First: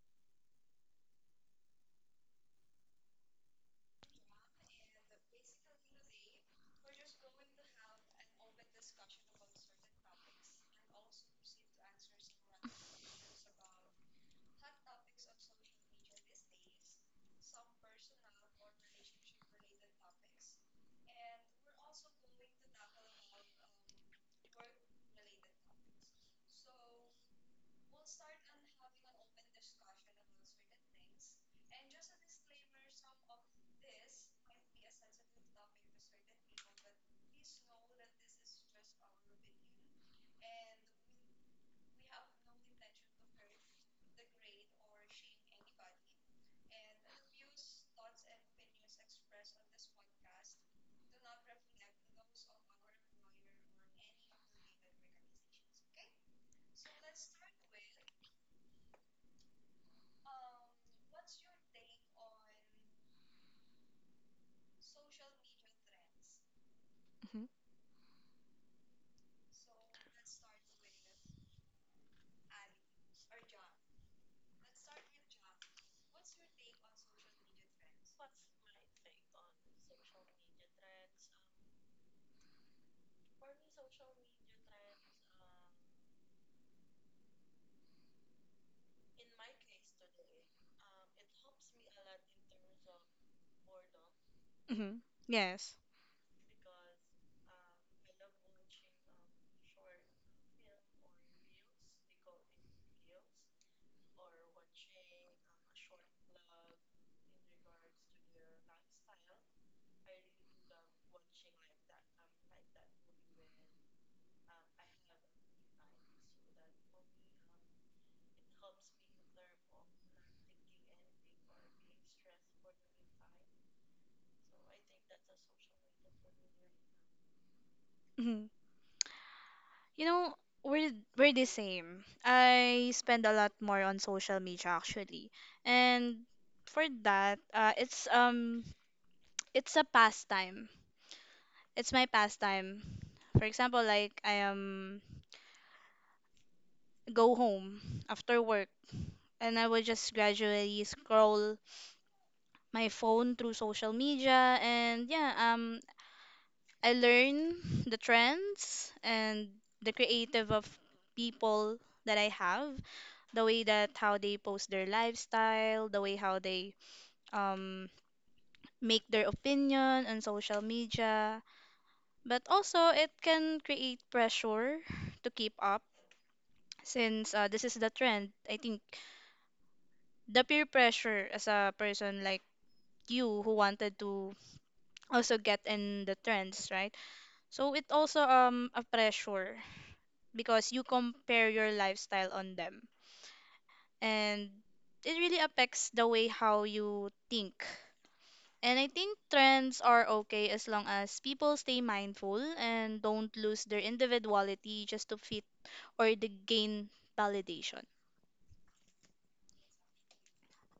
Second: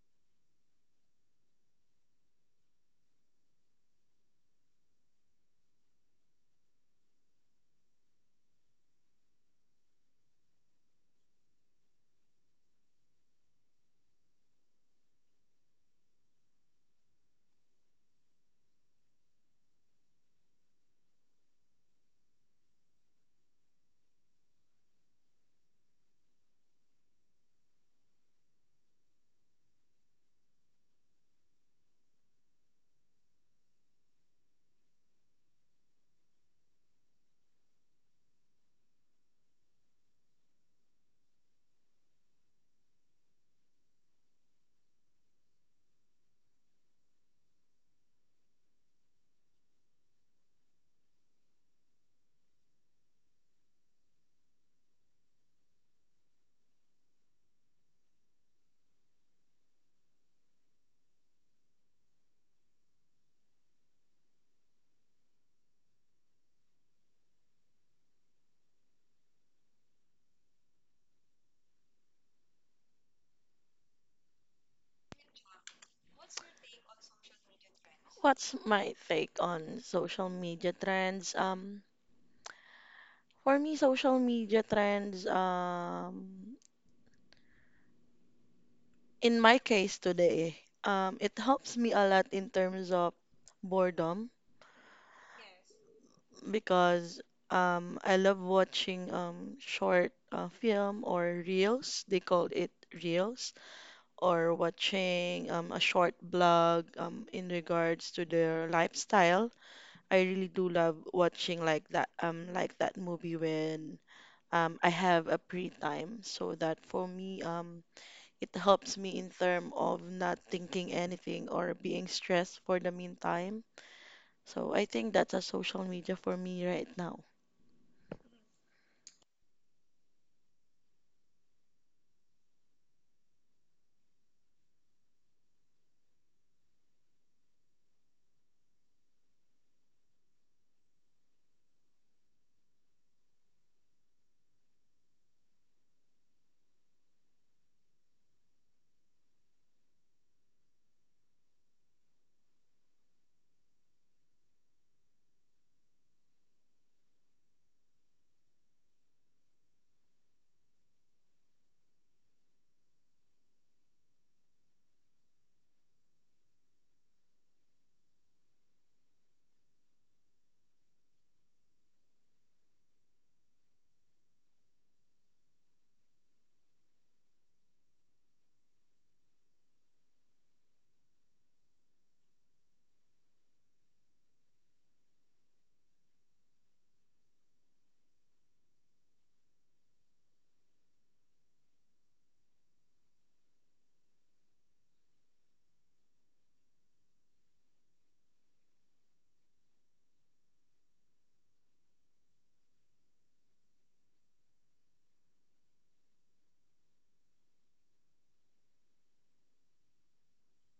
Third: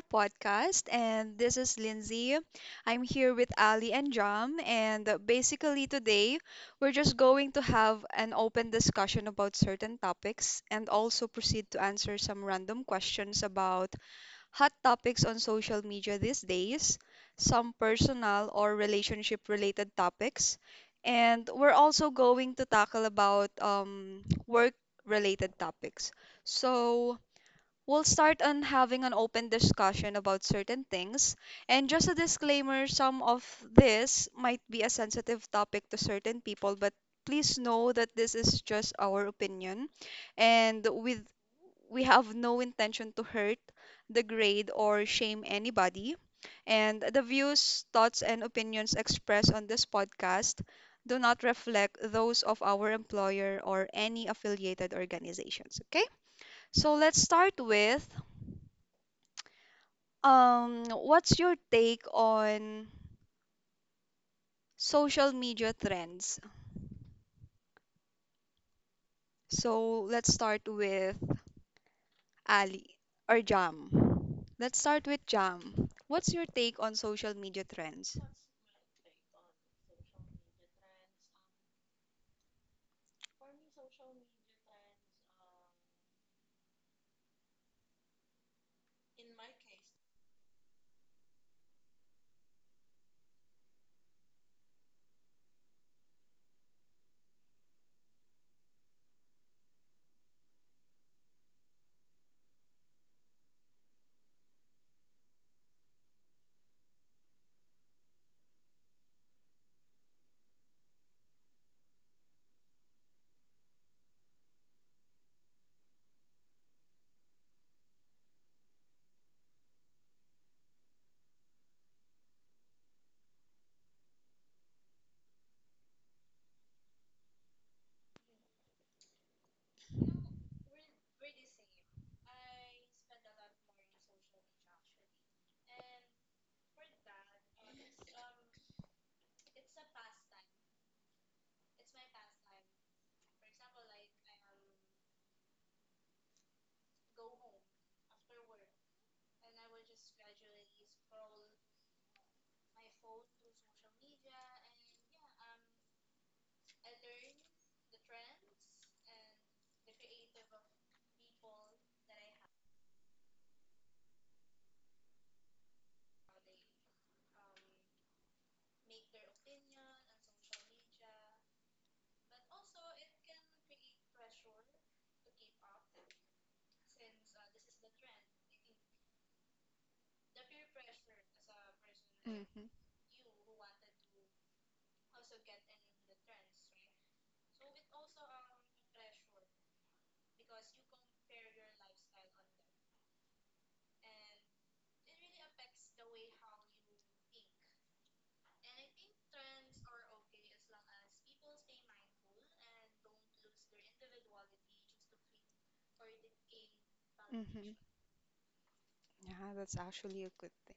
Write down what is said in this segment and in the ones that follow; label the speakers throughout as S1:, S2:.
S1: podcast, and this is Lindsay. I'm here with Ali and Jam, and basically today we're just going to have an open discussion about certain topics and also proceed to answer some random questions about hot topics on social media these days, some personal or relationship related topics, and we're also going to tackle about work related topics. So, we'll start on having an open discussion about certain things. And just a disclaimer, some of this might be a sensitive topic to certain people, but please know that this is just our opinion and with we have no intention to hurt, degrade or shame anybody. And the views, thoughts and opinions expressed on this podcast do not reflect those of our employer or any affiliated organizations, okay? So let's start with what's your take on social media trends?
S2: Mhm.
S1: So let's start with Ali or Jam. Let's start with Jam. What's your take on social media trends?
S3: What's my take on social media trends? For me, social media trends, in my case today, it helps me a lot in terms of boredom
S2: Mhm. Yes.
S3: because I love watching short film or reels. They call it reels, or watching a short blog in regards to their lifestyle. I really do love watching like that movie when I have a free time so that for me, it helps me in term of not thinking anything or being stressed for the meantime. So I think that's a social media for me right now.
S2: Mhm. You know, we're the same. I spend a lot more on social media actually. And for that, it's it's a pastime. It's my pastime. For example, like I am go home after work, and I will just gradually scroll my phone through social media. And yeah, I learn the trends and the creative of people that I have, the way that how they post their lifestyle, the way how they um, make their opinion on social media. But also, it can create pressure to keep up since this is the trend. I think the peer pressure as a person like
S1: Mm-hmm.
S2: you, who wanted to also get in the trends, right? So it also a pressure because you compare your lifestyle on them. And it really affects the way how you think. And I think trends are okay as long as people stay mindful and don't lose their individuality just to fit or to gain
S1: Mm-hmm.
S2: validation.
S1: Yeah, that's actually a good thing.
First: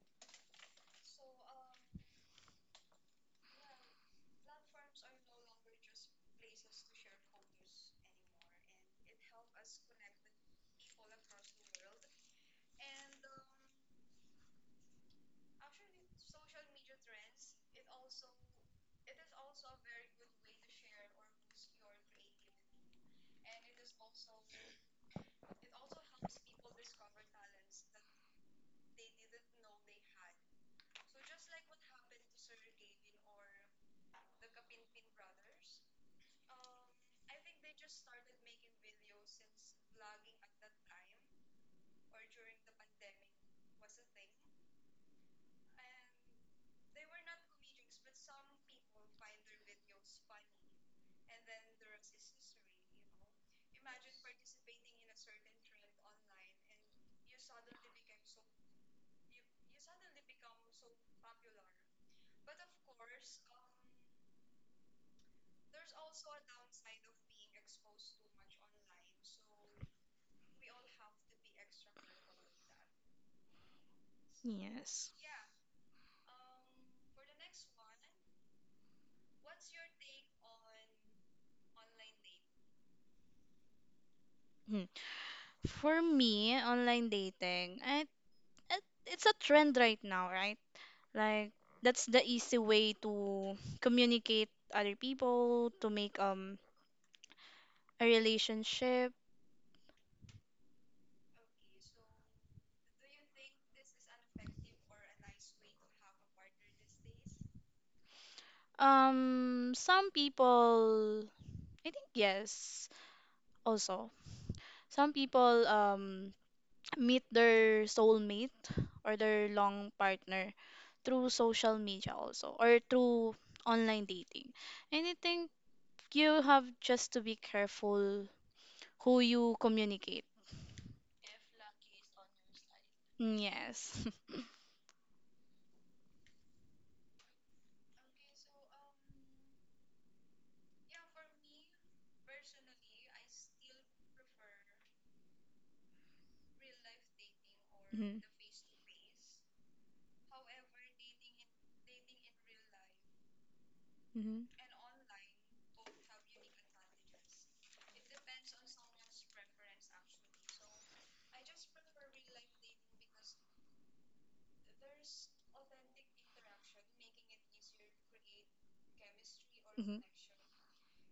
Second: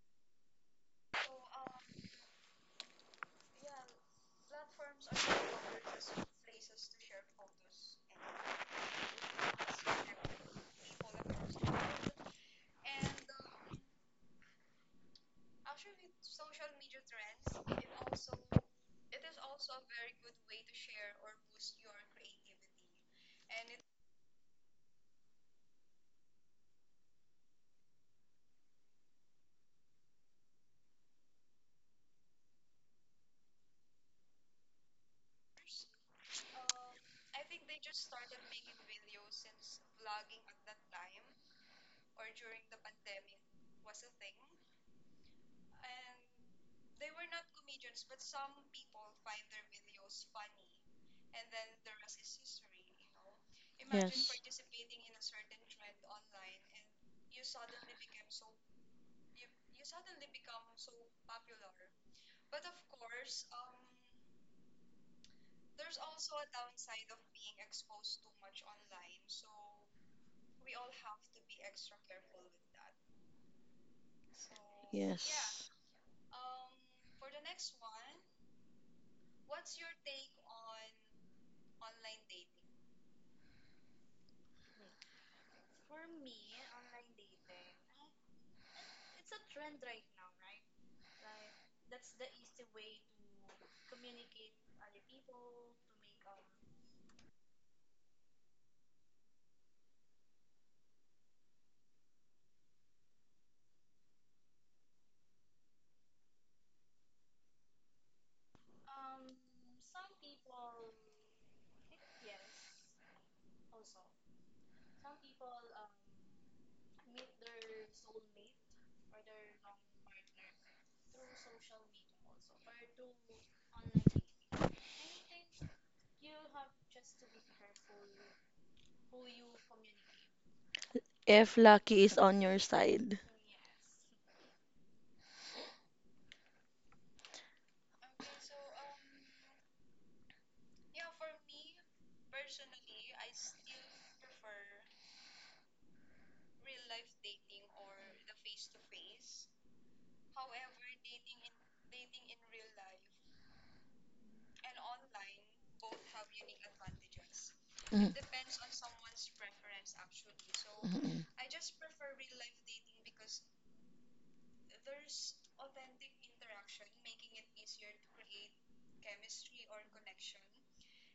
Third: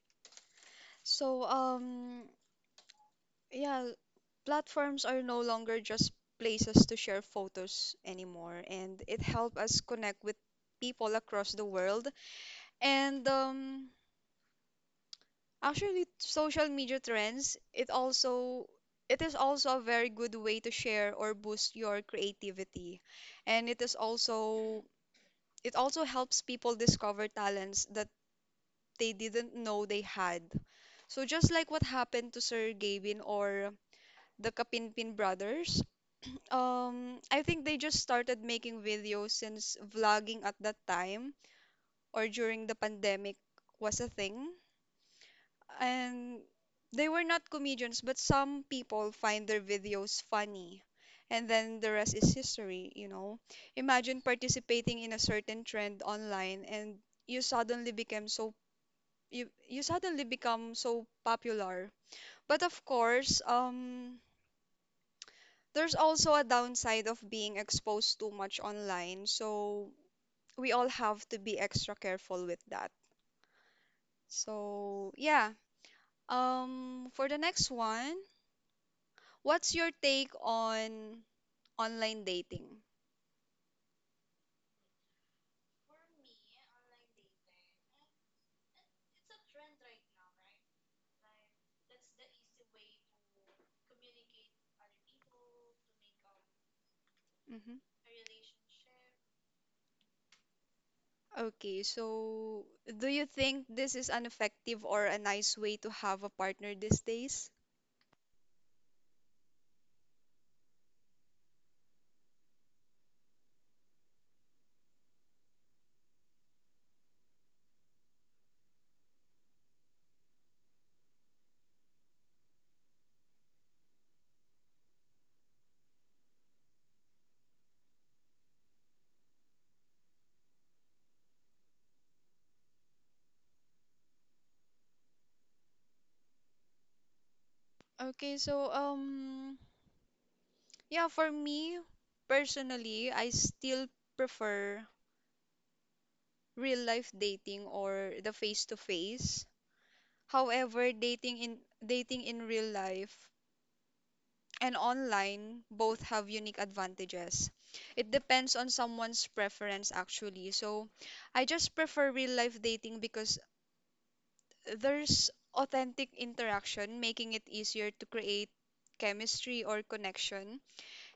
S1: So, yeah, platforms are no longer just places to share photos anymore and it helped us connect with people across the world and actually social media trends it is also a very good way to share or boost your creativity and it also helps people discover talents that they didn't know they had, so just like what happened to Sir Gavin or the Kapinpin brothers. I think they just started making videos since vlogging at that time or during the pandemic was a thing. And they were not comedians, but some people find their videos funny. And then the rest is history. Imagine
S3: Yes.
S1: participating in a certain trend online and you suddenly became so you suddenly become so popular. But of course, there's also a downside of being exposed too much online. So we all have to be extra careful with that. So
S2: Yes.
S1: yeah.
S3: Yes.
S1: For the next one, what's your take on online dating?
S2: Hmm. For me, online dating, it's a trend right now, right? Like that's the easy way to communicate other people, to make
S1: Hmm.
S2: a relationship.
S1: Okay, so do you think this is an effective or a nice way to have a partner these days?
S2: Some people, I think, yes, also. Some people meet their soulmate or their long partner through social media also, or through online dating. And I think you have just to be careful who you communicate.
S3: If lucky is on your side.
S2: Mm. Yes.
S1: Okay, so yeah, for me personally, I still prefer real life dating or
S2: Mhm.
S1: the face to face. However, dating in real life
S2: Mhm.
S1: and online both have unique advantages. It
S3: Mhm.
S1: depends on someone's preference actually. So,
S3: Mhm.
S1: I just prefer real life dating because there's authentic interaction, making it easier to create chemistry or
S2: Mhm.
S1: connection.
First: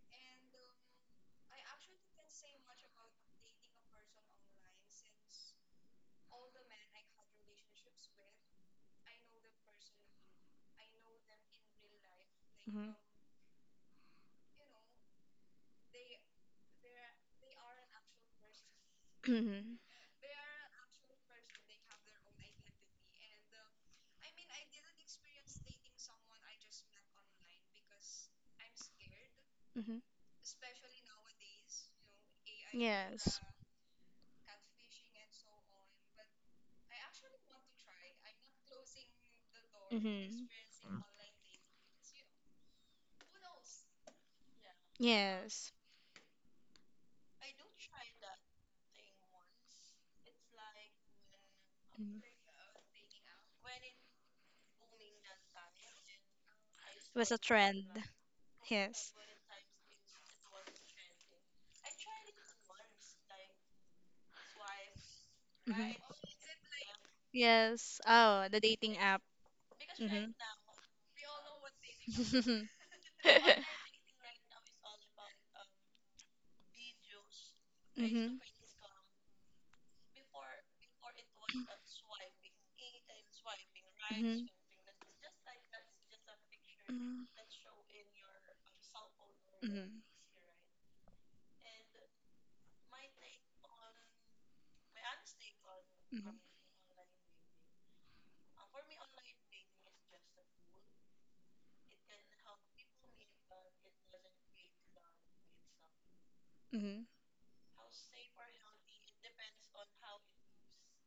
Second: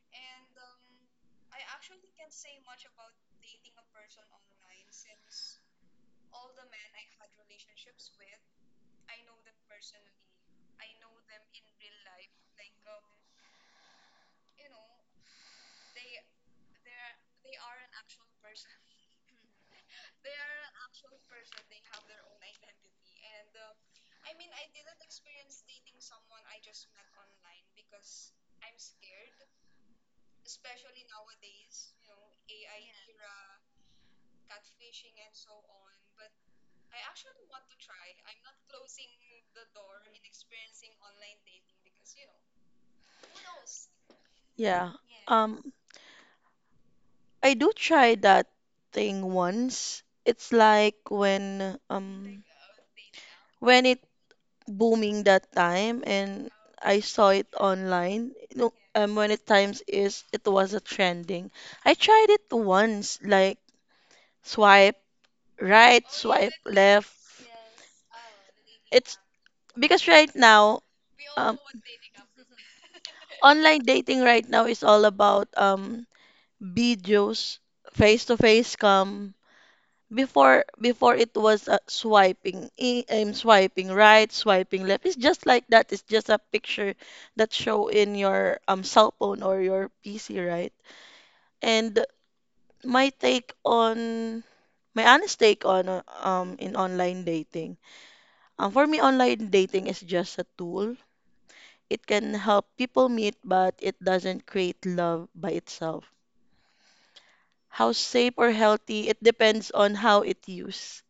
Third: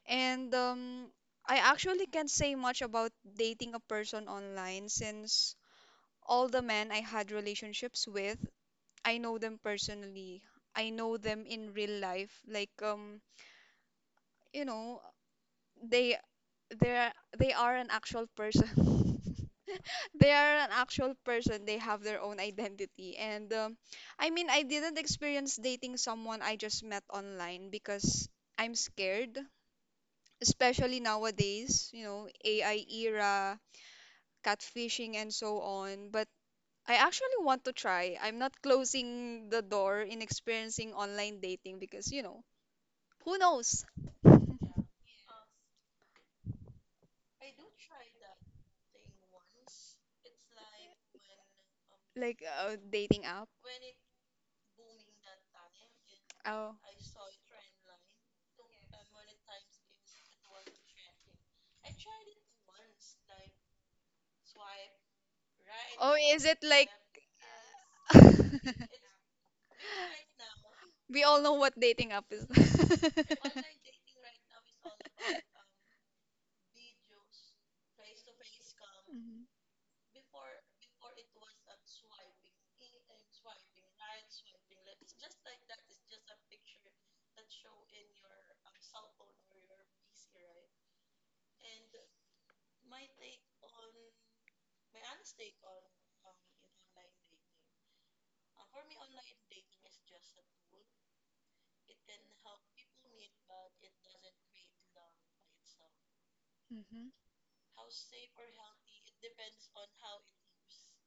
S1: And I actually can't say much about dating a person online since all the men I had relationships with I know them personally. I know them in real life. Like you know, they they're they are an actual person.
S2: Mhm.
S1: They are an actual person. They have their own identity. And I mean, I didn't experience dating someone I just met online because I'm scared,
S2: Hmm.
S1: especially nowadays, you know, AI
S2: Yes.
S1: era, catfishing and so on. But I actually want to try. I'm not closing the door in experiencing
S2: Hmm.
S1: online dating because, you know, who knows?
S3: Yeah. Um,
S2: Yes.
S3: I do try that thing once. It's like
S2: Mhm.
S1: Like dating app.
S3: when it booming that time and
S1: Oh.
S3: I
S2: It
S3: saw
S2: was a
S3: it
S2: trend.
S3: online. You know,
S2: Yes.
S3: when it times is it was a trending. I tried it once, like swipe
S2: Hmm.
S3: right,
S1: Oh, is
S3: swipe
S1: it like
S3: left.
S2: Yes. Oh, the dating
S3: It's
S2: app.
S3: because
S2: Hmm.
S3: right now
S1: we all know
S3: um
S1: what dating app is.
S3: online dating right now is all about videos, face to
S2: Hmm.
S3: face come Before it was swiping swiping right, swiping left. It's just like that. It's just a picture
S2: Hmm.
S3: that show in your cell phone or your
S2: Mhm.
S3: PC, right? And my take on my honest take on
S2: Mhm.
S3: in online dating. For me, online dating is just a tool. It can help people meet, but it doesn't create love by itself.
S2: Mhm.
S1: Mhm,
S3: How safe or healthy, it depends on how it used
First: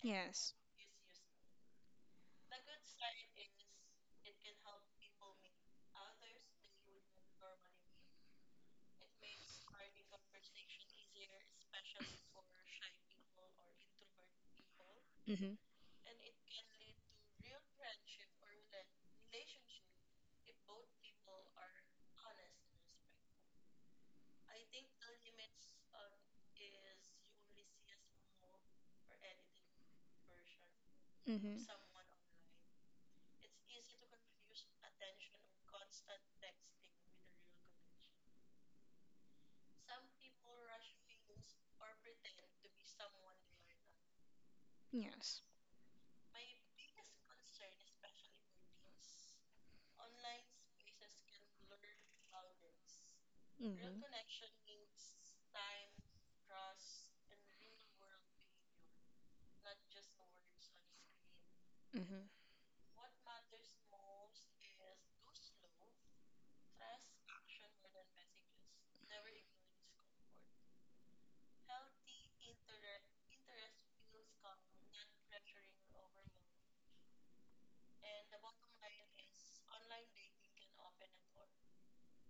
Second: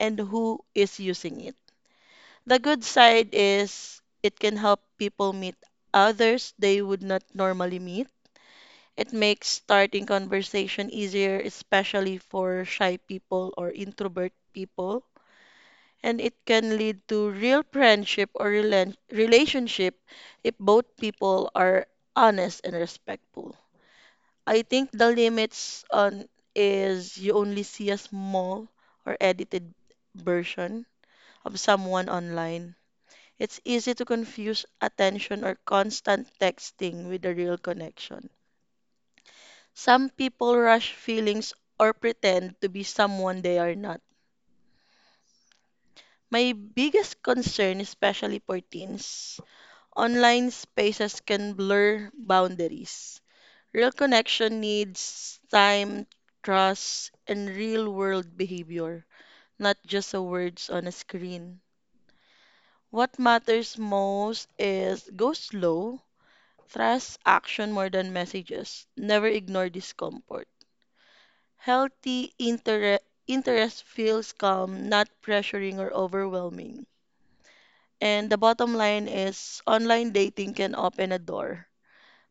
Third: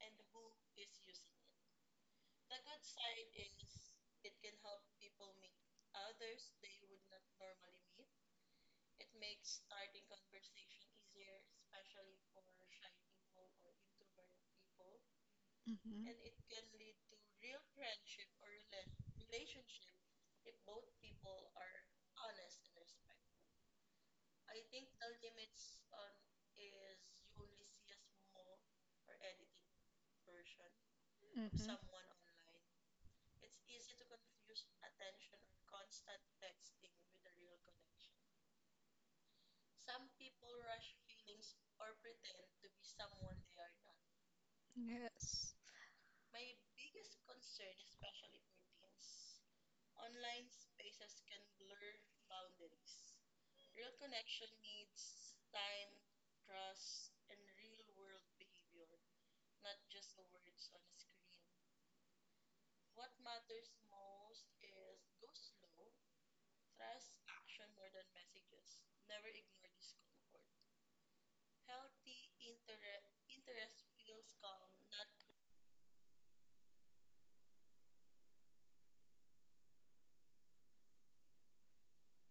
S3: and
S2: Yes.
S3: who is using it. The good side is it can help people meet others they would not normally meet. It makes starting conversation easier, especially for shy people or introvert people.
S2: Mm-hmm.
S1: mhm, mhm,
S3: And it
S1: mhm.
S3: can lead to real friendship or relationship if both people are honest and respectful. I think the limits on is you only see a small or edited version of
S2: Mhm.
S3: someone online. It's easy to confuse attention or constant texting with a real connection. Some people rush feelings or pretend to be someone they are not.
S2: Yes.
S1: Yes.
S3: My biggest concern, especially for teens, online spaces can blur boundaries. Real
S2: Mhm.
S3: connection needs time, trust, and real world behavior, not just the words on a screen.
S2: Mhm.
S3: What matters most is go slow. Trust action more than messages. Never ignore discomfort. Healthy interest feels calm, not pressuring or overwhelming. And the bottom line is online dating can open a door,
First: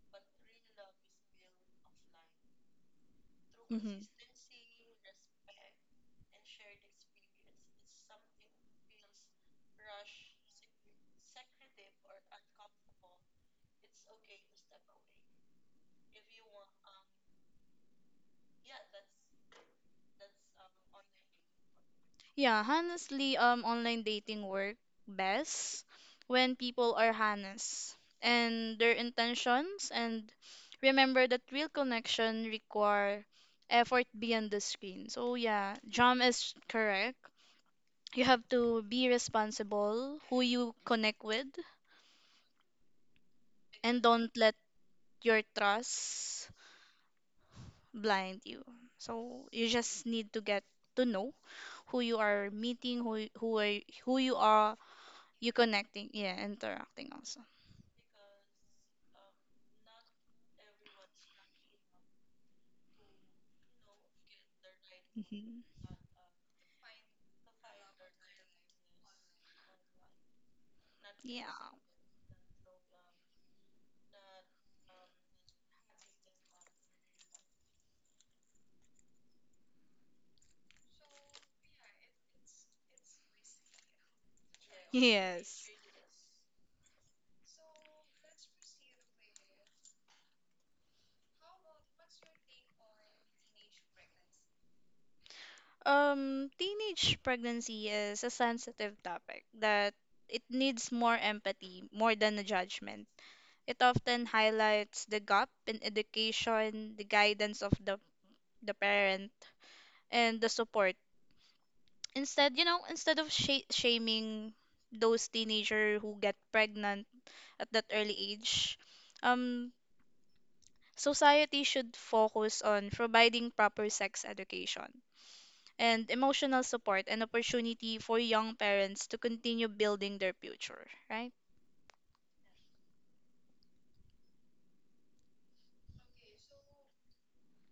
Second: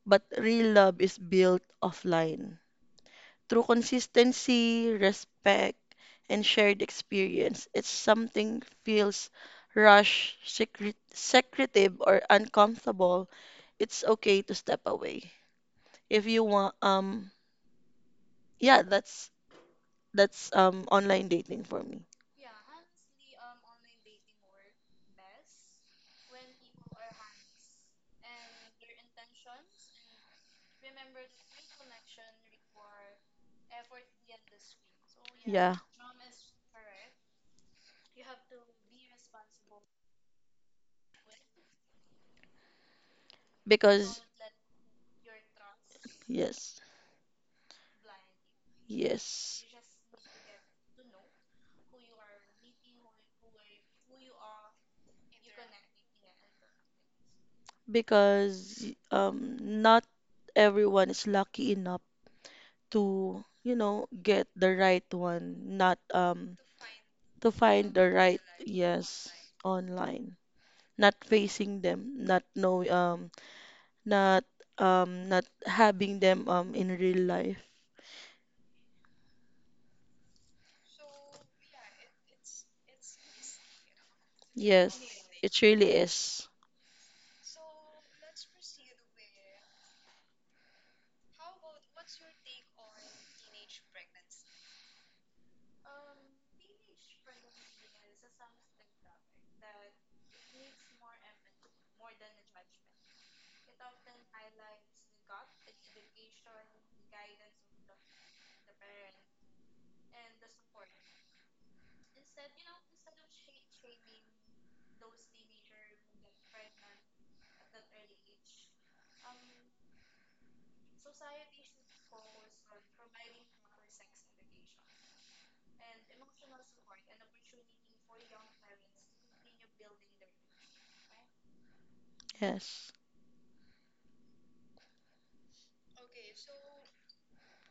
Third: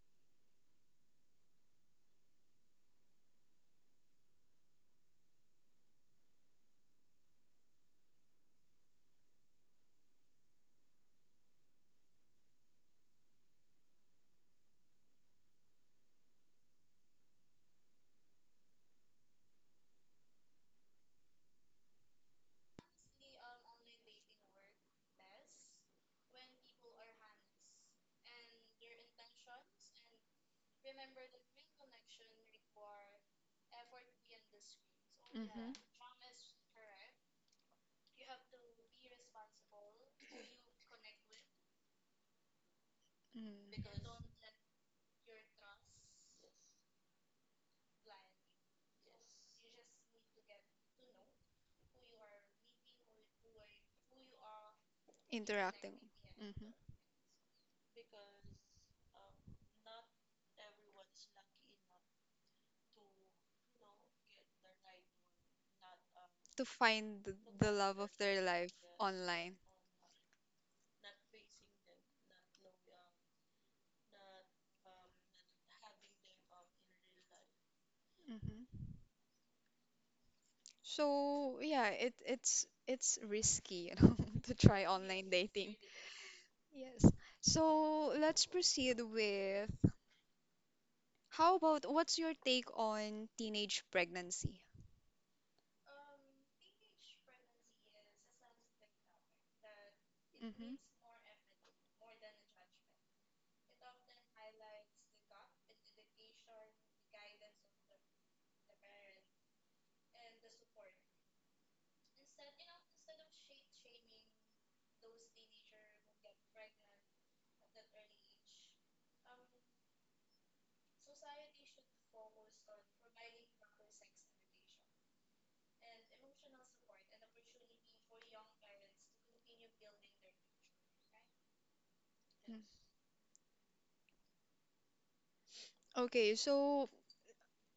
S3: but real love is built offline. Through
S2: Mhm.
S3: consistency, respect, and shared experience, it's something feels rushed, secretive, or uncomfortable. It's okay to step away if you want yeah that's online dating for me.
S2: Yeah, honestly, online dating work best when people are honest and their intentions, and remember that real connection require effort beyond the screen. So
S1: Mhm.
S2: yeah,
S3: Yeah,
S2: Jam is correct. You have to be responsible who you connect with,
S1: Mm.
S2: and
S3: because
S2: don't let your trust
S3: yes,
S2: blind you. So
S3: yes,
S2: you just need to get to know who you are meeting, who you are you
S1: Interacting.
S2: connecting, yeah,
S1: Hmm.
S2: interacting also.
S3: because not everyone is lucky enough to, you know, get the right one,
S2: Hmm.
S3: not
S1: To find
S3: to
S1: the love
S3: find the
S1: of their
S3: right,
S1: life
S3: yes,
S1: online.
S3: online, not
S2: Yeah.
S3: facing them, not know not not having them in real life.
S1: Hmm. So yeah, it's risky, you know, to try
S3: Yes,
S1: online
S3: it
S2: Yes.
S1: dating.
S3: really is.
S1: Yes. So let's proceed with how about what's your take on teenage pregnancy?
S2: Teenage pregnancy is a sensitive topic that it
S1: Hmm.
S2: needs more empathy more than a judgment. It often highlights the gap in education, the guidance of the parent, and the support. Instead, instead of shaming those teenager who get pregnant at that early age, um, society should focus on providing proper sex education and emotional support and opportunity for young parents to continue building their future, right?
S1: Mm.
S3: Yes.
S1: Okay, so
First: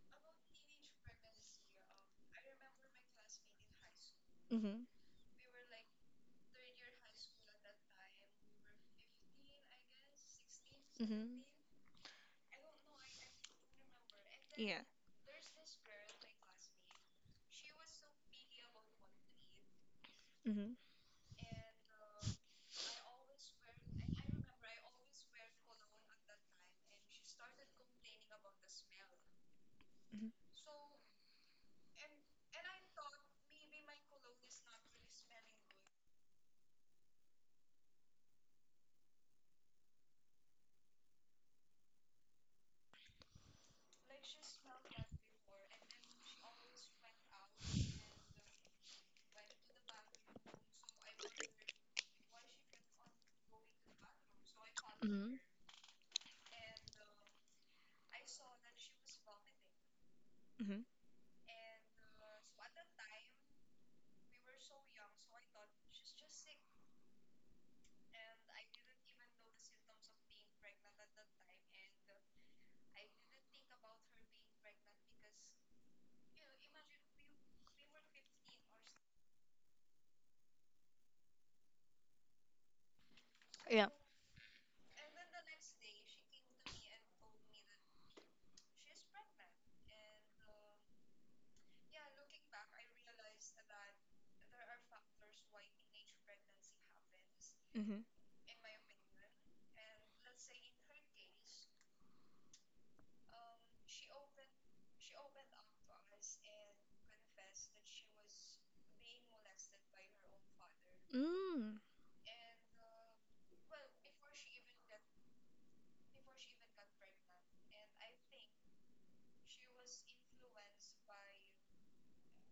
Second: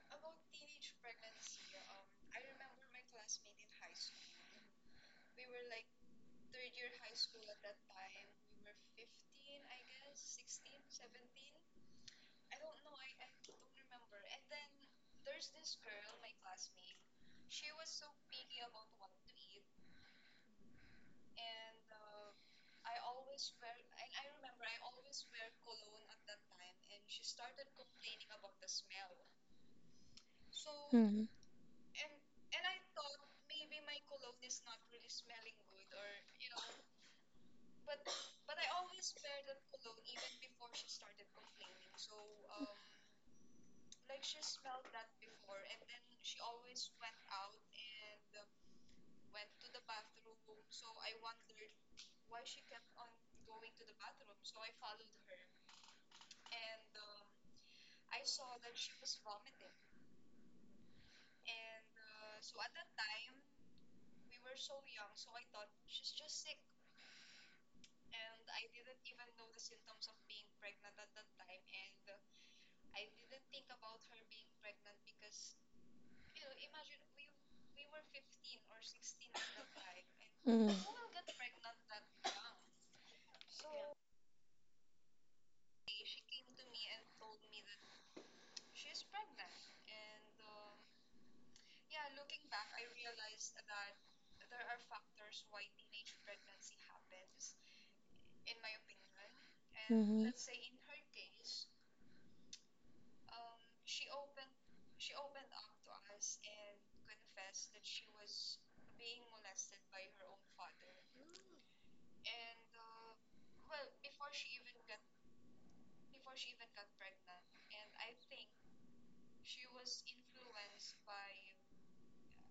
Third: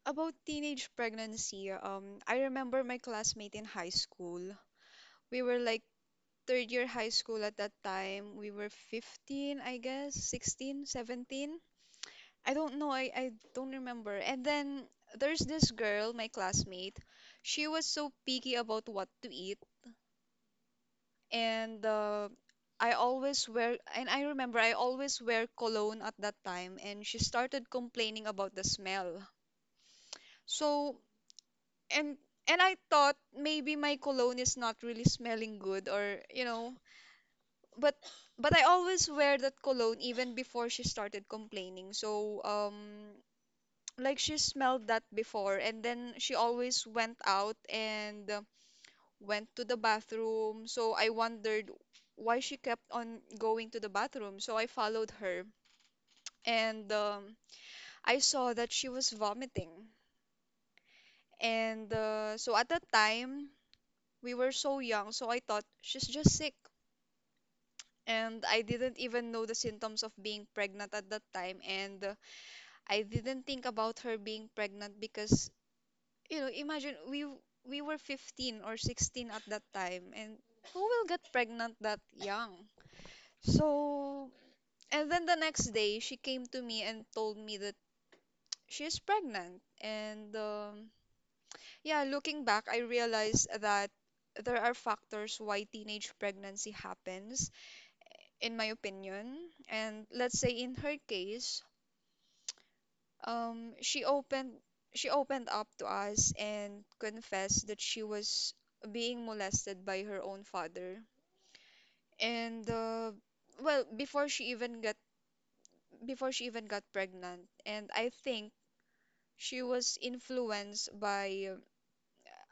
S1: about teenage pregnancy, I remember my classmate in high school.
S2: Mm-hmm.
S1: We were like third year high school at that time. We were 15, I guess, 16,
S2: Mm-hmm.
S1: 17. I don't know, I don't remember. And
S2: Yeah.
S1: then there's this girl, my classmate. She was so picky about what to eat.
S2: Mm-hmm.
S1: And I remember I always wear cologne at that time. And she started complaining about the smell.
S2: Mm-hmm.
S1: So
S3: Mhm,
S1: and and I thought maybe my cologne is not really smelling good or you know, but but I always wear that cologne even before she started complaining, so like she smelled that before, and then she always went out and went to the bathroom, so I wondered why she kept on going to the bathroom, so I followed her and I saw that she was vomiting
S2: Mm-hmm.
S1: and so at that time we were so young, so I thought she's just sick. And I didn't even know the symptoms of being pregnant at that time. And I didn't think about her being pregnant because, you know, imagine we were 15 or 16 at that time. And
S3: mhm,
S1: who will get pregnant that young?
S2: Yeah.
S1: So, and then the next day, she came to me and told me that she is pregnant. And yeah, looking back, I realized that there are factors why teenage pregnancy happens,
S2: Mm-hmm. Mm.
S1: in my opinion. And
S3: mhm.
S1: let's say in her case, um, she opened she opened up to us and confessed that she was being molested by her own father. And well, before she even got pregnant, and I think she was influenced by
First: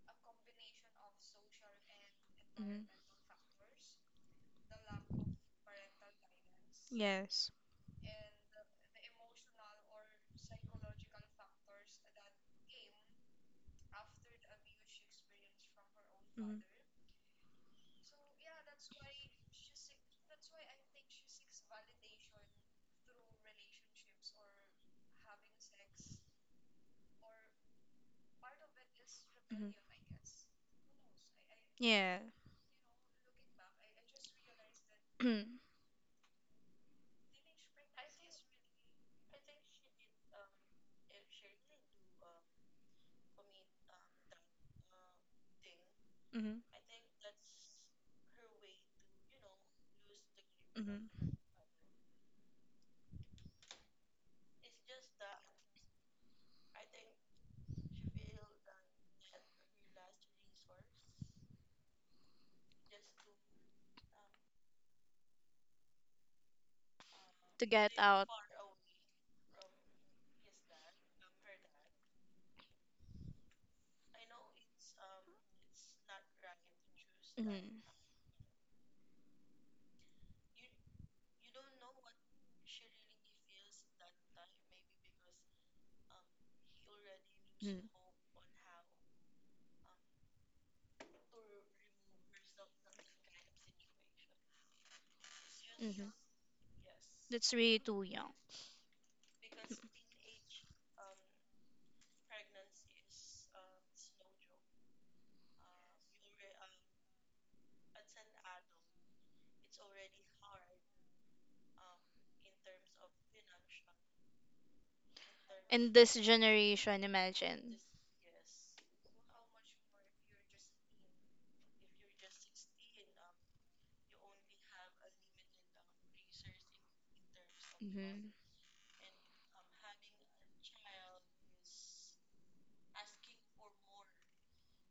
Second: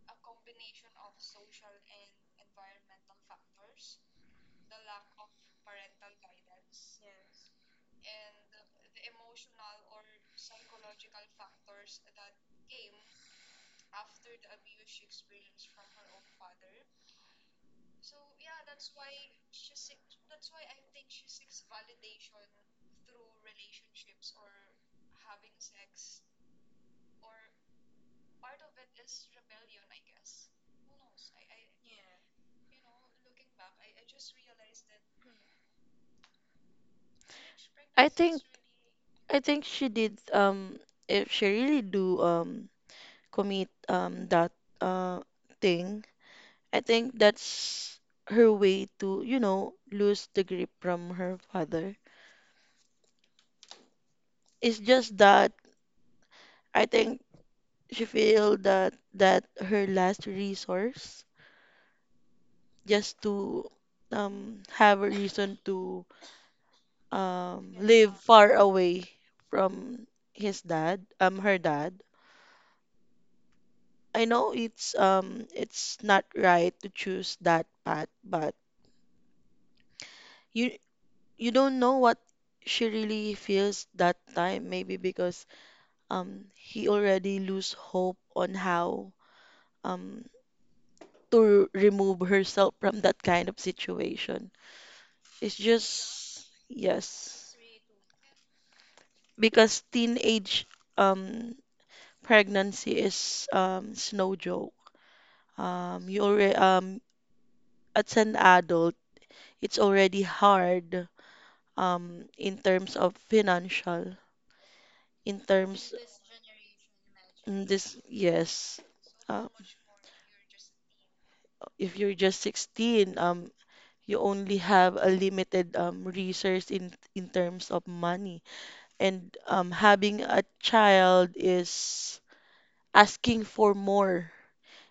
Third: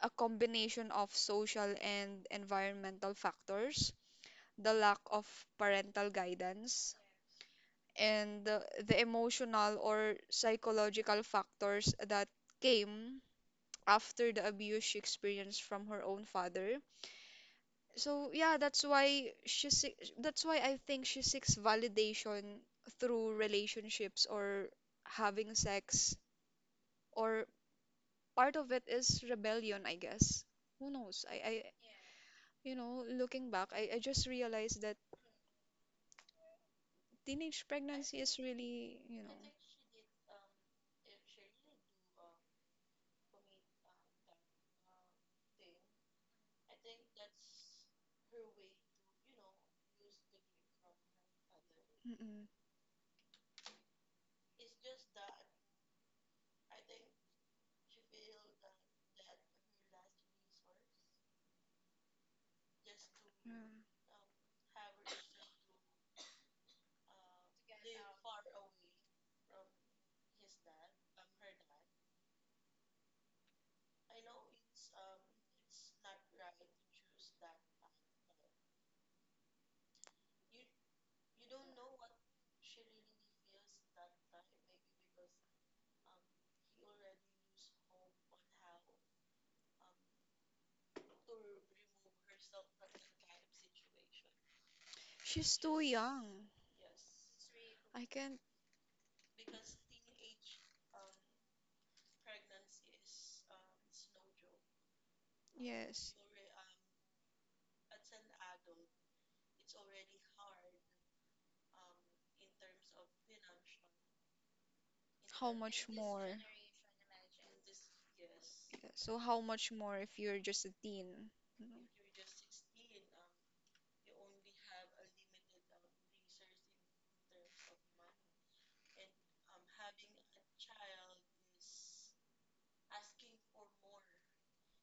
S1: a combination of social and
S2: Mm-hmm.
S1: environmental factors, the lack of parental guidance,
S2: Yes.
S1: and the emotional or psychological factors that came after the abuse she experienced from her own
S2: Mm-hmm.
S1: father. So yeah, that's why I think she seeks validation through relationships or having sex or part of it is
S2: Mm-hmm.
S1: rebellion, I guess. Who knows? I
S2: Yeah.
S1: you know, looking back, I just realized that
S2: Hmm.
S1: teenage
S3: I
S1: pregnancy
S3: think
S1: is really, you
S3: I
S1: know,
S3: think she did if she really do commit that uh thing,
S2: Hmm.
S3: I think that's her way to, you know, lose the grip from her father.
S1: Mm-mm.
S3: It's just that I think she feel that that her last resource just to
S1: Mm.
S3: have a reason to
S2: To get
S3: live
S2: out.
S3: far away from his dad, her dad. I know it's not right to choose that
S2: Hmm.
S3: path, but you you don't know what she really feels that time. Maybe because he already lose
S2: Hmm.
S3: hope on how um to remove herself from that kind of situation. It's
S1: She's too
S2: Hmm.
S3: just
S1: young.
S2: That's
S3: yes,
S2: really too
S1: I
S2: young.
S1: can't.
S3: because teenage um pregnancy is it's no joke. You
S1: Yes.
S3: already as an adult, it's already hard in terms of financial, in
S1: How
S2: In
S3: terms
S1: much
S2: this
S1: more?
S2: generation,
S3: in
S2: imagine.
S3: this yes.
S1: Yeah, so
S3: Uh,
S1: how much more if you're just a teen? You.
S3: if you're just 16, you only have a limited resource in terms of
S2: Hmm.
S3: money, and having a child is asking for more,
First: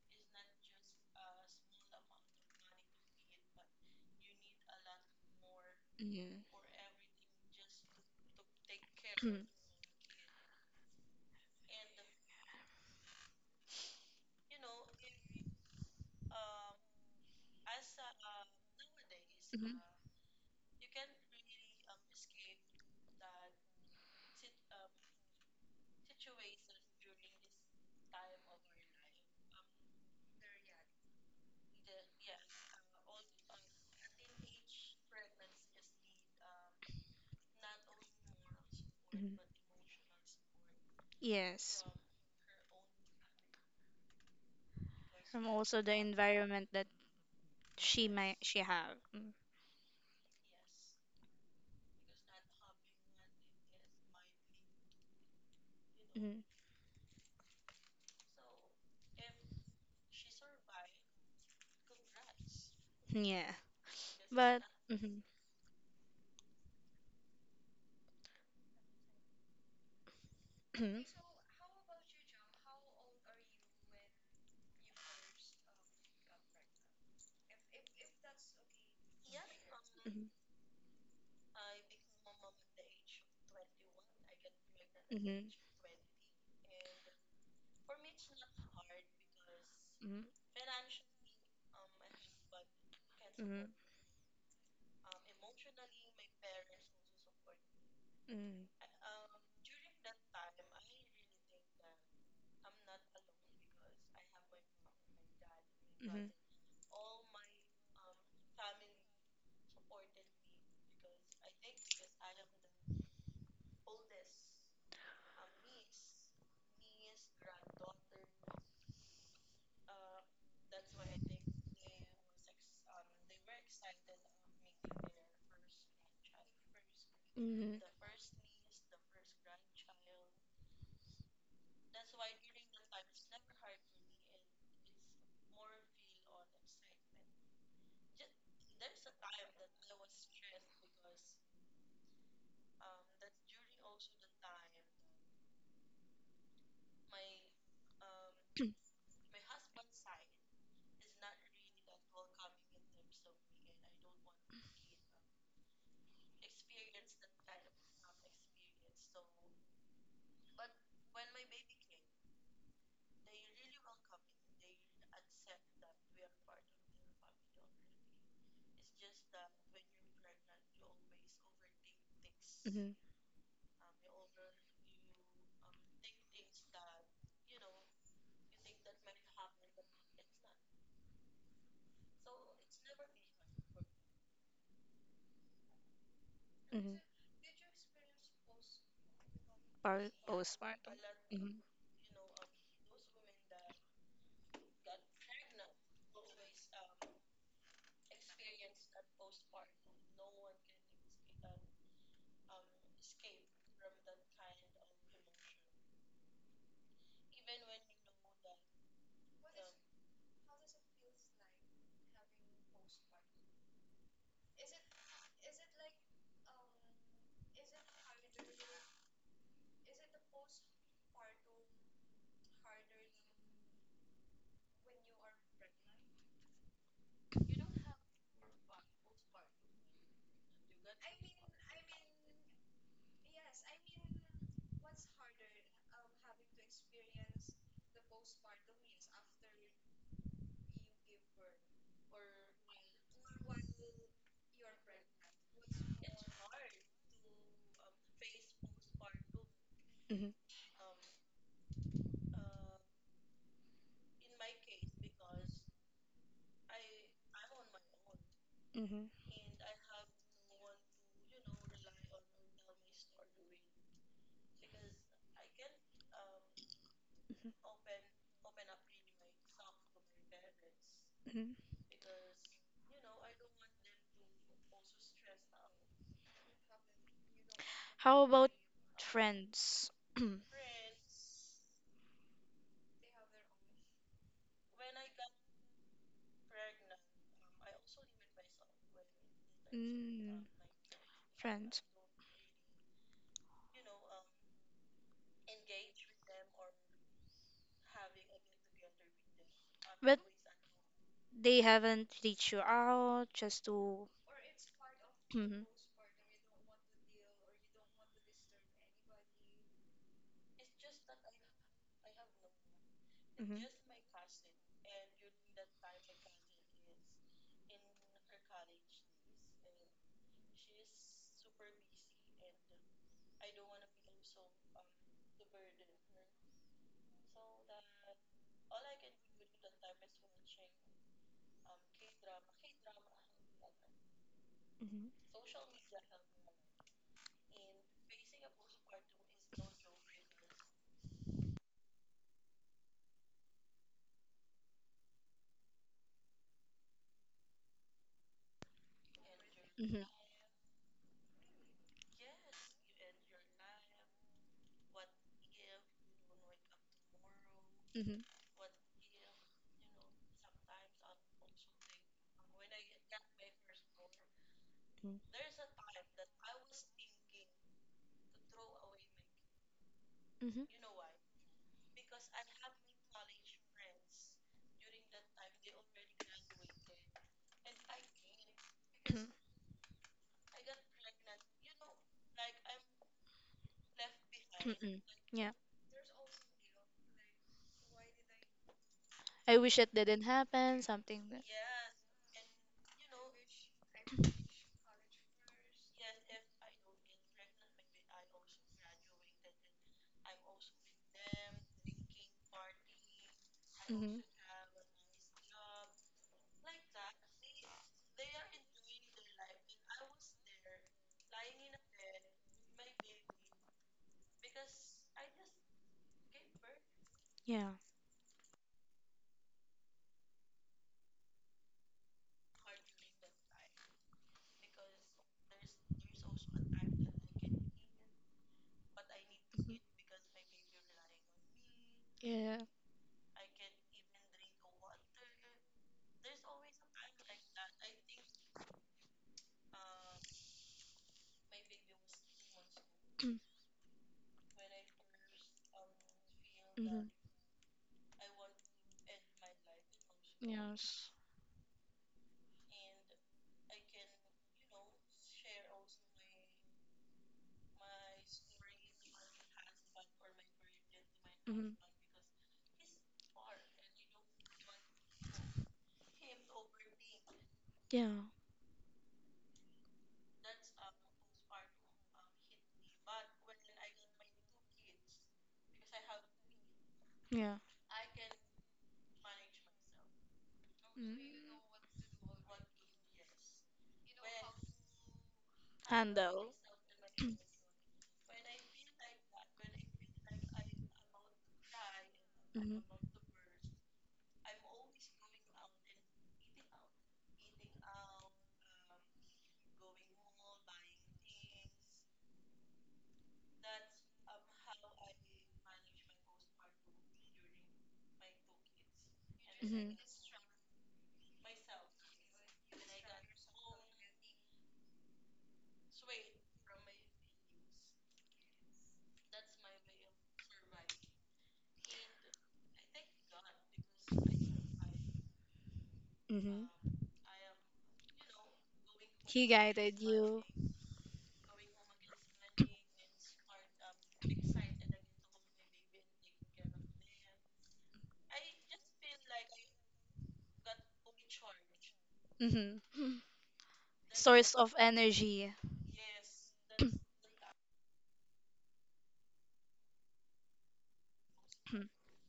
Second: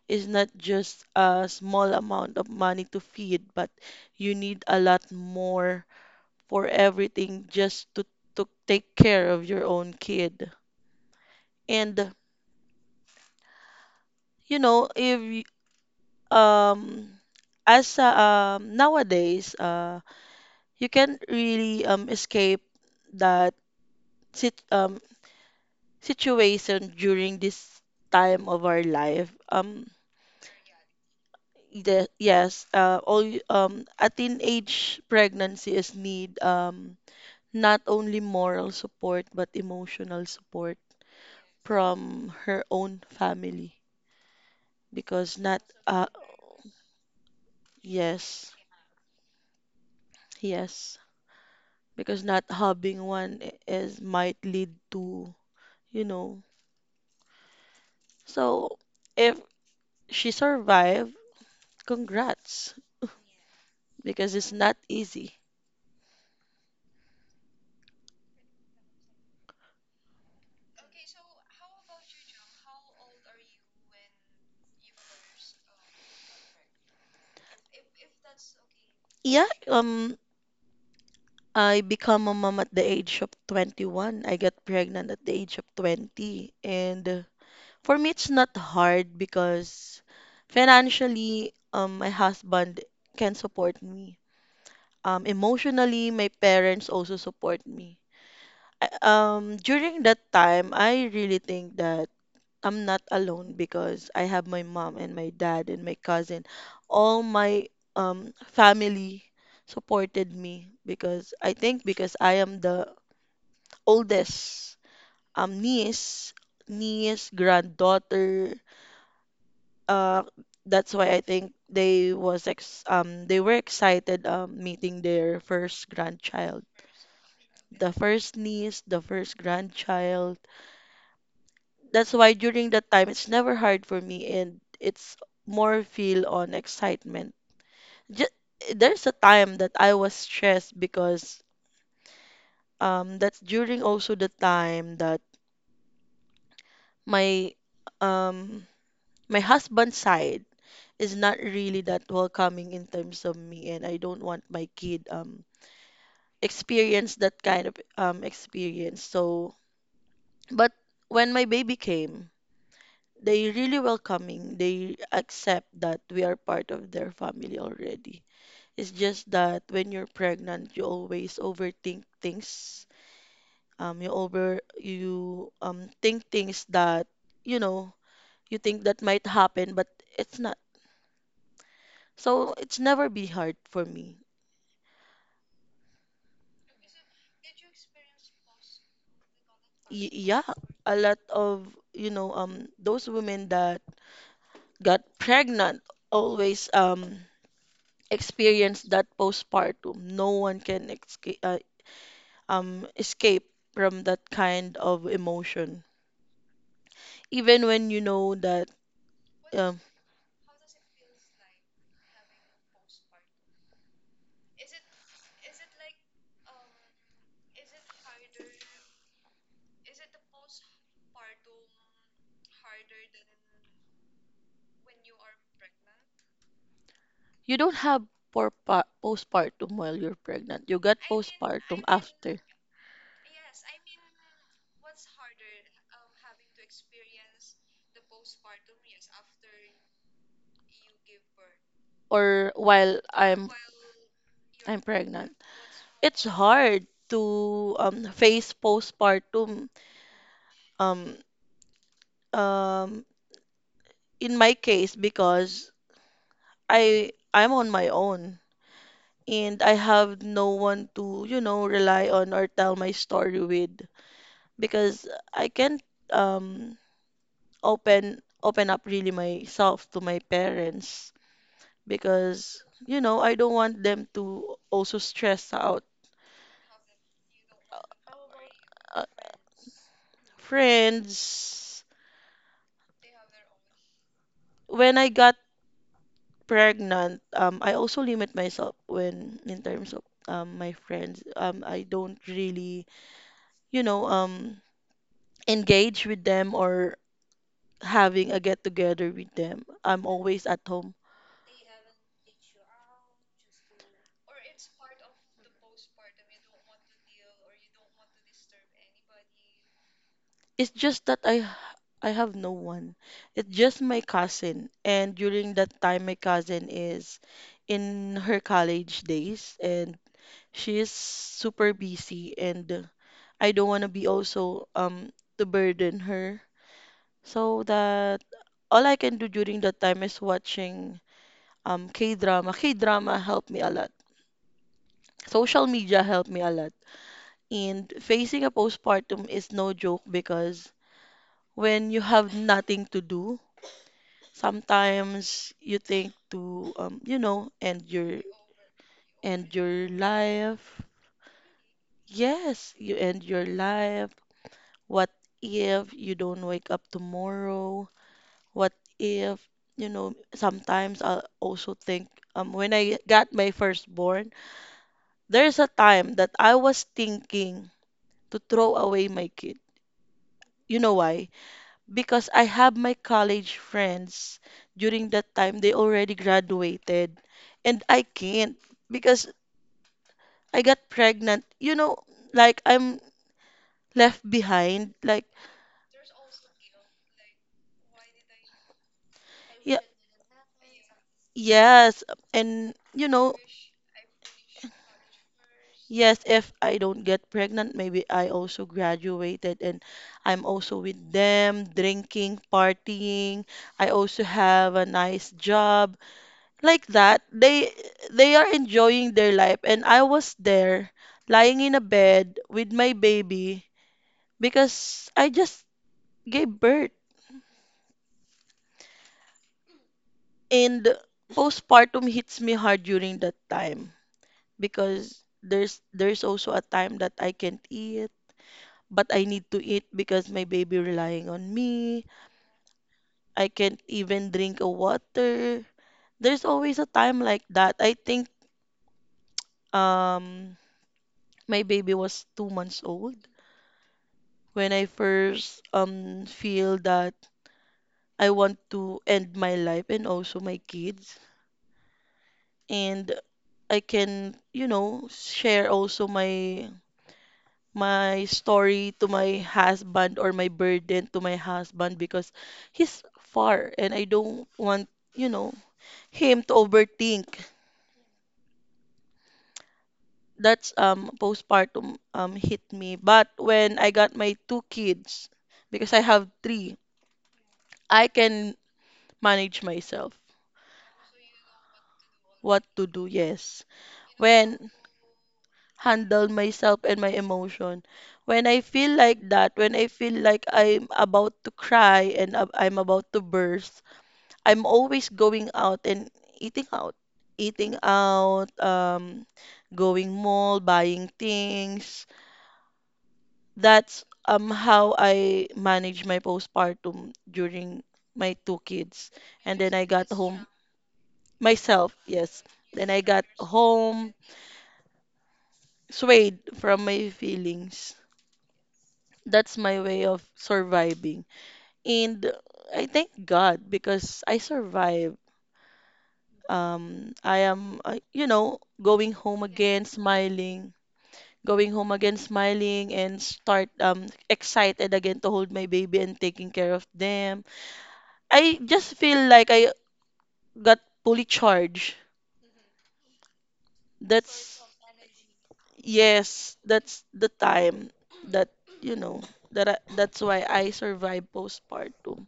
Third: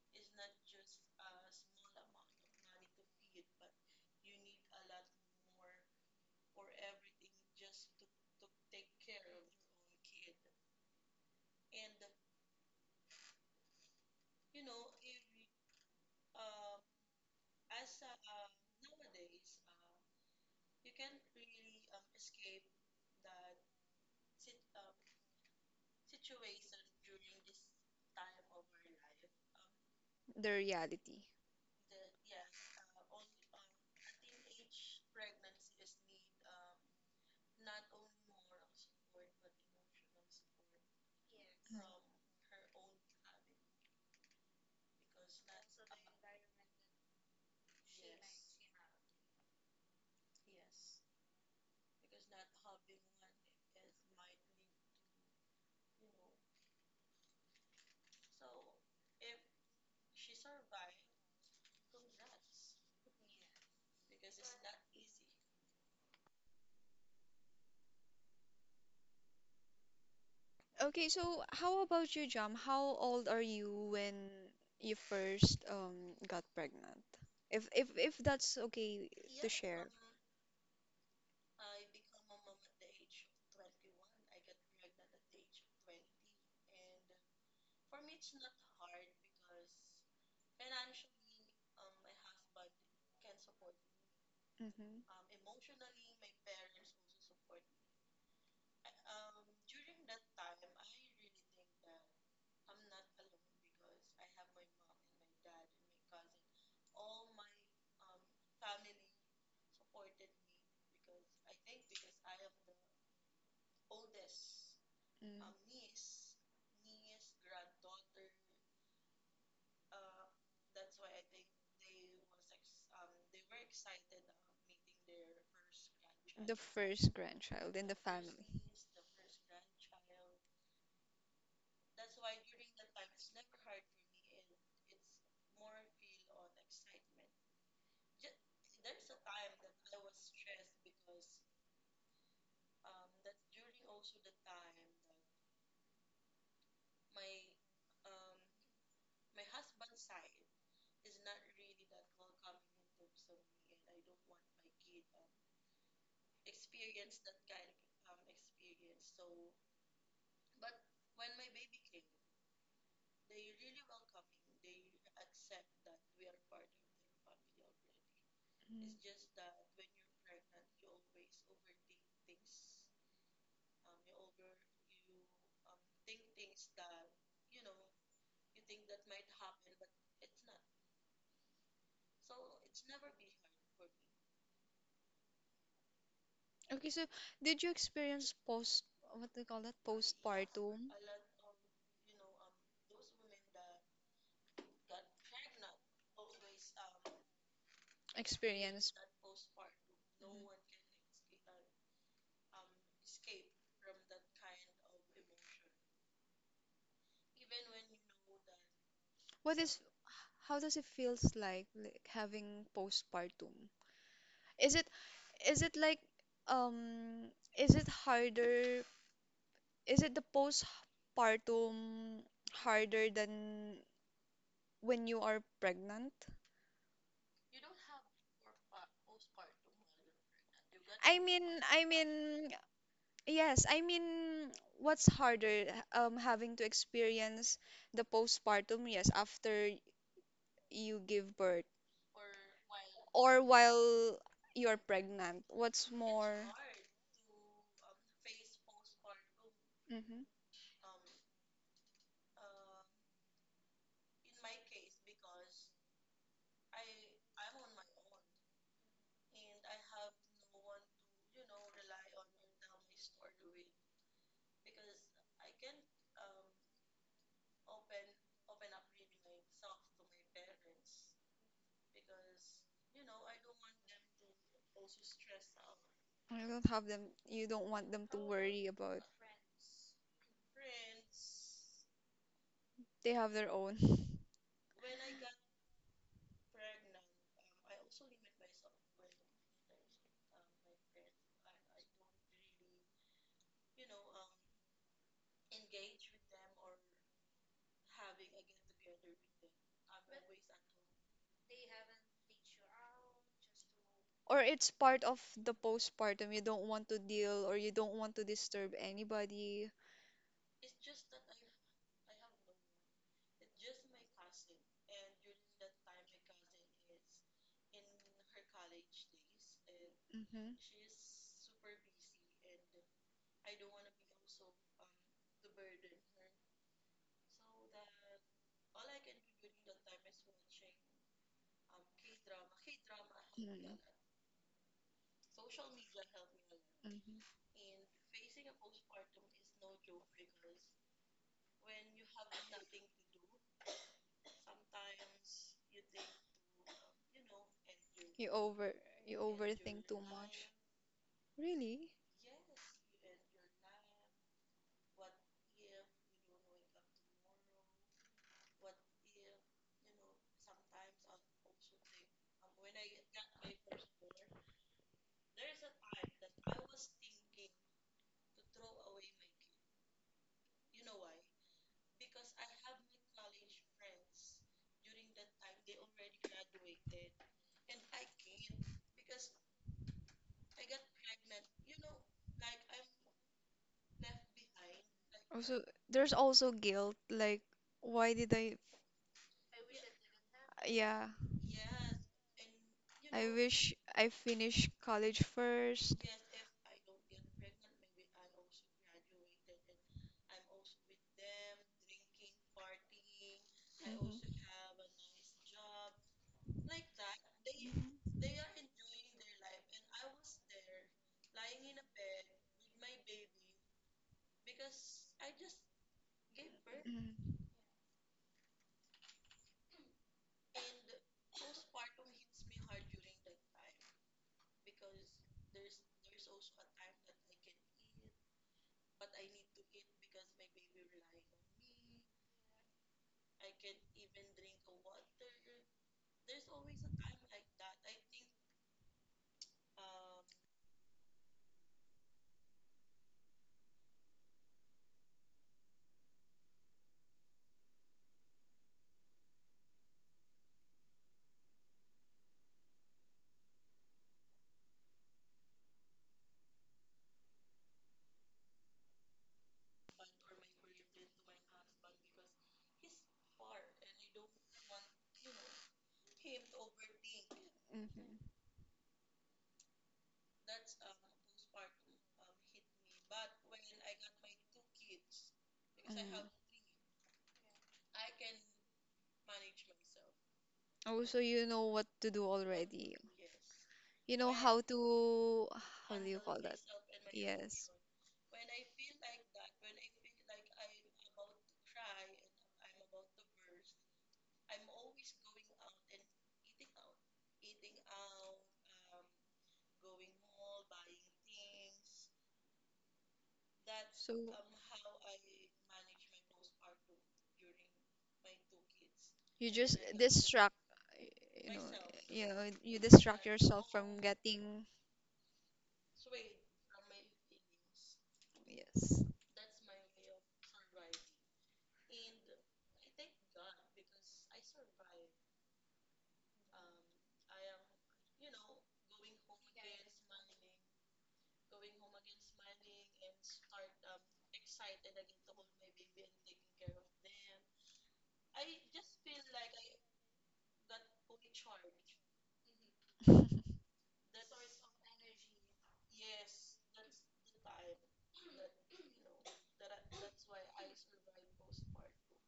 S3: is not just a small amount of money to feed, but you need a lot more
S2: Hmm.
S3: for everything just to take care
S2: Hmm.
S3: of your own kid. And you know, if y- um as nowadays you can not really escape that sit um situation during this time of our life.
S1: The reality.
S3: The, yes, all a teenage pregnancy is need not only moral support
S2: Hmm.
S3: but emotional support
S1: Mm.
S2: Yes.
S3: from her own family because
S2: And
S3: not
S2: also the environment that she might
S3: yes,
S2: she have. Mm.
S3: yes, because not having one is might lead to, you
S2: Mhm.
S3: know, so if she survived, congrats,
S2: Yeah.
S3: because it's
S2: But
S3: not
S2: mhm.
S3: easy.
S2: Mhm.
S1: Okay, so how about you, Jam? How old are you when you first got pregnant? If that's okay to
S3: Yeah.
S1: share.
S3: I become a mom at the age of 21. I got pregnant at the
S2: Mhm.
S3: age of 20. And for me, it's not hard because financially, my husband can
S2: Mhm.
S3: support me.
S1: Mm-hmm.
S3: Emotionally, my parents also support me.
S2: Mhm. Mhm.
S3: During that time, I really think that I'm not alone because I have my mom and my dad and my
S2: Mhm.
S3: cousin. All my family supported me because I think because I am the oldest um,
S1: Mm-hmm.
S3: niece, niece, granddaughter, uh that's why I think they was ex they were excited meeting their first
S1: The
S3: grandchild.
S1: first
S2: Mhm.
S1: grandchild
S2: Mhm.
S1: in
S3: The
S1: the
S3: first
S1: family.
S3: niece, the first grandchild. That's why during that time it's never hard for me and it's more feel on excitement. Just, there's a time that I was stressed because that's during also the time that my um my husband's side is not really that welcoming in terms of me and I don't want my kid experience that kind of experience. So, but when my baby came, they really welcoming. They accept that we are part of their family already. It's
S1: Mm.
S3: just that when you're pregnant, you always overthink things.
S2: Mm-hmm.
S3: You over you think things that you know you think that might happen, but it's not. So it's never be hard for me.
S1: Okay,
S2: Mm-hmm.
S1: so did you experience what they call that,
S3: Yeah,
S1: postpartum
S2: Postpartum.
S3: a lot
S2: Mm-hmm.
S3: of you know those women that got pregnant always experienced
S1: experience?
S3: that
S1: Mhm.
S3: postpartum. No one can escape escape from that kind of emotion. Even when you know that
S1: What is,
S3: um
S1: how does it feels like having postpartum? Is it, is it like, um, is it harder? Is it the postpartum harder than when you are pregnant?
S3: you don't have postpartum while you're pregnant. You got
S1: I mean,
S3: postpartum
S1: I
S3: after
S1: mean, yes, I mean, what's harder, having to experience the postpartum, yes, after you give birth,
S3: or while
S1: or while you're
S3: I'm pregnant.
S1: pregnant? What's
S3: It's
S1: more?
S3: hard to face postpartum
S2: Mm-hmm.
S3: um um in my case because I'm on my own
S2: Mm-hmm.
S3: and I have no one to, you know, rely on or tell my story with because I can't um
S2: Mm-hmm.
S3: open up really myself to my parents
S2: Mm-hmm.
S3: because you know, I don't want them to also stress out.
S1: You don't have them, you don't want them to
S2: How about
S1: worry about.
S3: uh,
S2: friends? mm,
S3: friends.
S1: They have their own.
S3: When I got pregnant, I also limit myself when in terms of my friends.
S2: Friends.
S3: I don't really, you know, engage with them or having a get together with them. I'm
S2: But
S3: always at home.
S2: they haven't reached you out just to.
S1: Or it's part of the
S2: Mm-hmm.
S1: postpartum. You don't want to deal or you don't want to disturb anybody.
S3: It's just that I have no one. It's
S2: Mm-hmm.
S3: just my cousin. And during that time my cousin is in her college days and
S1: Mm-hmm.
S3: she is super busy and I don't want to be also to burden her. So that all I can do during that time is watching K-drama. K-drama helped me a lot.
S2: Mm-hmm.
S3: Social media helped me a lot.
S1: Mm-hmm.
S3: And facing a postpartum is no joke because when you have nothing to do, sometimes you think to you know,
S1: You over, you
S3: end
S1: overthink
S3: your
S1: too
S2: Mhm.
S1: much.
S3: life.
S1: Really?
S3: Yes, you end your life. What if you don't wake up tomorrow?
S2: Mhm.
S3: What if, you know, sometimes I also think when I got my firstborn,
S2: Mhm.
S3: there's a time that I was thinking to throw away my kid.
S2: Mhm.
S3: You know why? Because I have my college friends during that time they already graduated and I can't because I got pregnant. You know, like I'm left behind.
S2: Mhm.
S3: Like
S2: Yeah.
S1: Also, there's also guilt. Like, why did I?
S2: I wish
S3: yeah,
S2: it didn't happen,
S1: Yeah,
S2: something that.
S3: yes, and you
S1: I
S3: know,
S1: wish I finished college first.
S3: yes, if I don't get pregnant, maybe I also graduated and I'm also with them drinking, partying. I
S2: Mhm.
S3: also
S1: Mm-hmm.
S3: have a nice job like that,
S1: Mm-hmm.
S3: they are enjoying their life and I was there lying in a bed with my baby because I just gave birth
S1: Mm.
S2: Yeah.
S3: and postpartum hits me hard during that time because there's also a time that I can't eat but I need to
S2: Mhm.
S3: eat because my baby relying on me.
S2: Yeah.
S3: I can't even drink a water. There's always a time like that I think um my baby was 2 months old when I first feel
S2: Mhm.
S3: that I want to end my life and also my
S2: Yes.
S3: kids. And I can, you know, share also my story to my husband or my burden to my
S2: Mhm.
S3: husband because he's far and I don't want, you know, him to overthink.
S2: Yeah.
S1: Mhm,
S3: That's postpartum hit me. But when I got my two kids, because I
S1: mhm.
S3: have three,
S2: Yeah.
S3: I can manage myself.
S1: Oh, so you
S2: Mm.
S1: know what to do
S3: What to
S1: already.
S3: do, yes.
S1: You know how
S3: When
S1: to, how do you
S3: handle
S1: call
S2: Handle.
S1: that?
S3: myself and my
S1: Yes.
S3: emotion. When I feel like that, when I feel like I'm about to cry and I'm
S2: Mhm.
S3: about to burst, I'm always going out and eating out. Eating out, going mall, buying things. That's
S1: So
S3: how I manage my postpartum during my two kids.
S1: you
S3: And then
S1: just
S3: I
S2: Mhm.
S3: got home
S1: distract, you know,
S3: myself,
S1: you
S3: yes.
S1: know, you
S3: Then I got
S1: distract yourself from
S3: home
S1: getting,
S3: swayed from my feelings.
S1: yes.
S3: That's my way of surviving. And I thank God because I survived.
S2: Mhm.
S3: I am going home
S2: He
S3: again,
S2: guided you.
S3: smiling, and start excited again to hold my baby and taking care of them. I just feel like I got fully charged.
S2: Hmm. Source
S3: That's
S2: of energy.
S3: yes, that's the time that you know that's why I survived
S2: Mhm.
S3: postpartum.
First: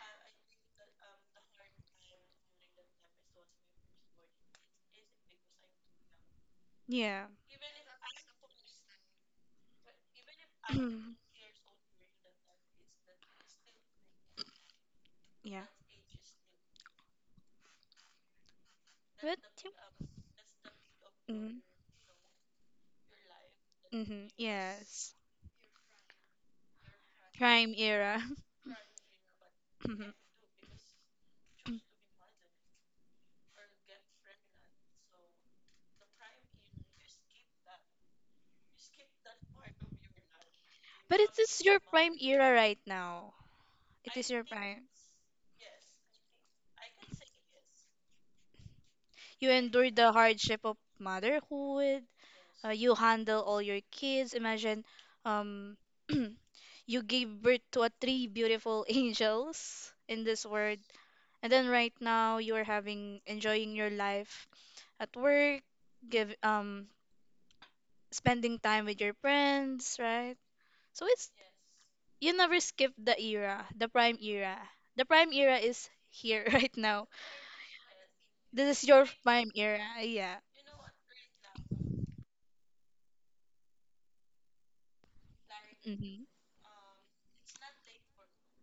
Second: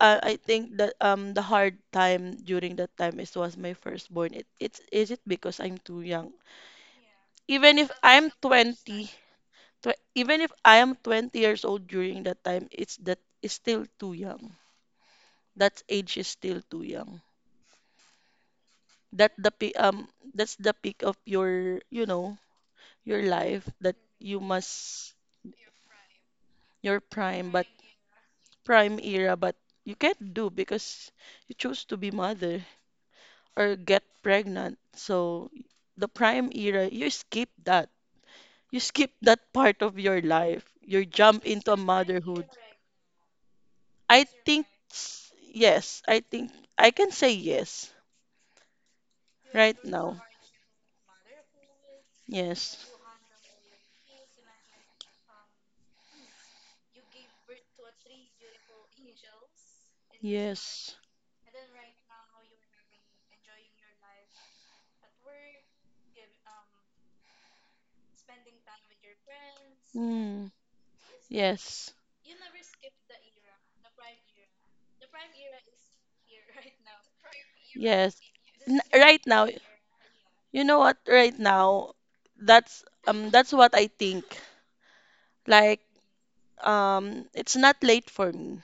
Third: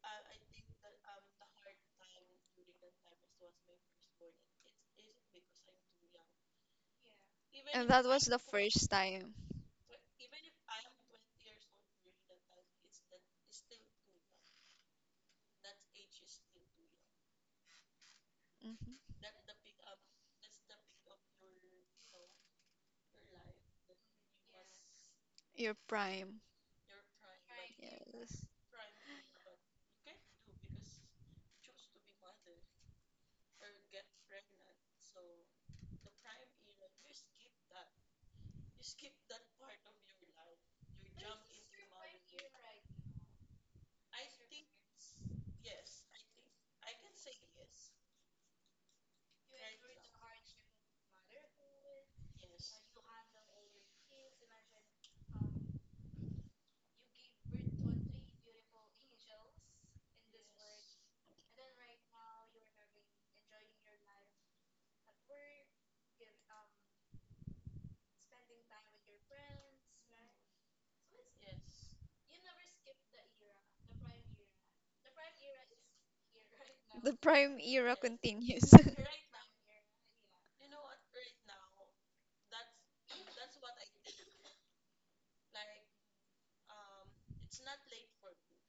S3: I think that the hard time during that time is was my firstborn. It it's is it because I'm too young.
S2: Yeah.
S3: Even
S1: And
S3: if
S1: that was
S3: I'm
S1: the first
S3: 20,
S1: time.
S3: tw even if I am 20 years old during that time, it's that is still too young.
S2: Yeah.
S3: That age is still too young.
S1: Hmm.
S3: That
S2: But,
S3: the pe-
S2: yeah.
S3: um that's the peak of
S2: Mm-hmm.
S3: your, you know, your life that
S2: Mm-hmm.
S3: you must
S2: Yes.
S1: Your prime.
S3: your prime but
S2: Prime era.
S1: Yes.
S3: prime era, but you
S2: Mhm.
S3: can't do because you choose to be mother or get pregnant. So the prime era, you skip that. You skip that part of your life. You
S2: But it
S3: jump
S2: is
S3: into a
S2: your prime
S3: motherhood.
S2: era right now. It
S3: I
S2: is your
S3: think
S2: prime.
S3: s- yes, I think I can say yes
S2: You
S3: right
S2: endure
S3: now.
S2: the hardship of motherhood.
S3: Yes.
S2: You handle all your kids. Imagine, um, you gave birth to a three beautiful angels in this world.
S3: Yes.
S2: And then right now you are having enjoying your life at work, give spending time with your friends, right?
S3: Mm.
S2: So it's
S3: Yes.
S2: you never skip the era,
S1: The
S2: the prime era. The prime era is here right now.
S1: prime era. Right. Yes,
S3: Yes.
S1: continues.
S2: This is your
S3: Right now,
S2: prime era. Yeah.
S3: you know what? Right now, that's what I think. Like
S2: Hmm.
S3: it's not late for me.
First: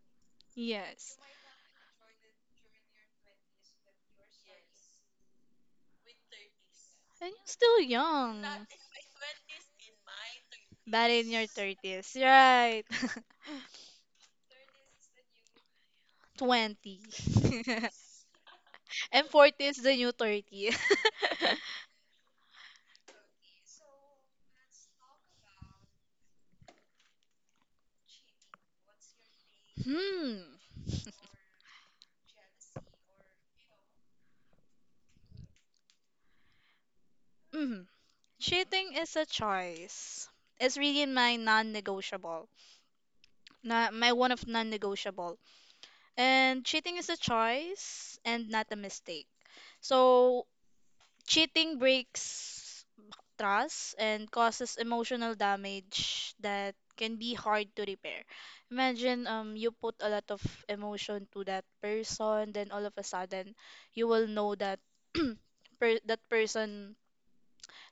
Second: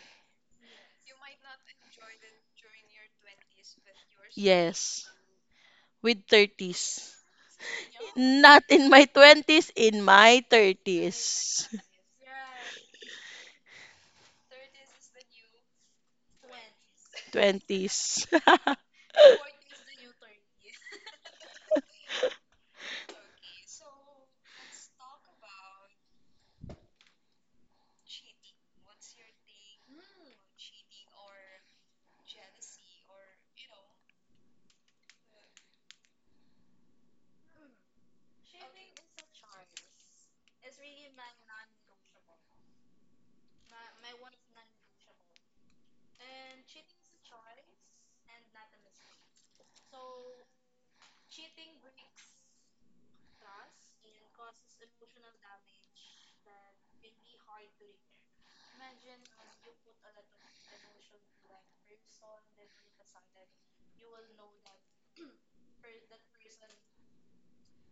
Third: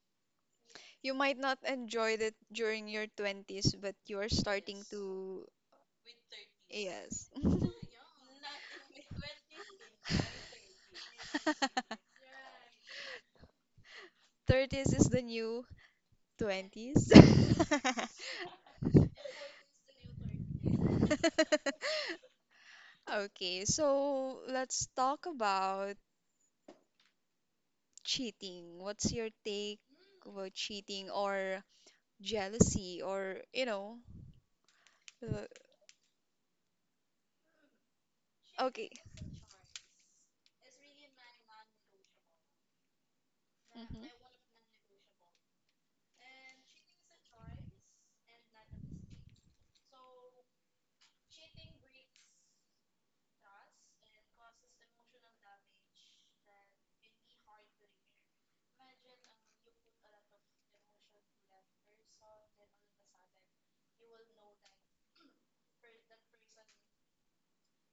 S1: You
S2: Yes.
S1: might not enjoy it during your 20s, but you are starting, yes,
S3: Yes,
S1: to.
S3: with 30s.
S1: Yes.
S2: And you're still young.
S3: Not in my 20s, in my
S2: But in your
S3: 30s.
S2: 30s, right?
S1: 30s is the new
S2: 20.
S1: 20s.
S3: 20s.
S2: And 40 is the new 30.
S1: Okay, so let's talk about cheating. What's your take, mm,
S2: Hmm.
S1: about cheating or jealousy or, you know, uh,
S2: Mm.
S1: okay.
S2: Cheating is a choice. It's really my non-negotiable. Na,
S1: Mhm.
S2: my one of non-negotiable. And cheating is a choice and not a mistake. So cheating breaks trust and causes emotional damage that can be hard to repair. Imagine, you put a lot of emotion to that person, then all of a sudden you will know that that person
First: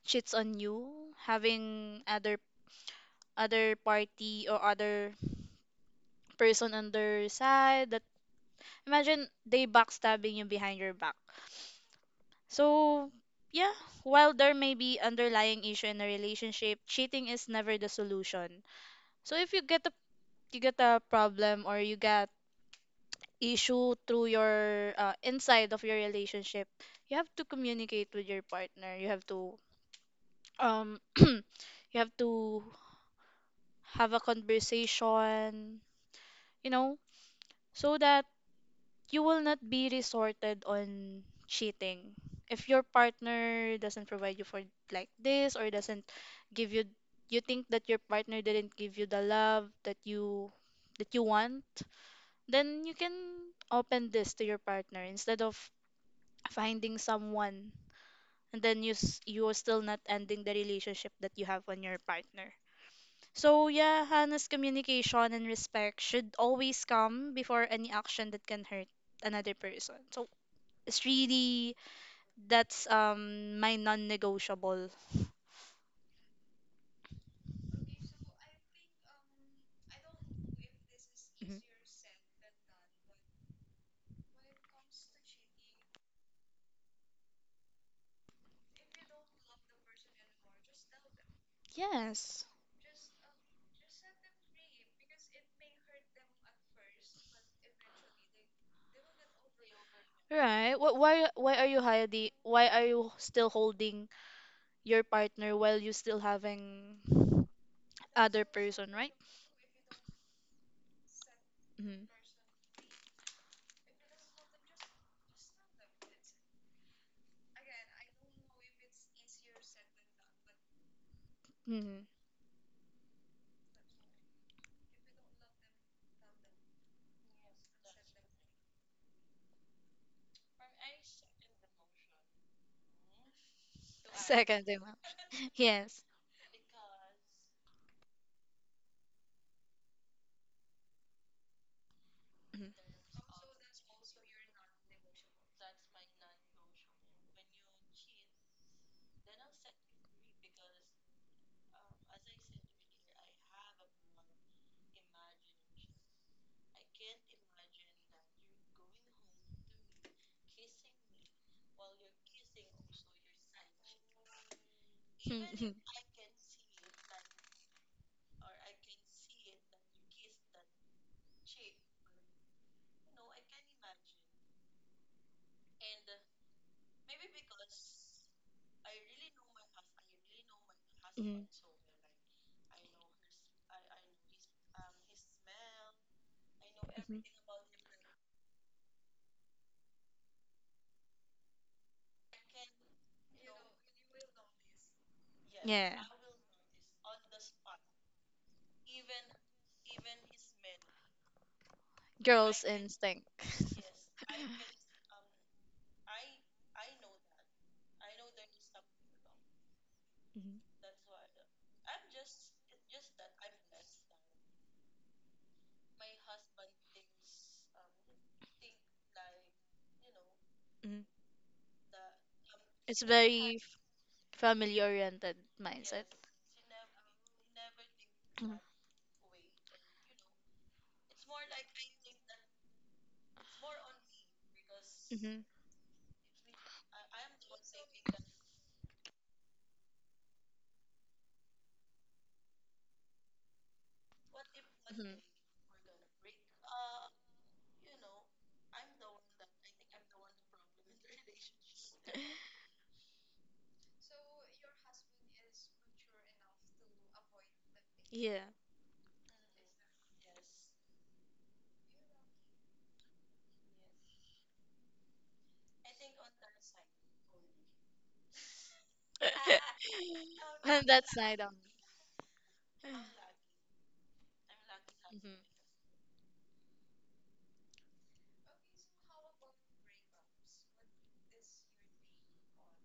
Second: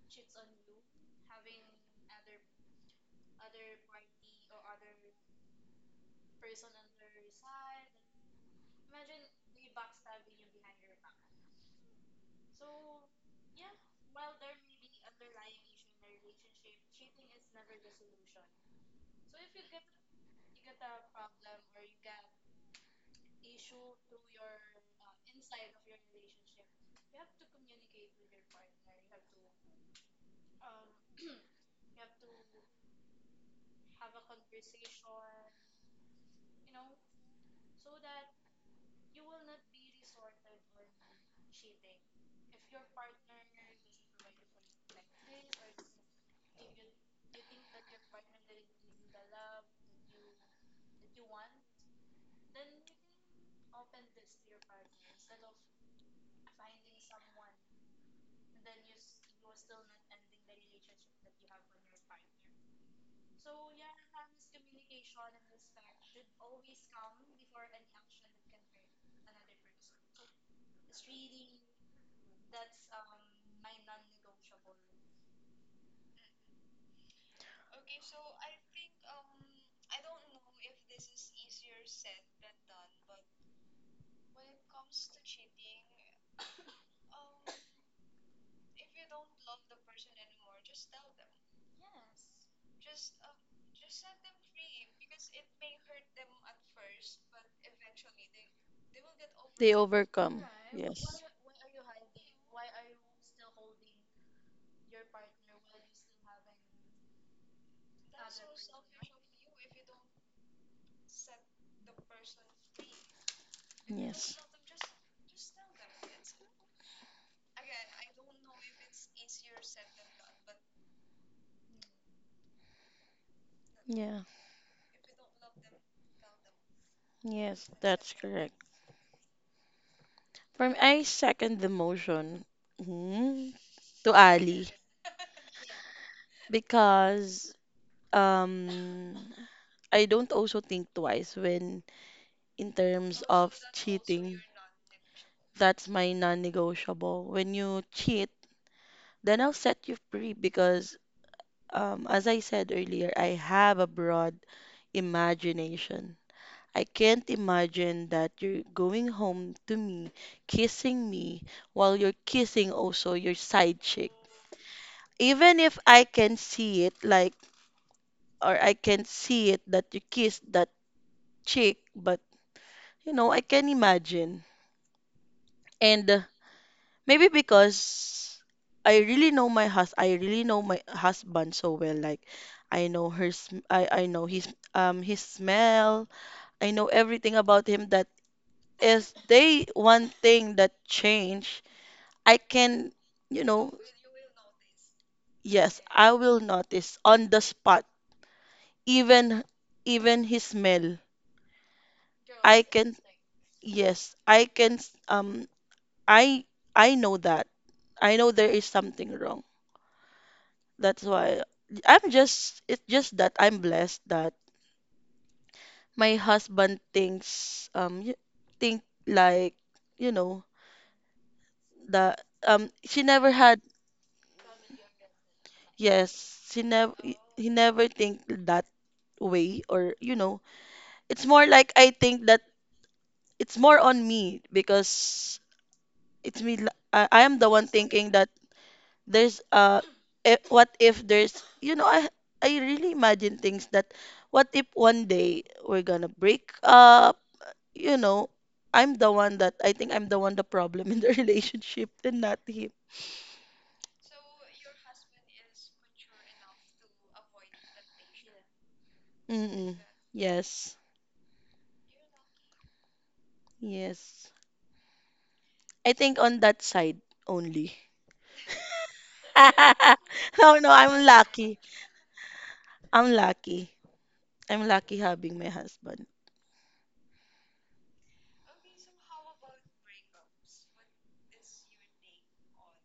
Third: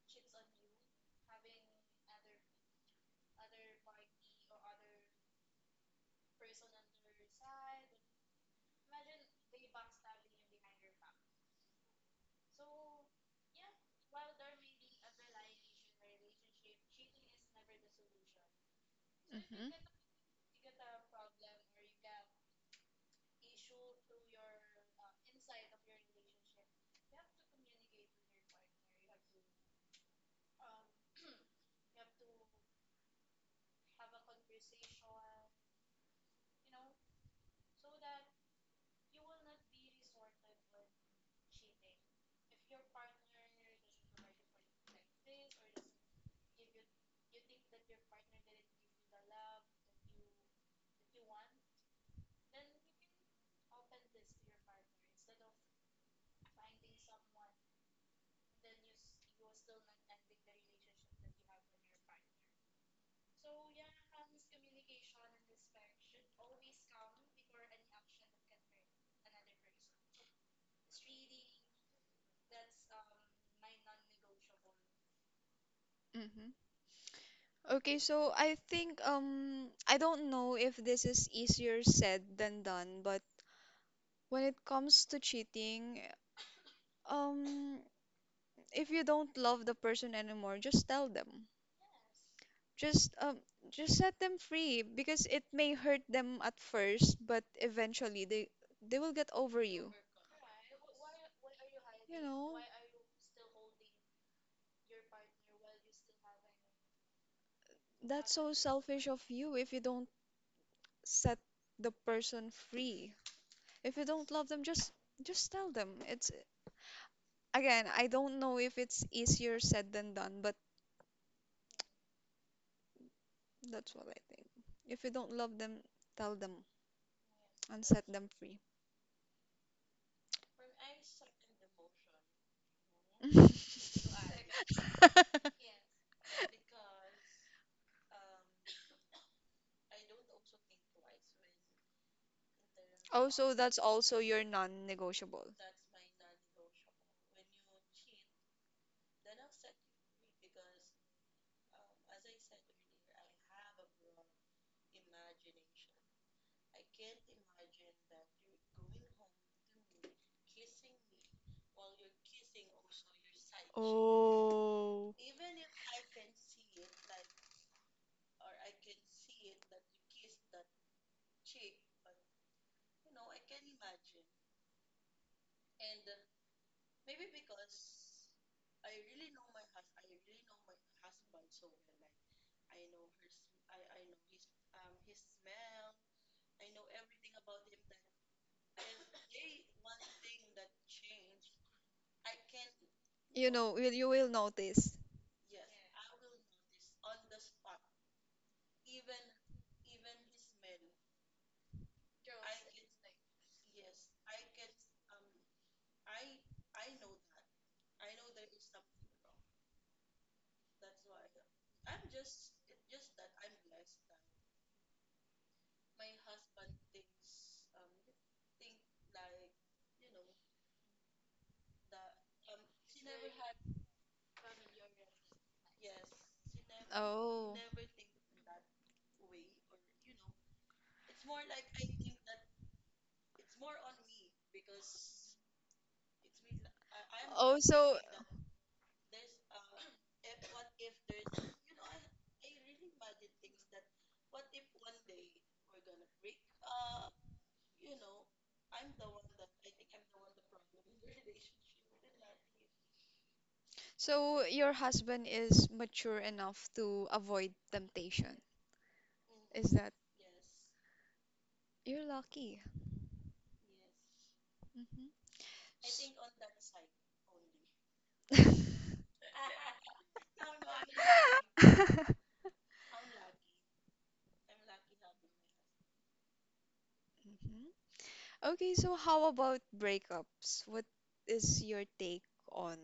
S2: cheats on you, having other party or other person on their side. That imagine they backstabbing you behind your back. So, yeah, while there may be underlying issue in a relationship, cheating is never the solution. So if you
S1: Mhm.
S2: get a you get a problem, or you get issue through your inside of your relationship, you have to communicate with your partner. You have to you have to Have a conversation, you know, so that you will not be resorted on cheating if your partner doesn't provide you for like this, or doesn't give you. You think that your partner didn't give you the love that you want, then you can open this to your partner instead of finding someone, and then you're still not ending the relationship that you have on your partner. So yeah, honest communication and respect should always come before any action that can hurt another person. So it's really that's my non-negotiable.
S1: Mhm. Okay, so I think I don't know if this is
S2: Mhm.
S1: easier said than done, but when it comes to cheating, um if you don't love the person anymore, just tell them.
S2: Yes.
S1: Just um just set them free because it may hurt them at first, but eventually they will get over
S3: They
S1: you.
S3: overcome.
S2: Right. Wh-
S3: Yes.
S2: Why why are you
S1: You
S2: hiding?
S1: know,
S2: Why are you still holding your partner while you still having
S1: that's
S2: other
S1: so
S2: person,
S1: selfish
S2: right?
S1: of you if you don't set the
S2: Mm-hmm.
S1: person free. If you don't
S3: Yes.
S1: love them, just tell them. It's, again, I don't know if it's easier said than done, but
S2: Mm-hmm.
S1: that's what I
S3: Yeah.
S1: think. If you don't love them, tell them
S3: Yes,
S1: and set
S3: that's
S1: them
S3: correct.
S1: free.
S3: From I second the motion, mhm, to
S2: Second
S3: Ali
S2: thing. Yes.
S3: because um I don't also think twice when
S2: Mm-hmm.
S3: in terms
S1: Oh, so
S3: of
S1: that's also
S3: cheating.
S1: your non-negotiable.
S3: That's my non-negotiable. When you cheat, then I'll set you free because as I said earlier, I have a broad imagination. I can't imagine that you're going home to me, kissing me, while you're kissing also your side chick.
S1: Oh.
S3: Even if I can see it, like, or I can see it that you kissed that chick, but you know, I can imagine. And maybe because I really know my
S2: Mm-hmm.
S3: husband so well. Like, I know his smell. I know
S2: Hmm.
S3: everything about him. That is they one thing that changed I can, you
S1: You
S3: know,
S1: know, will you will notice.
S3: yes,
S2: Yeah.
S3: I will notice on the spot, even even his smell. I
S2: Girls
S3: can,
S2: instinct.
S3: yes, I can, um, I I know that. I know there is something wrong.
S2: Mhm.
S3: That's why I'm just, it's just that I'm blessed that my husband thinks, think like, you know,
S2: Mhm.
S3: that, she
S2: It's
S3: never
S2: very
S3: had,
S2: family oriented mindset.
S3: yes, she never, he
S1: Oh.
S3: never think
S2: Mhm.
S3: that way or, you know, it's more like I think that it's more on me because
S2: Mhm.
S3: it's me. I am the
S1: Oh,
S3: one
S1: so
S3: thinking that there's what if there's you know I really imagine things that what if one
S2: Mhm.
S3: day we're gonna break up. You know, I'm the one that I think I'm the one the problem in the relationship and not him.
S1: so your husband is mature enough to avoid temptation.
S2: Yeah.
S1: Is
S3: Mm-mm.
S1: that,
S3: Yes,
S1: you're lucky.
S3: yes.
S1: Hmm.
S3: I think on that side only. No, no,
S2: And
S3: I'm
S2: that's night on.
S3: lucky.
S1: Mhm.
S3: I'm lucky. I'm lucky having
S2: Mhm.
S3: my husband.
S1: Okay, so how about breakups? What is your take on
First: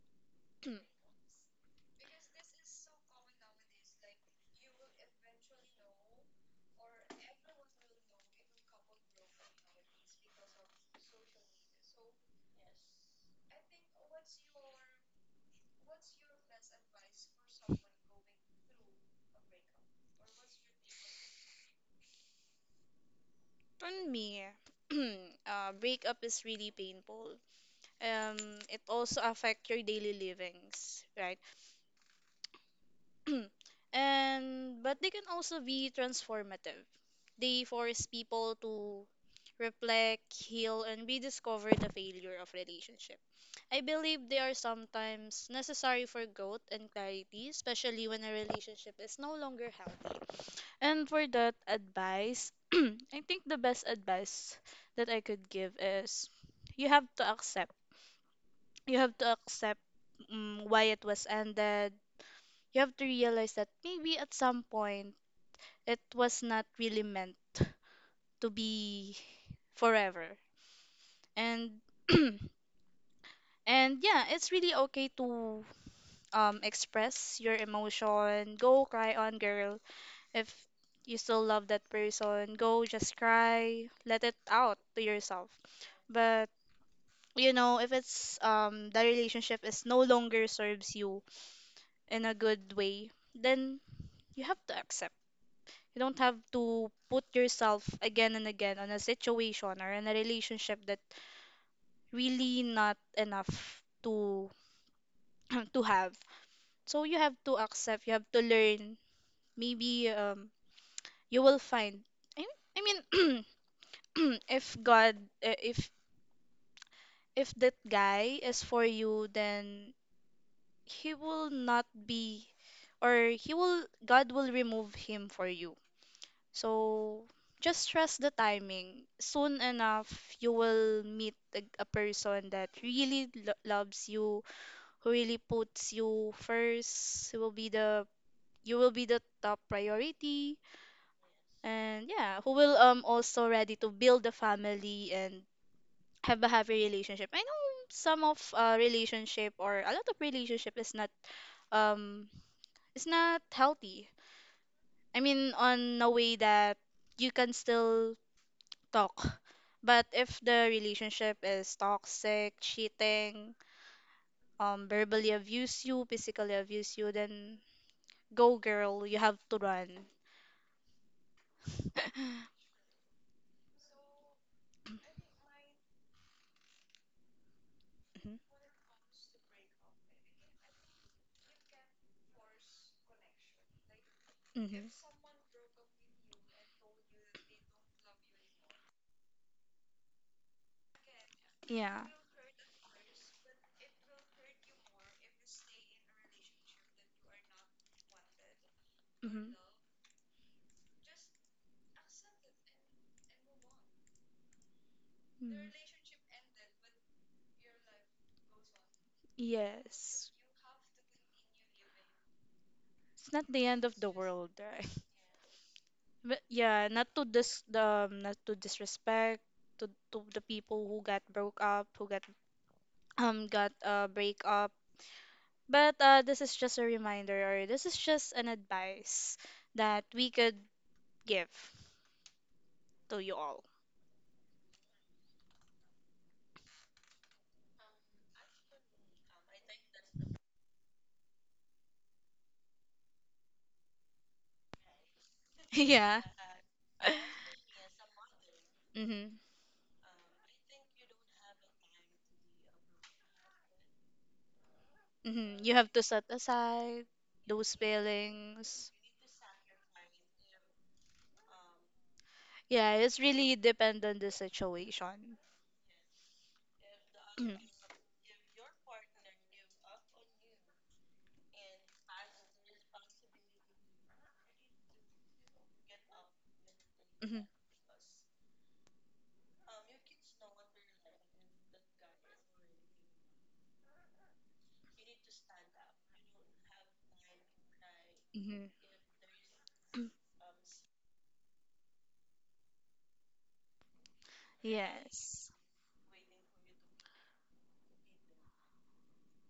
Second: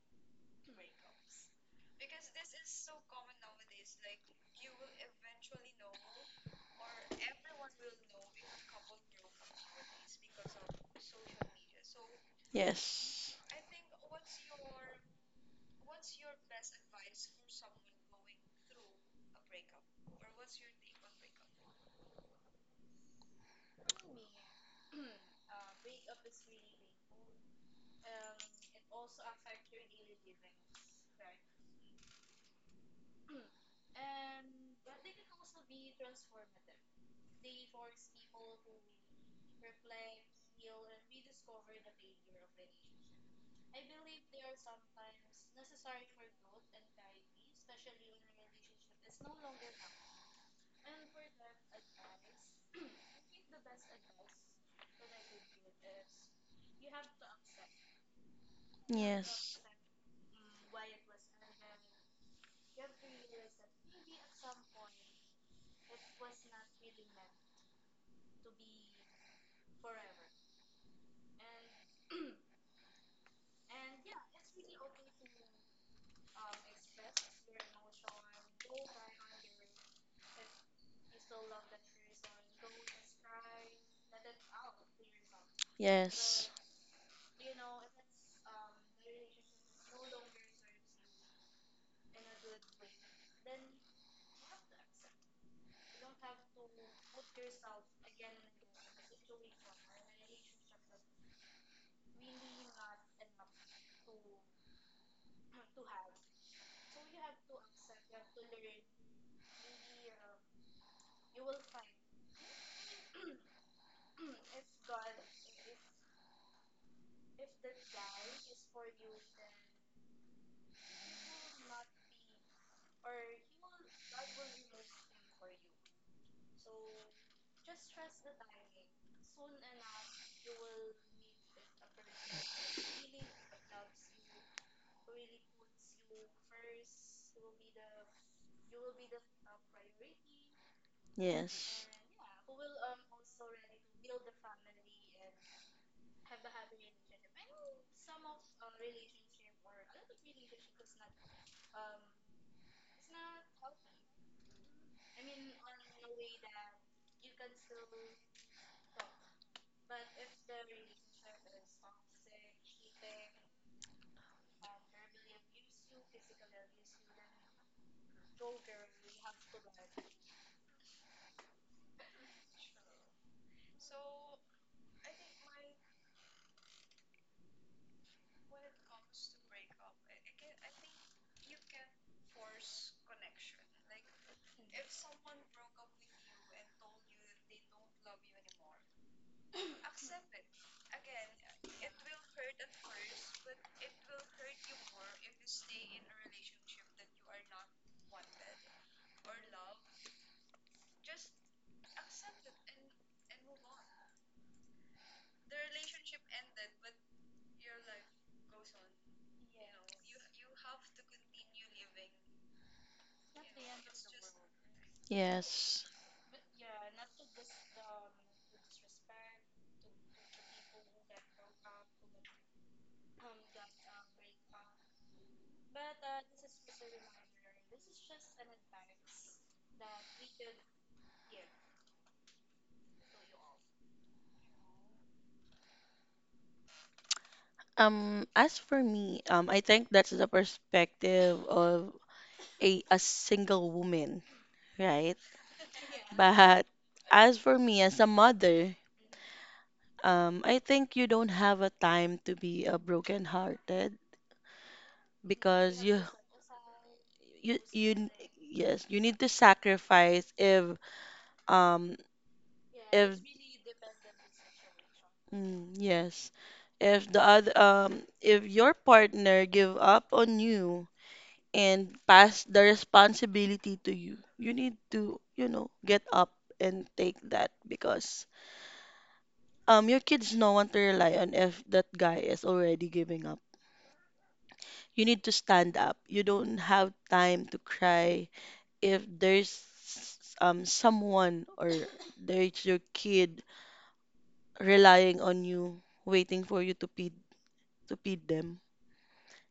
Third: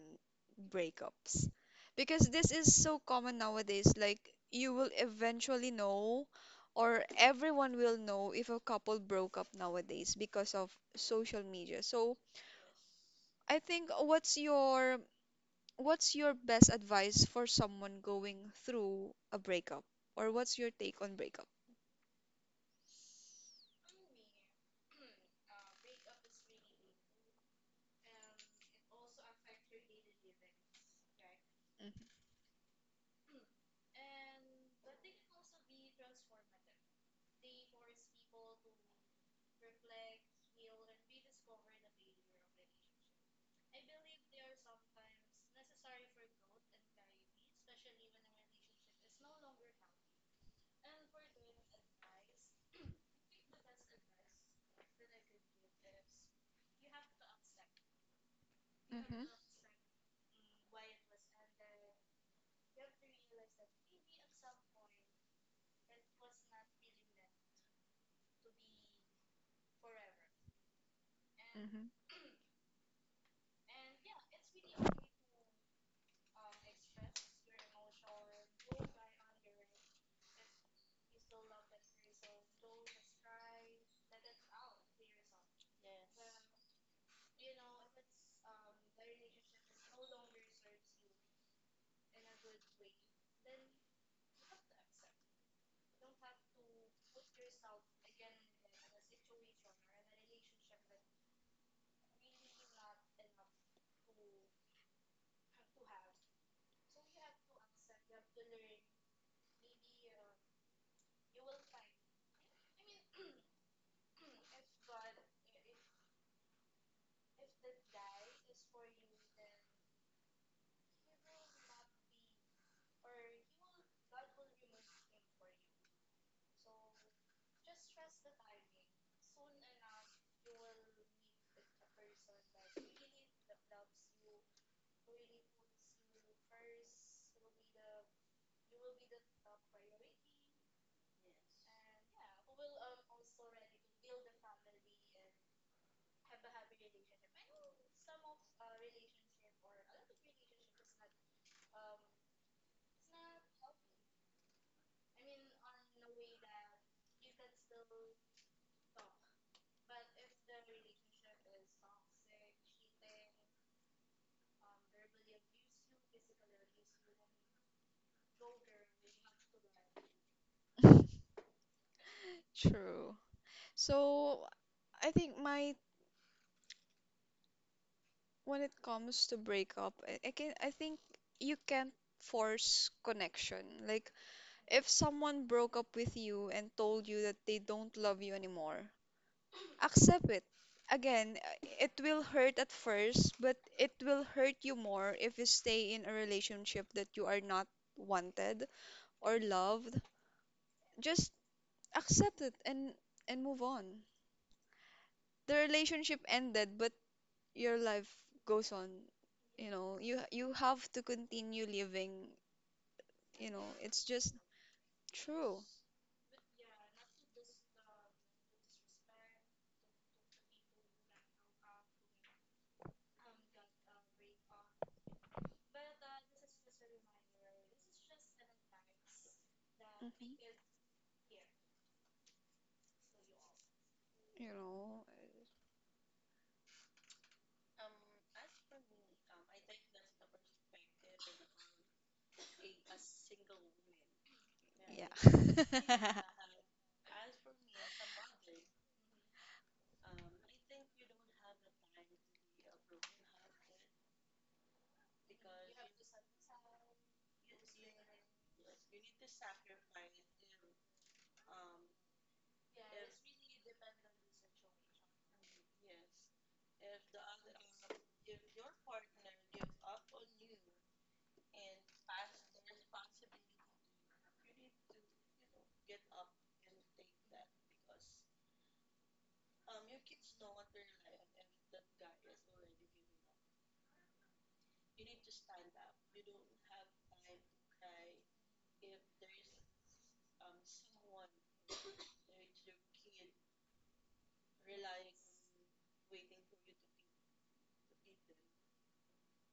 S1: breakups? Because this is so common nowadays, like you will eventually know, or everyone will know if a couple broke up nowadays because of social media. So,
S3: Yes.
S1: I think what's your best advice for someone going through a breakup or what's your take on breakup?
S2: For me, breakup is really painful. Um, it also affects your daily livings, right?
S1: Mm-hmm.
S2: And but they can also be transformative. They force people to reflect, heal, and rediscover the failure of relationship. I believe they are sometimes necessary for growth and clarity, especially when a relationship is no longer healthy. And for that advice, I think the best advice that I could give is you have to accept. You have
S1: Mm-hmm.
S2: to
S3: Yes.
S2: accept why it was ended. You have to realize that maybe at some point it was not really meant to be forever. And
S1: Mm-hmm.
S2: and yeah, it's really okay to express your emotion. Go cry on, girl. If you still love that person, go just cry. Let it out to yourself. But
S3: Yes.
S2: if it's the relationship is no longer serves you in a good way, then you have to accept. You don't have to put yourself again and again on a situation or in a relationship that really not enough to to have. So you have to accept, you have to learn. Maybe you will find. I I mean, if God, if that guy is for you, then he will not be, or he will, God will remove him for you. So just trust the timing. Soon enough, you will meet a person that really loves you, who really puts you first. Who will be the you will be the top priority,
S3: Yes.
S2: and yeah, who will also ready to build a family and have a happy relationship. I know some of relationship, or a lot of relationship is not um it's not healthy. I mean, on a way that you can still talk. But if the relationship is toxic, cheating, verbally abuse you, physically abuse you, then go girl, you have to run.
S1: True. So I think my when it comes to breakup, I think you can't force connection. Like
S2: Mhm.
S1: if
S2: Mhm.
S1: someone broke up with you and told you that they don't love you anymore, accept it. Again, it
S2: Yeah.
S1: will hurt at first, but it will hurt you more if you stay in a relationship that you are not wanted or
S2: Mhm.
S1: loved. Just accept it and move on. The
S2: Mm.
S1: relationship ended, but your life goes on. You know,
S2: Yes.
S1: you have to continue living.
S2: It's not
S1: You know,
S2: the end of
S1: it's
S2: the
S1: just
S2: world, right?
S1: true.
S3: Yes.
S2: But yeah, not to dis the not to disrespect to the people who got broke up, who got break up. But this is just a reminder, or this is just an advice that we
S1: hmm
S2: could give to you all.
S1: You know,
S3: As for me, I think that's the perspective of a single woman, right?
S1: yeah.
S2: Yeah.
S3: But as for me, as a mother,
S2: Mm-hmm.
S3: I think you don't have a time to be a broken-hearted
S2: Mm-hmm. You
S3: because
S2: have to set aside those
S3: you yes,
S2: feelings.
S3: you need to sacrifice if um
S2: Yeah, it's
S3: if
S2: really depend on the situation.
S3: Mm, yes. If if your partner give up on you and pass the responsibility to you, you need to, you know, get up and take
S2: Mhm.
S3: that because your kids no one to rely on if that guy is already giving up. You need to stand up. You don't have time to cry
S2: Mhm. Mhm.
S3: if there's
S2: Mm.
S3: someone or there's your kid relying on
S2: Yes.
S3: you, waiting for you to feed them.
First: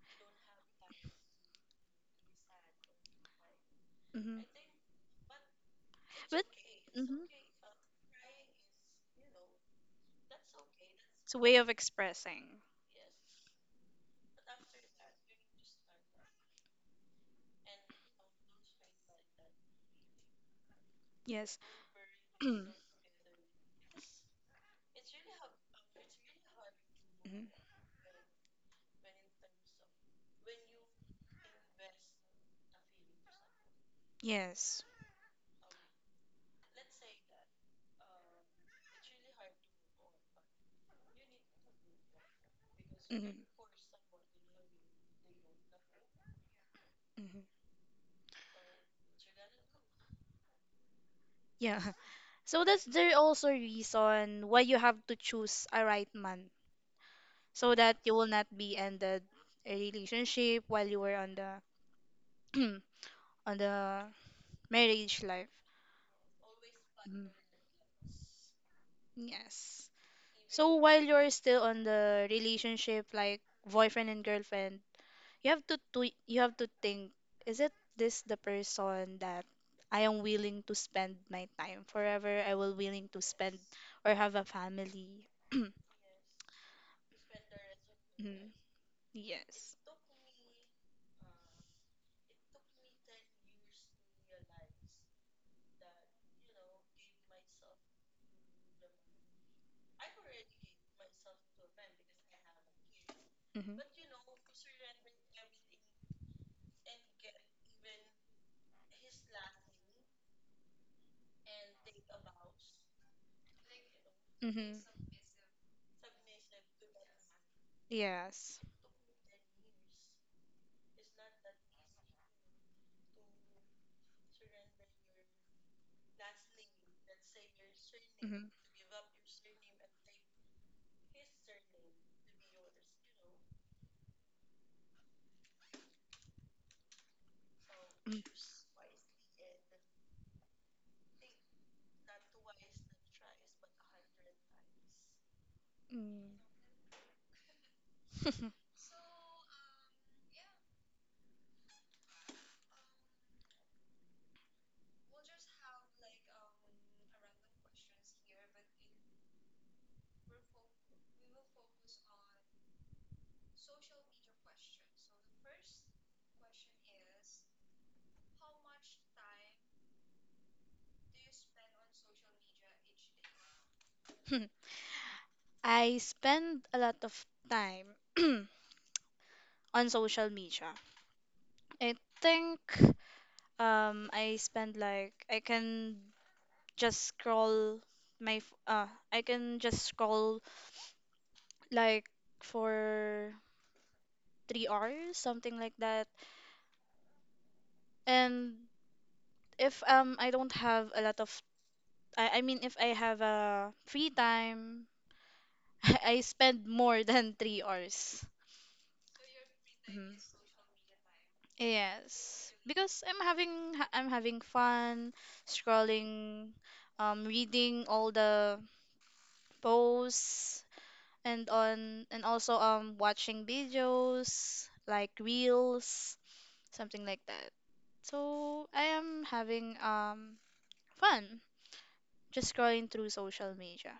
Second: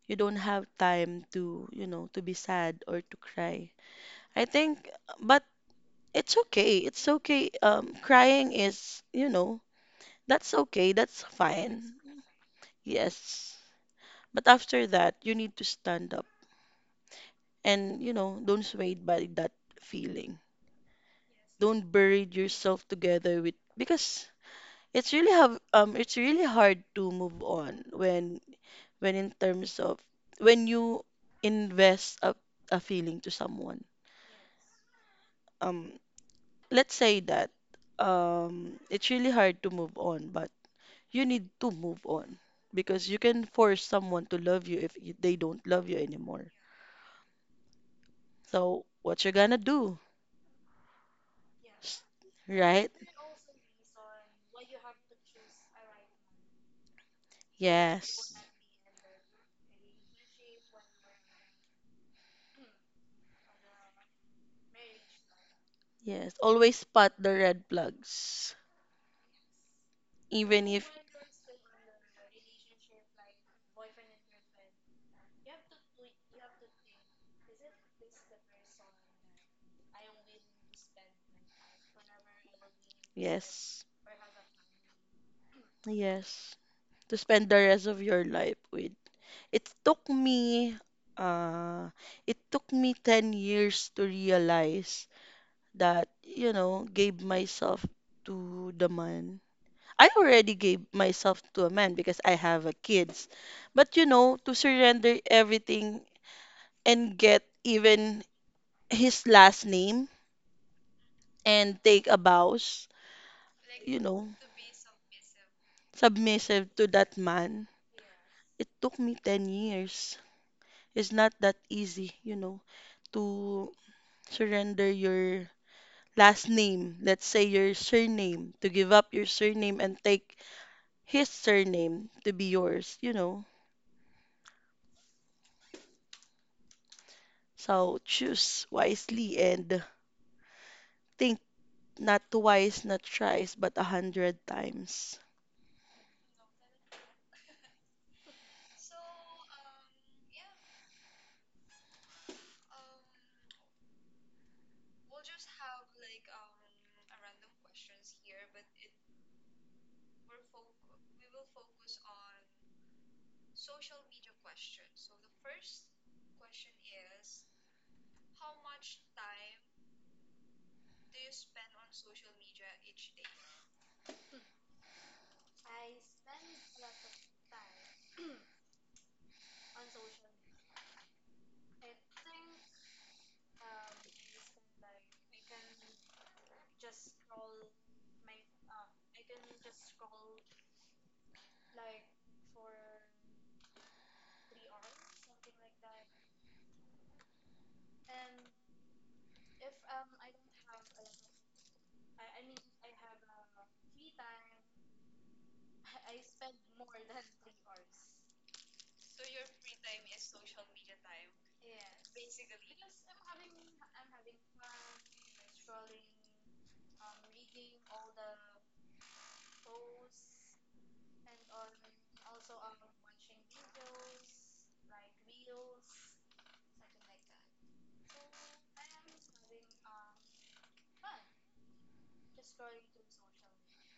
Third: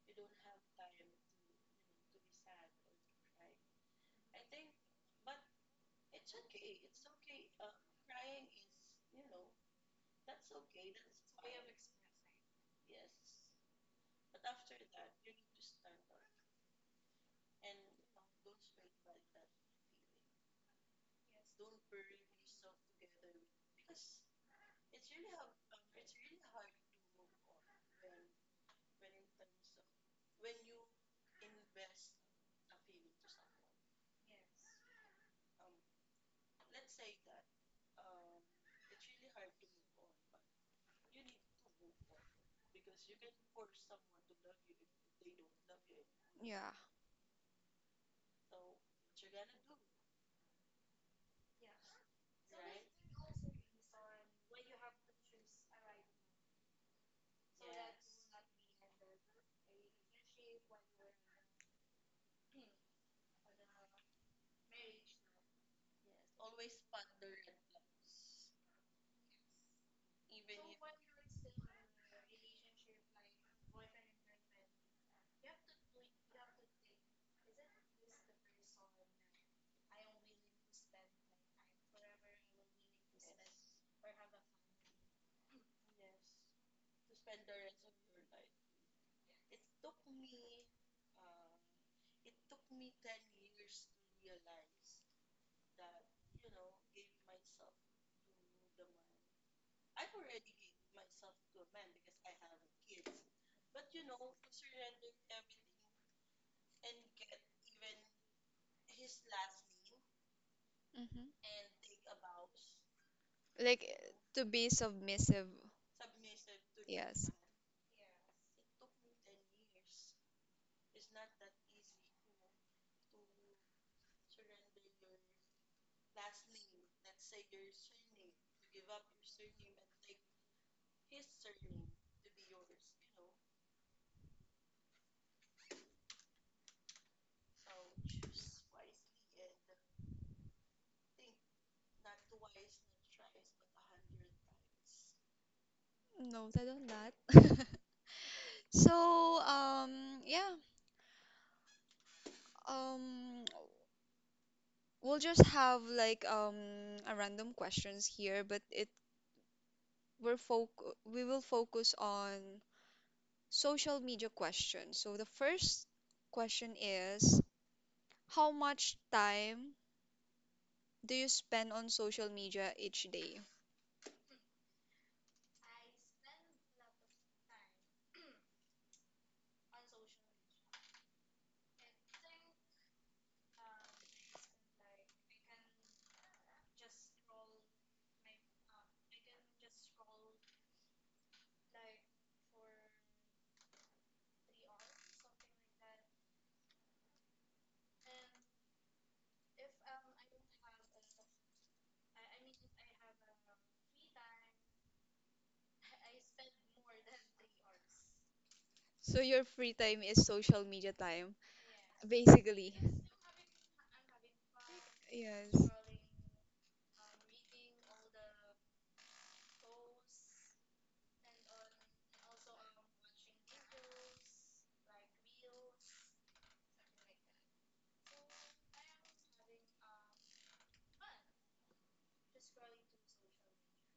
S3: You don't have time to, you know, to be sad or to cry.
S2: Hmm.
S3: I think, but it's
S2: But.
S3: okay. It's
S2: Mhm.
S3: okay. Crying is, you know, that's okay. That's
S2: It's a way of
S3: fine.
S2: expressing.
S3: Yes. But after that, you need to stand up and, you know, don't swayed by that feeling.
S2: Yes.
S3: Don't bury yourself together with because it's really hard to move
S2: Mhm.
S3: on when in terms of when you invest a feeling to someone
S2: Yes.
S3: um let's say that it's really hard to move on but you need to move on because you
S2: Mhm.
S3: can force someone to love you if they don't love you anymore,
S1: Yeah.
S2: Mhm.
S3: so what you gonna do,
S2: Yeah. So that's
S3: right?
S2: there also reason why you have to choose a right man so that you will
S3: Yes,
S2: not be ended a relationship while you were on the on the marriage life.
S3: yes, always spot
S2: Mhm.
S3: the red flags
S2: Yes.
S3: even
S2: So
S3: if,
S2: while you're still on the relationship like boyfriend and girlfriend, you have to think, is it this the person that I am willing to spend my time forever? I will willing to spend
S3: yes,
S2: or have a family.
S3: yes, to spend the rest of your
S2: Mm-hmm.
S3: life with. It
S2: Yes.
S3: took me uh it took me 10 years to realize that, you know, gave myself to the man. I already gave myself to a man because I have a kids.
S2: Mm-hmm.
S3: But you know, to surrender everything and get even his last name
S1: hmm
S3: and take a vows,
S1: Like
S3: you know,
S1: to be
S2: Mm-hmm.
S1: submissive.
S3: submissive to that
S1: Yes.
S3: man.
S2: Yes.
S3: It took me 10 years. It's not that easy, you know, to surrender your last name, let's say your
S2: Mm-hmm.
S3: surname, to give up your surname and take his surname to be yours, you know. So choose wisely and think not twice, not thrice, but a hundred times.
S2: Mm-hmm.
S1: Noted on that. So, yeah, um, we'll just have like a random questions here, but it we're foc we will focus on social media questions. So the first question is, how much time do you spend on social media each day?
S2: I spend a lot of time on social media. I think. I spend like just scroll I can just scroll like for 3 hours, something like that. And if I don't have a lot of I mean if I have a free time, I spend more than 3 hours.
S1: So your free time
S2: Mhm.
S1: is social media time,
S2: Yes,
S1: basically.
S2: because I'm I'm having fun
S1: Yes.
S2: scrolling, reading all the posts and on and also watching videos like reels, something like that. So I am having fun just scrolling through social media.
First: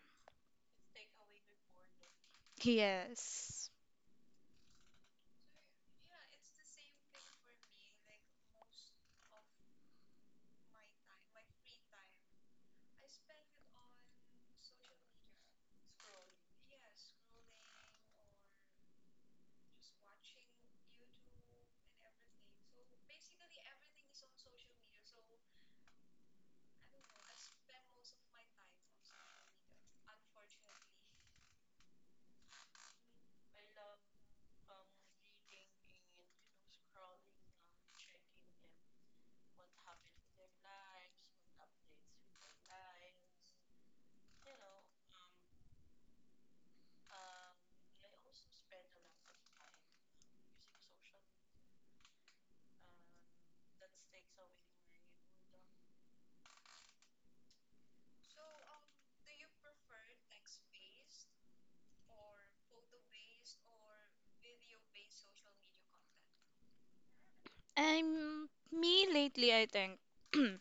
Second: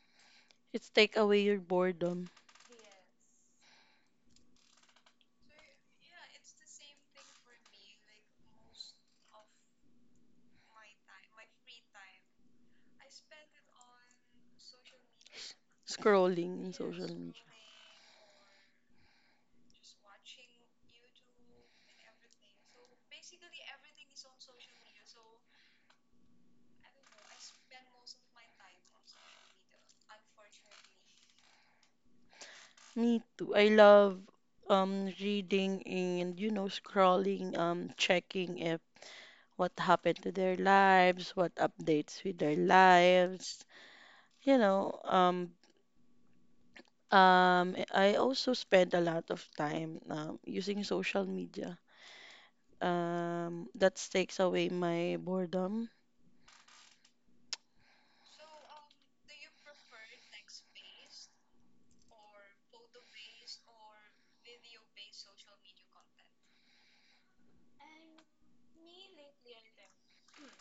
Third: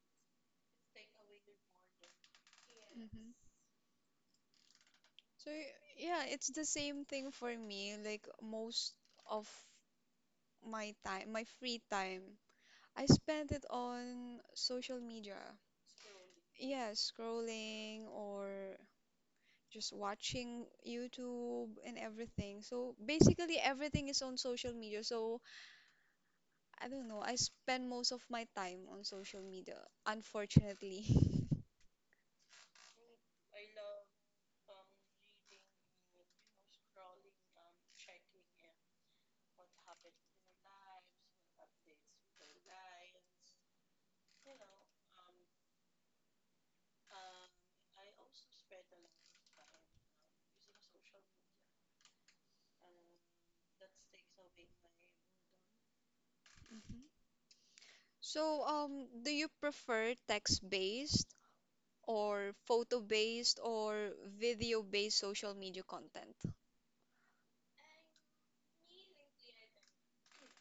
S3: It's take away your boredom
S1: hmm
S2: Yes.
S1: So yeah, it's the same thing for me. Like most of my time, my free time, I spend it on social media.
S3: scrolling in
S1: Yeah,
S3: social media.
S1: scrolling or just watching YouTube and everything. So basically everything is on social media. So I don't know. I spend most of my time on social media, unfortunately.
S3: Me too. I love reading and you know scrolling, checking if what happened to their lives, what updates with their lives. You know, I also spend a lot of time using social media. That takes away my boredom.
S1: Mhm. So, do you prefer text-based or photo-based or video-based social media content?
S2: I'm me lately I think,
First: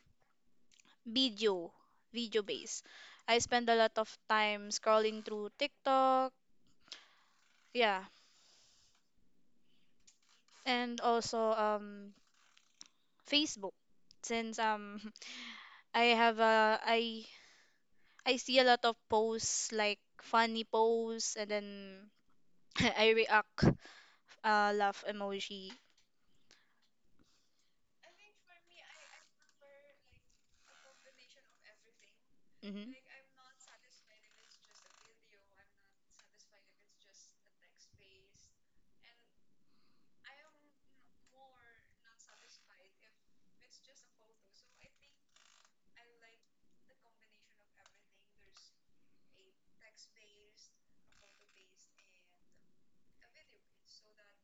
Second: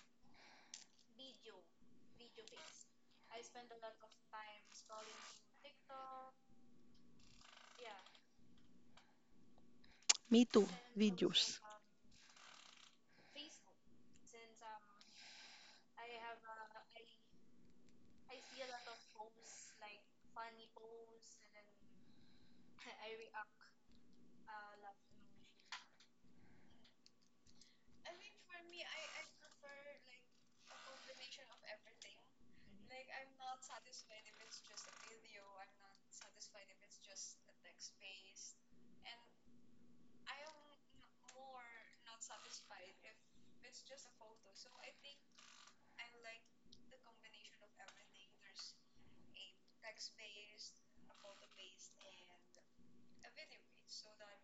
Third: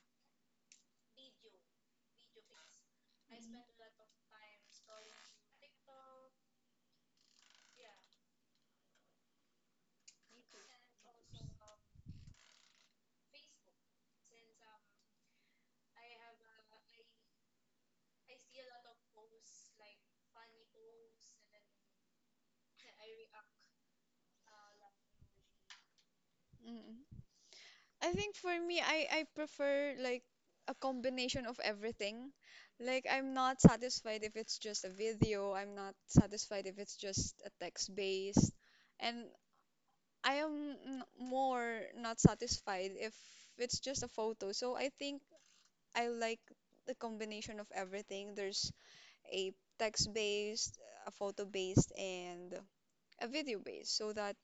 S2: video, video base. I spend a lot of time scrolling through TikTok, yeah,
S3: Me too,
S2: and
S3: videos.
S2: also Facebook, since I have a I I see a lot of posts like funny posts, and then I react, laugh emoji.
S1: Mm. I think for me, I prefer like a combination of everything.
S2: Hmm.
S1: Like, I'm not satisfied if it's just a video, I'm not satisfied if it's just a text based. And more not satisfied if it's just a photo. So I think I like the combination of everything. There's a text based, a photo based, and a video based. So that,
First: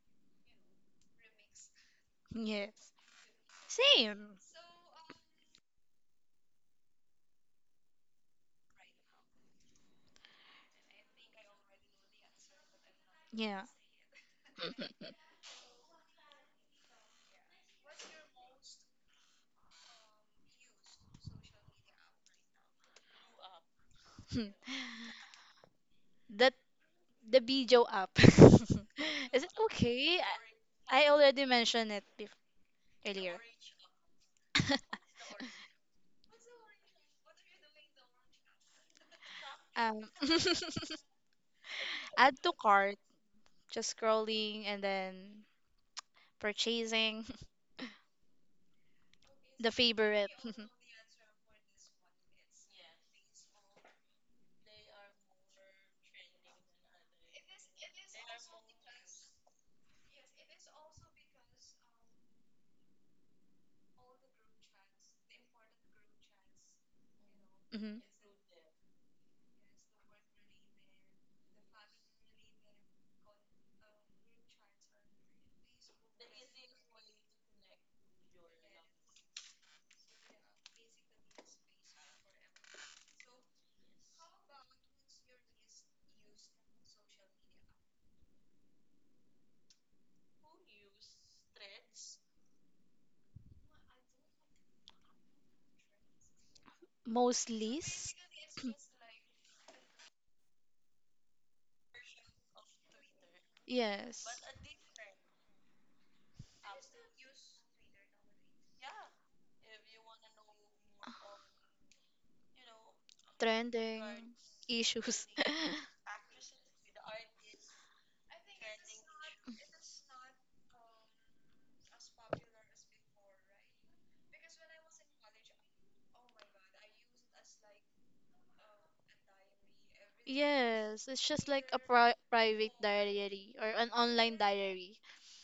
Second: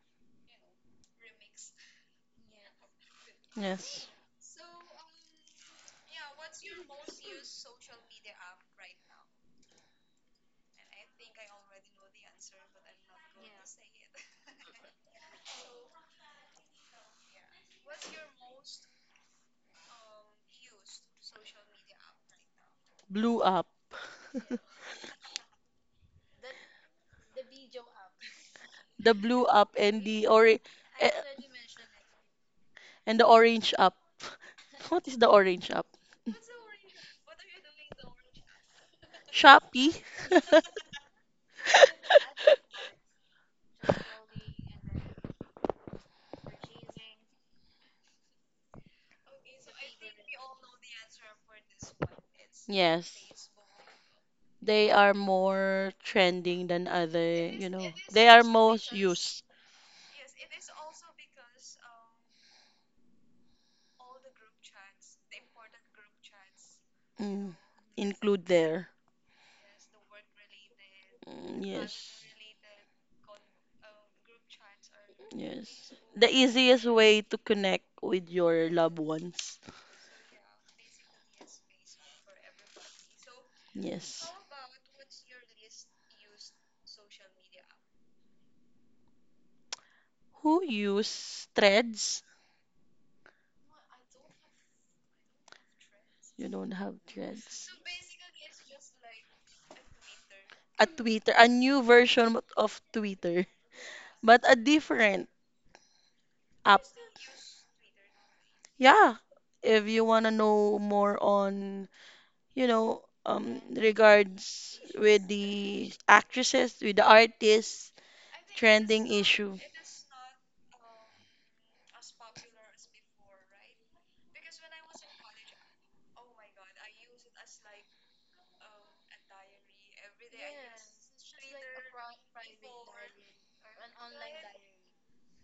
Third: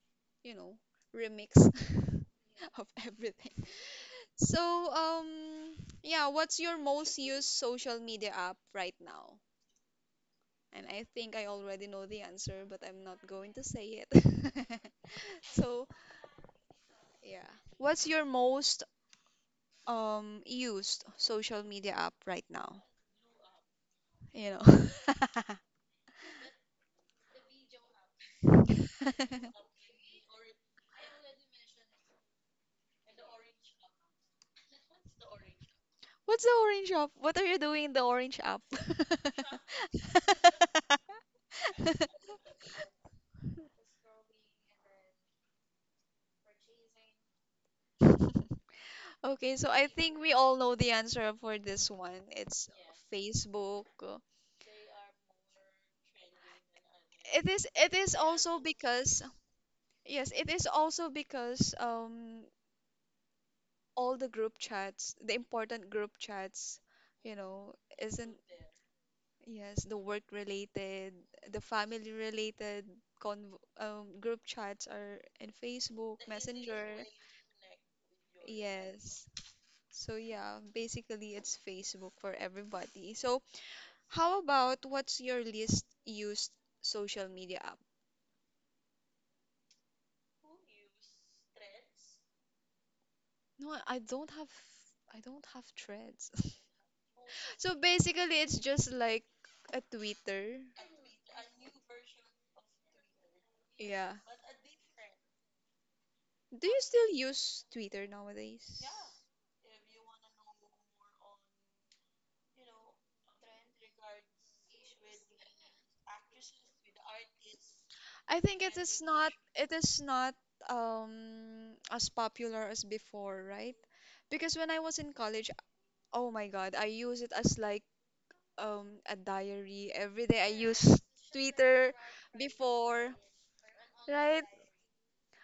S1: you know, remix of
S2: Yes.
S1: everything.
S3: Yes,
S2: Same.
S1: So, yeah, what's your most used social media app right now? And I think I already know the answer, but I'm not going
S2: Yeah.
S1: to say it. So, yeah. What's your most used social media app right now,
S3: blew up.
S1: you know.
S2: That the video app.
S3: The
S2: Is
S3: blue
S2: it
S3: up
S2: okay? I already mentioned it
S3: and the
S2: earlier.
S3: orange up. What is the orange up?
S1: What's the orange app? What are you doing in the orange app?
S3: Shopee.
S2: um add to cart, just scrolling and then purchasing,
S1: Okay, so
S2: the
S1: I think
S2: favorite.
S1: we all know the answer for this one. It's
S3: Yes.
S1: Facebook.
S3: They are more trending than other,
S1: It is
S3: you know.
S1: it is
S3: They are
S1: also
S3: most
S1: because
S3: used.
S1: yes, it is also because all the group chats, the important group chats, you
S3: Mm,
S1: know,
S2: Mhm.
S1: isn't?
S3: include there.
S1: Yes, the work related, the
S3: Mm,
S1: family
S3: yes.
S1: related conv group chats are in
S3: Yes.
S1: Facebook,
S3: The easiest
S1: Messenger.
S3: way to connect with your loved
S1: Yes.
S3: ones.
S1: So yeah, basically it's Facebook for everybody. So
S3: Yes.
S1: how about what's your least used social media app?
S3: Who use threads?
S1: No, I don't have Threads.
S3: You don't have
S2: Most
S3: threads.
S1: So
S2: least?
S1: basically it's just like a Twitter.
S3: A Twitter, a new version of Twitter,
S1: Yeah.
S2: Yes.
S3: but a different
S1: Do you
S3: app.
S1: still use Twitter nowadays?
S3: Yeah. If you want to know more on you know,
S2: Trending
S3: regards
S2: issues.
S3: with the actresses, with the artists,
S1: I think it is
S3: trending
S1: not
S3: issue.
S1: It is not as popular as before, right? Because when I was in college, oh my God, I use it as like a diary every day. I use
S2: Yes, it's just like a
S1: Twitter
S2: private
S1: before,
S2: diary or an online
S1: right?
S2: diary.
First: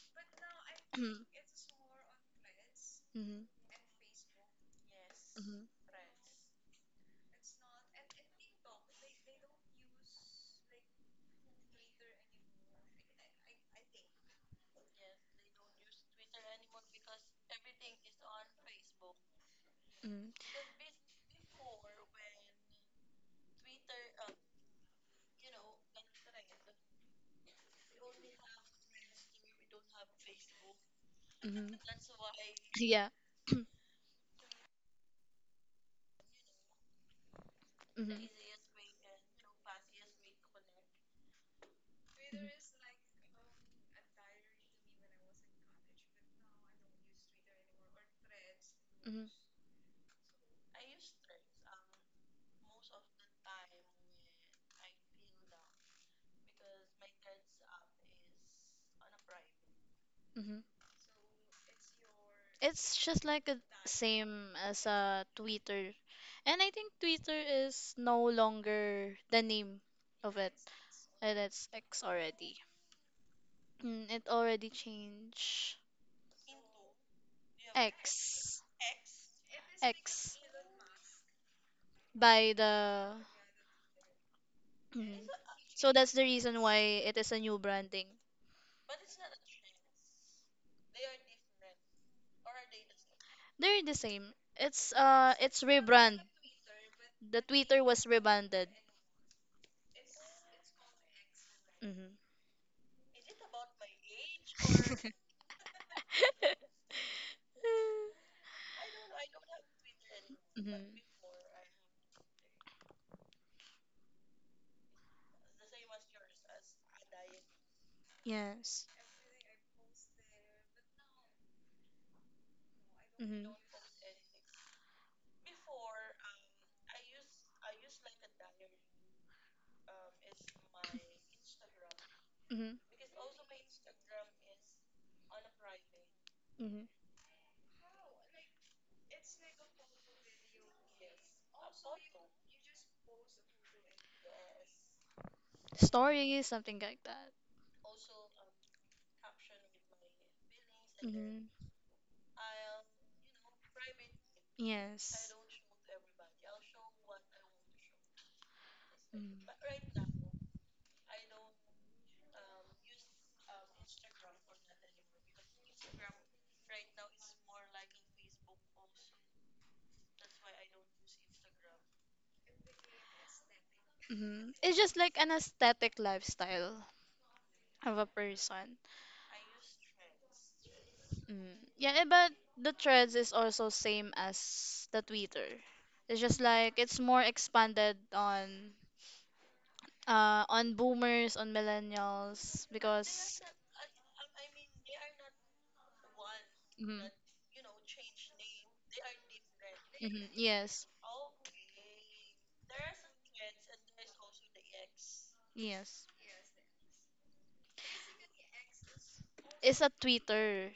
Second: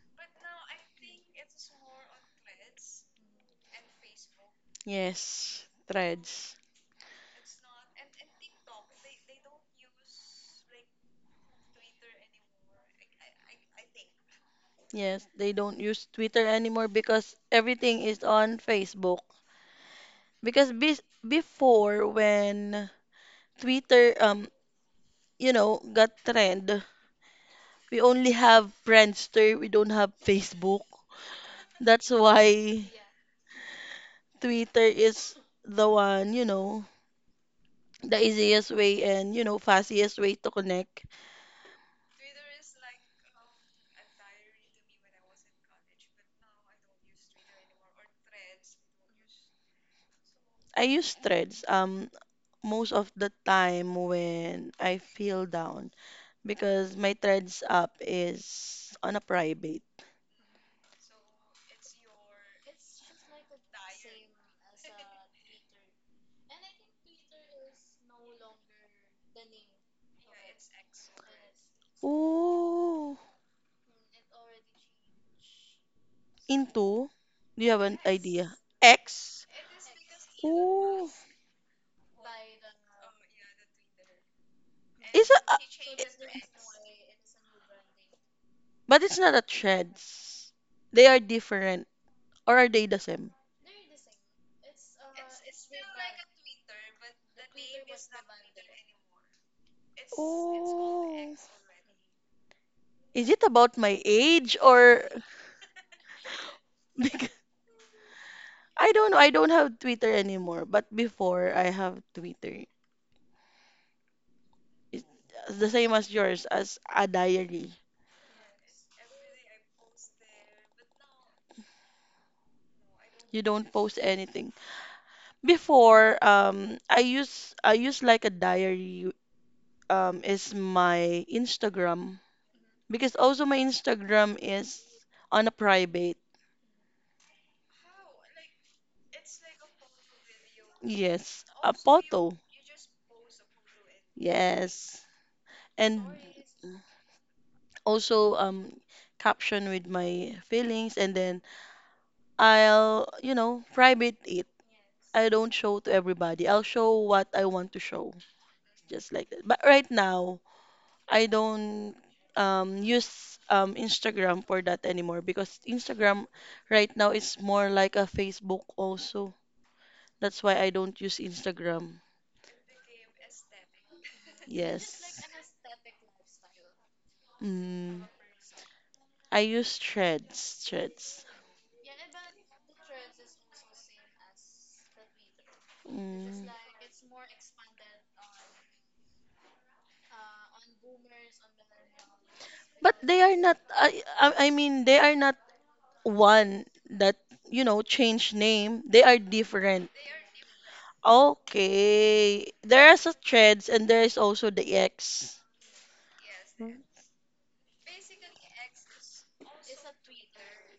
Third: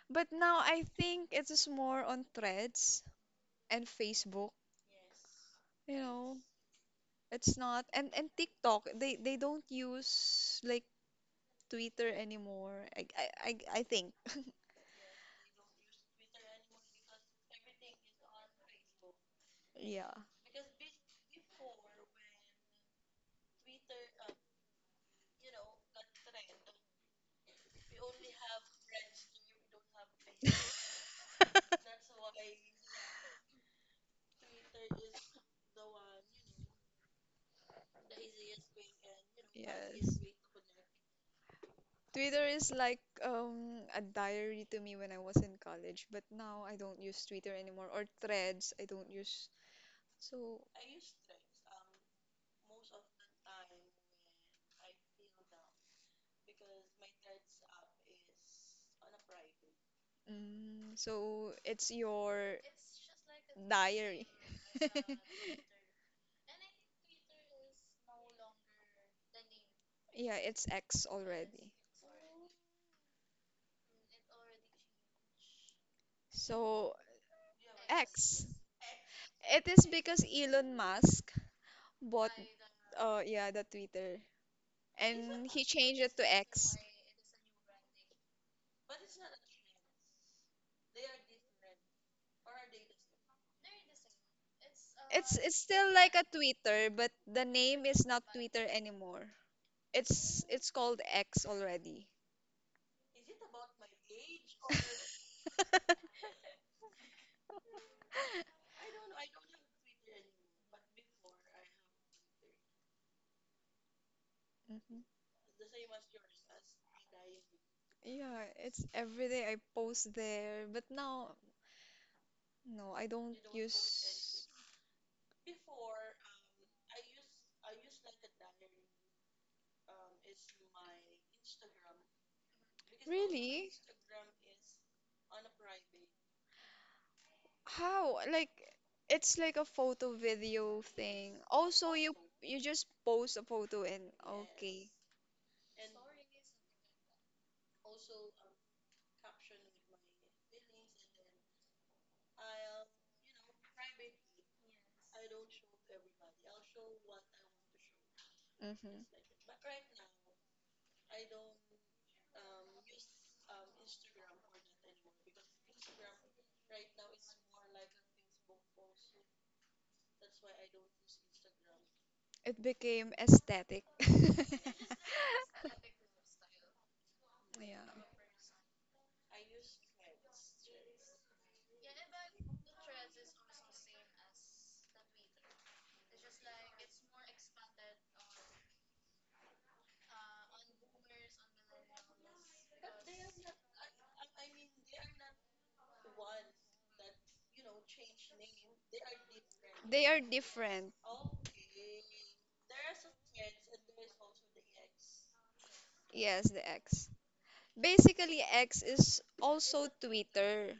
S1: But now I think it is more on Threads
S2: Mhm,
S1: and Facebook,
S2: mhm,
S3: Yes,
S1: you know.
S3: threads.
S1: It's not and and TikTok, they don't use like Twitter anymore. I think.
S3: Yes, they don't use Twitter anymore because everything is on Facebook.
S1: Yeah.
S2: mhm,
S3: Because be Before when Twitter, you know, got trend, we only have Friendster, we don't have Facebook.
S2: mhm,
S3: That's
S2: mhm.
S3: why
S2: Yeah.
S3: Twitter is the one, you know, the
S2: Mhm.
S3: easiest way and you know
S1: Yes.
S3: fastest way to connect.
S1: Twitter is like a diary to me when I was in college, but now I don't use Twitter anymore or Threads. I don't
S2: Mhm. Mhm.
S1: use. So,
S3: I use threads most of the time when I feel down because my threads app is on a private.
S2: Mhm.
S1: mm, so it's your
S2: It's just like a
S1: diary.
S2: same as Twitter. And I think Twitter is no longer the name
S1: Yeah,
S2: of it.
S1: it's X
S2: And
S1: already.
S2: it's X already.
S3: Oh,
S2: Mm, it already changed.
S1: So,
S3: into. Do you have an
S1: X.
S3: idea?
S2: X.
S3: X.
S1: It is because
S2: X
S1: Elon
S3: Oh.
S1: Musk bought
S2: by the.
S1: yeah the Twitter
S3: is
S2: Mhm.
S3: it
S1: and
S3: a- uh,
S1: he
S2: So
S1: changed
S2: that's
S1: it
S2: the
S1: to
S2: reason
S1: X.
S2: why it is a new branding.
S3: but it's not a threads, they are different or are they the same?
S2: They're the same. It's uh
S1: It's
S2: it's
S1: still like
S2: rebrand.
S1: a Twitter, but the
S2: The
S1: name
S2: Twitter
S1: is
S2: was
S1: not Twitter
S2: rebranded.
S1: anymore. It's called
S3: Oh,
S1: X already.
S2: Mhm.
S3: is it about my age? Or because I don't know. I don't have Twitter anymore, but
S2: Mhm.
S3: before I have Twitter.
S1: Mhm.
S3: It's the same as yours, as a diary.
S1: Yeah, it's
S2: Yes.
S1: every day I post there, but now no, I don't
S3: You
S2: Mhm.
S3: don't post
S1: use.
S3: anything. Before, I use like a diary. Is my Instagram
S2: Mhm.
S3: because also my
S1: Really?
S3: Instagram is on a private.
S2: Mhm.
S1: How? Like it's like a photo video thing.
S3: Yes, a
S1: Also,
S3: photo.
S1: you just post a photo and okay.
S3: Yes, and
S2: Stories, something like that.
S3: also caption with my feelings and then
S2: Mhm.
S3: I'll you know private it. I
S2: Yes.
S3: don't show to everybody. I'll show what I want to show,
S1: Mm-hmm.
S3: just like that.
S2: Mhm.
S3: But right now, I don't use Instagram for that anymore because Instagram right now is more like a Facebook also. That's why I don't use Instagram.
S1: It became aesthetic.
S2: Mhm. It's just like
S3: Yes.
S2: an aesthetic lifestyle of
S1: Yeah.
S3: Mm.
S2: a person.
S3: I use threads, threads.
S2: Mm. Yeah, but the threads is also same as the Twitter. It's just
S3: Mm.
S2: like it's more expanded on on boomers, on millennials
S3: But they are
S2: because.
S3: not. I mean, they are not one
S2: Mhm.
S3: that, you know, change name, they are different.
S1: They are
S2: Mhm. Yes.
S1: different.
S3: Okay. There is a threads and there is also the X.
S2: Yes.
S1: Yes, the
S3: Hmm?
S1: X. Basically, X is
S2: It's
S1: also
S2: a Twitter,
S1: Twitter.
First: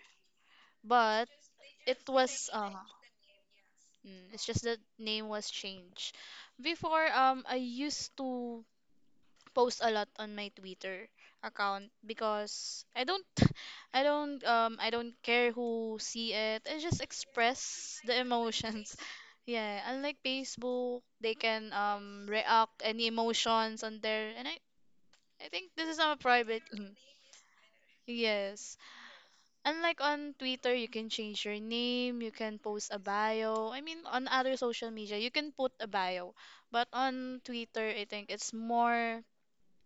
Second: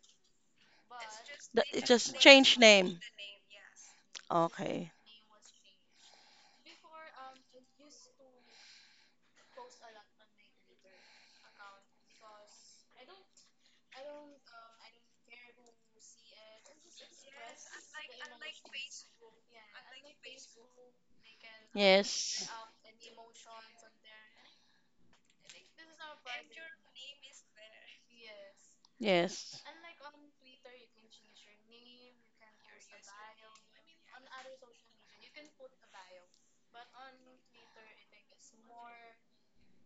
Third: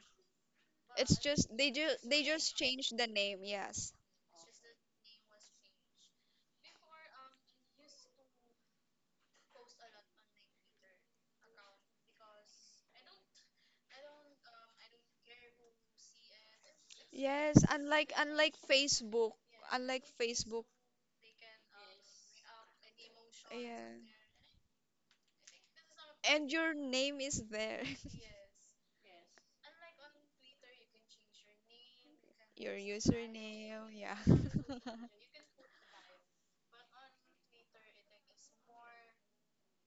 S1: It's
S2: but
S1: just
S3: The- It
S2: it
S3: just
S1: they
S2: was
S1: just
S3: change
S2: uh
S1: changed
S3: name.
S1: the name. Yes.
S2: Mm, it's just the
S3: Okay.
S2: name was changed. Before, I used to post a lot on my Twitter account because I don't, I don't care who see it. I just
S1: Yes,
S2: express the
S1: unlike
S2: emotions.
S1: Facebook,
S2: Yeah,
S1: unlike
S2: unlike
S1: Facebook.
S2: Facebook, they can
S3: Yes.
S2: react any emotions
S1: Yeah.
S2: on there, and I think this is a
S1: And
S2: private.
S1: your name is there.
S2: Yes,
S3: Yes.
S2: unlike on Twitter, you can change your name, you can
S1: Your
S2: post a bio. I
S1: username,
S2: mean,
S1: yeah.
S2: on other social media, you can put a bio. But on Twitter, I think it's more,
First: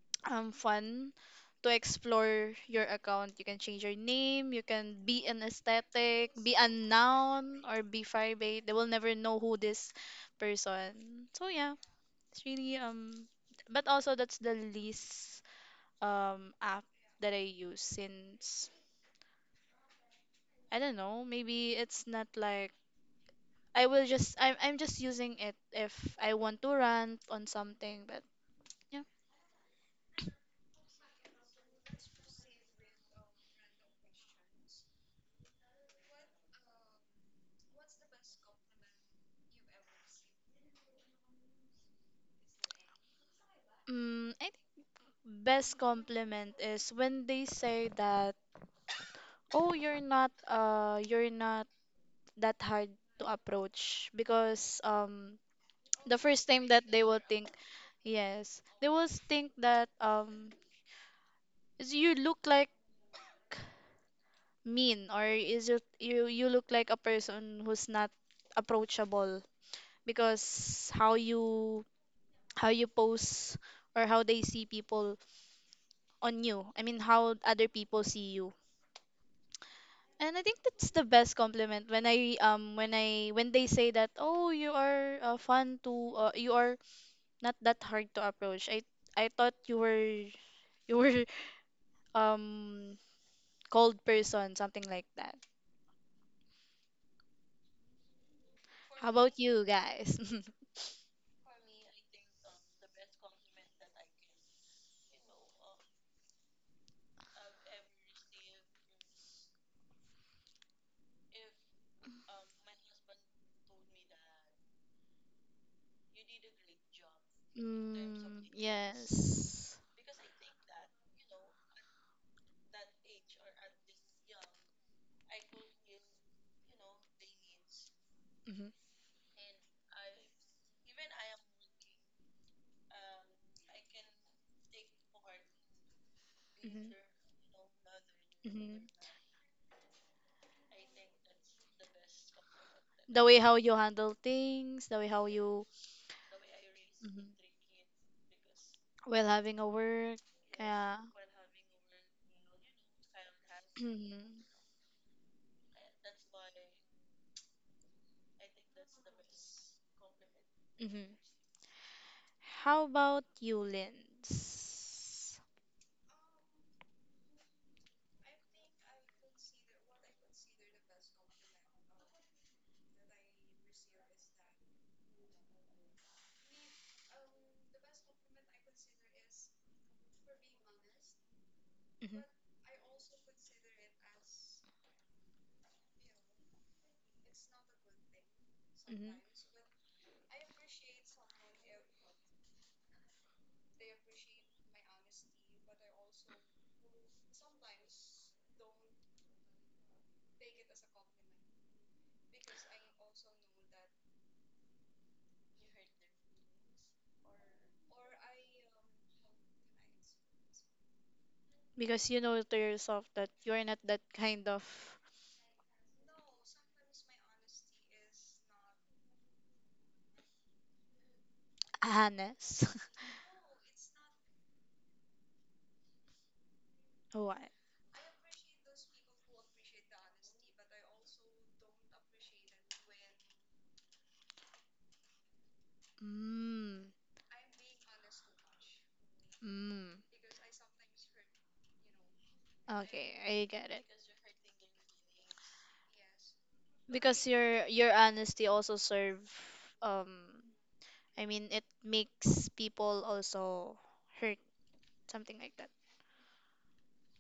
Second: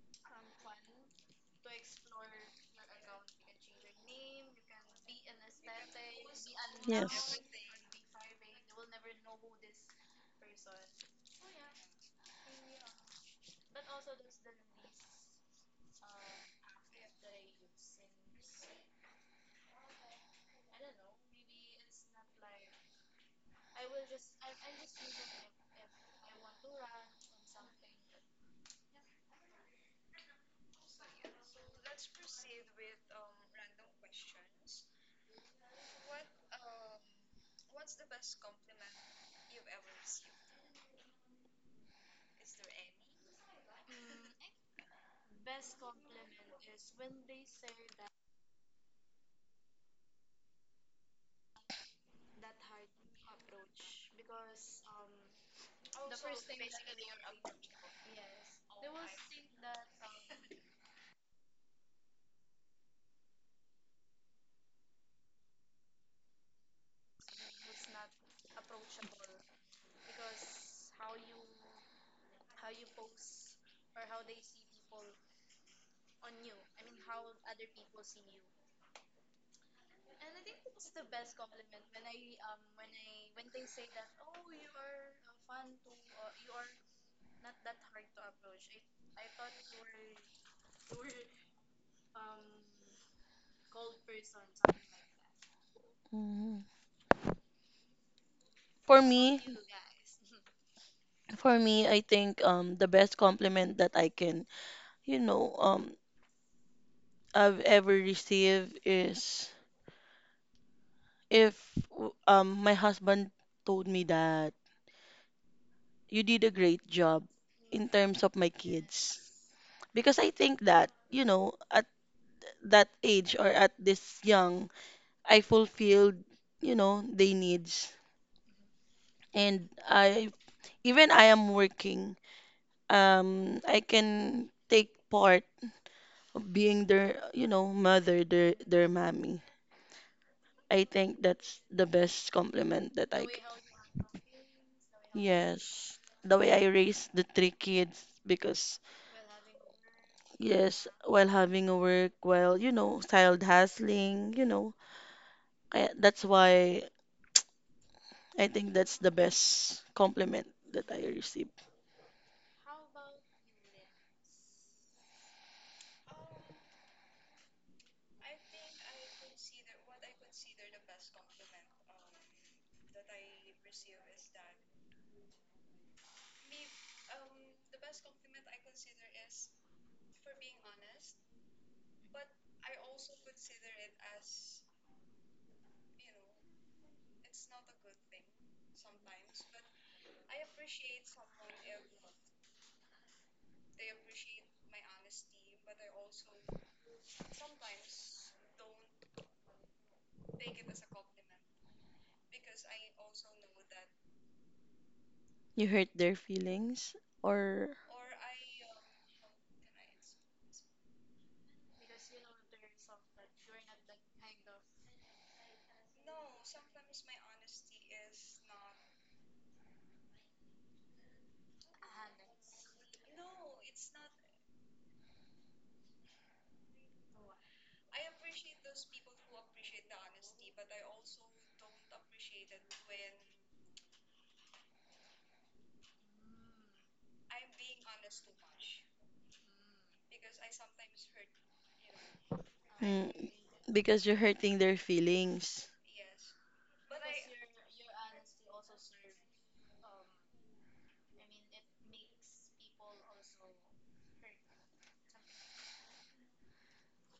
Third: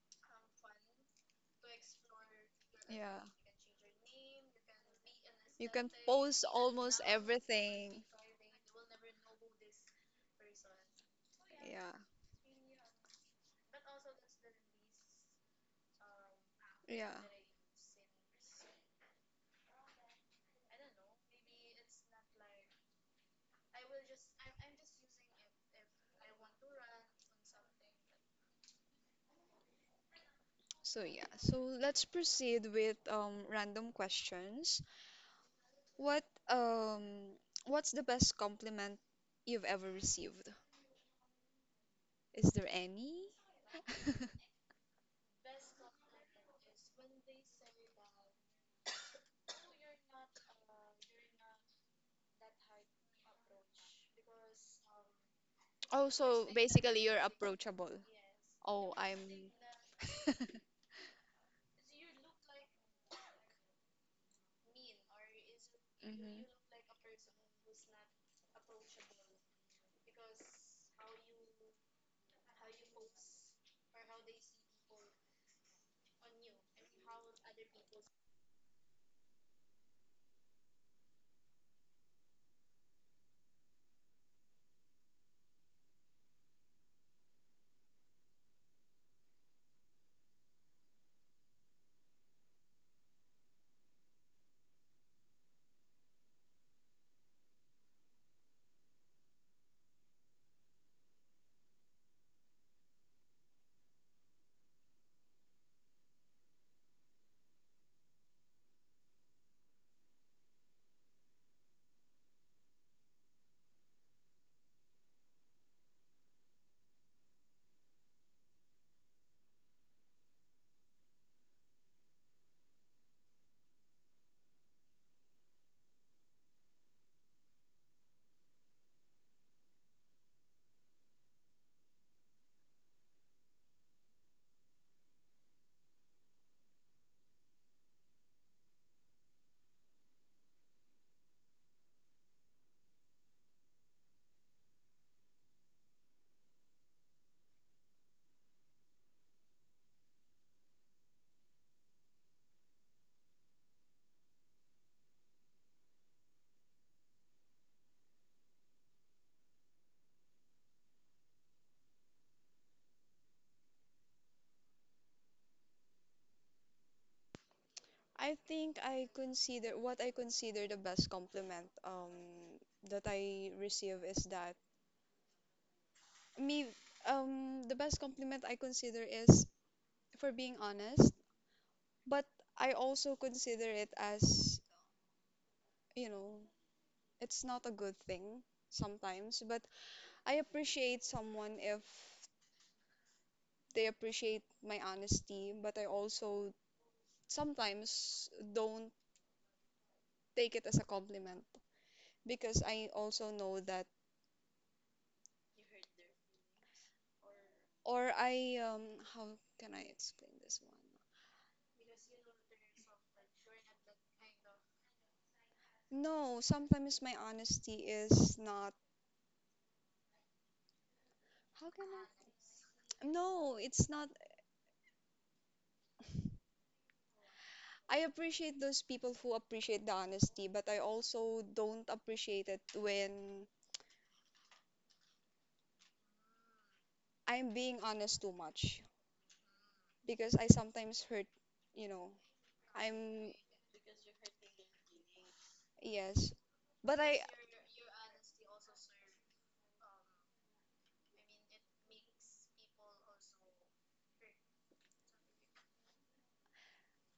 S2: fun to explore your
S1: Yeah.
S2: account. You can change your name, you can be an
S1: You can
S2: aesthetic,
S1: post
S2: be a
S1: almost
S2: noun, or
S1: everything.
S2: be private. They will never know who this person. So yeah,
S1: Yeah.
S2: it's really. But also, that's the least app
S1: Yeah.
S2: that I use since I don't know. Maybe it's not like I'm just using it if I want to rant on something, but yeah.
S1: So yeah, so let's proceed with random questions. What um what's the best compliment you've ever received? Is there any?
S2: Mm, I think best compliment is when they say that, "Oh, you're not that hard to approach," because
S1: Oh,
S2: the first
S1: so
S2: time that
S1: basically
S2: they
S1: you're
S2: will think,
S1: approachable.
S2: yes, they
S1: Oh,
S2: will
S1: I'm
S2: think that is you look like mean, or is you you
S1: Mhm.
S2: you look like a person who's not approachable because how you pose, or how they see people on you. I mean, how other people see you. And I think that's the best compliment when I when I when they say that, oh, you are, fun to, you are not that hard to approach. I thought you were um cold person, something like that.
S3: Mhm. For
S2: How about
S3: me,
S2: you guys?
S3: for me, I think the best compliment that I can, you know, I've ever received is if my husband told me that you did a great job in terms of
S2: Mm,
S3: my kids.
S2: yes.
S3: Because I think that, you know, at that age or at this young, I fulfilled, you know, their needs.
S2: Mm-hmm.
S3: And I even I am working, I can take part of being
S2: Mm-hmm.
S3: their, you know, mother,
S2: Mm-hmm.
S3: their mommy. I think that's the best compliment that
S2: The
S3: I
S2: way how you
S3: could.
S2: handle things, the way how you.
S3: Yes, the way I raised
S2: Mhm.
S3: the three kids because
S2: While having a work.
S3: yes,
S2: Yeah.
S3: while having a work, while you know, child hustling, you
S2: Mhm.
S3: know, that's why I think that's the best compliment that I
S2: Mhm.
S3: received.
S2: How about you, Linz?
S1: I think I consider what I consider the best compliment that I receive is that me the best compliment I consider is for being honest,
S2: Mhm.
S1: but I also consider it as you know, it's not a good thing
S2: Mhm.
S1: sometimes, but I appreciate someone if they appreciate my honesty, but I also sometimes don't take it as a compliment because I also know that,
S3: You hurt their feelings or
S1: or I, um, how can I explain this one?
S2: Because you know to yourself that you're not that kind of
S1: No, sometimes my honesty is not, how can
S2: honest.
S1: I? No, it's not.
S2: What?
S1: I appreciate those people who appreciate the honesty, but I also don't appreciate it when
S2: Mm.
S1: I'm being honest too much
S2: Mm.
S1: because I sometimes hurt, you know.
S2: Okay,
S3: Mm,
S1: I'm
S2: I get it.
S3: because you're hurting their feelings.
S1: yes, but
S2: Because your honesty also serve, um I mean it makes people also hurt, something like that.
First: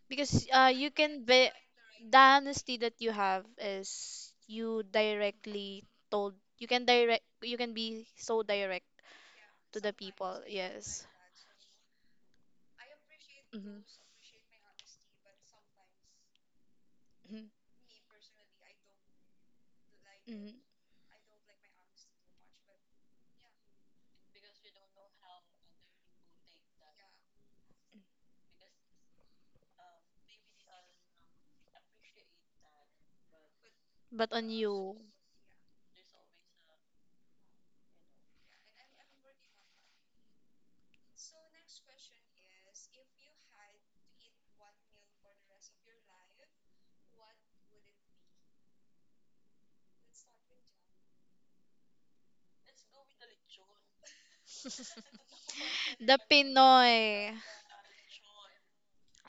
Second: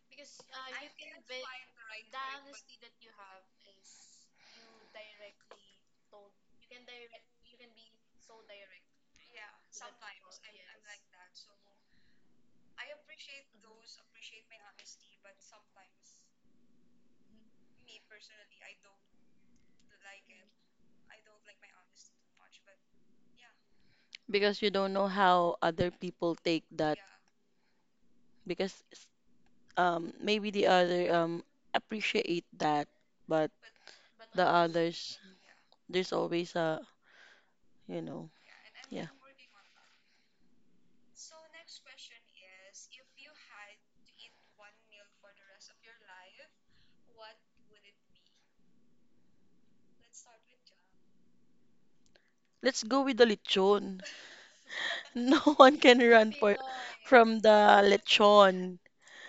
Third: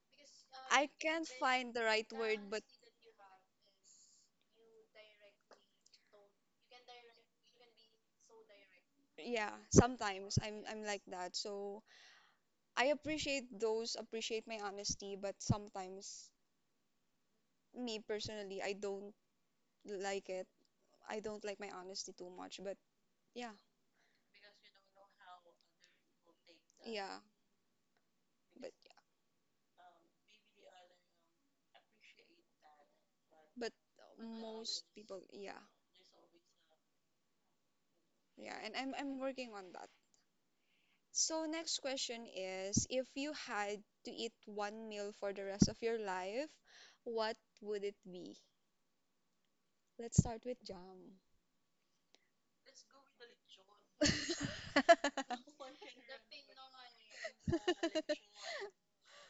S2: Because
S1: I
S2: you can
S1: can't
S2: be.
S1: find the right
S2: The
S1: word, but
S2: honesty that you have is you directly told, you can be so direct
S1: yeah,
S2: to the
S1: sometimes
S2: people,
S1: I'm like
S2: yes.
S1: that. So I appreciate
S2: Mm-hmm.
S1: those, appreciate my honesty, but sometimes
S2: Hmm.
S1: me personally, I don't like it.
S2: Hmm.
S1: I don't like my honesty too much, but yeah.
S3: Because you don't know how other people take that.
S1: Yeah. But
S3: Because maybe the other appreciate that, but
S1: but
S2: But
S3: the
S2: on
S1: most
S2: you,
S3: others
S1: people, yeah,
S3: there's always a you know
S1: yeah. And
S3: yeah.
S1: I'm working on that. So next question is, if you had to eat one meal for the rest of your life, what would it be? Let's start with jam.
S3: Let's go with the lechon. No one can
S2: the
S3: run for
S2: Pinoy.
S3: from the lechon.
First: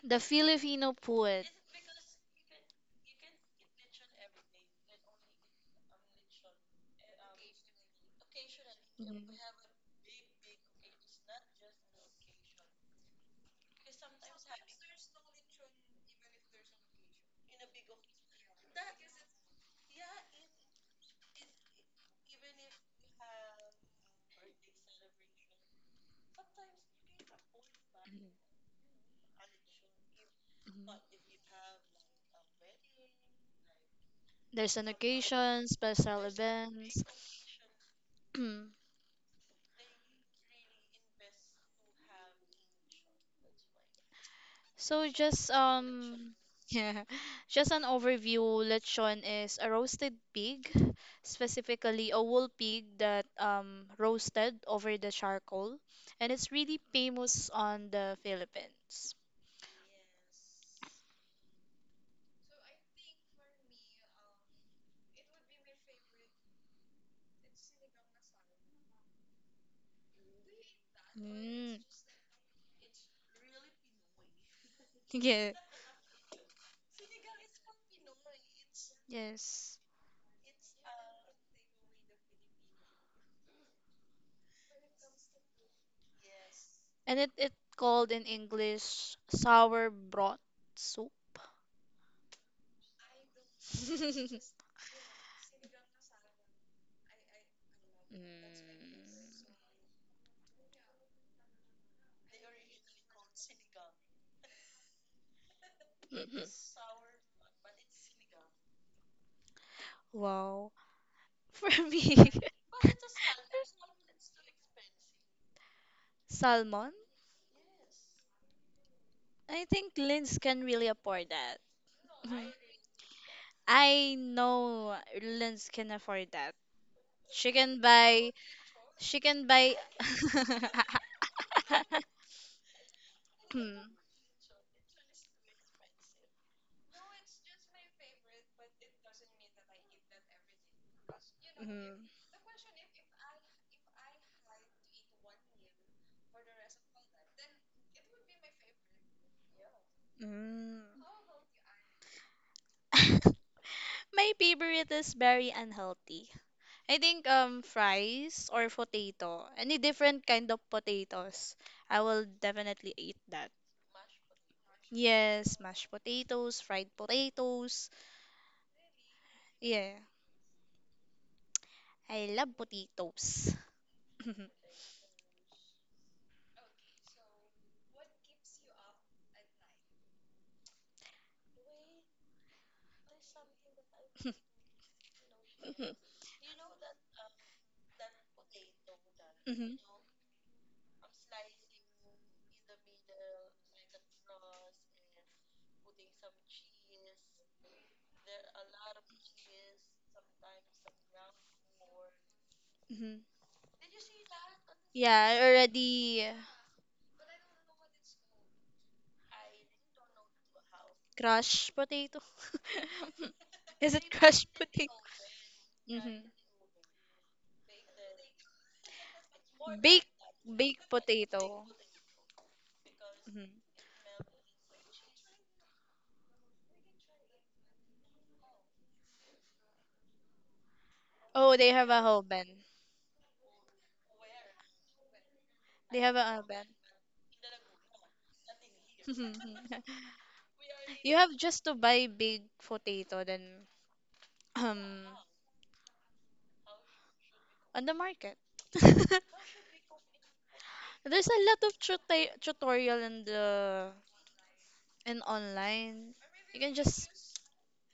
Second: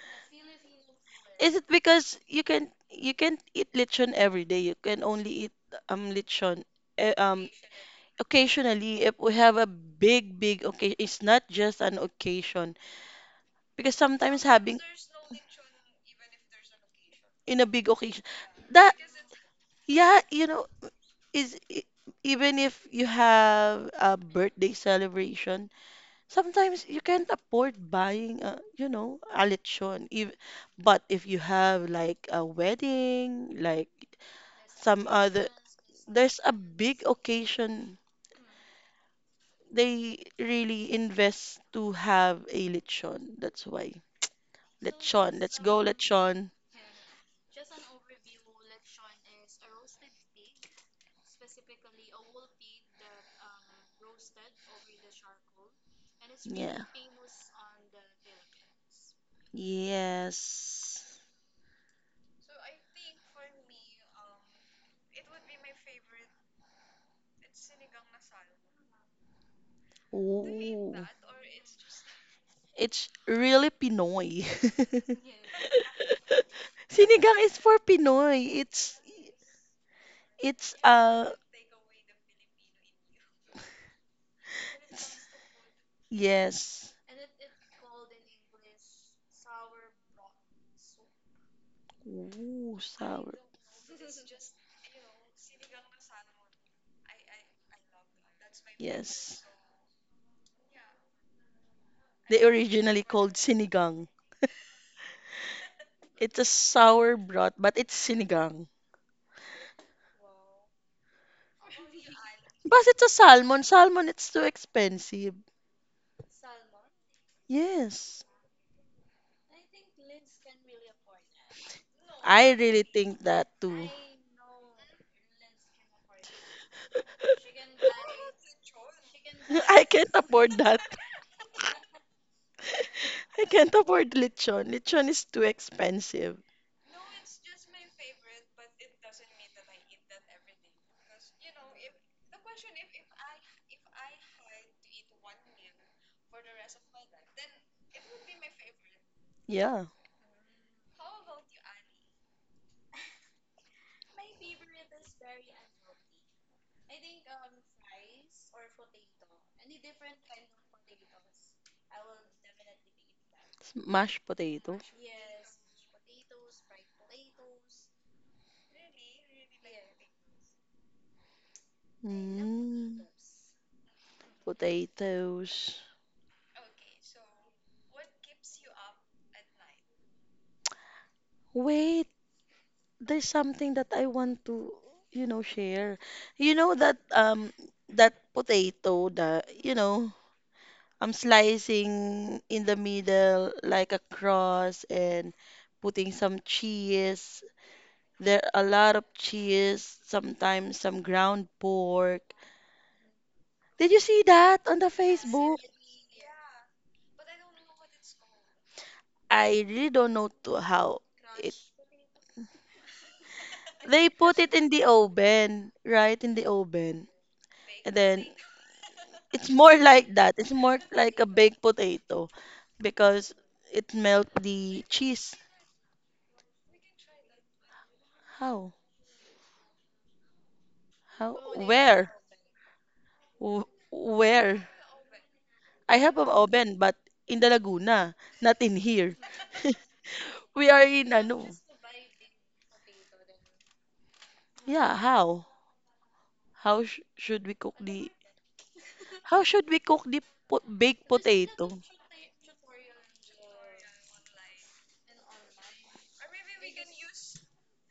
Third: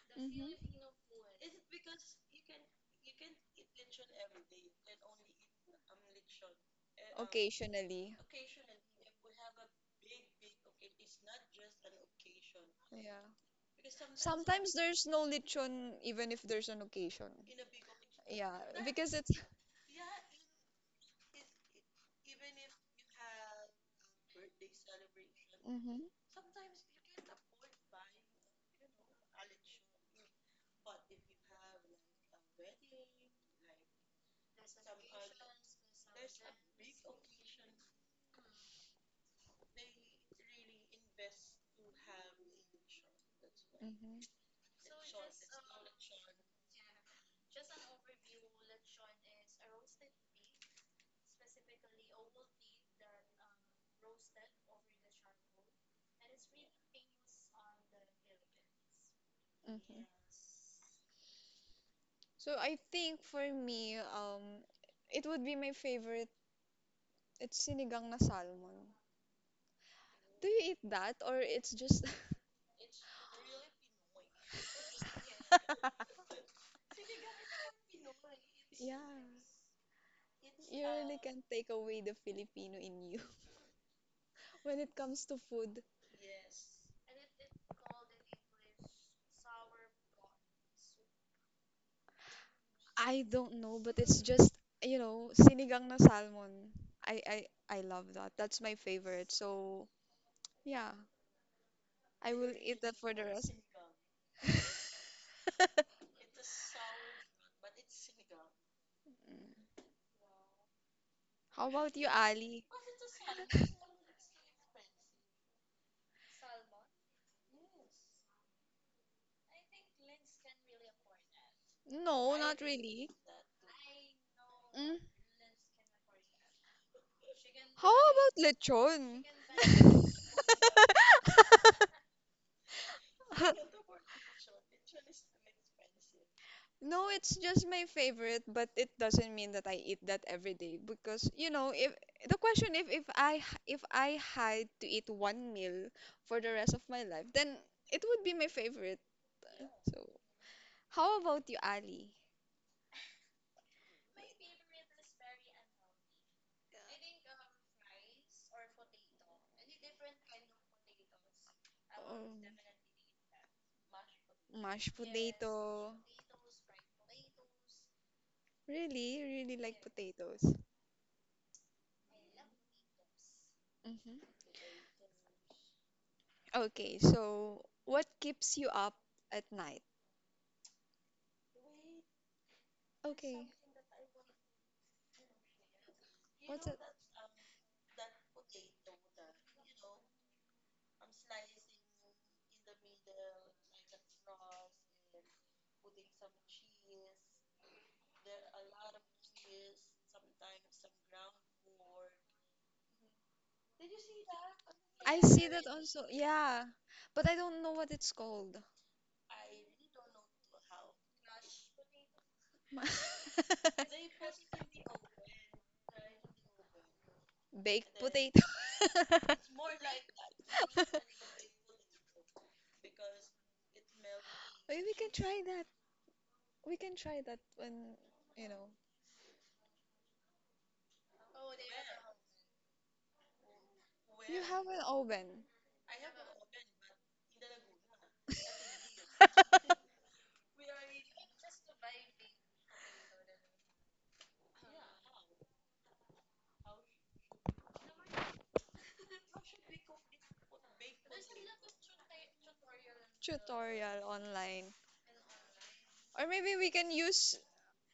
S2: The
S1: Mm-hmm.
S2: Filipino poet.
S3: Is it because you can you can't eat lechon every day? You can only eat lechon eh, um
S1: Occasionally.
S3: occasionally
S2: Mhm.
S3: if
S2: Mhm.
S3: we have a big big occasion. It's not just an occasion
S1: Yeah.
S3: because sometimes
S1: Sometimes
S3: having
S1: there's no lechon even if there's an occasion.
S3: in a big occasion
S1: Yeah,
S3: that,
S1: because it's.
S3: yeah, is even if you have a birthday celebration.
S1: Mm-hmm.
S3: Sometimes you can't afford buying a, a lechon. If,
S2: Mhm.
S3: but if you have like a wedding, like
S2: There's an
S3: some other,
S2: occasion, special
S3: there's a
S2: events.
S3: big occasion.
S2: Mm.
S3: They really invest to have a lechon. That's why.
S1: Mm-hmm,
S2: So
S3: Lechon.
S2: just
S3: Let's go lechon.
S2: yeah, just an overview. Lechon is a roasted pig, specifically a wool pig that roasted over the charcoal, and it's really
S3: Yeah.
S2: famous on the Philippines.
S1: mm-hmm.
S3: Yes.
S1: So I think for me, it would be my favorite. It's sinigang na salmon. Do you eat
S3: Ooh.
S1: that or it's
S2: Mm.
S1: just
S3: It's really Pinoy.
S2: Yeah.
S3: Sinigang is for Pinoy.
S1: yeah.
S2: Yes.
S3: It's
S1: You really can take away the Filipino in you when it comes to food.
S3: Yes.
S2: And it called in English sour broth soup.
S3: Ooh,
S1: I
S3: sour.
S1: don't know, but it's just, you know, sinigang na salmon. I I I love that.
S2: Mm.
S1: That's my favorite.
S3: Yes.
S1: So, yeah, I
S3: They
S1: will eat that
S3: originally
S1: for the
S3: called
S1: rest.
S3: sinigang. It's a
S2: Mhm.
S3: sour broth, but it's sinigang.
S2: Wow.
S1: How
S2: For
S1: about you,
S2: me,
S1: Ali?
S3: But it's a salmon. Salmon, it's too expensive.
S2: salmon.
S3: Yes.
S2: I think Linz can really afford that.
S1: No,
S3: I
S2: Mhm.
S1: not
S3: really
S1: really.
S3: think that too.
S2: I know
S1: Mm.
S2: Linz can afford that. She can
S1: How
S2: buy.
S1: about
S2: She
S1: lechon?
S2: can buy.
S3: I can't afford that. I can't
S2: Hmm.
S3: afford lechon. Lechon is too expensive.
S1: No, it's just my favorite, but it doesn't mean that I eat that every day because you know, if
S2: Mm.
S1: the question if I h- if I had to eat one meal for the rest of my life, then it would be my favorite.
S3: Yeah,
S1: So,
S2: Mm.
S1: how about you, Ali?
S2: My favorite is very unhealthy. I think fries or potato, any different kind of potatoes, I will
S1: Um,
S2: definitely eat that.
S3: mashed potato.
S1: mashed
S2: Yes, mashed
S1: potato.
S2: potatoes, fried potatoes.
S1: Really, really like
S2: Yeah,
S1: potatoes.
S2: I love
S3: Mm,
S2: potatoes.
S1: hmm
S3: potatoes.
S1: Okay, so what keeps you up at night?
S3: Wait, there's
S1: Okay,
S3: something that I want to,
S2: Mhm,
S3: share. You
S1: what's
S3: know
S1: it?
S3: that potato that,
S2: mhm,
S3: I'm slicing in the middle like a cross and putting some cheese. There are a lot of cheese, sometimes some ground pork.
S2: mhm, mhm.
S3: Did you see that on the
S1: I
S2: Yeah, I
S1: see
S3: Facebook?
S1: that. Really? Also.
S2: already,
S1: Yeah, but I don't know what it's called.
S3: I really don't know to how it.
S2: crushed potato. Is
S3: They
S2: it
S3: put
S2: crushed
S3: it in the
S2: potato?
S3: oven,
S2: Hmm.
S3: right? In the oven.
S1: Baked
S3: And then
S1: potato.
S3: it's more
S2: Baked
S3: like that. It's more
S2: baked
S3: like a baked
S2: potato.
S3: potato because
S2: Hmm.
S3: it melt
S1: Maybe
S3: the
S1: we can
S3: cheese.
S1: try that. We can try that when, you know,
S3: How? How?
S2: Oh, they have a
S3: Where?
S2: oven.
S1: you have
S3: Where?
S1: an oven
S2: They
S3: I
S2: have
S3: have
S2: a
S3: an
S2: oven.
S3: oven, but in the Laguna, not in here. We are in
S2: You have
S3: ano?
S2: just to buy big potato then,
S3: Yeah,
S2: um
S3: how? How sh should we cook
S2: on the
S3: the
S2: market.
S3: How should we cook the po baked
S2: There's a lot of
S3: potato?
S2: tutorial in the,
S1: tutorial online.
S2: in online.
S1: Or maybe
S2: You
S1: we
S2: can
S1: can
S2: just.
S1: use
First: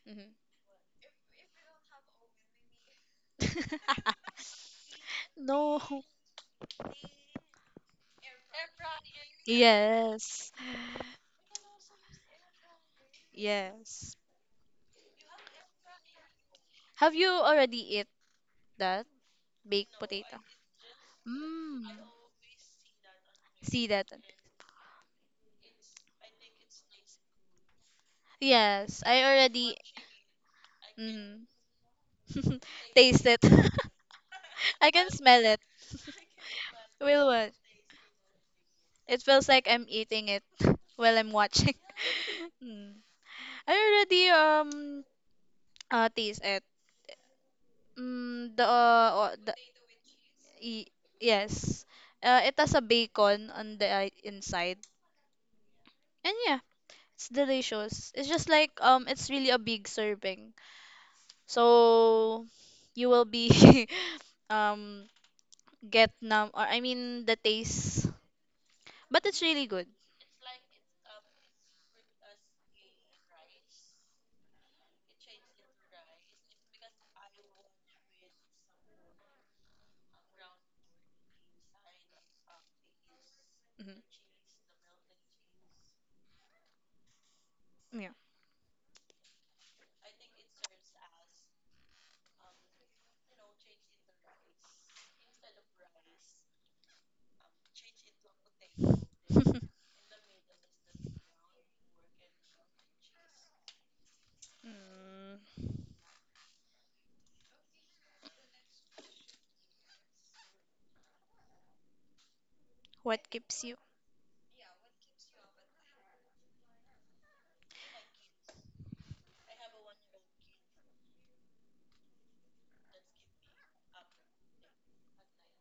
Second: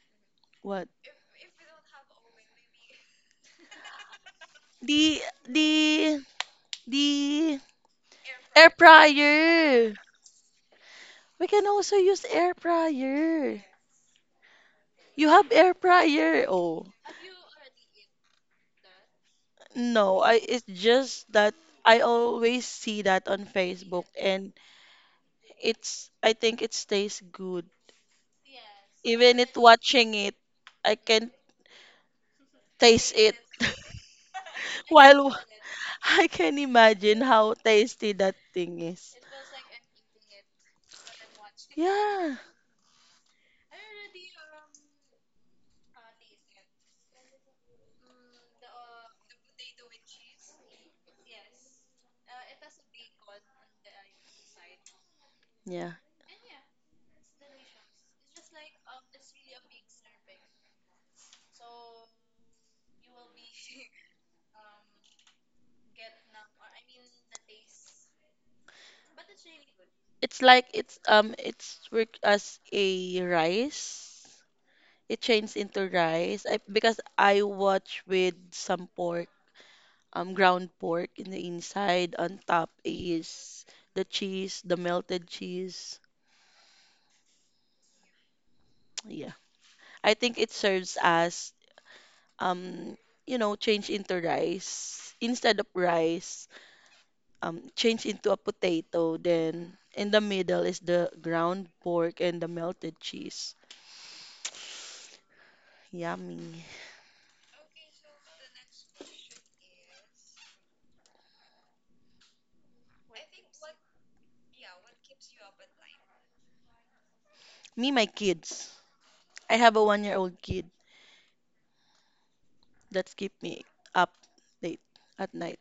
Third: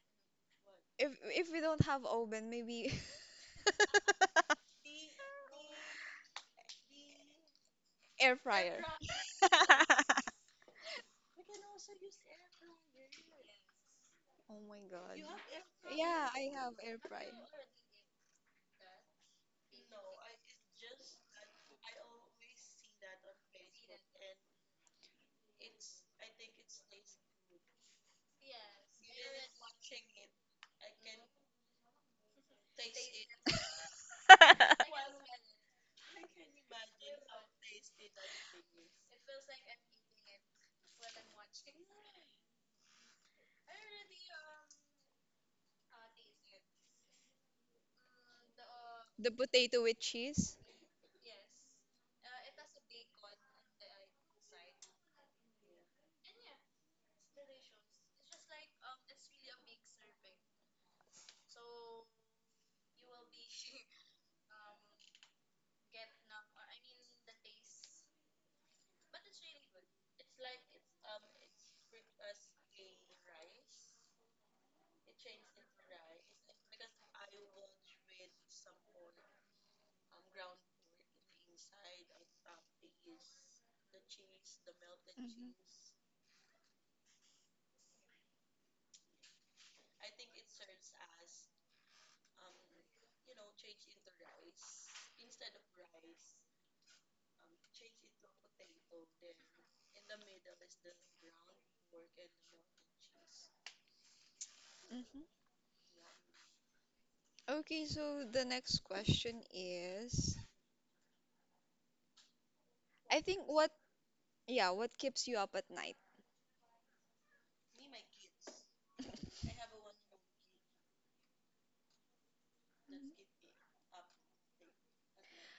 S2: Mhm.
S3: What?
S1: if we don't have oven, maybe
S3: The
S2: No.
S3: the the
S1: air
S3: air
S1: fryer.
S3: fryer.
S2: Yes.
S3: We can also use air fryer.
S2: Yes.
S1: Oh my god.
S3: You have air
S1: Yeah,
S3: fryer.
S1: I have
S3: Oh,
S1: air
S2: Have
S1: fry.
S2: you already eat that baked
S3: no, I
S2: potato?
S3: it's just that I
S2: Mm.
S3: always see that on
S2: See
S3: Facebook
S2: that?
S3: and it's I think it tastes good.
S2: Yes, I
S3: Even it
S2: already,
S3: watching it, I can
S2: mm,
S3: taste
S2: taste
S3: it.
S2: it. I can
S3: While
S2: smell it.
S3: I can imagine
S2: Will what?
S3: how tasty that thing is.
S2: It feels like I'm eating it while I'm watching.
S3: Yeah.
S2: Mm. I already, taste it. Mm, the uh,
S1: The
S2: uh, the
S1: potato with cheese.
S2: y- yes. It has a bacon on the, inside.
S3: Yeah.
S2: And yeah, it's delicious. It's just like, it's really a big serving. So you will be um get numb, or I mean the taste, but it's really good.
S3: It's like it's worked as a rice. It changed into rice. Because I watch with some pork, ground pork in the inside. On top is
S2: Mhm.
S3: the cheese, the melted
S1: Mhm.
S3: cheese.
S2: Yeah.
S3: Yeah. I think it serves as um change into rice instead of rice. Change into a potato. Then in the middle is the ground pork and the melted cheese.
S1: Mhm.
S2: Mm.
S3: Yummy.
S1: Okay, so the next question is, I
S2: What
S1: think
S2: keeps
S1: what,
S2: you?
S1: yeah, what keeps you up at night?
S3: Me, my kids. I have a 1-year-old kid
S1: Mhm.
S3: that's keep me up late at night.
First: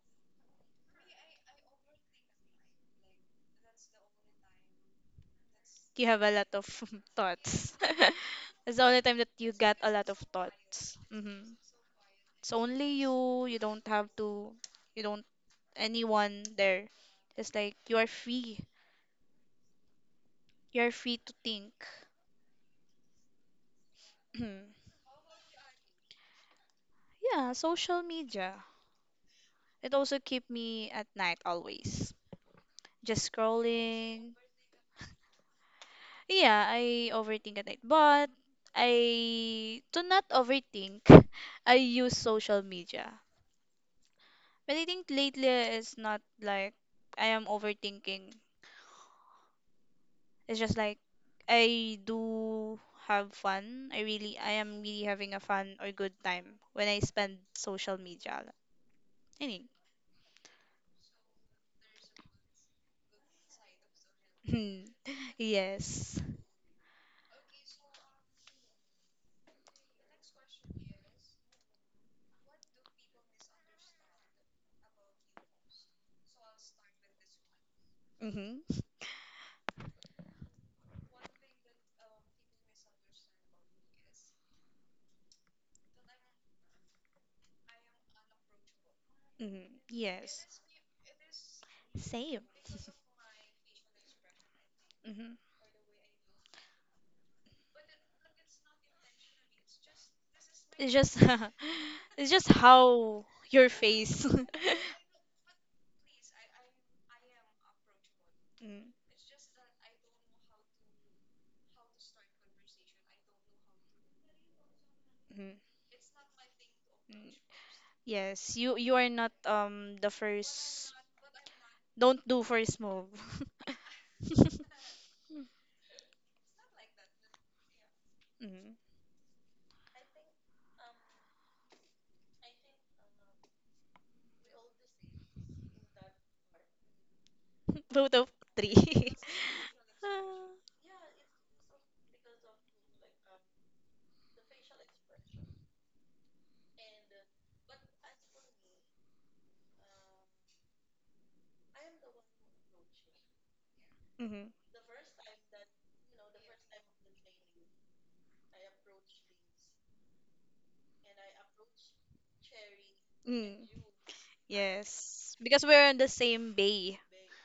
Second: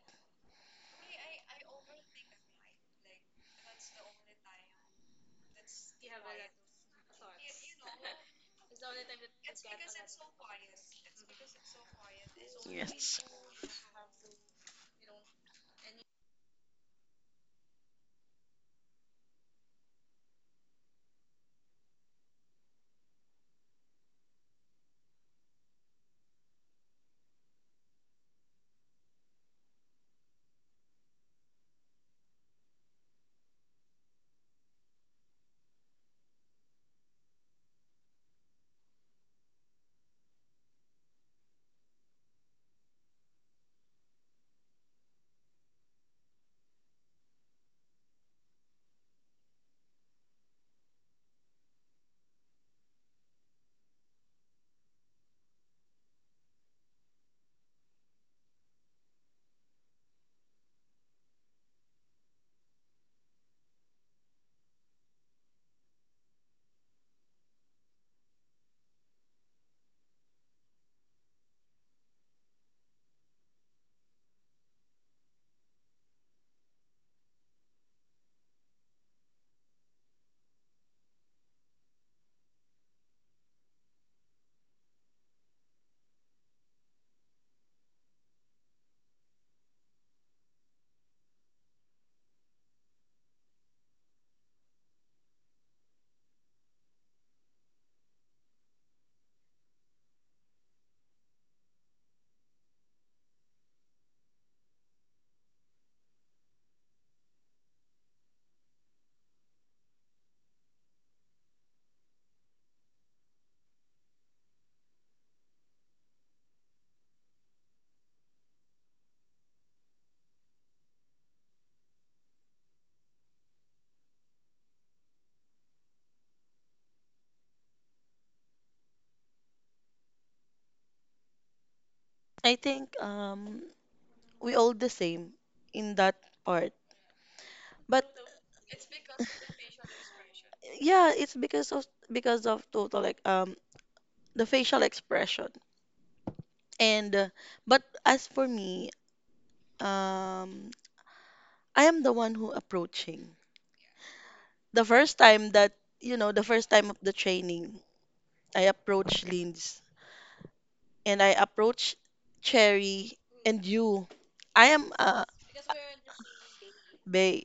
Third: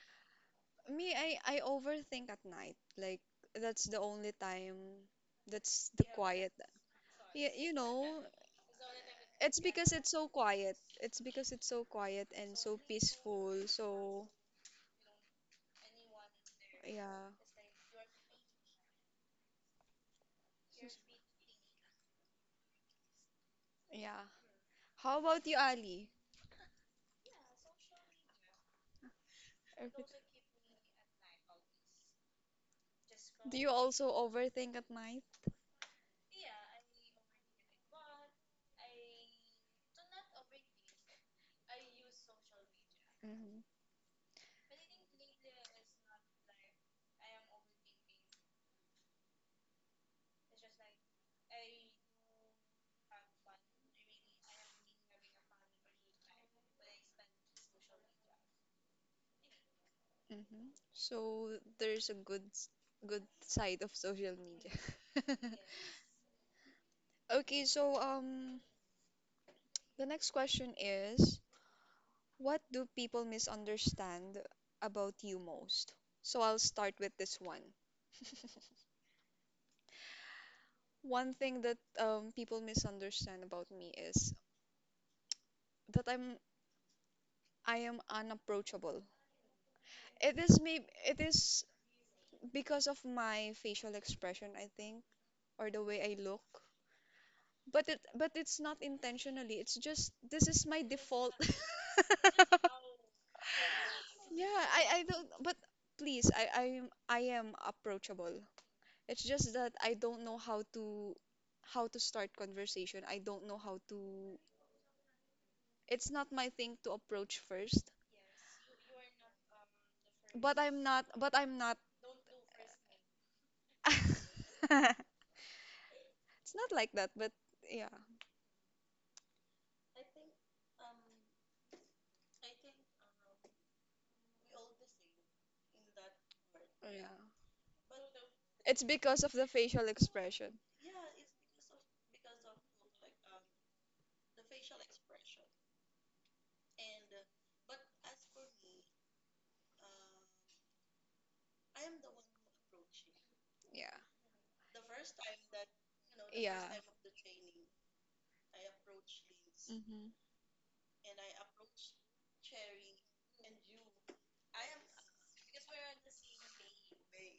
S1: Me, I overthink at night. Like that's the only time that's the
S2: You have a lot
S1: quiet.
S2: of
S1: Yeah, you
S2: thoughts.
S1: know,
S2: It's the only time that you
S1: it's
S2: got a
S1: because
S2: lot
S1: it's
S2: of
S1: so quiet.
S2: thoughts.
S1: It's
S2: Hmm.
S1: because it's so quiet
S2: It's
S1: and so
S2: only
S3: Yes.
S2: you. You
S1: peaceful.
S2: don't have
S1: So
S2: to. You don't anyone there.
S1: Yeah.
S2: It's like you are free. You are free to think.
S1: Yeah. How about you, Ali?
S2: Yeah, social media. It
S1: If it-
S2: also keep me at night always. Just
S1: Do you also
S2: scrolling.
S1: overthink at night?
S2: Yeah, I overthink at night. But I do not overthink. I use social media.
S1: hmm
S2: But I think lately it's not like I am overthinking. It's just like I do have fun. I am really having a fun or good time when I spend social media. Any.
S1: hmm So there's a good good side of social media.
S2: Yes.
S1: Okay, so the next question is what do people misunderstand about you most? So I'll start with this one.
S2: Mhm.
S1: One thing that people misunderstand about me is that I am unapproachable.
S2: Mhm.
S1: It
S2: Yes.
S1: is maybe it is
S2: Same.
S1: because of my facial expression, I think,
S2: Mm-hmm.
S1: or the way I look. But it's not intentionally. It's just this is my
S2: It's just
S1: default.
S2: it's just how your face.
S1: Yeah, I don't but please, I am approachable.
S2: Mm,
S1: It's just that I don't know how to start conversation. I don't know how to
S2: mm,
S1: it's not my thing to
S2: mm.
S1: approach first.
S2: Yes, you are not the
S1: But I'm
S2: first.
S1: not but I'm not
S2: Don't do first move.
S1: It's not like that, but yeah.
S2: Mm.
S3: I think we all the same in that part.
S1: Yeah.
S3: But
S2: Both of three.
S1: It's because of the facial expression.
S3: yeah, it's because of total like the facial expression. And but as for me, um I am the one who approaching.
S1: Yeah.
S2: Mm-hmm.
S3: The first time that, you know, the
S1: Yeah.
S3: first time of the training, I approached Linz
S1: Mm-hmm.
S3: and I approached Cherry
S2: Mm.
S3: and you. I am a
S2: Yes, because we're on the same bay.
S3: ba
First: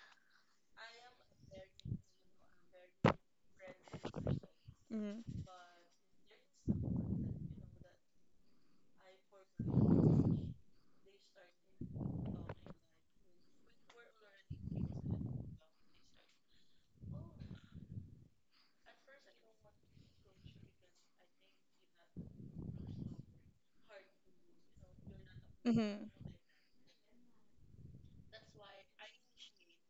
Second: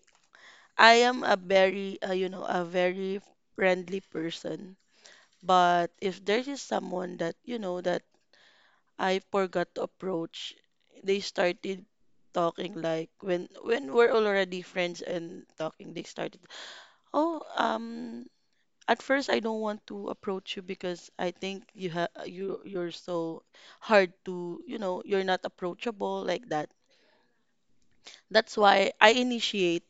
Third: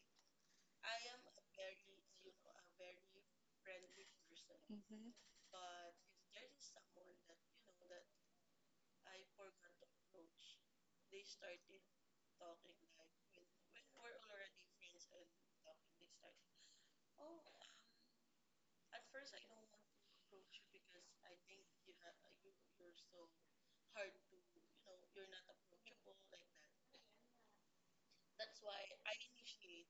S3: I am a very friendly person.
S1: Mm-hmm.
S2: Mm-hmm.
S3: But if there is someone that, that I forgot to approach, they started talking like when we're already friends and talking, they started, "Oh, at first, I don't want to approach you because I think you're so hard to, you're not
S2: Mm-hmm.
S3: approachable like that. That's why I initiate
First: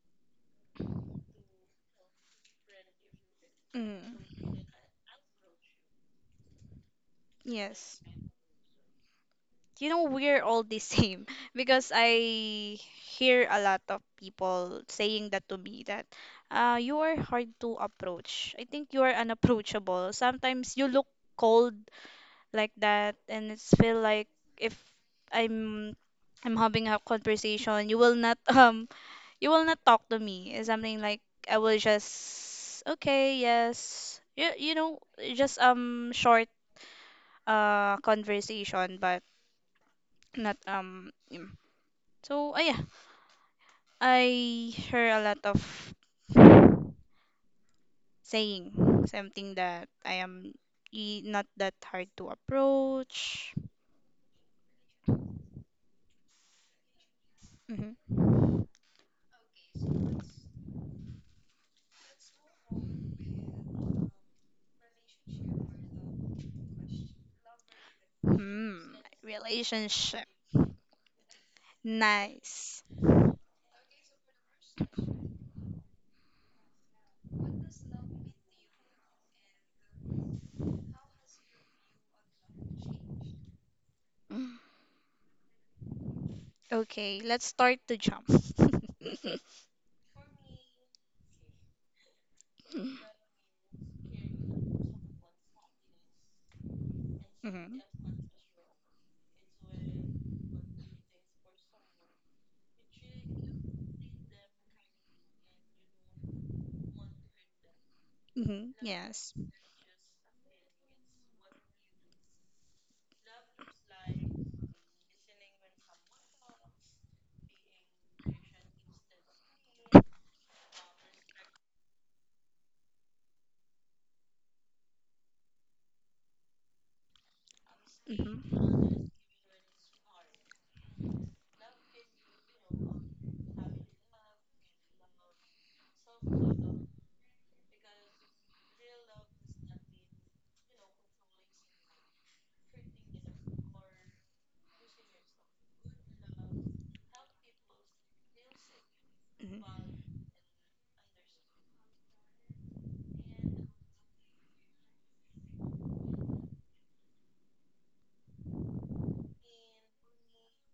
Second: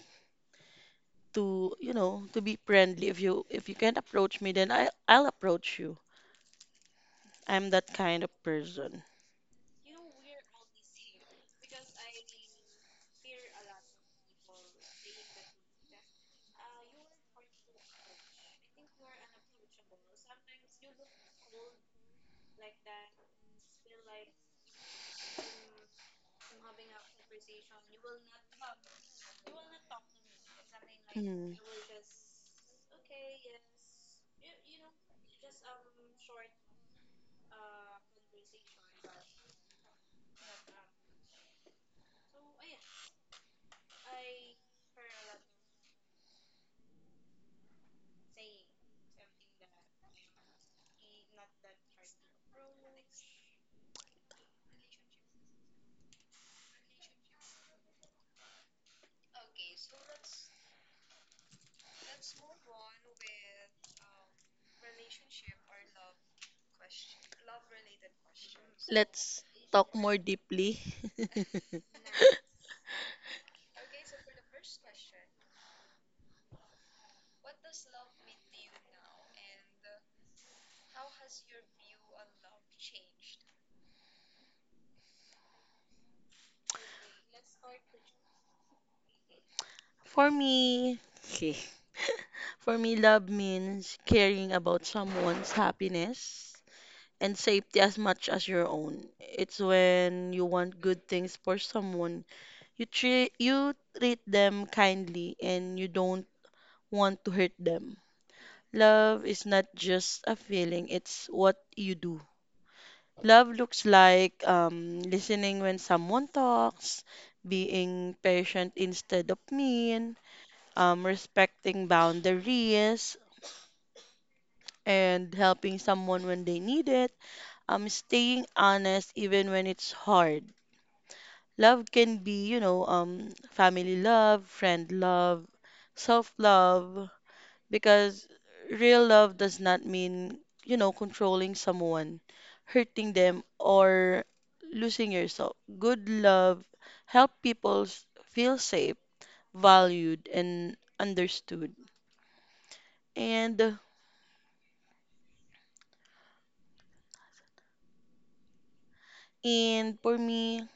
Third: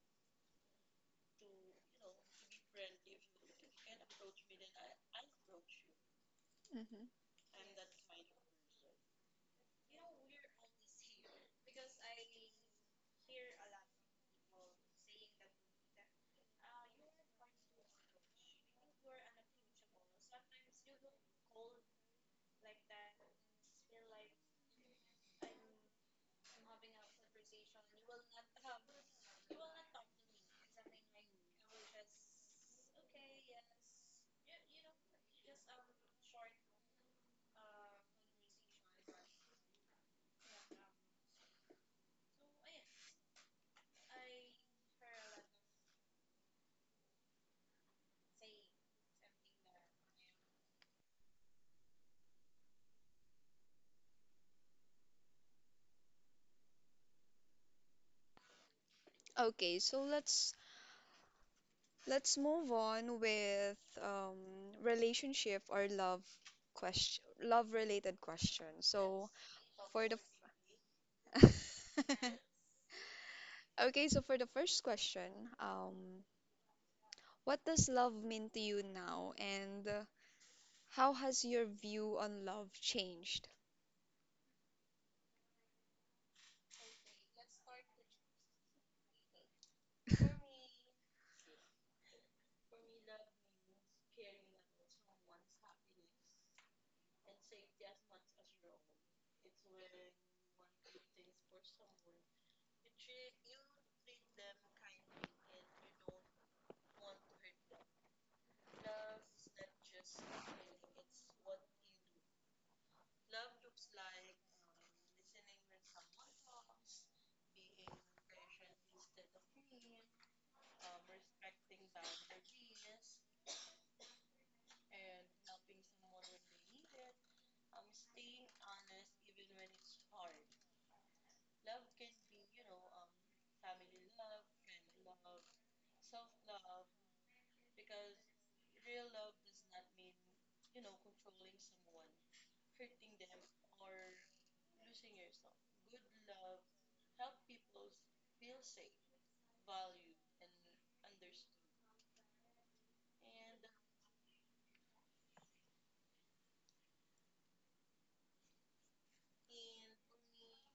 S3: to, to be friendly. If you can't approach me,
S2: Mm.
S3: then I'll approach you.
S1: Mm-hmm.
S3: I'm that
S2: Yes.
S3: kind of person.
S2: You know, we're all the same because I hear a lot of people saying that to me that, you are hard to approach. I think you are unapproachable. Sometimes you look cold like that, and it's feel like if I'm I'm having a conversation, you will not you will not talk to me. It's something like I
S3: Mm.
S2: will just, okay, yes, you, just short conversation, but not him. So, yeah, I hear a lot of saying something that I am, not that hard to approach. Mhm.
S1: Okay, so let's move on with relationship or love question, love related question.
S2: Hmm.
S1: So
S3: Let's talk
S1: for
S3: more
S1: the
S2: Relationship.
S3: deeply.
S2: Nice.
S1: Okay, so for the first question, um, what does love mean to you now? And how has your view on love changed?
S2: Mm. Okay, let's start to jump.
S3: For me, for me, love means caring about someone's happiness and
S2: Hmm.
S3: safety as much as your own. It's when you want good things for someone, you treat them kindly and you don't want to hurt them.
S2: Hmm.
S3: Love
S2: Yes.
S3: is not just a feeling, it's what you do. Love looks like listening when someone talks, being patient instead of mean, respecting boundaries, and helping someone when they need it. Staying
S2: Hmm.
S3: honest even when it's hard. Love can be, family love, friend love, self love, because real love does not mean, controlling someone, hurting them, or losing yourself. Good love help people feel safe,
S2: Hmm.
S3: valued, and understood. And and for me,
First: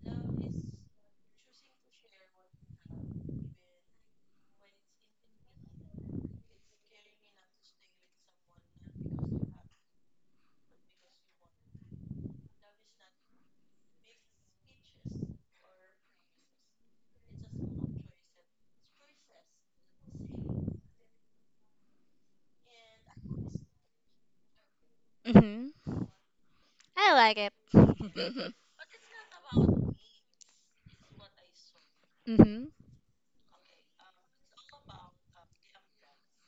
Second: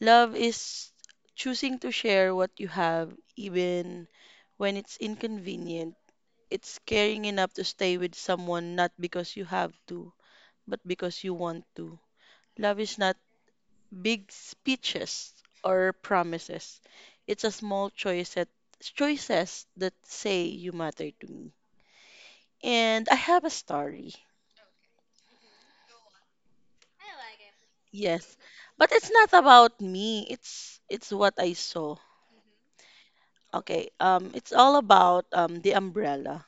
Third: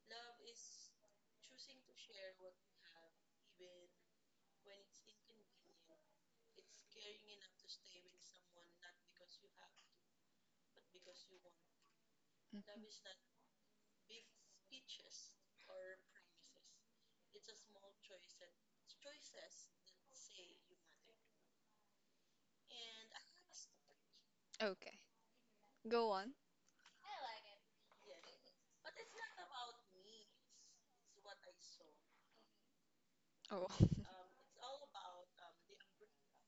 S3: love is choosing to share what you have, even when it's inconvenient. It's caring enough to stay with someone not because you have to, but because you want to. Love
S1: Mhm.
S3: is not big speeches or promises. It's a small choice choices that say you matter to me. And I have a story.
S1: Okay,
S2: Hmm.
S1: go on.
S2: I like
S3: Yes.
S2: it.
S3: But it's not about me. It's what I saw.
S2: Hmm.
S1: Oh.
S3: Okay. It's all about the umbrella.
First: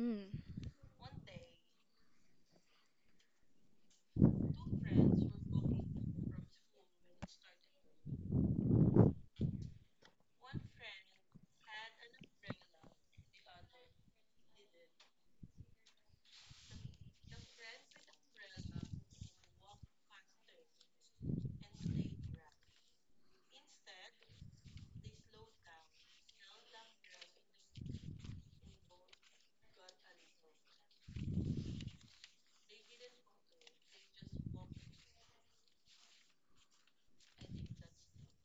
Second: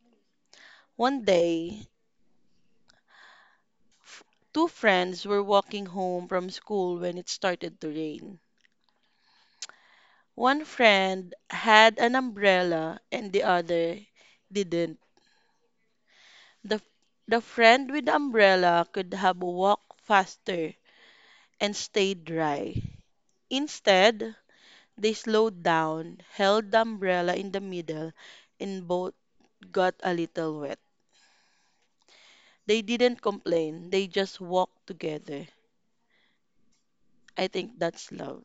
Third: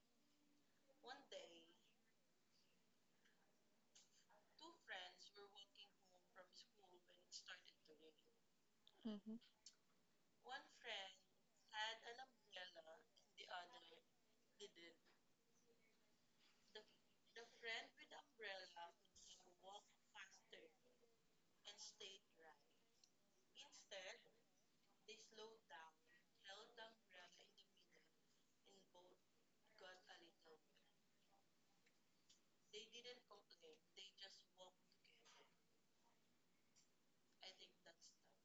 S2: Mm.
S3: One day, f- two friends were walking home from school when it started to rain. One friend had an umbrella and the other didn't. The, the friend with the umbrella could have walked faster and stayed dry. Instead, they slowed down, held the umbrella in the middle, and both got a little wet. They didn't complain, they just walked together. I think that's love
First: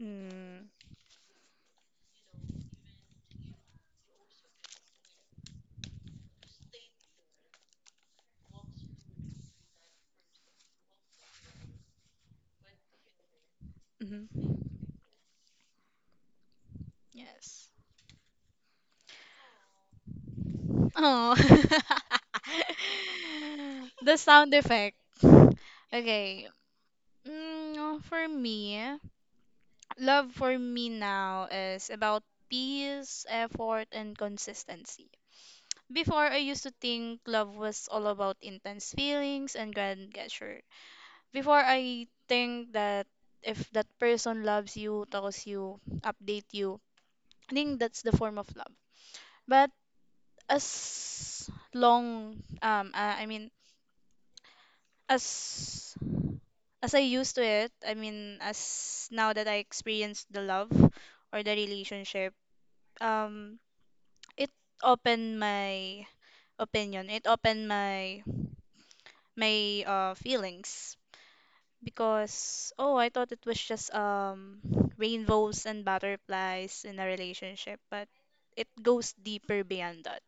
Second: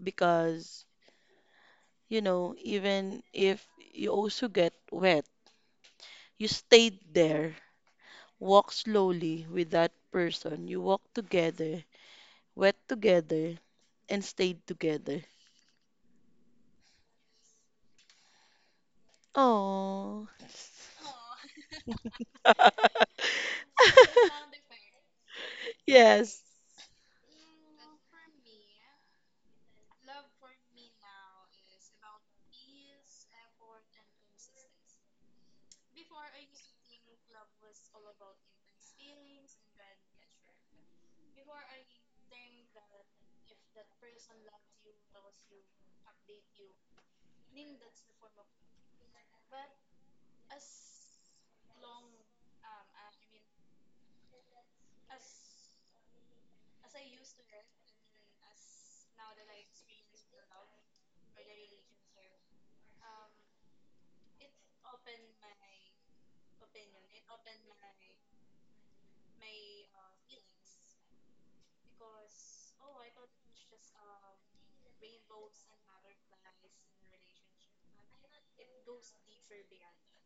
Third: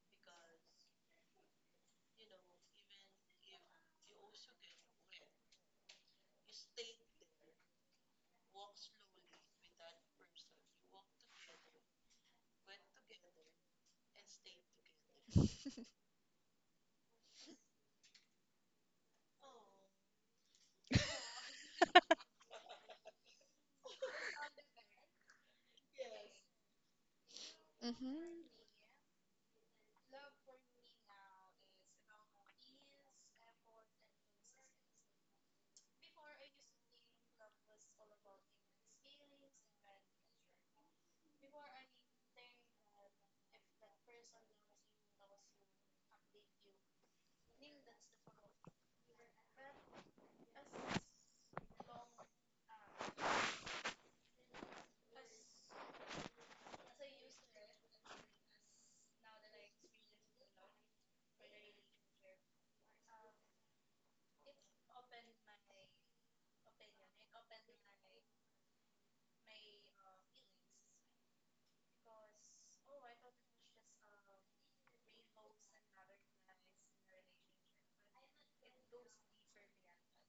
S2: Mm,
S3: because, you know, even if you also get wet, you stayed there, walk slowly with that person. You walk together, wet together, and
S2: mhm,
S3: stayed together.
S2: yes.
S3: Oh,
S2: Oh. The sound effect.
S3: yes,
S2: Okay. Mm, oh,
S1: Mm-hmm.
S2: for
S1: Mm-hmm.
S2: me, love for me now is about peace, effort, and consistency. Before, I used to think love was all about intense feelings and grand gesture. Before, I think that if that person loves you, tells you, update you, I think that's the form of love. But as long, I mean as as I used to it, I mean as now that I experienced the love or the relationship, um it opened my opinion. It opened my feelings because, oh, I thought it was just, rainbows and butterflies in a relationship, but it goes deeper beyond that.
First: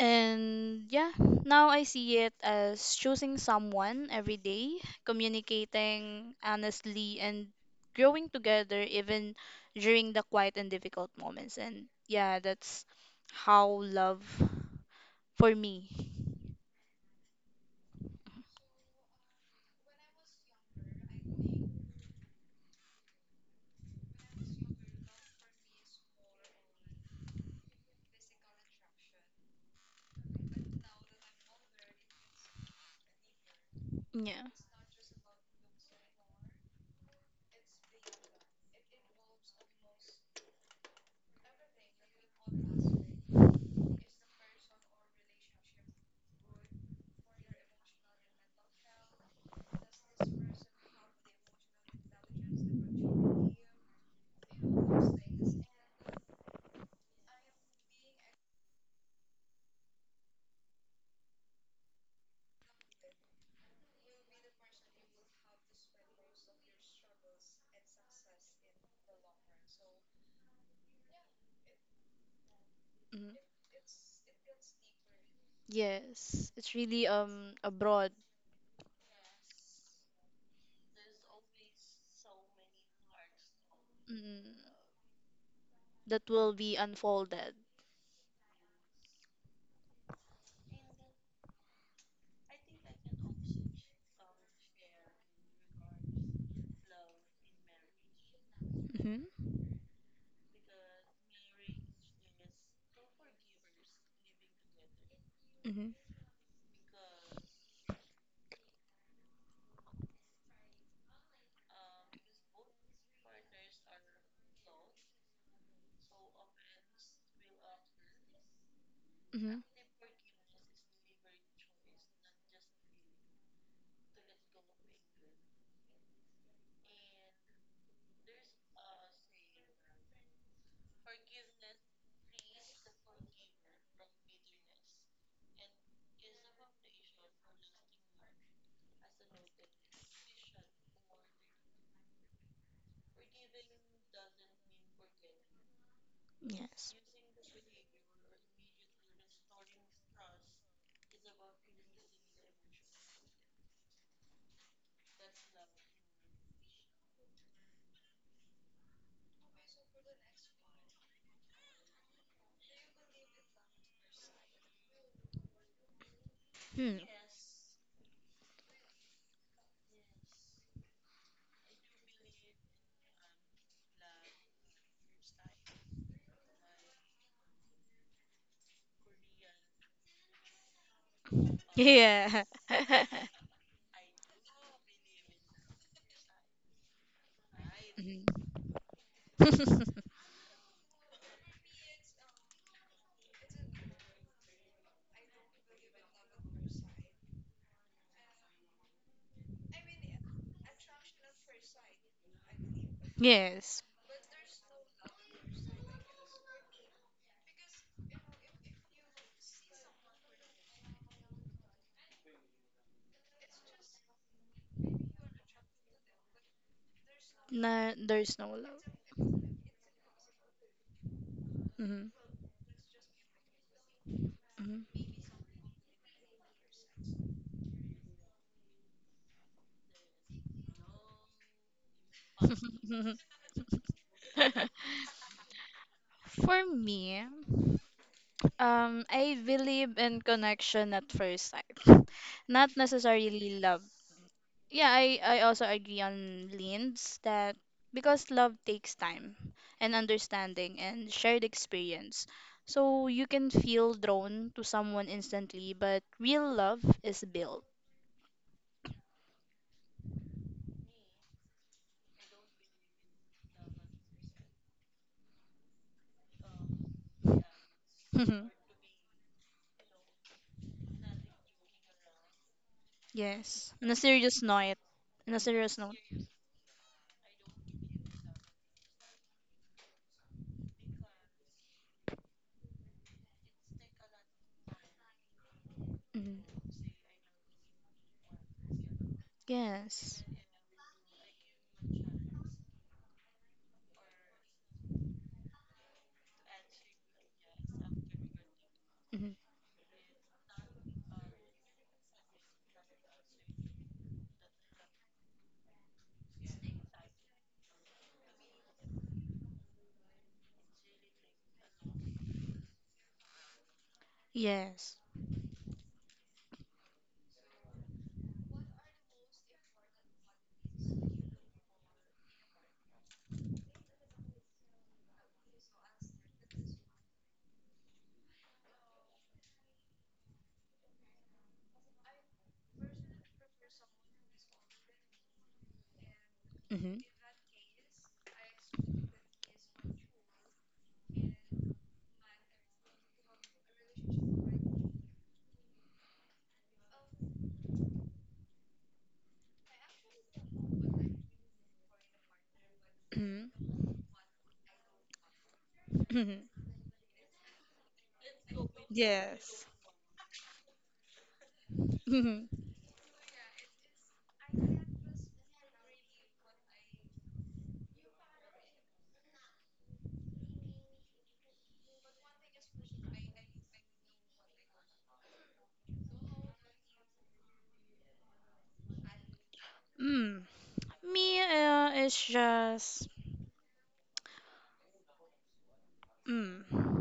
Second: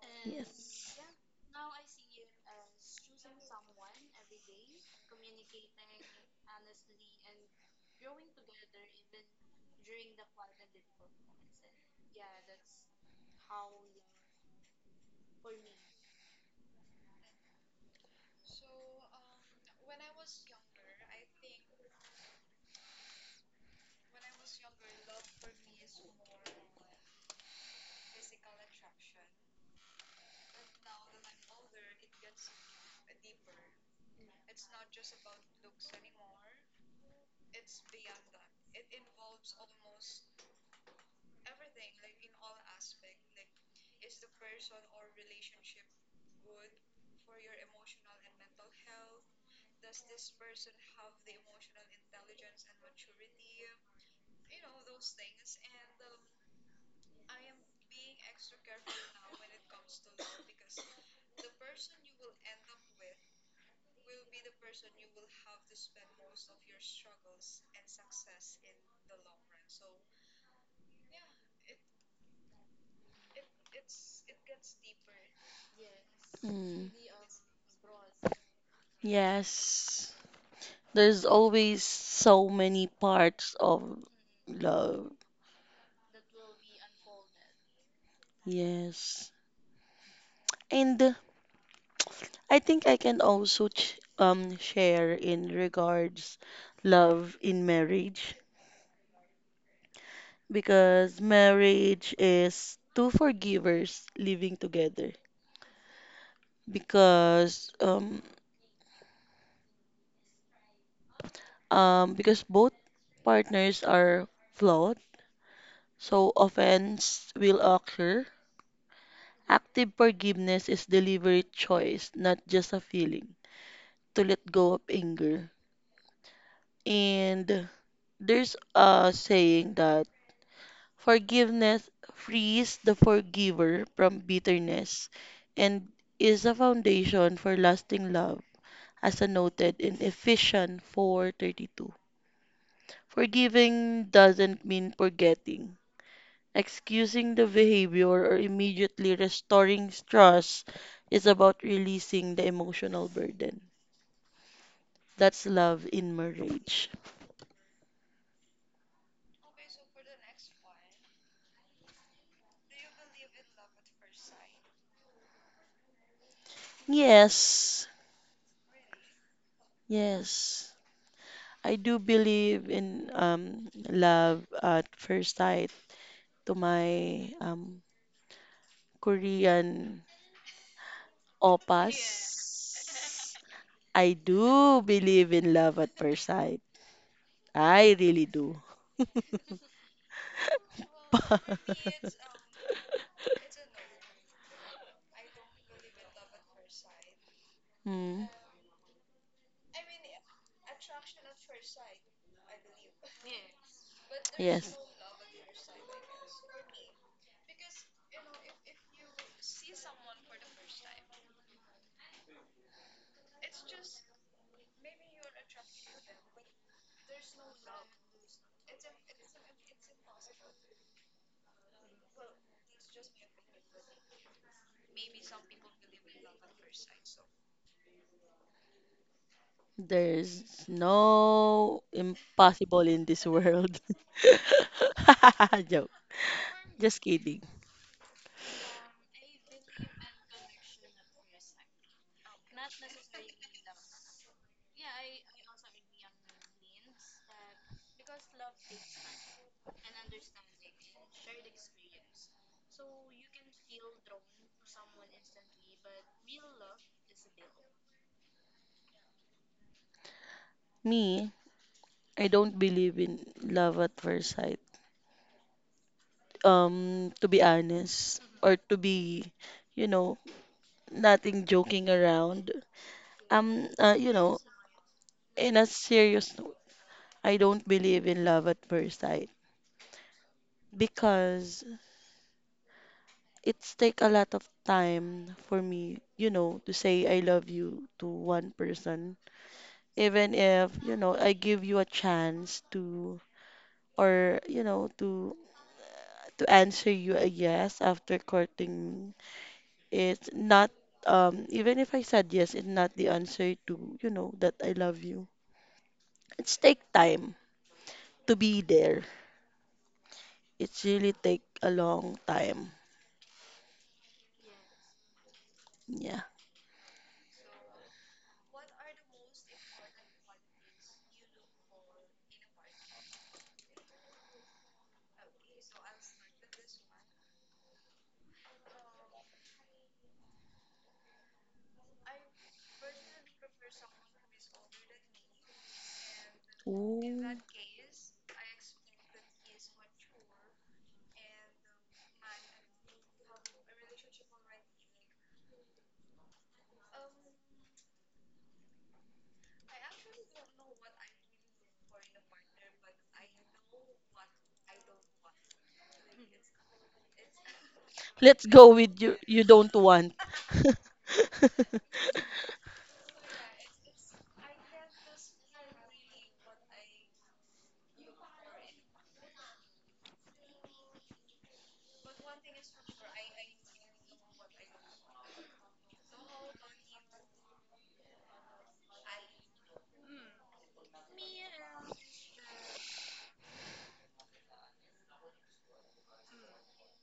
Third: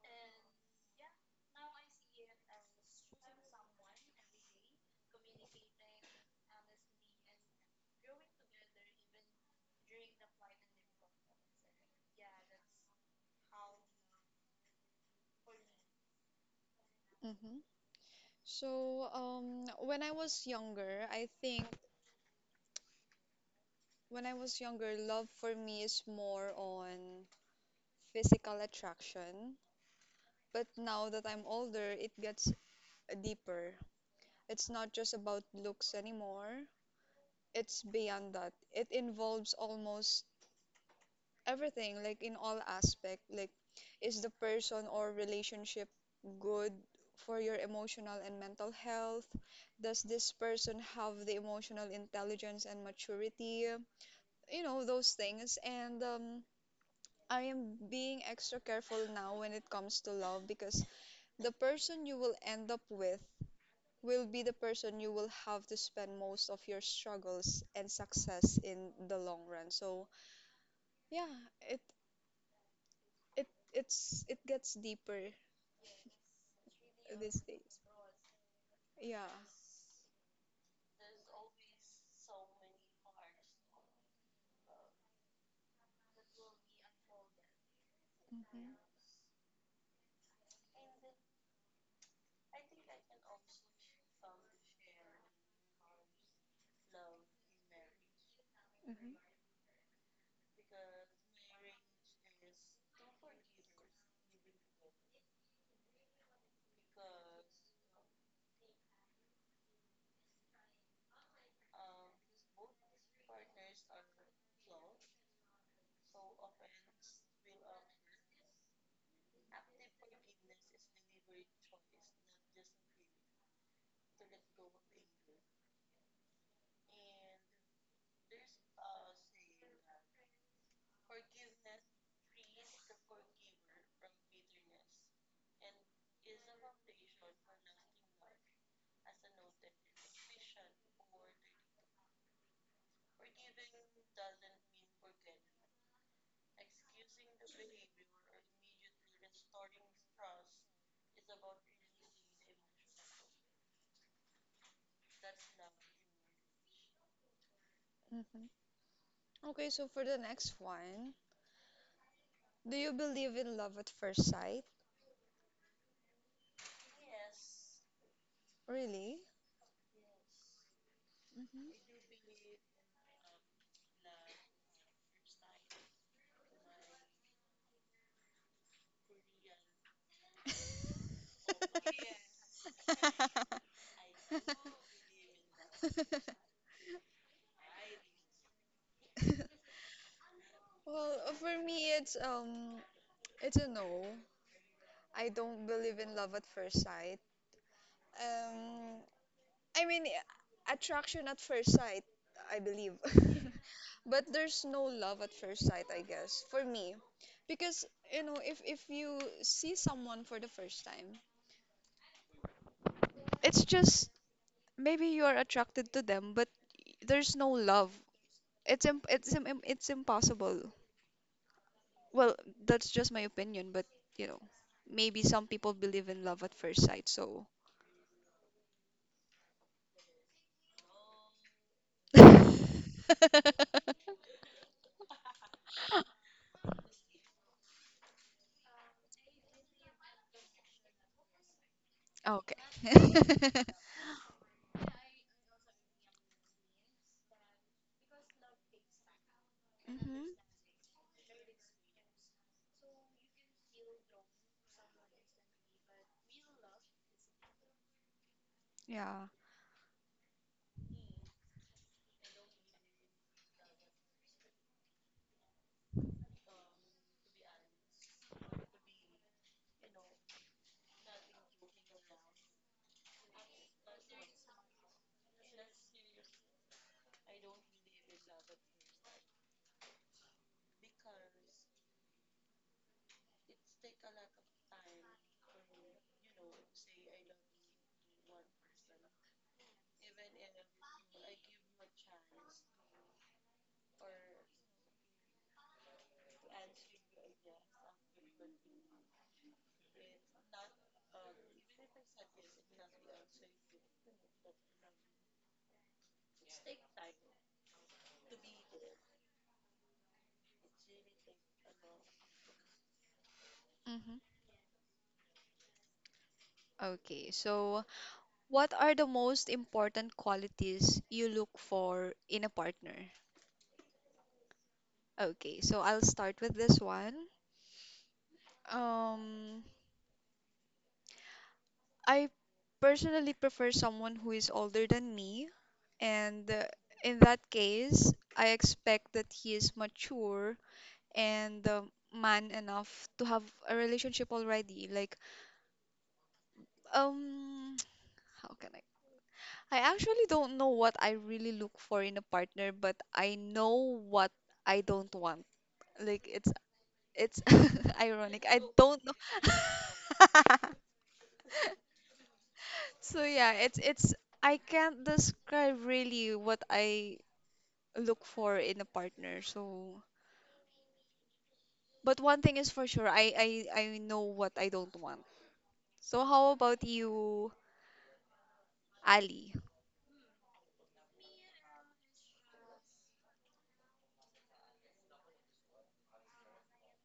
S2: And
S3: yes.
S2: yeah, now I see it as choosing someone every day, communicating honestly, and growing together even during the quiet and difficult moments. And yeah, that's how love for me.
S1: Mm-hmm. So, when I was younger, I think when I was younger, love for me is more on physical attraction. But now that I'm older, it gets deeper.
S2: Yeah.
S1: It's not just about looks anymore. It's beyond that. It involves almost everything like in all aspect like is the person or relationship good for your emotional and mental health, does this person have the emotional intelligence and maturity, you know those things, and I am being extra careful now when it comes to love because the person you will end up with will be the person you will have to spend most of your struggles and success in the long run. So, yeah, it
S2: Mm.
S1: it it gets deeper
S2: Yes, it's
S3: Mm.
S2: really
S1: these
S2: a
S1: days.
S2: broad,
S1: Yeah.
S3: Yes, there's always so many parts of
S2: mm,
S3: love.
S2: that will be unfolded.
S1: hmm
S3: Yes. And I think I can also ch share in regards love in marriage
S1: hmm
S2: Mm-hmm.
S3: because marriage is two forgivers living together
S2: Mm-hmm.
S3: because because both partners are flawed so offense will occur.
S2: Mm-hmm.
S3: Active forgiveness is deliberate choice, not just a feeling to let go of anger. And there's a saying that forgiveness frees the forgiver from bitterness and is a foundation for lasting love, as noted in Ephesians 4:32. Forgiving doesn't mean forgetting.
S2: Yes.
S3: Excusing the behavior or immediately restoring trust is about releasing the emotional burden. That's love in marriage.
S1: hmm Okay, so for the next one, do you believe in love at first sight?
S2: Hmm.
S3: Yes,
S1: Really?
S3: yes. I
S1: Mhm.
S3: do believe in love at first sight to my Korean opas,
S2: Yeah.
S3: I do believe in love at first sight. I really
S2: Mhm.
S3: do.
S1: Well, for me, it's a no. I don't believe in love at first sight.
S3: Hmm.
S1: Um, I mean, eh, attraction at first sight, I believe.
S2: Yes.
S1: But there's
S3: Yes,
S1: no love at first sight, I guess, for me. Because, you know, if you see someone for the first time, it's just maybe you are attracted to them, but there's no love.
S2: No, there's no
S1: It's imp- it's im- im- It's impossible.
S2: love.
S1: Well, that's just my opinion, but you know,
S2: Mhm,
S1: maybe some people believe in love at first sight, so
S3: there's no
S1: okay.
S3: impossible in
S2: mhm.
S3: this world. Joke.
S2: For
S3: Just
S2: me,
S3: kidding.
S2: I believe in connection at first sight, not necessarily love. Yeah, I also agree on Lynn's that, because love takes time and
S1: hmm
S2: understanding and shared experience. So you can feel drawn to someone instantly, but real love is built.
S1: Yeah.
S3: Me, I don't believe in love at first sight. To be honest, or to be, you know, nothing joking around.
S2: Yes, on a
S3: You know,
S2: serious note. On a
S3: in a
S2: serious note.
S3: serious note, I don't believe in love at first sight because it's take a lot of time for me, you
S2: Mm-hmm.
S3: know, to say I love you to one person.
S2: Yes.
S3: Even if, you know, I give you a chance to, or you know, to answer you a yes after courting me,
S2: Hmm.
S3: it's not. Even if I said yes, it's not the answer to, you know, that I love you. It's take time to be there. It's really take a long time.
S1: hmm
S2: Yes.
S3: Yeah.
S1: Okay, so what are the most important qualities you look for in a partner? Okay, so I'll start with this one. Um, I personally prefer someone who is older than me, and
S2: Hmm.
S1: in that
S3: Ooh.
S1: case, I expect that he is mature and man enough to have a relationship already. Like, um, how can I actually don't know what I really look for in a partner, but I
S2: Hmm.
S1: know what I don't want. Like it's it's ironic.
S3: Let's
S1: I
S3: go
S1: don't
S3: with
S1: know.
S3: you. You
S2: Yes.
S3: don't want.
S2: Hmm.
S1: So yeah, it's I can't describe really what I look for in a partner. So, but one thing is for sure, I know what I don't want. So how about you, Ali?
S2: Mm. Me, is just mm.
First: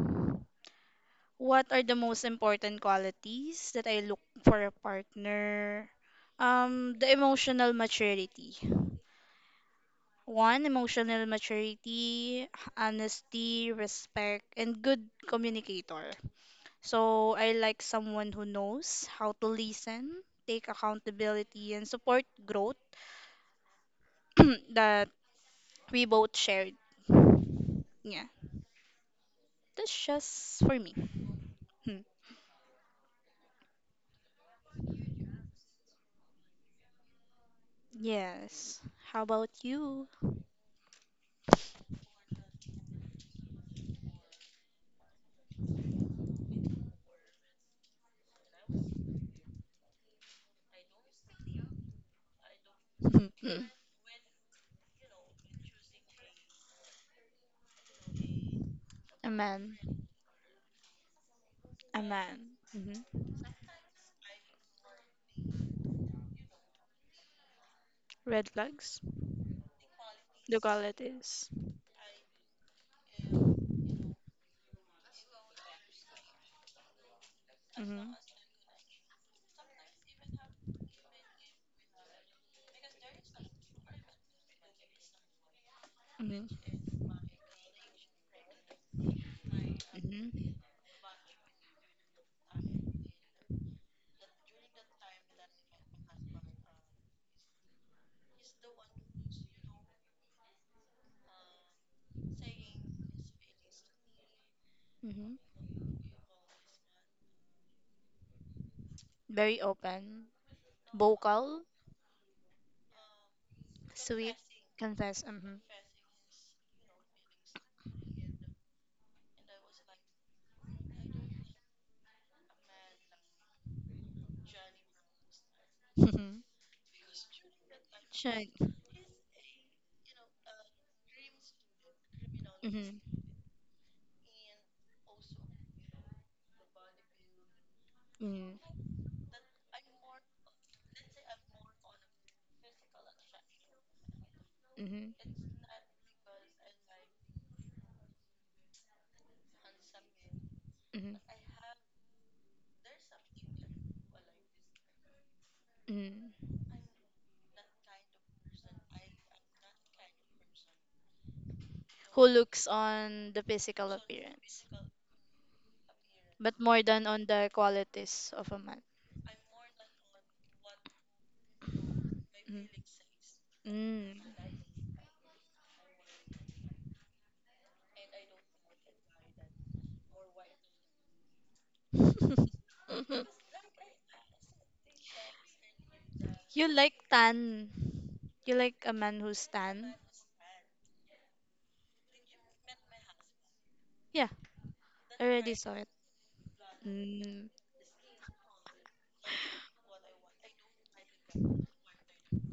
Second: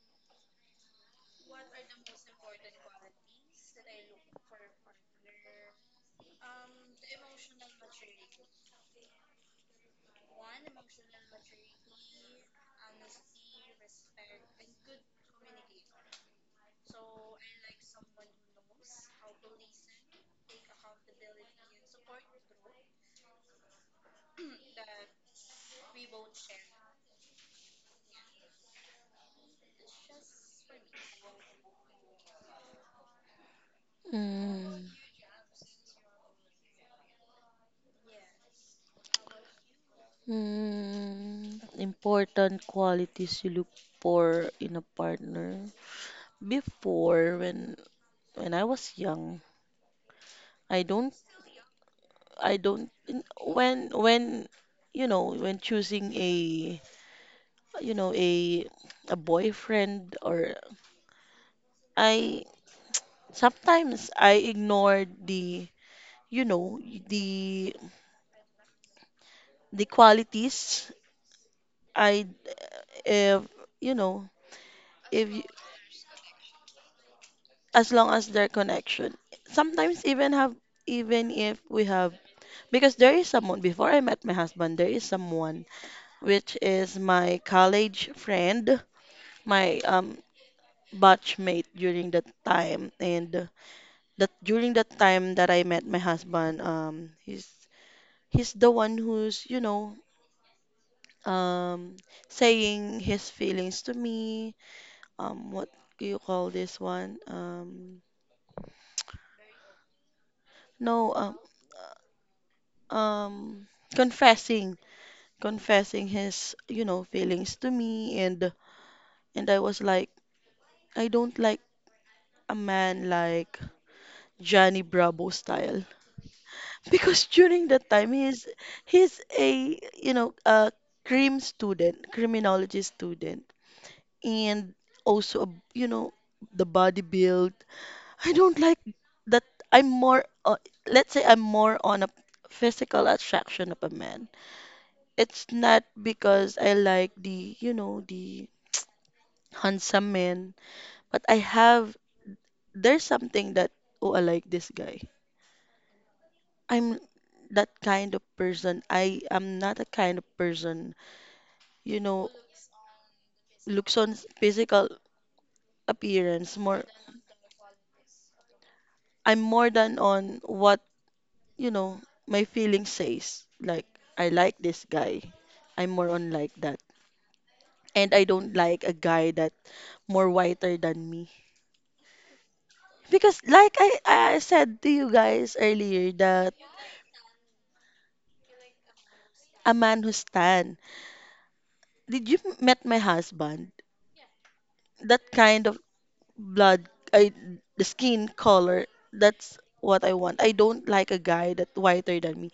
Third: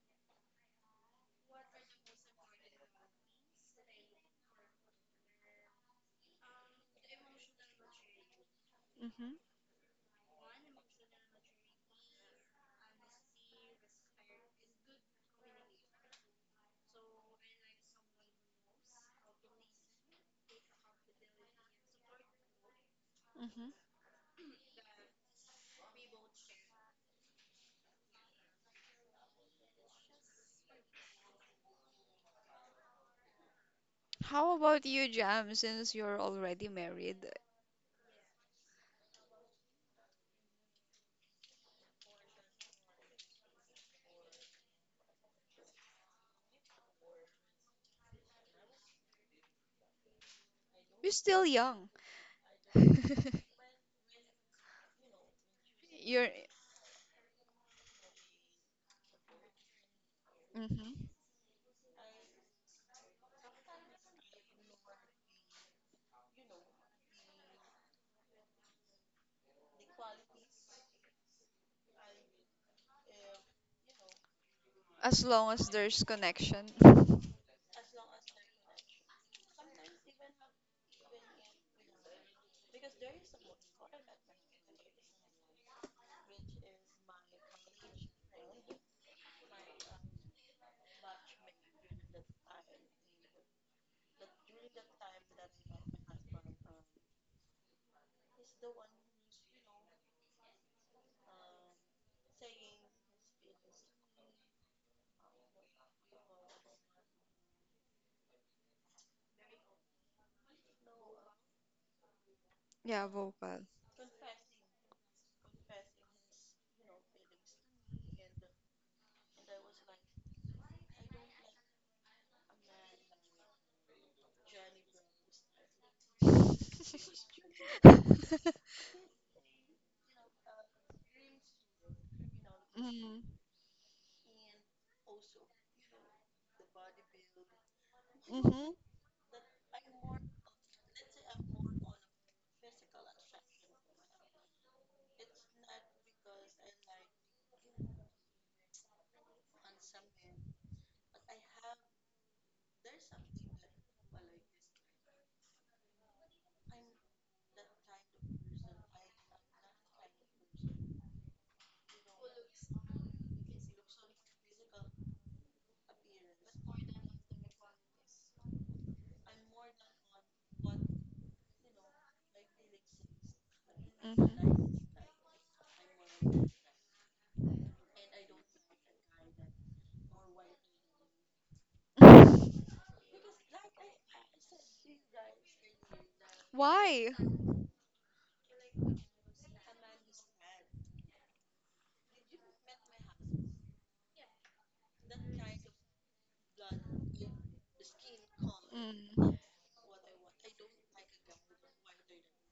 S2: What are the most important qualities that I look for a partner? The emotional maturity.
S1: Mm-hmm,
S2: One, emotional maturity, honesty, respect, and good communicator. So I like someone who knows how to listen, take accountability, and support growth
S1: mm-hmm.
S2: that we both shared. Yeah, that's just for me. Hmm.
S1: How about
S3: Mm,
S1: you, Jam? Since you're already married,
S2: Yes. How about you?
S3: mm, important qualities you look for in a partner. Before, when I was young, I
S1: you're
S3: don't
S1: still young.
S3: I don't in-
S2: Hmm. Mm.
S3: when you know, when choosing
S1: You're
S3: a, you know, a
S2: A man.
S3: boyfriend or
S1: hmm
S2: A man.
S3: I.
S2: Hmm.
S3: Sometimes I ignore the, you know, the
S2: Red flags.
S3: the
S2: The
S3: qualities.
S2: qualities.
S3: I, if you know,
S1: as
S3: if y-
S1: long as there's connection.
S3: as long
S2: Mm-hmm.
S3: as their connection. Sometimes even if we have, because there is someone before I met my husband, there is someone which
S2: Mm-hmm.
S3: is my college friend, my
S2: Mm-hmm.
S3: batchmate during that time. And that during that time that I met my husband, he's the one who's, you know, um saying his feelings to me,
S2: Mm-hmm.
S3: what do you call this one,
S2: Very open.
S3: no
S2: Vocal.
S3: uh,
S1: Yeah,
S3: um
S1: vocal.
S2: Sweet.
S3: confessing,
S2: Confess. Mm-hmm.
S3: confessing his, you know, feelings to me. And I was like, I don't like a man like Johnny Bravo style.
S2: Mm-hmm.
S3: Because during that time
S2: Shy.
S1: mm-hmm.
S3: he's a, you know, a criminology
S2: Mm-hmm.
S3: student, and also a, you know, the body build. I don't
S1: Mm-hmm.
S3: like
S2: Mm-hmm.
S3: that. I'm more let's say I'm more on a physical attraction of a man.
S2: Mm-hmm.
S3: It's not because I like the, you know, the handsome men,
S2: Mm-hmm.
S3: but I have there's something that, oh, I like this guy.
S2: Mm-hmm.
S3: I'm that kind of person. I am not a kind of person, you
S2: Who
S3: know,
S2: looks on the physical
S3: looks on
S2: appearance?
S3: physical appearance
S2: But more
S3: more.
S2: than on the qualities of a man.
S3: I'm more than on what, you know, my feeling says like,
S2: Mm.
S3: I like
S1: Mm-hmm.
S3: this guy. I'm more on like that. And I don't like a guy that more whiter than me.
S2: Mm.
S3: Because like I said to you guys earlier that
S2: You like
S1: Why?
S2: tan. You like a man who's
S3: a
S2: tan.
S3: man who's tan. Did you met my husband?
S2: Yeah,
S3: That
S2: I already
S3: kind
S2: saw
S3: of
S2: it.
S3: blood. I,
S2: Mm.
S3: the skin color,
S1: Mm.
S3: that's what I want. I don't like a guy that whiter than me.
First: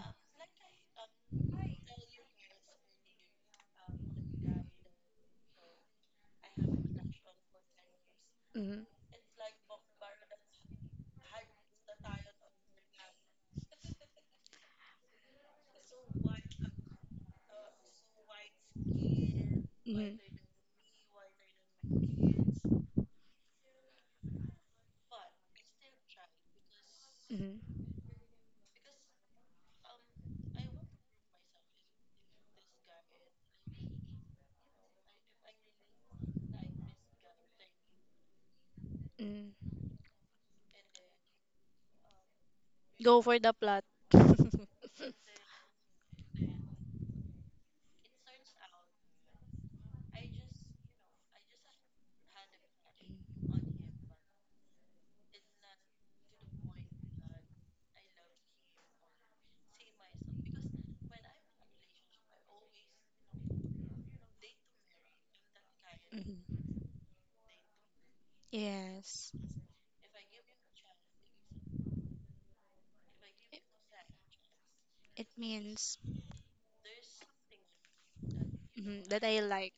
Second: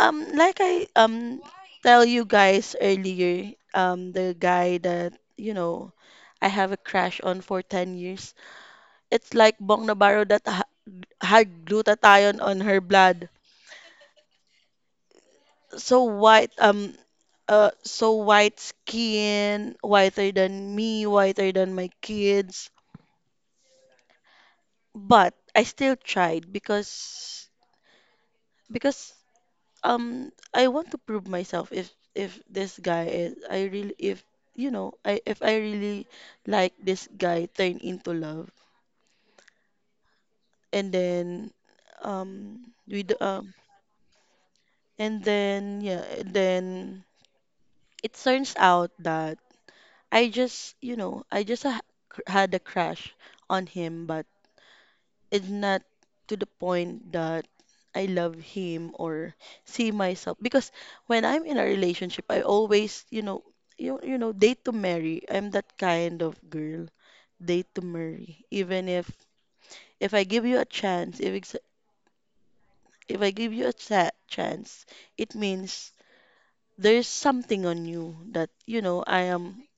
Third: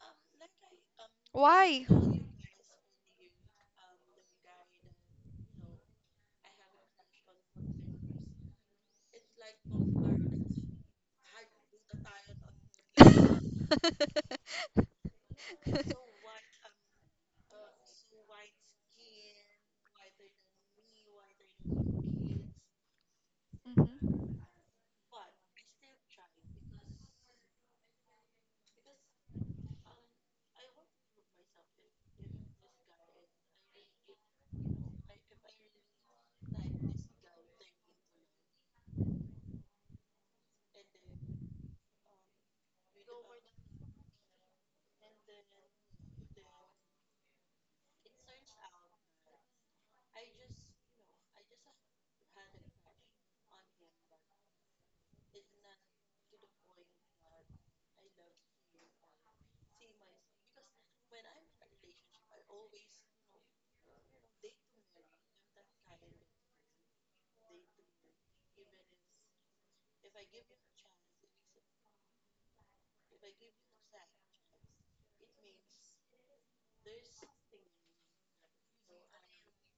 S3: Like I
S1: Why?
S3: tell you guys earlier, the guy that, you know, I have a crush on for 10 years.
S2: Mm.
S3: It's like Bong Navarro that ha had glutathione on her blood. So white um so white skin,
S2: Mm.
S3: whiter than me, whiter than my kids.
S1: Mhm.
S3: But I still tried because
S2: Mm.
S3: because I want to prove myself if this guy is I really if I if I really like this guy turn into love.
S2: Mm.
S3: And then we do,
S2: Go for the plot.
S3: and then yeah and then it turns out that I just I just had a crush on him, but it's not to the point that I love him or see myself. Because when I'm in a relationship, I always you know, date to marry. I'm that kind of
S2: Mhm.
S3: girl, date to marry, even if
S2: Yes,
S3: I give you a chance. If it's, if I give you a chance,
S2: it
S3: it means
S2: means
S3: there's something on you that
S2: mhm,
S3: I
S2: that I
S3: am.
S2: like.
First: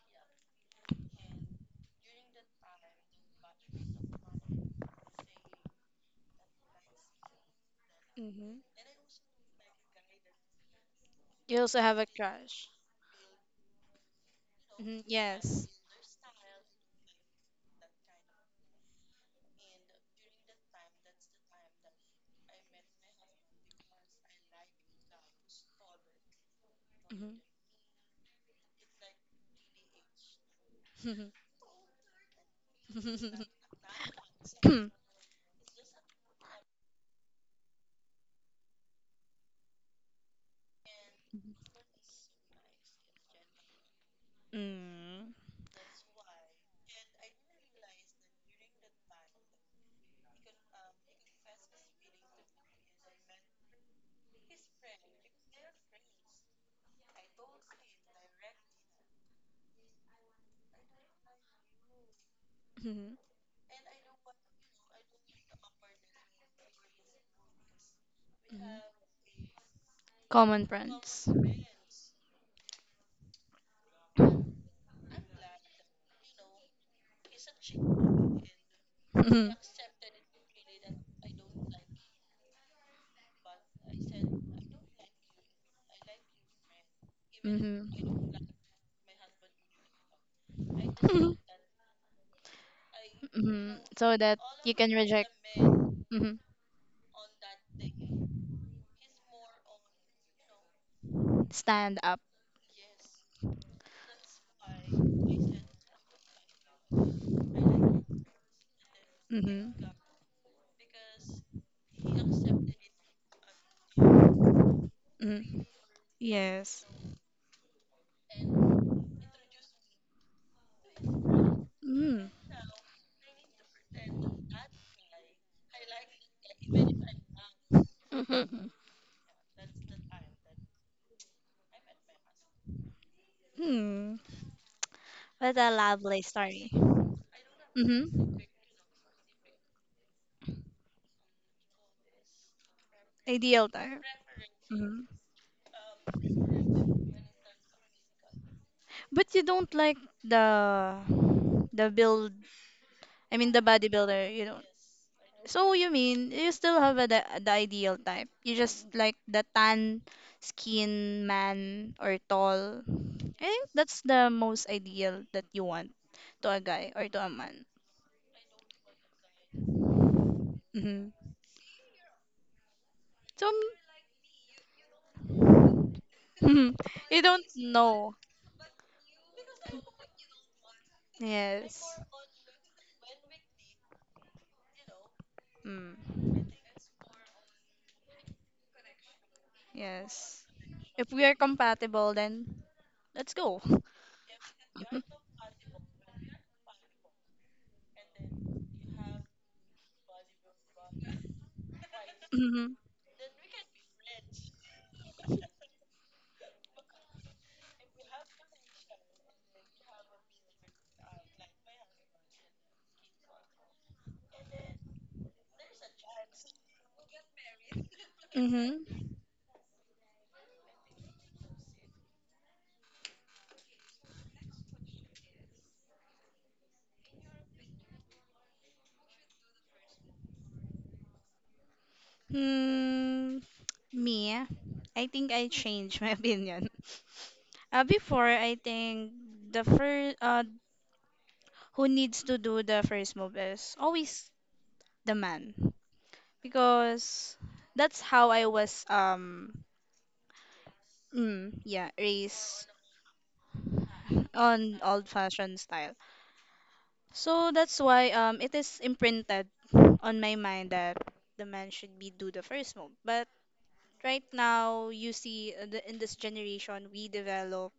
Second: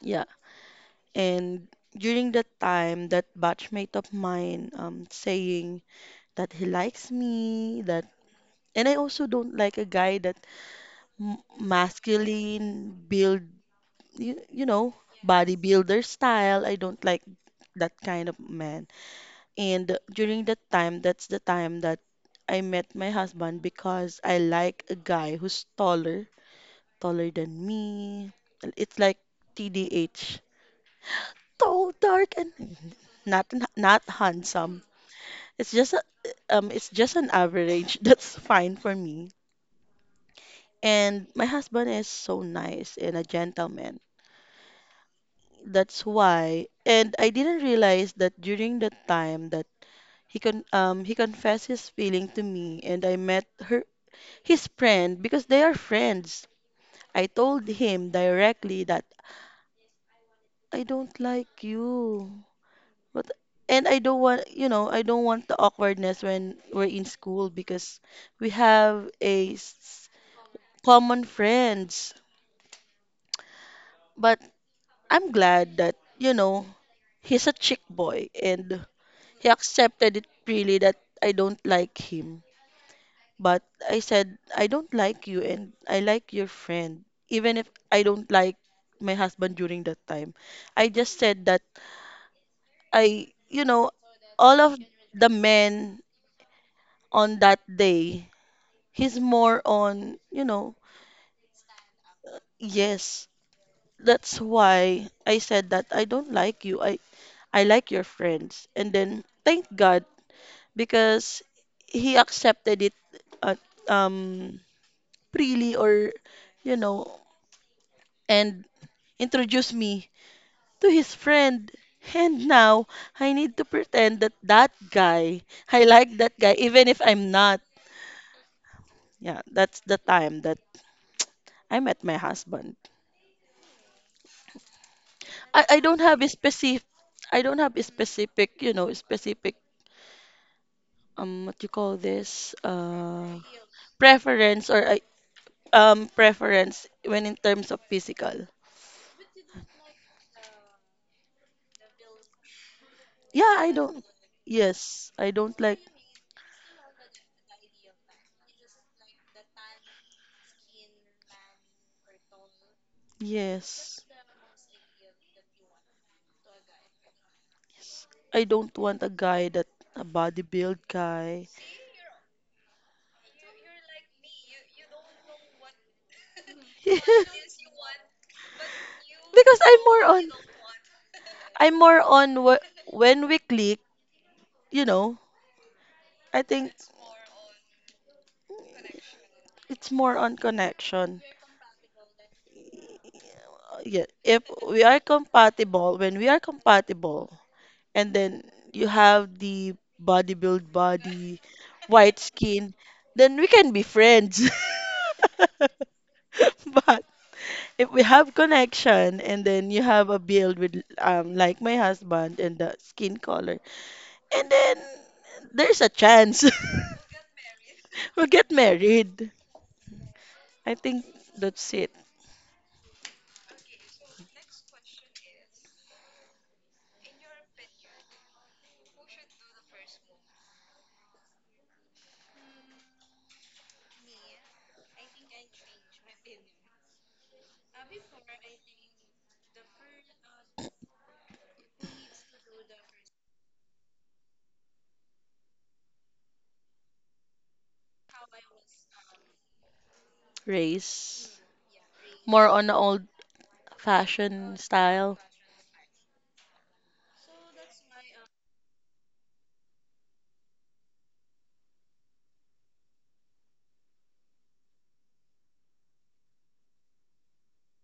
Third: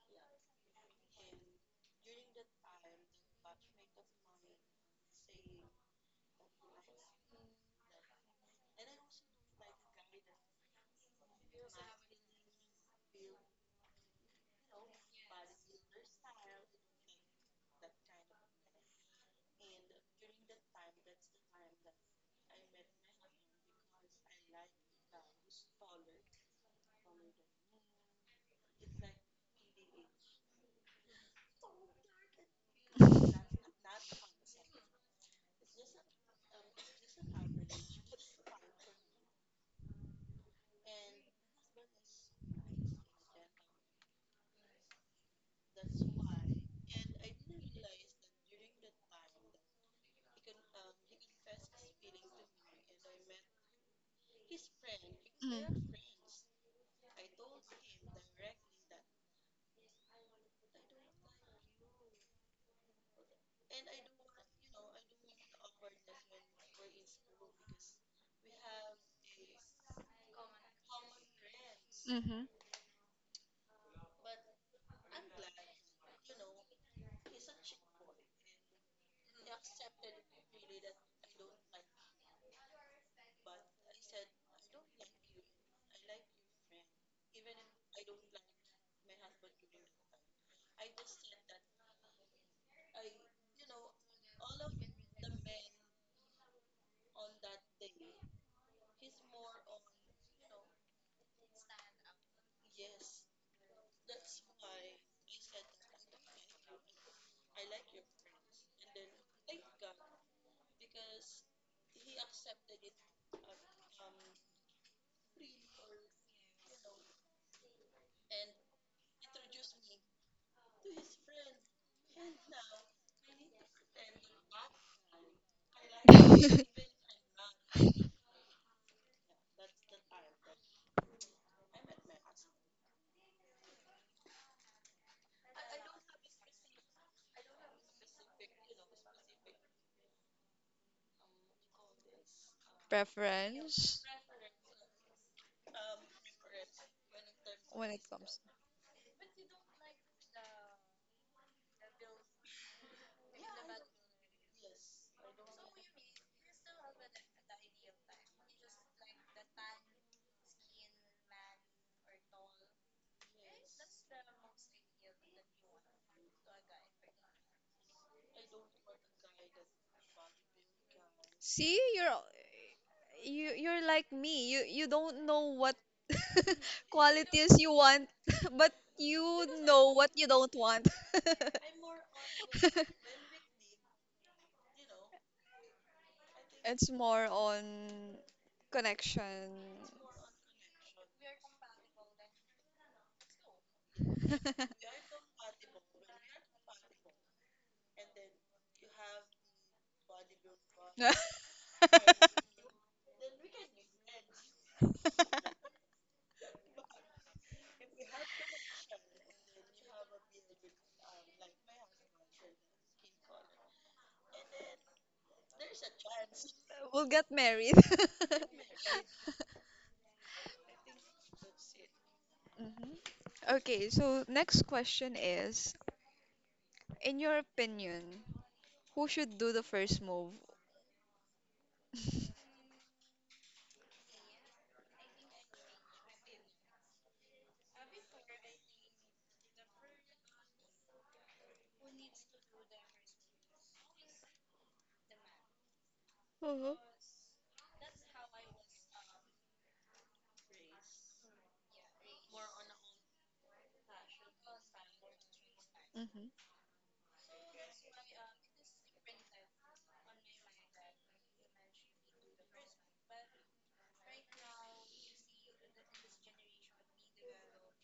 S3: Yeah. And during that time, that batchmate of mine saying that he likes me that.
S2: Hmm.
S3: And I also don't like a guy that m
S2: You also have a
S3: masculine
S2: crush.
S3: build, you know,
S2: Hmm. Yes.
S3: bodybuilder style. I don't like that kind of man. And during that time, that's the time that I met my husband, because I like a guy who's taller, taller
S2: Hmm.
S3: than me. It's like TDH, tall, dark, and not handsome. It's just a, it's just an average. That's fine for me. And my husband is so nice and a gentleman.
S2: Mm.
S3: That's why. And I didn't realize that during the time that he confessed his feeling to me, and I met her his friend, because they are
S1: Mm.
S3: friends. I told him directly that I don't like you.
S2: Mhm.
S3: But and I don't want, you know, I don't want the awkwardness when we're in school, because we
S2: Mhm.
S3: have
S2: Common
S3: common
S2: friends.
S3: friends.
S1: Mhm.
S3: But I'm glad that, he's a chick boy and he
S2: Mhm.
S3: accepted it freely that I don't like him. But I said, I don't like you and I like your friend. Even if
S2: Mhm.
S3: I don't like my husband during that time, I just said that I, you
S2: Mhm.
S3: know,
S2: So that
S3: all
S2: you
S3: of
S2: can
S3: the
S2: reject.
S3: men
S2: Mhm.
S3: on that day, he's more on,
S2: Stand up.
S3: yes, that's why I said that I don't like you. I like your friends. And then thank
S2: Mhm.
S3: God, because he accepted it uh, um
S2: Mhm.
S3: freely, or you
S2: Yes.
S3: know and introduced me to his friend.
S2: Mm.
S3: And now I need to pretend that that guy, I like that guy, even if I'm not.
S2: Mhm.
S3: Yeah, that's the time that I met my husband.
S2: Mm. What
S3: I,
S2: a
S3: I don't have
S2: lovely
S3: a
S2: story.
S3: specific, I don't have a
S2: Mhm.
S3: specific, you know, specific what you call this, uh
S2: Ideal
S1: Preference
S2: type.
S3: preference or I-
S2: Mhm.
S3: preference when in terms of
S1: when it comes
S3: physical.
S2: But you don't like the the build. I mean
S3: Yeah,
S2: the
S3: I don't.
S2: bodybuilder. You don't.
S3: Yes, I don't
S2: So
S3: like.
S2: you mean you still have a, the ideal type? You just like the tan skin man or tall. I think
S3: Yes.
S2: that's the most ideal that you want to a guy or to a man.
S3: I don't want a guy that a bodybuild
S2: Hmm.
S3: guy.
S1: See, you're you
S2: So
S1: you're like me. You don't know what
S2: mm, you don't
S1: qualities you want,
S2: know.
S1: but you
S3: Because
S1: know what you don't want.
S3: I'm
S2: Yes.
S3: more on when we click, you know,
S2: Mm,
S3: I think
S1: It's more on connection.
S3: it's more on
S2: yes. If
S3: connection.
S2: we are compatible, then let's go.
S3: Yeah, if we are compatible, when we are compatible, and then you have the bodybuild body, white skin,
S2: Mm-hmm.
S3: then we can be friends. But if we have connection, and then you have a build with like my husband and the skin color, and then there's a chance
S1: We'll get married.
S3: we'll get
S2: Mm-hmm. Mm-hmm.
S3: married. I think that's it.
S1: Mhm. Okay, so next question is, in your opinion, who should do the first move?
S2: Mm, me, I think I changed my opinion. Before, I think the first who needs to do the first move is always the man
S1: Mm-hmm.
S2: because that's how I was
S3: Race.
S2: mm, yeah
S3: More on
S2: raised
S3: the old fashion
S2: on
S3: style.
S2: old-fashioned style.
S1: mm-hmm.
S2: So that's why it is imprinted on my mind that the man should be do the first move. But right now, you see, the, in this generation, we develop,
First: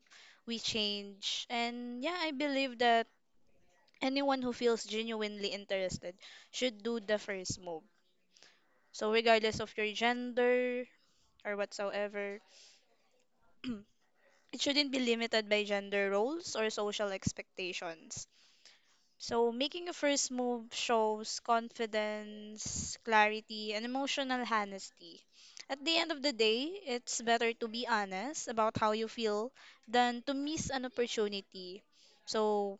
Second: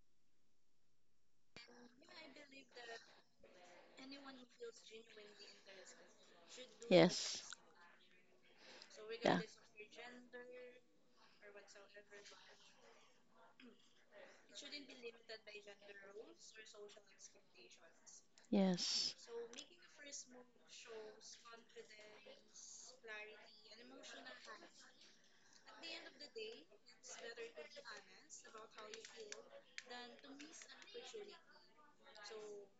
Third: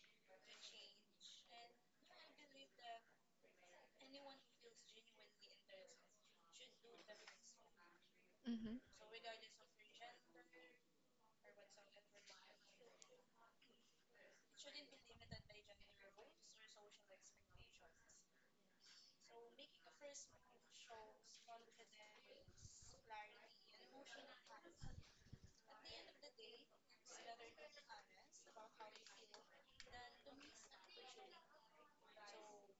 S2: we change, and yeah, I believe that anyone who feels genuinely interested should do the
S3: Yes.
S2: first move. So,
S3: Yeah.
S2: regardless of your gender or whatsoever, it shouldn't be limited by gender roles or social expectations.
S3: Yes.
S2: So, making a first move shows confidence, clarity, and emotional honesty. At the end of the day, it's better to be honest about how you feel than to miss an opportunity. So,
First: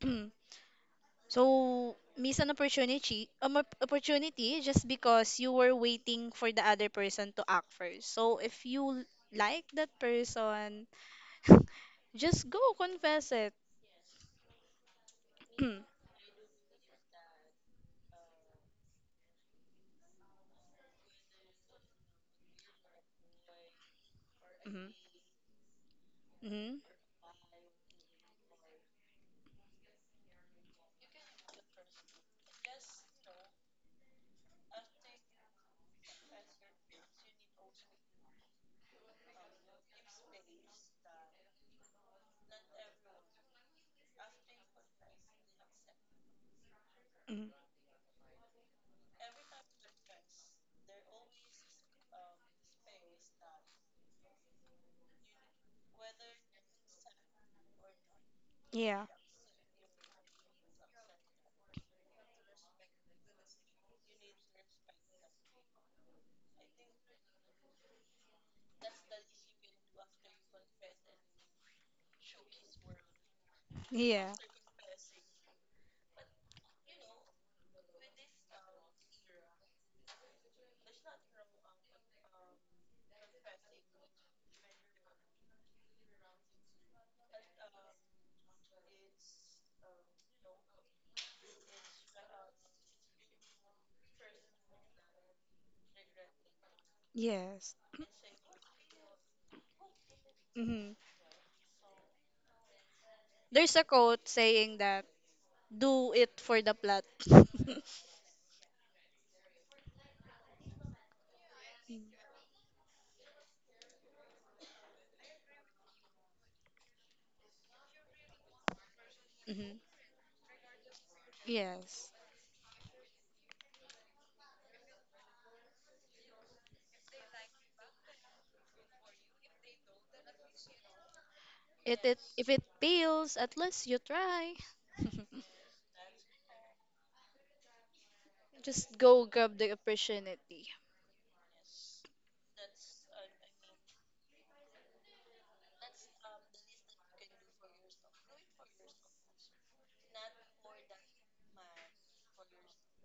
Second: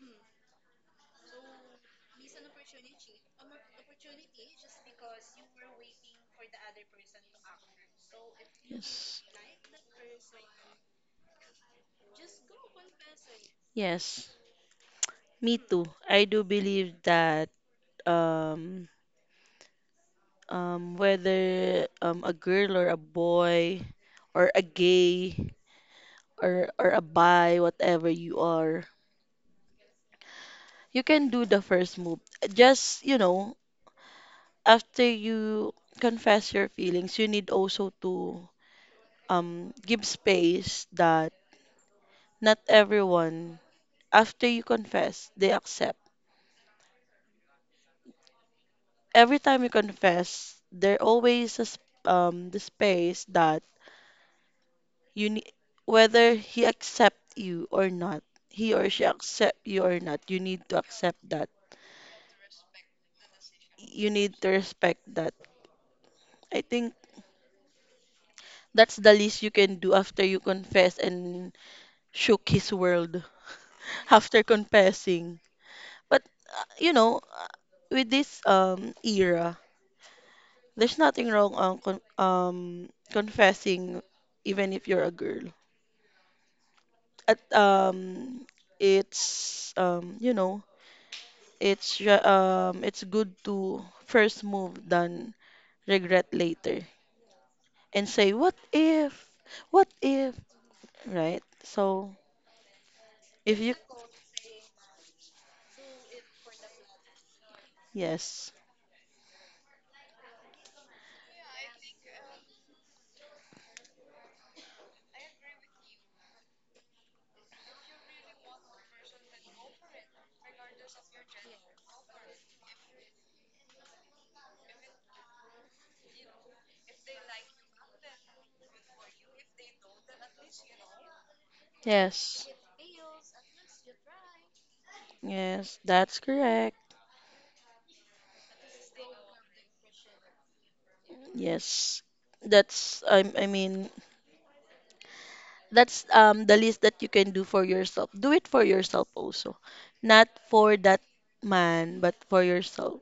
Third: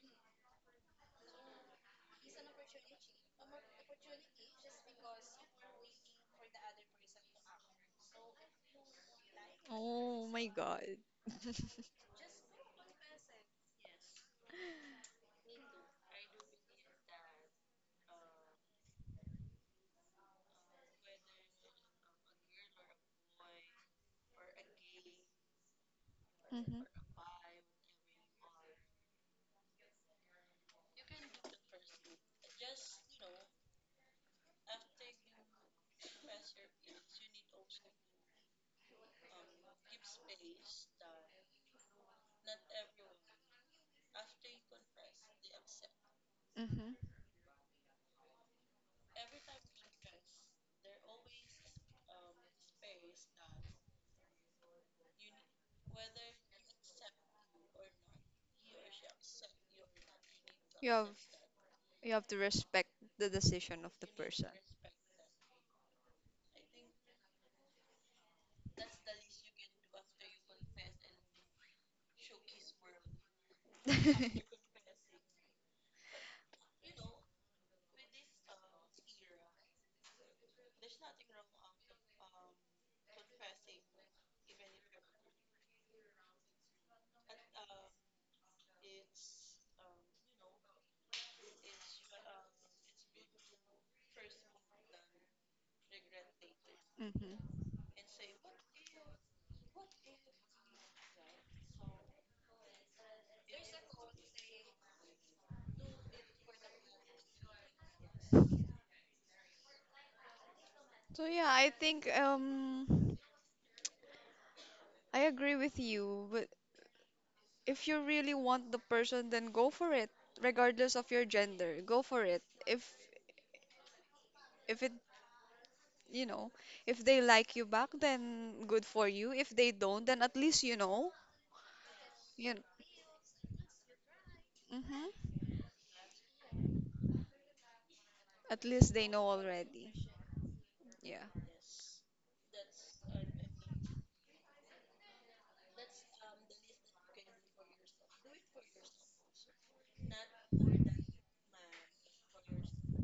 S2: so, miss an opportunity, opportunity just because you were waiting for the other person to act first. So, if you
S3: Yes.
S2: like that
S1: Oh my God.
S2: person, just go confess it.
S3: Yes, me too. I do believe that um, whether a girl or a boy or a
S2: Mm-hmm.
S3: gay,
S2: Mm-hmm.
S1: hmm
S3: or a bi, whatever you are, you can do the first move. Just, after you confess your feelings, you need also to give space that not everyone, after you confess, they accept.
S1: hmm
S2: Hmm.
S3: Every time you confess, there always is the space that you need, whether he accept you or not, he or she
S2: Yeah.
S3: accept you or not, you need to
S1: You have
S3: accept that.
S1: you have to respect the decision of the
S3: You need to
S1: person.
S3: respect that. I think that's the least you can do after you confess and shook his world
S2: Yeah.
S3: after confessing. But uh, you know, uh, with this era, there's nothing wrong on confessing, even if you're a girl. At it's it's good to first move than regret later
S1: hmm
S2: Yes.
S3: and say what if, what if
S2: Mm-hmm.
S3: right? so if
S2: There's
S3: you
S2: a quote saying that do it for the plot.
S3: Yes.
S1: So yeah, I think
S2: Mm-hmm.
S1: um I agree with you, but if you really want the person, then go for it, regardless of your gender. Go
S2: Yes.
S1: for it. If you know, if they like you back, then good for you. If they don't, then at least you know.
S2: It if
S3: Yes.
S1: You,
S2: it fails, at least you try.
S1: hmm
S3: Yes, that's correct.
S1: At least
S2: Just
S1: they
S2: go
S1: know
S2: grab the
S1: already.
S2: opportunity.
S1: Yeah.
S3: Yes. That's, I mean, that's the least that you can do for yourself. Do it for yourself also, not for that man, but for yourself,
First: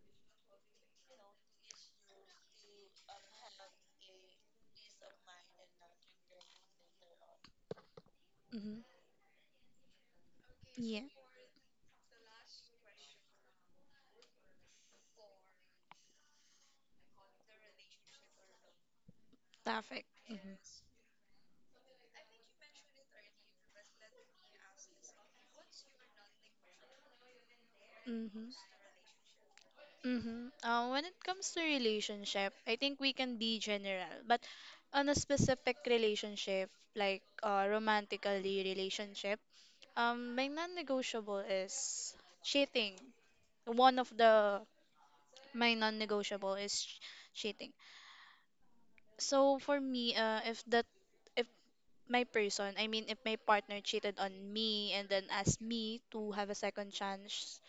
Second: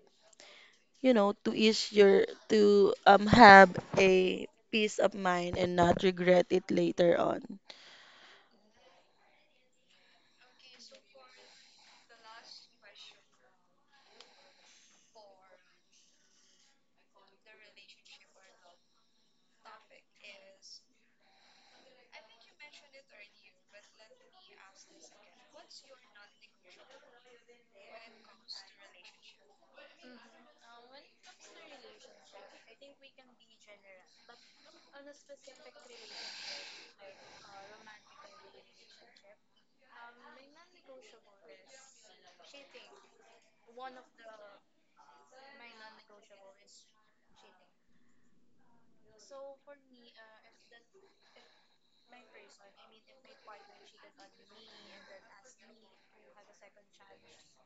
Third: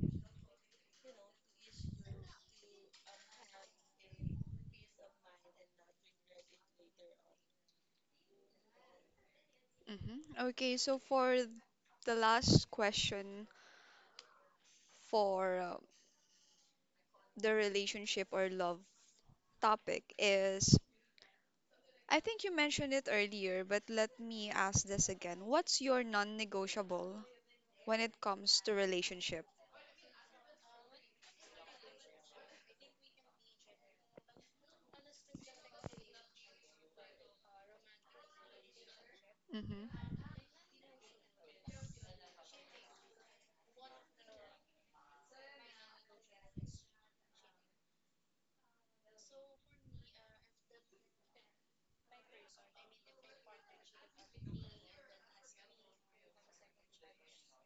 S3: to ease your, to have a peace of mind and not regret it later on.
S2: Mm-hmm.
S1: hmm Okay, so
S2: Yeah,
S1: for the last question for the relationship or love
S2: perfect.
S1: topic is I think you mentioned it earlier, but let me ask this again. What's your non-negotiable when it
S2: Mm-hmm.
S1: comes to relationship?
S2: Mm-hmm. When it comes to relationship, I think we can be general, but on a specific relationship, like romantically relationship,
S1: Mm-hmm.
S2: my non-negotiable is cheating. One of the my non-negotiable is cheating. So for me, if that my person. I mean, if my partner cheated on me and then asked me to have a second chance,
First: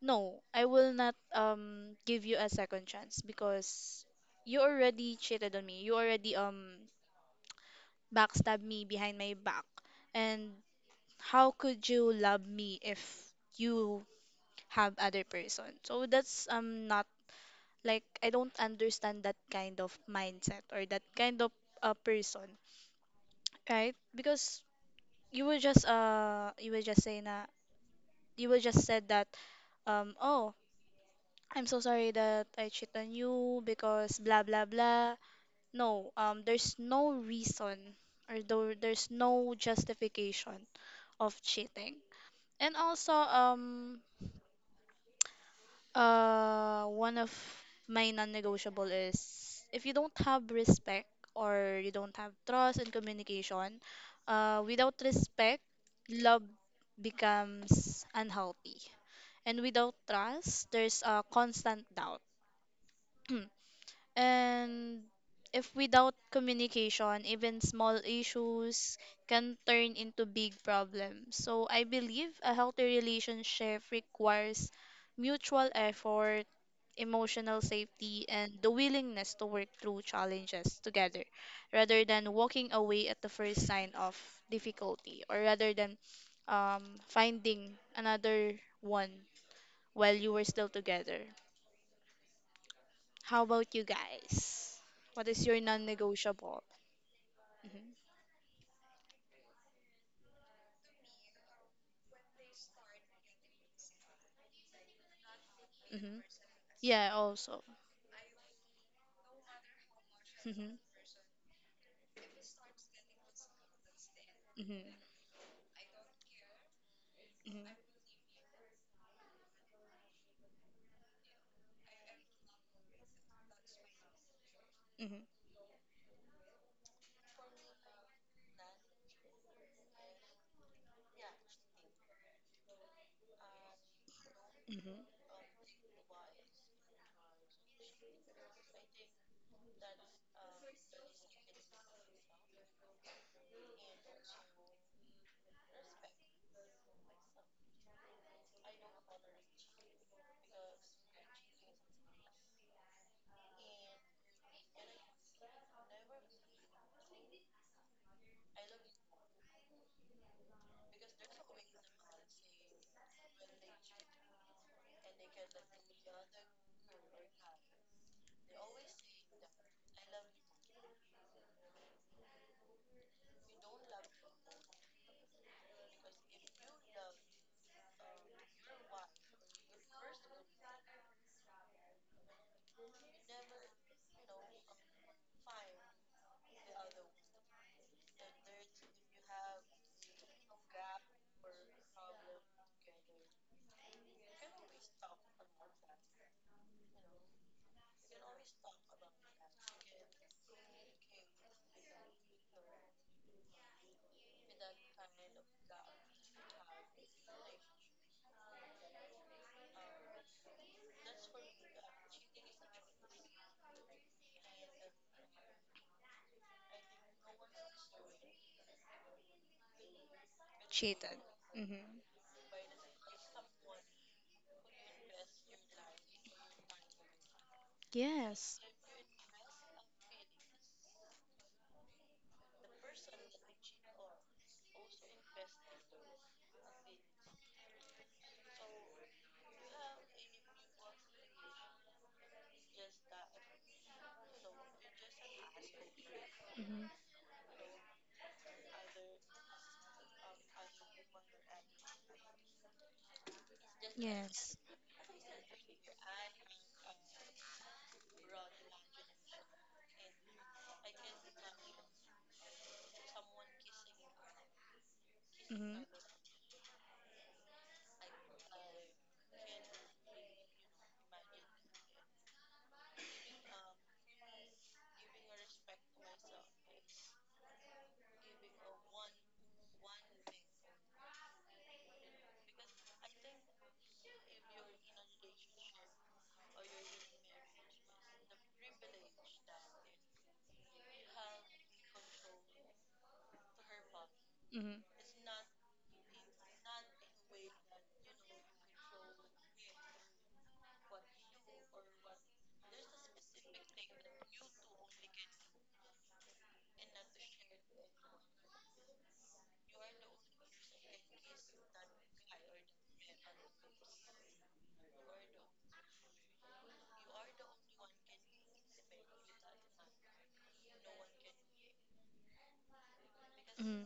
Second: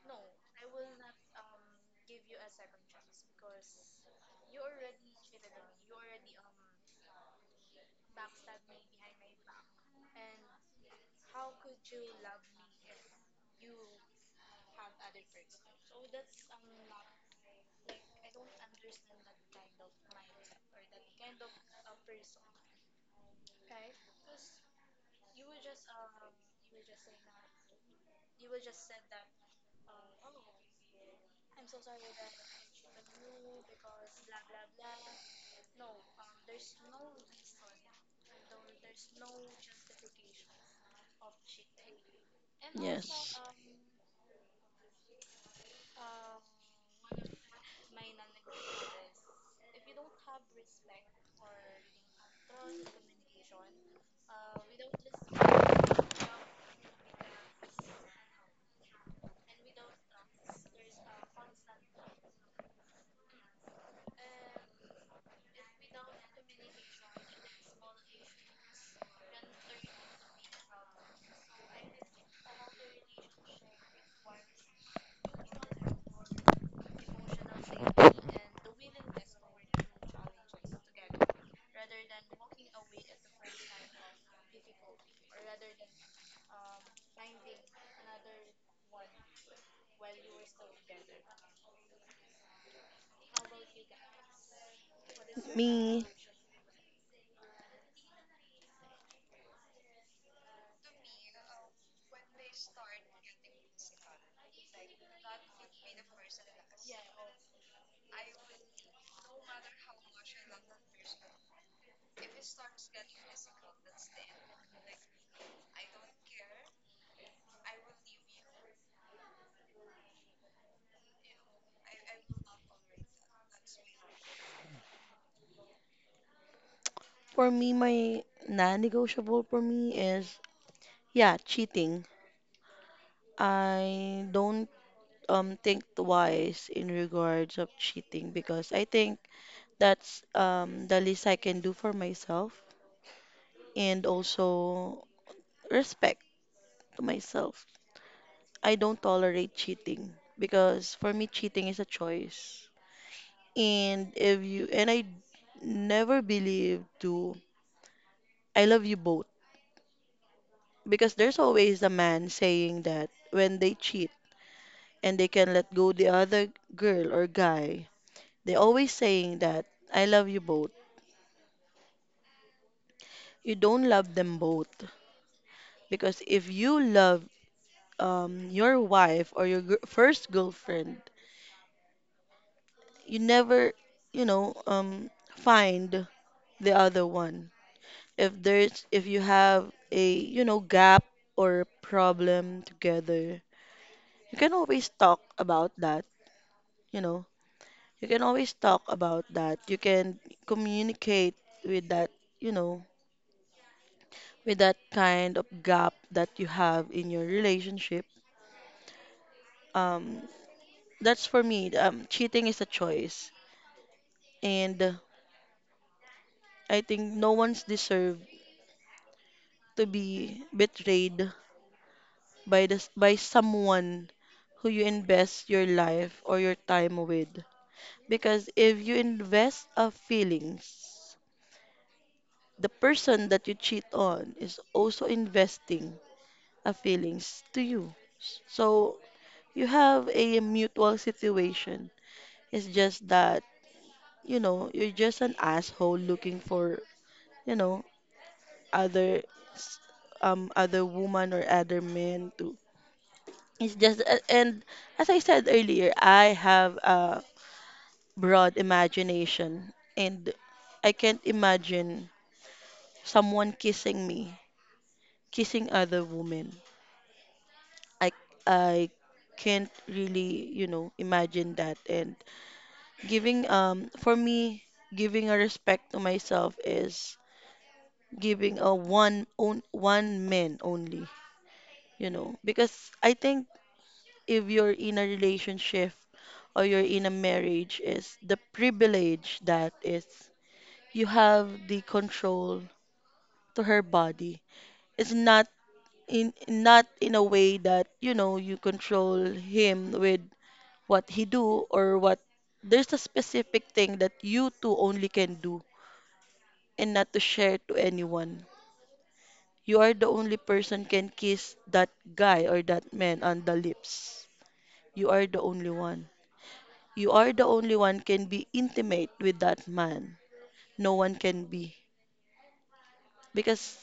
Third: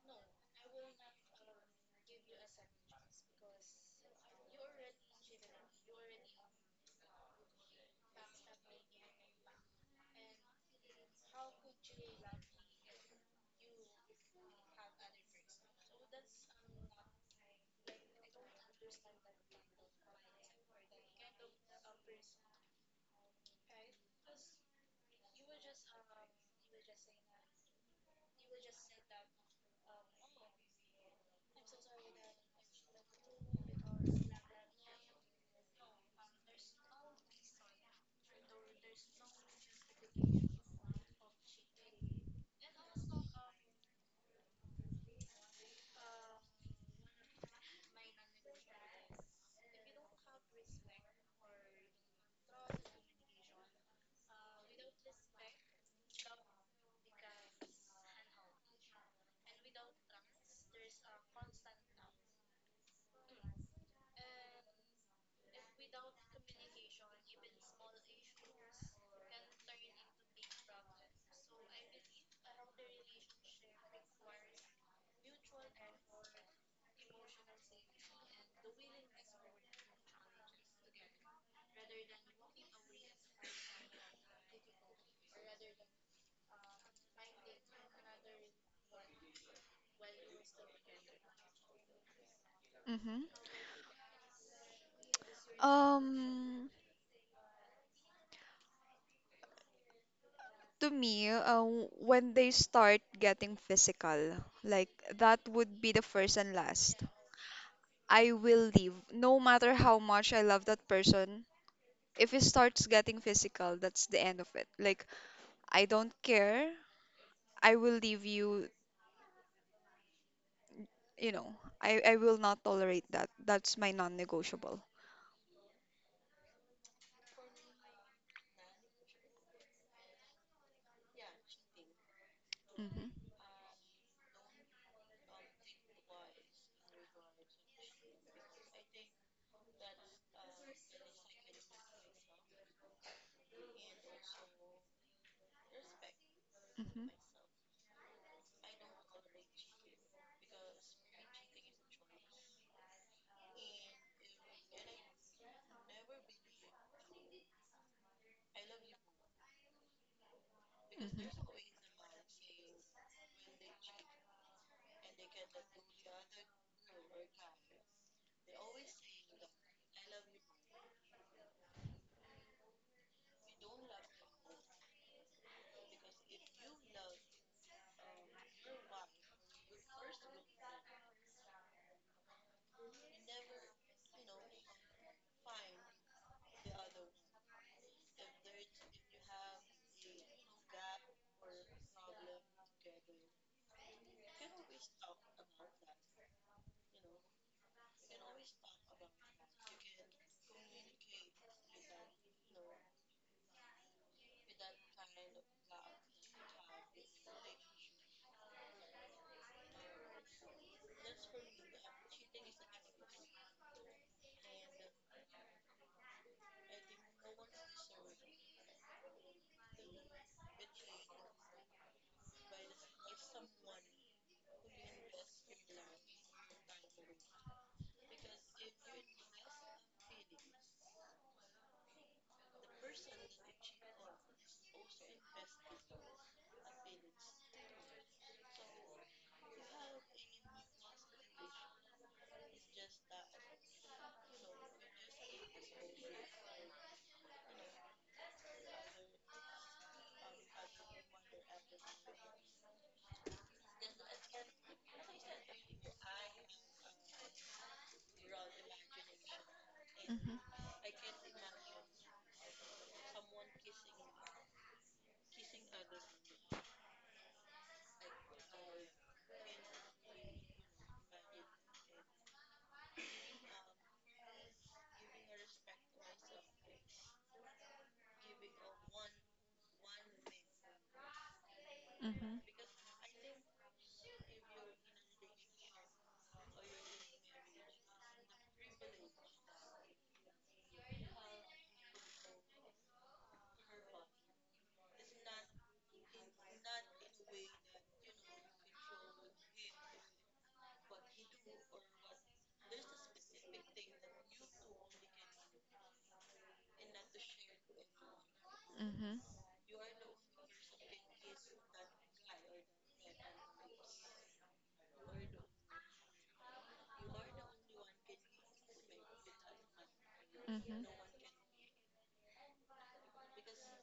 S2: no, I will not give you a second chance because you already cheated on me. You already backstabbed me behind my back. And how could you love me if you have other person? So that's not like I don't understand that kind of mindset or that kind of a person, right? Because you will just say na you will just said that oh, I'm so sorry that I cheat on you because blah blah blah. No, there's no reason or there's no justification of cheating. And also
S3: Yes.
S2: uh, one of my non-negotiable is if you don't have respect or you don't have trust and communication. Uh, without respect, love becomes unhealthy. And without trust, there's a constant doubt. And if without communication, even small issues can turn into big problems. So I believe a healthy relationship requires mutual effort, emotional safety, and the willingness to work through challenges together rather than walking away at the first sign of difficulty, or rather than finding another one while you were still together.
S1: Mm-hmm.
S2: How about you guys? What is your
S3: Me,
S2: non-negotiable?
S1: Um,
S2: Mm-hmm.
S1: to me, when they start getting physical, like that would be the
S2: Mm-hmm.
S1: first and last.
S2: Yeah, also.
S1: I will leave, no matter how much I love
S2: Mm-hmm.
S1: that person. If it starts getting physical, that's the end of it.
S2: Mm-hmm.
S1: Like, I don't care. I will
S2: Mm-hmm.
S1: leave you, you know, I will not tolerate that. That's my non-negotiable.
S2: Mm-hmm.
S3: for me, my non-negotiable for me is, yeah, cheating.
S1: Mm-hmm.
S3: I don't
S2: Mm-hmm.
S3: think twice in regards of cheating, because I think that's the least I can do for myself and also respect to
S1: Mm-hmm.
S3: myself. I don't tolerate cheating, because for me cheating is a choice. And if you and I never believe to I love you both, because there's
S1: Mm-hmm.
S3: always a man saying that when they cheat and they can let go the other girl or guy, they always saying that I love you both. You don't love them both, because if you love, your wife or your first girlfriend, you never, you know, um, find the other one. If there's if you have a gap or problem together, you can always talk about that, you know you can always talk about that, you can communicate with that, you know with that kind of gap that you have in your relationship. um that's for me, cheating is a choice. And I think no one's deserved to be
S2: Cheated.
S3: betrayed
S2: Mm-hmm.
S3: by someone who you invest your life or your time with. Because
S2: Yes.
S3: if you invest of feelings, the person that you cheat on is also investing of feelings to you. So you have a mutual situation. It's just that, you're just an asshole looking for,
S2: Mm-hmm.
S3: you know, other s- other woman or other men to. It's just a-
S2: Yes.
S3: and as I said earlier, I have a broad imagination, and
S1: Mm-hmm.
S3: I can't imagine someone kissing me, kissing
S2: Mm-hmm.
S3: other women. I I can't really, imagine that. And giving, for me, giving a respect to myself is giving a one on one man only,
S1: Mm-hmm. Mm-hmm.
S3: because I think if you're in a relationship or you're in a marriage, is the privilege that is you have the control to her body.
S2: Mm-hmm.
S3: It's not in not in a way that you control him with what he do or what. There's a specific thing that you two only can do and not to share to anyone.
S1: Mm-hmm. Mm-hmm.
S3: You are the only person can kiss that guy or that man on the lips. You are the only one you are the only one can be intimate with that
S1: Mm-hmm.
S3: man.
S1: Mm-hmm. Mm-hmm. Mm-hmm. Mm-hmm.
S3: No one can be, because
S2: Mm-hmm.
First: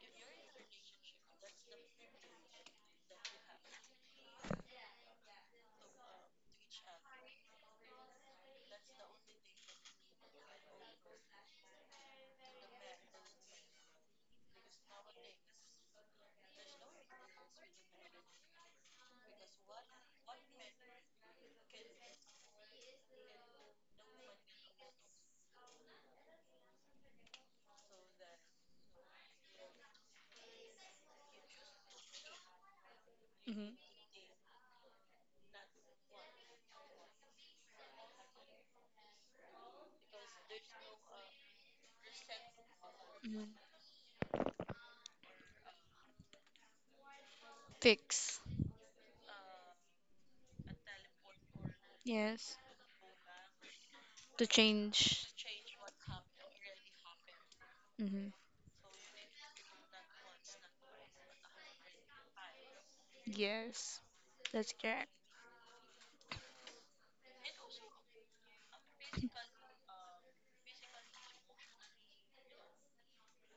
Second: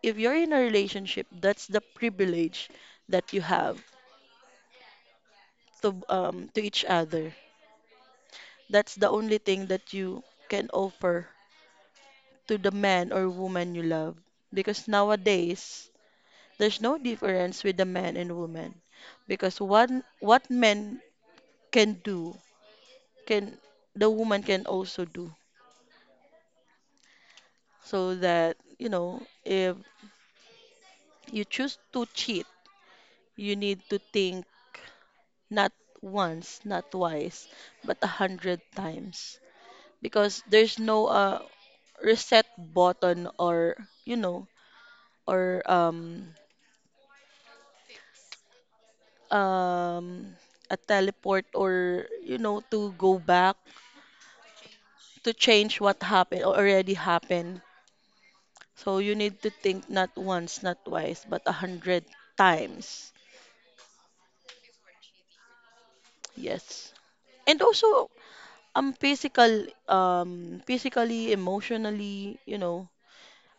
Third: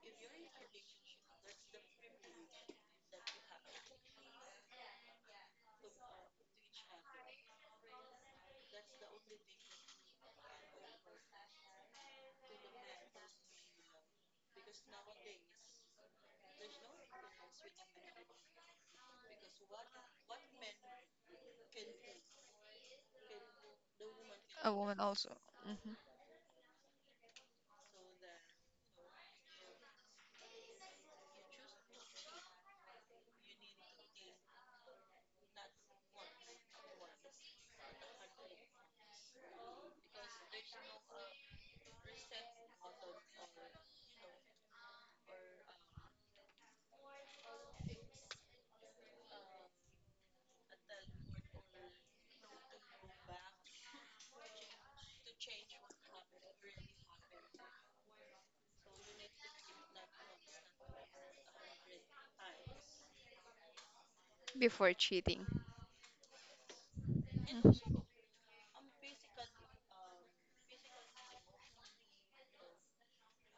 S3: if you're in a relationship, that's the privilege that you have to each other. That's the only thing that you can offer to the man or woman you love. Because nowadays, there's no difference with the man and woman. Because what men can do, can the woman can
S1: A woman
S3: also do.
S1: also. Mm-hmm.
S3: So that, if you choose to cheat, you
S2: Mm-hmm. Mm-hmm.
S3: need to think not once, not twice, but a hundred times. Because there's no reset button, or, you know, or
S2: Fix.
S3: um a teleport, or
S2: Yes.
S3: to go back
S2: To change.
S3: to change what happened already happened.
S2: Mm-hmm.
S3: So you need to think not once, not twice, but a hundred times.
S2: Yes. That's
S1: Before
S2: correct.
S1: cheating.
S3: Yes. And
S1: Mhm.
S3: also physically, emotionally,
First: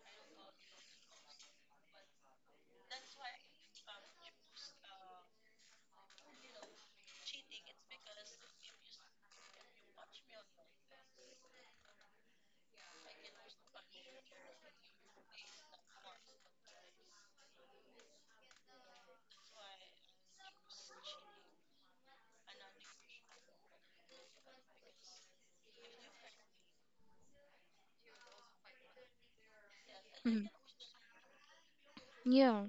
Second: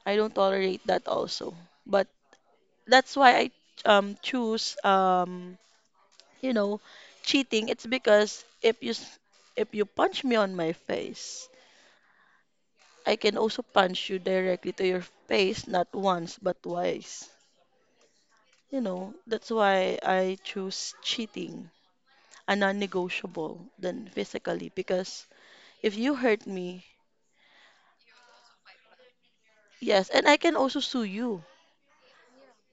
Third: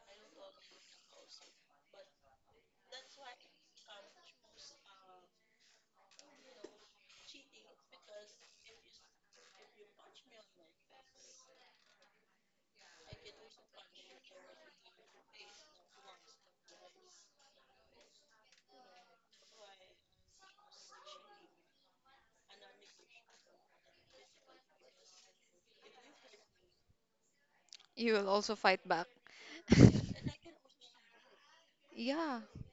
S3: I don't tolerate that also. But that's why I choose, you know cheating. It's because if you if you punch me on my face, I can also punch you directly to your face, not once, but twice. You know, that's why I choose cheating, a non-negotiable than physically, because if you hurt me,
S1: You will also fight back.
S3: yes, and I
S2: Mm-hmm.
S3: can also sue you,
S1: Yeah.
S2: Yeah.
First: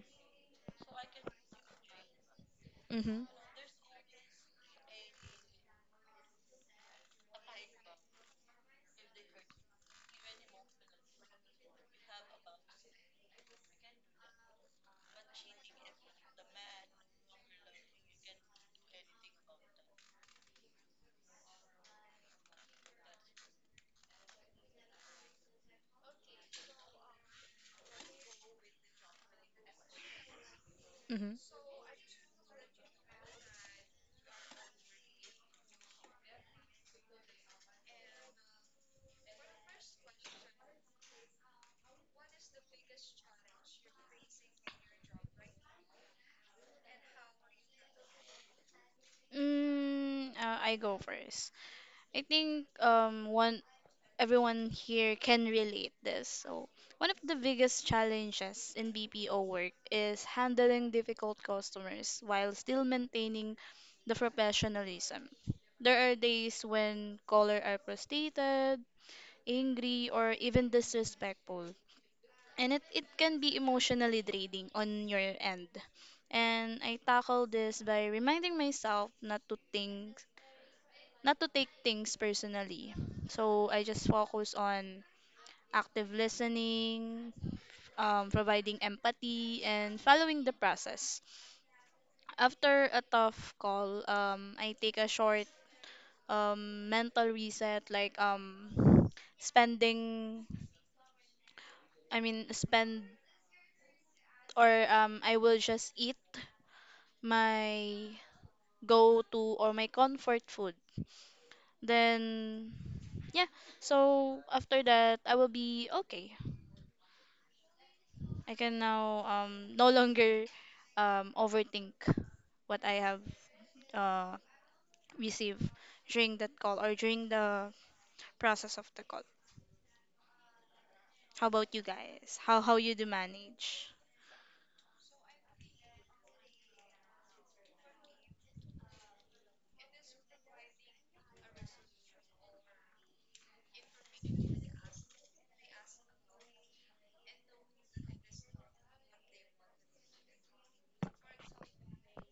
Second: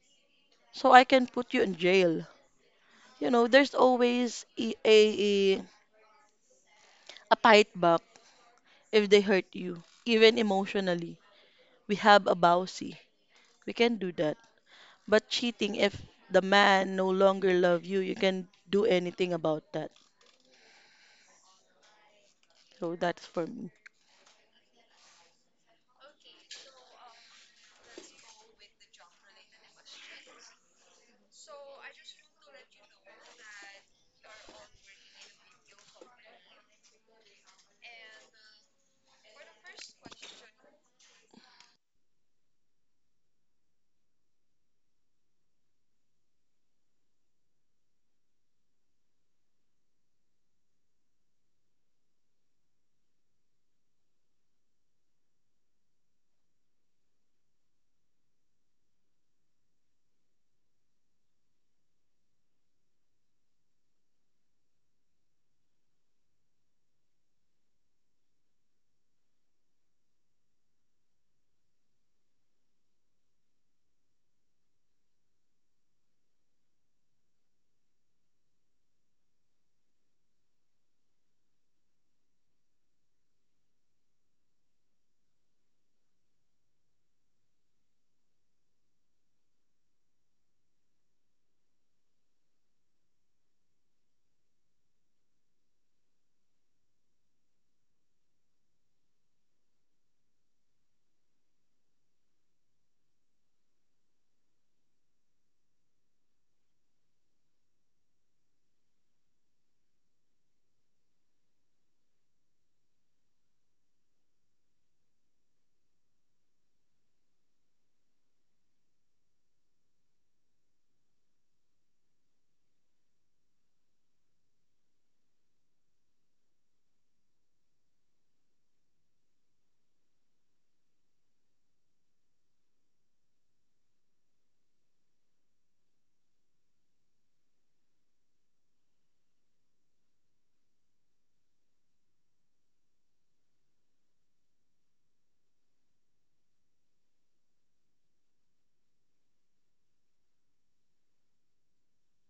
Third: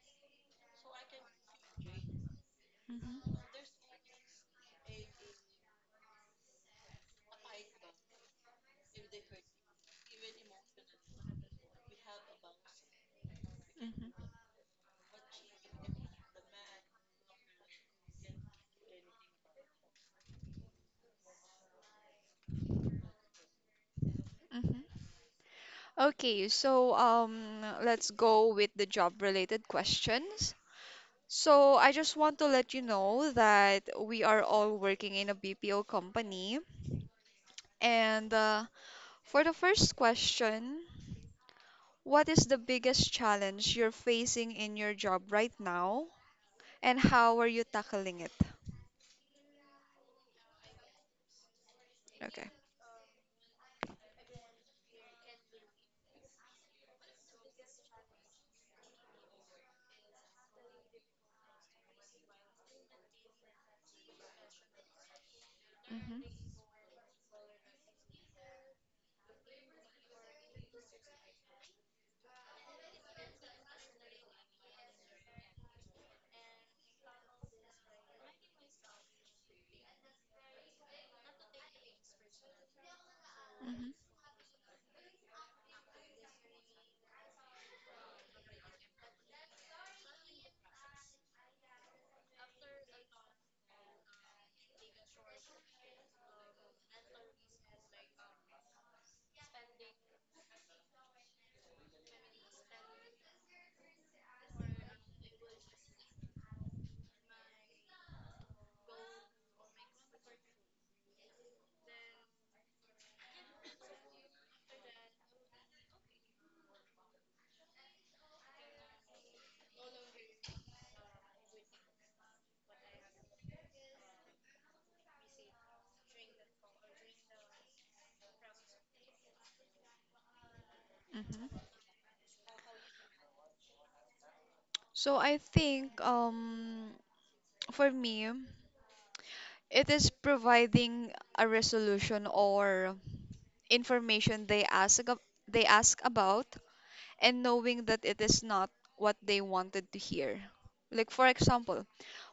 S3: so I can put you in jail.
S2: Mm-hmm.
S1: Mm-hmm.
S3: You know, there's always a, a fight back if they hurt you, even emotionally. We have a bousy. We can do
S1: Mm-hmm.
S3: that. But cheating, if the man no longer love you, you can do anything about that. So that's for me.
S1: Mm-hmm. Okay, so let's go with the job-related questions.
S2: Mm-hmm.
S1: So I just want to let you know that we are all working in a BPO company. And for the first question, what is the biggest challenge you're facing in your job right now, and how are you tackling it?
S2: I go first. I
S1: Okay.
S2: think one everyone here can relate this. So one of the biggest challenges in BPO work is handling difficult customers while still maintaining the professionalism. There are
S1: hmm
S2: days when callers are frustrated, angry, or even disrespectful. And it can be emotionally draining on your end. And I tackle this by reminding myself not to take things personally. So I
S1: hmm
S2: just focus on active listening, providing empathy, and following the process. After a tough call, I take a short mental reset, like spending, spend, or I will just eat my go to or my comfort food. Then, yeah, so after that, I will be okay. I can now no longer overthink what I have uh received during that call or during the process of the call. How
S1: hmm
S2: about you guys? How you do manage?
S1: So I think for me, it is providing a resolution or information they ask about and knowing that it is not what they wanted to hear. Like for example,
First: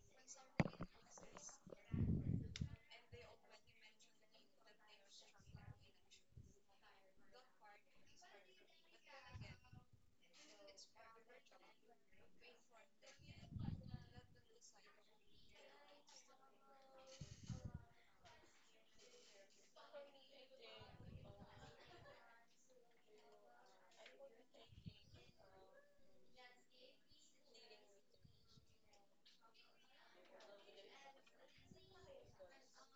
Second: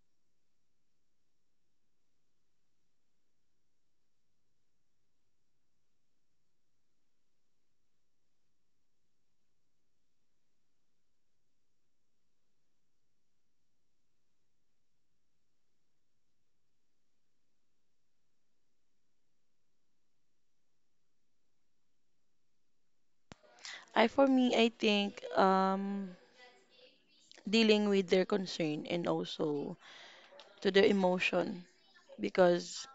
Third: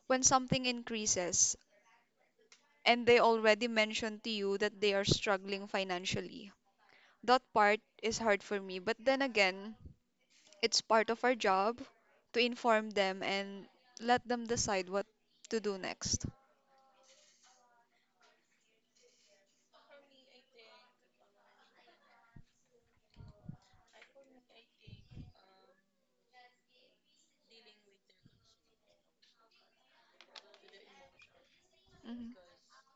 S1: when something increases and they already mentioned to you that they are struggling financially. That part is hard for me, but then again, it's part of our job to inform them and let them decide what to do next.
S3: I For me, I think dealing with their concern and also to their emotion.
S1: Mhm.
S3: Because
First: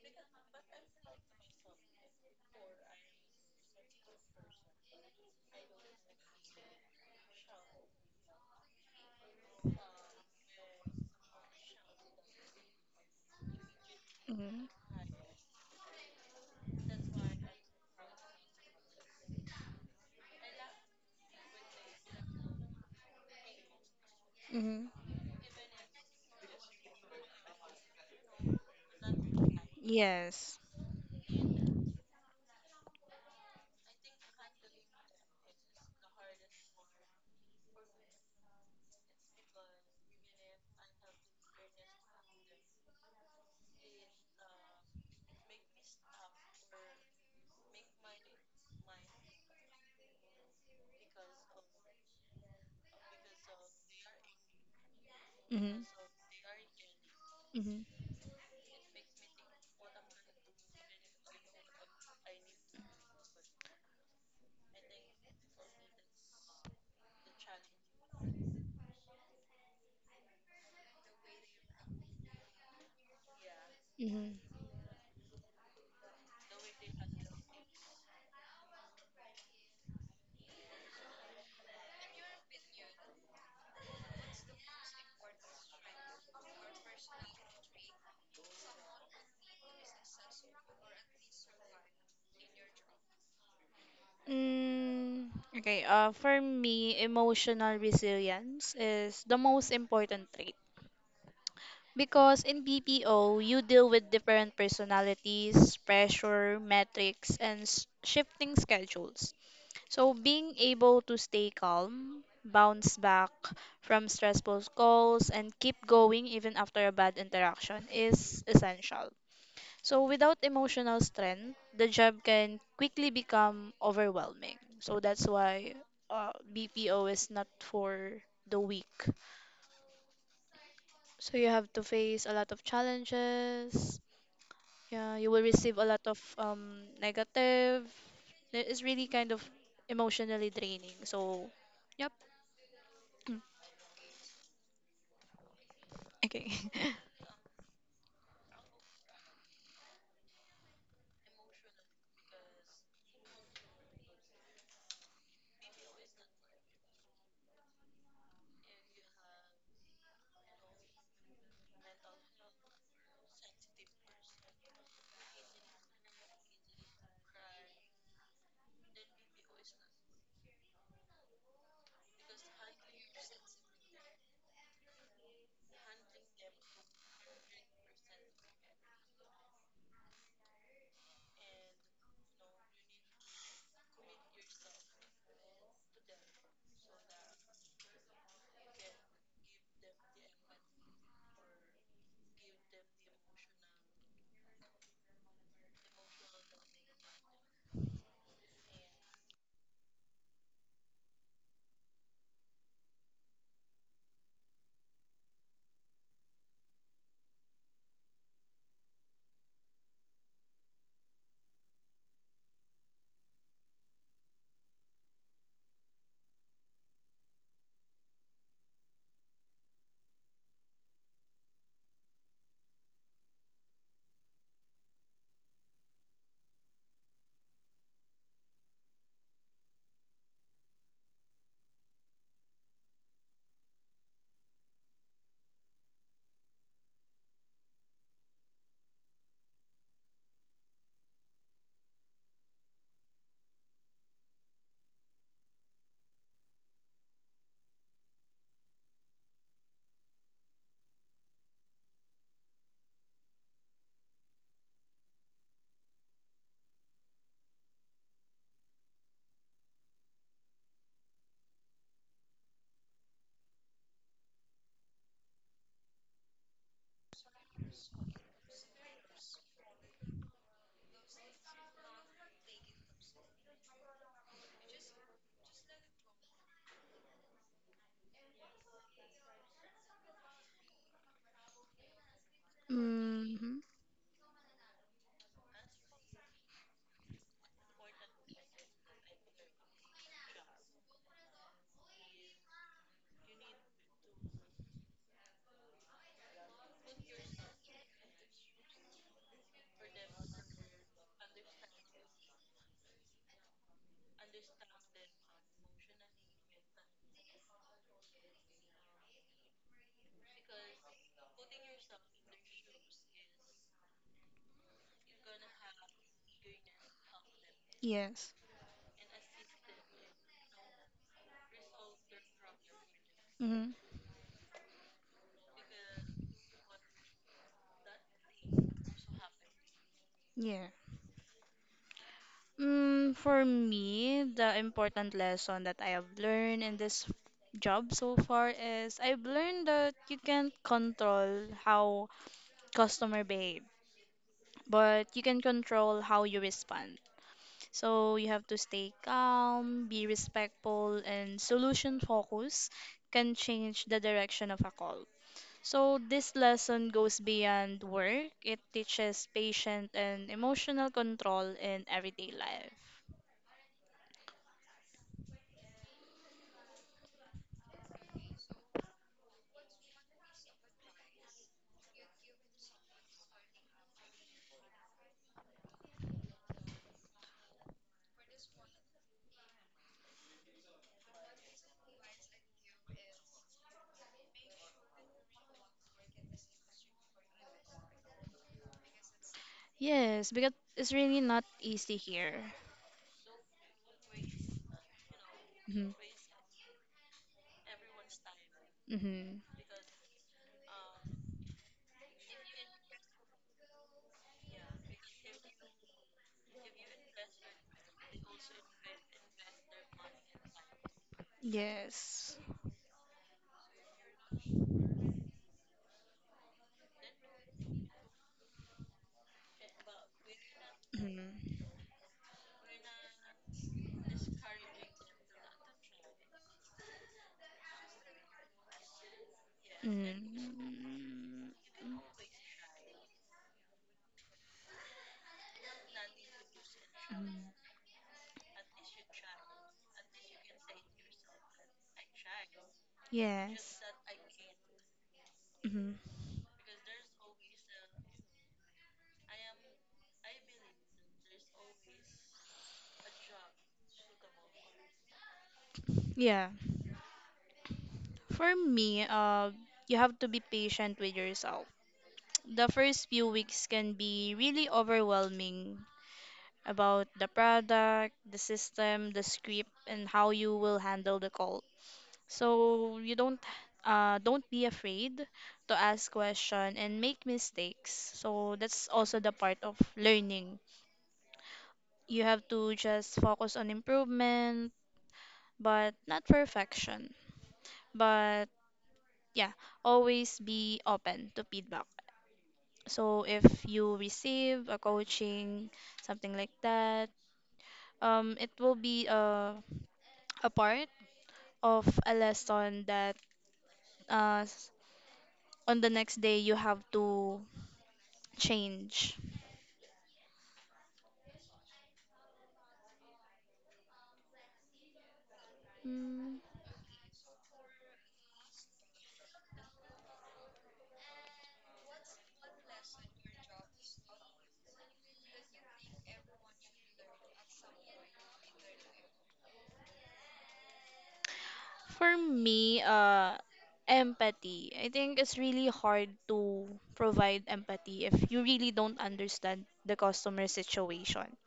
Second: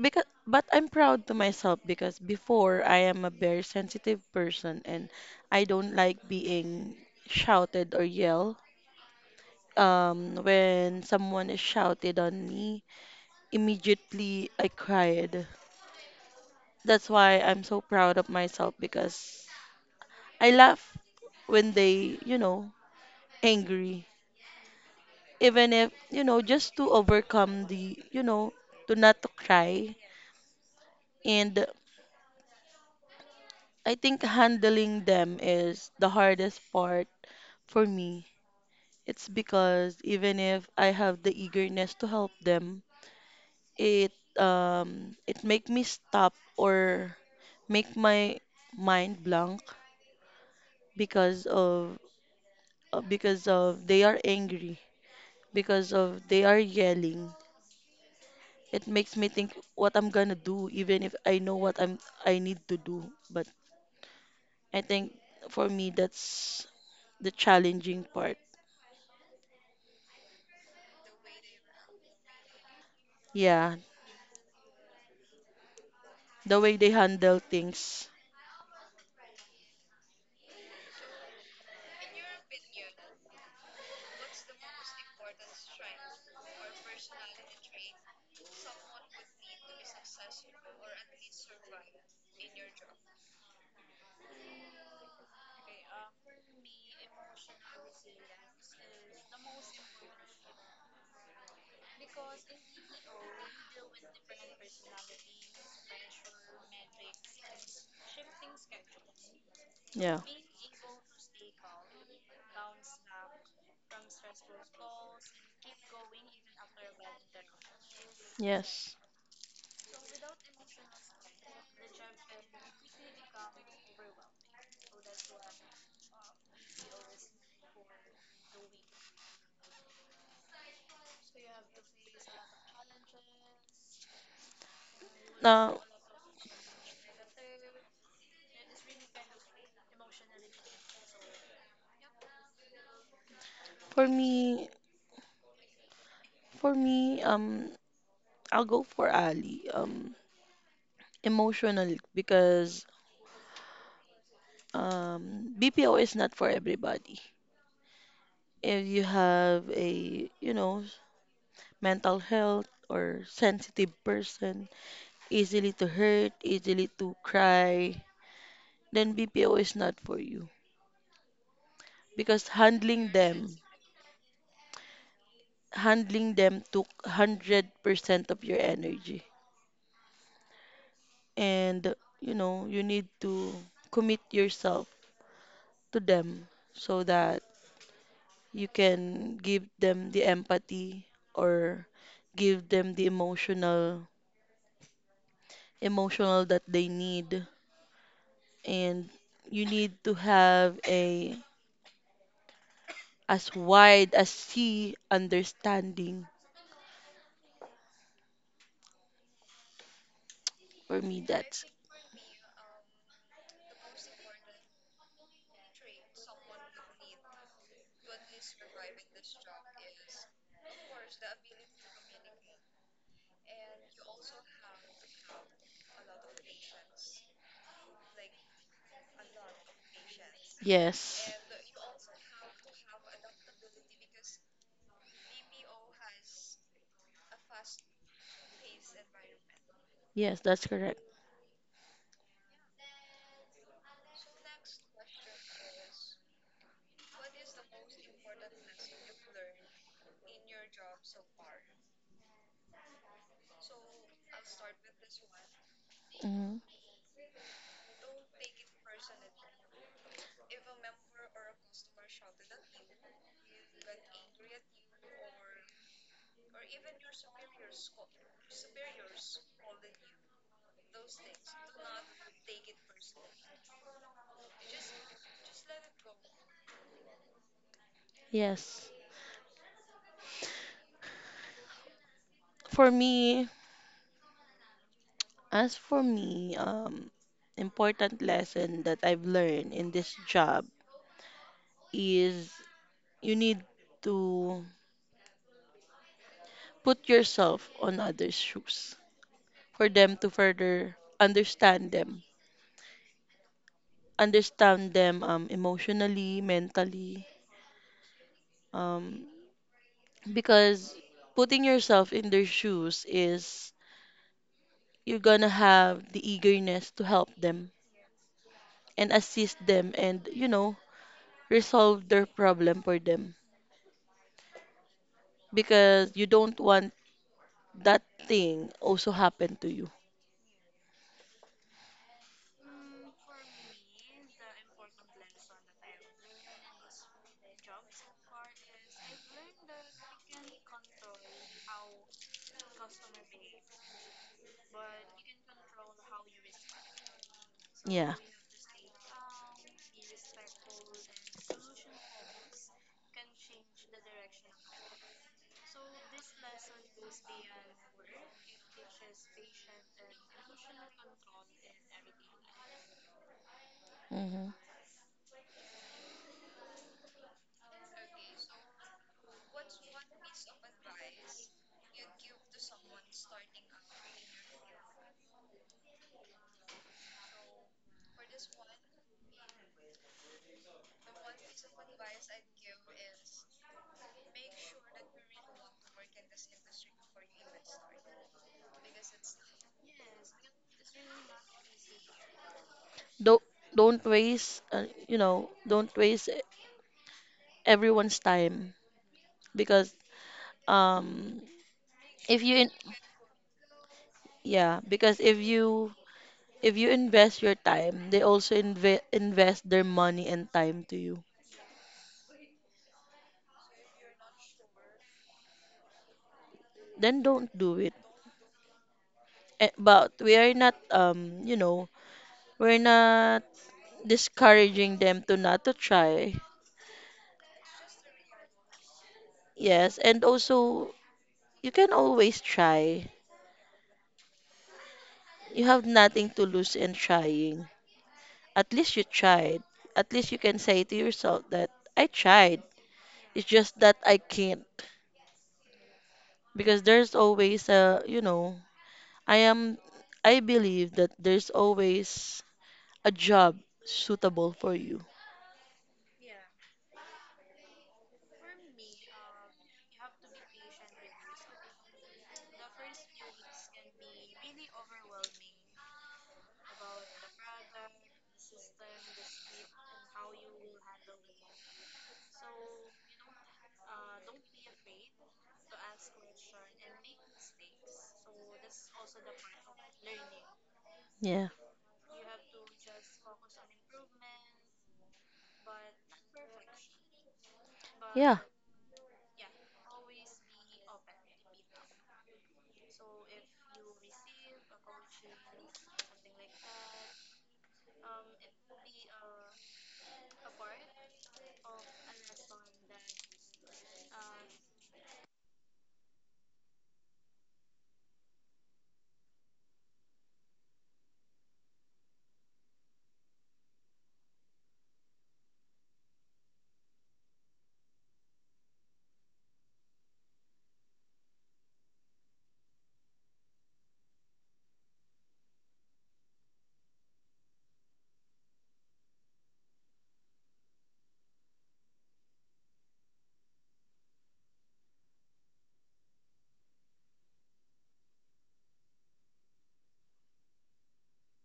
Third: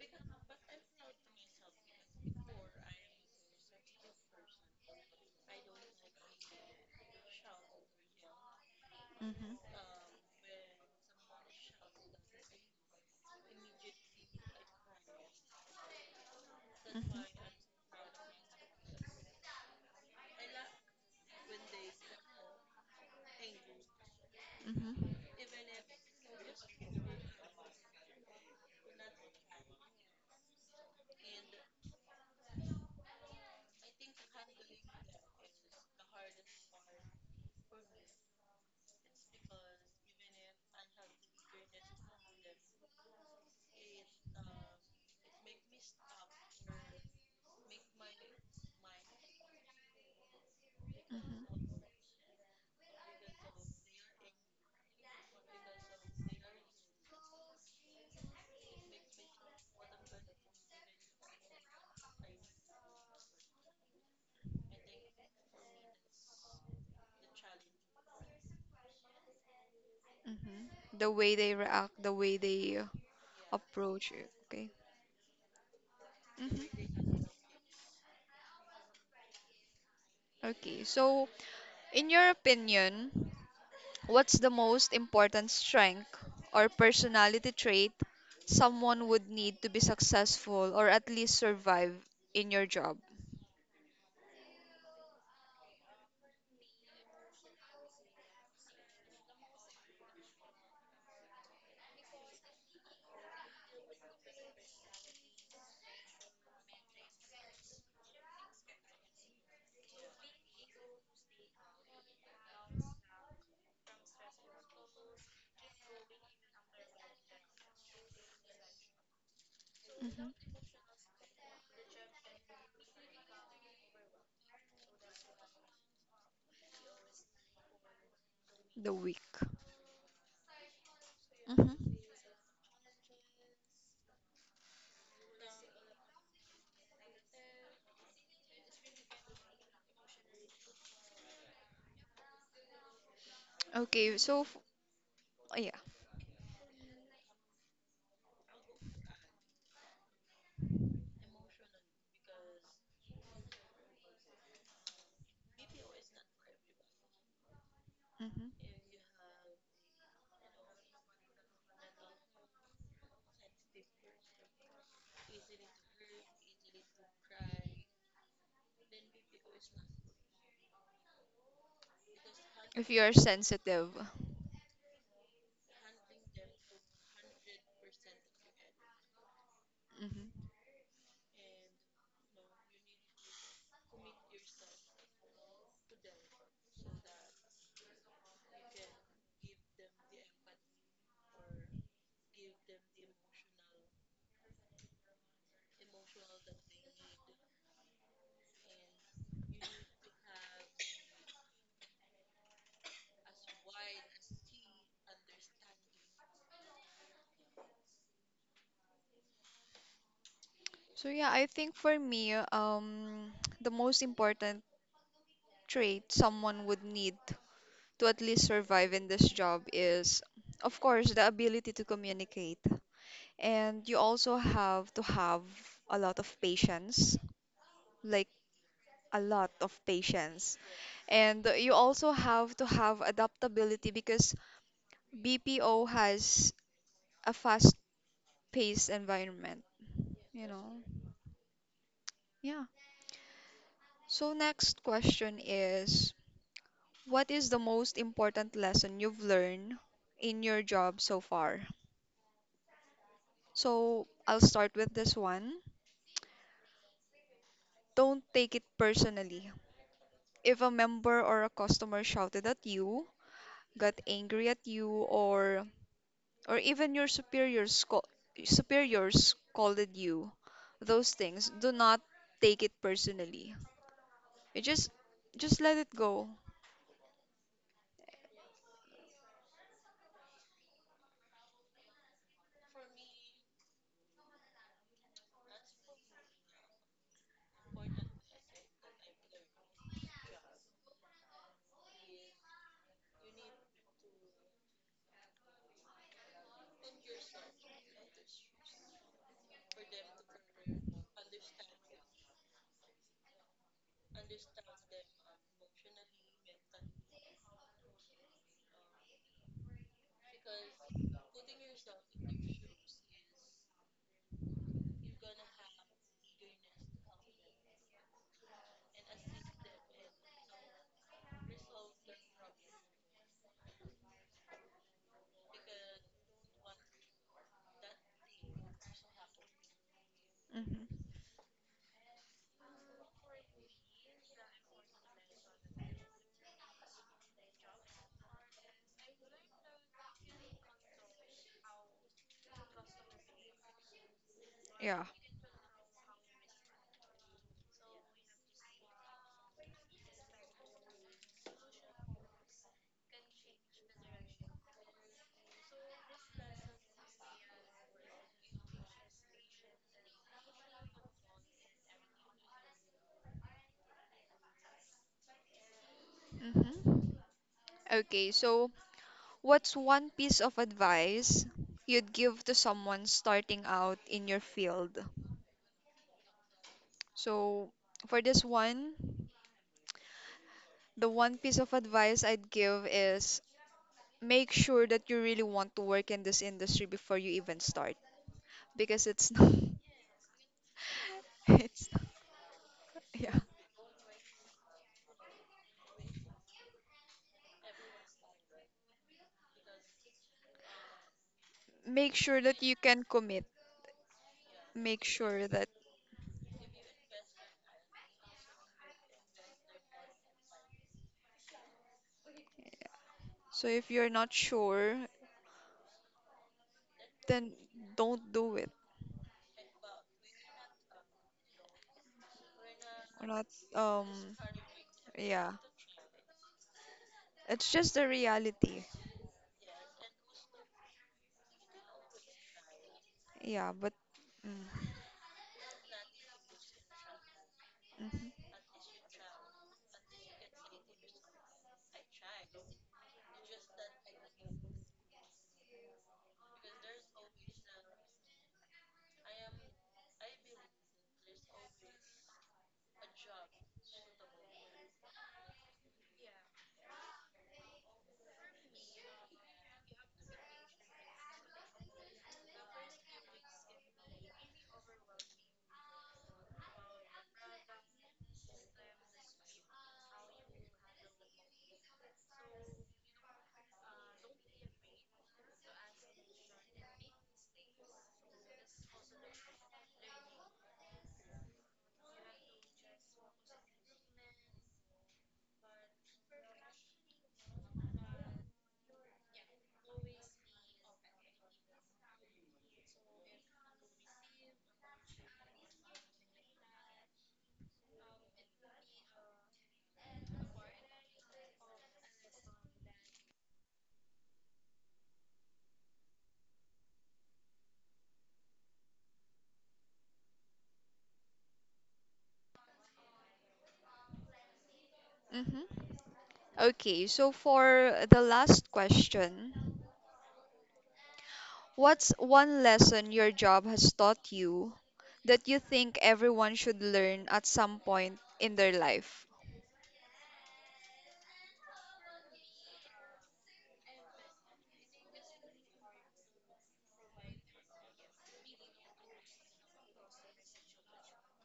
S3: but I'm proud to myself, because before I am a very sensitive person and I don't like being shouted or yelled.
S1: Mhm.
S3: When someone is shouted on me, immediately
S2: Mm-hmm.
S3: I cried. That's why I'm so proud of myself, because I laugh when they, angry.
S2: Mm-hmm.
S1: Mhm.
S3: Even if just to overcome the, to not to cry.
S2: Yes.
S3: And I think handling them is the hardest part for me. It's because even if I have the eagerness to help them, it it make me stop or make my mind blank, because
S1: hmm
S3: of, they are angry,
S2: Mm-hmm.
S3: because of they are yelling.
S2: Mm-hmm.
S3: It makes me think what I'm gonna do, even if I know what I need to do. But I think for me that's the challenging part.
S1: hmm The way they react, the way they
S3: Yeah,
S1: approach it.
S2: Mm-hmm.
S1: Okay.
S3: the way
S1: hmm
S3: they handle things.
S1: Okay. So, in your opinion, what's the most important strength or personality trait someone would need to be successful or at least survive in your job?
S2: Mm, okay, for me, emotional resilience is the most important. Because in BPO, you deal with different personalities, pressure, metrics, and shifting schedules. So,
S3: Yeah.
S2: being able to stay calm, bounce back from stressful calls, and keep going even after a bad interaction is
S3: Yes.
S2: essential. So, without
S1: Hmm
S2: emotional strength, the job can quickly become overwhelming. So, that's why BPO is not for the
S1: The
S2: weak.
S1: weak.
S2: So, you have to
S1: Hmm
S2: face a lot of challenges. Yeah, you will receive
S3: Now,
S2: a lot of negative. It is really kind of emotionally draining. So, yep. Mm,
S3: for
S1: Okay.
S3: me,
S1: Oh, yeah.
S2: okay.
S3: for me, I'll go for Ali. Emotional, because BPO is not for everybody.
S1: hmm
S3: If you have a, mental health or sensitive person, easily to hurt, easily to cry, then BPO is not for you. Because
S1: If you are sensitive.
S3: handling them took 100% of your energy.
S1: Hmm
S3: And, you know, you need to commit yourself to them so that you can give them the empathy or give them the emotional that they need and you need to have a as wide as sea understanding for
S1: So
S3: me,
S1: yeah, I
S3: that's
S1: think for me, the most important trait someone would need to at least survive in this job is, of course, the ability to communicate. And you also have to have a lot of patience, like a lot of patience.
S3: yes.
S1: And you also have to have adaptability because BPO has a fast-paced environment,
S3: Yes,
S1: you
S3: that's
S1: know.
S3: correct.
S1: Yeah. So next question is, what is the most important lesson you've learned in your job so far? So I'll start with this one.
S3: Hmm.
S1: Don't take it personally. If a member or a customer shouted at you, got angry at you, or or even your superiors scolded you, those things, do not take it personally. You just let it go.
S3: Yes. For me,
S2: Mm-hmm.
S3: as for me, important lesson that I've learned in this job is you need to put yourself on others' shoes for them to further understand them, understand them, emotionally, mentally, um, because putting yourself in their shoes is you're gonna have the eagerness to help them
S2: Yes.
S3: and assist them and, you know, resolve their problem for them
S2: Mm-hmm.
S3: because you don't want that thing also happen to you.
S2: Yeah.
S1: Hmm
S2: Mm, for me, the important lesson that I have learned in this job so far is I've learned that you can't control how customer behave, but
S1: Yeah.
S2: you can control how you respond. So
S3: Yeah.
S2: you have to stay calm, be respectful, and solution focus can change the direction of a call. So this lesson goes beyond work. It teaches patient and emotional control in everyday life.
S3: Hmm.
S1: hmm Okay, so what's one piece of advice you'd give to someone starting out in your field? So for this one, the one piece of advice I'd give is make sure that you really want to work in this industry before you even start because it's not,
S2: Yes, because it's really not
S1: it's
S2: easy
S1: not,
S2: here.
S1: yeah.
S3: Don't don't waste, you know,
S2: Mhm.
S3: don't waste everyone's time
S2: Mhm.
S3: because um
S1: Make
S3: if
S1: sure
S3: you
S1: that
S3: in,
S1: you can commit.
S3: yeah,
S1: Make
S3: because
S1: sure that
S3: if you invest your time, they also invest their money and time to you.
S2: Yes.
S1: so if you're not sure,
S3: Then don't
S1: then
S3: do it.
S1: don't do it.
S3: But we are not
S2: Mhm.
S3: you know we're
S1: Or
S3: not
S1: not um
S3: discouraging them to
S1: yeah.
S3: not to try.
S1: It's just the reality.
S3: Yes,
S2: Mhm.
S3: and also you can always try.
S1: Yeah, but mm,
S3: You have nothing to lose in
S2: Mhm.
S3: trying.
S1: mhm.
S3: At least you tried. At least you can say to yourself that I tried. It's
S2: Yes.
S3: just that I can't,
S2: Mhm.
S3: because there's always a, I am, I believe that there's always a job suitable for you.
S2: Yeah. For me, you have to be patient with yourself. The first few weeks can be really overwhelming about the product, the system, the script, and how you will handle the call. So you don't be afraid to ask question and make mistakes. So that's also the part of learning.
S3: Yeah.
S2: You have to just focus on improvement, but not perfection.
S3: Yeah.
S2: But yeah, always be open to feedback. So if you receive a coaching, something like that, it will be a part of a lesson that uh, s- on the next day you have to change.
S1: Mhm.
S2: Mm,
S1: Okay, so for the last question, what's one lesson your job has taught you that you think everyone should learn at some point in their life?
S2: for me, empathy. I think it's really hard to provide empathy if you really don't understand the customer situation.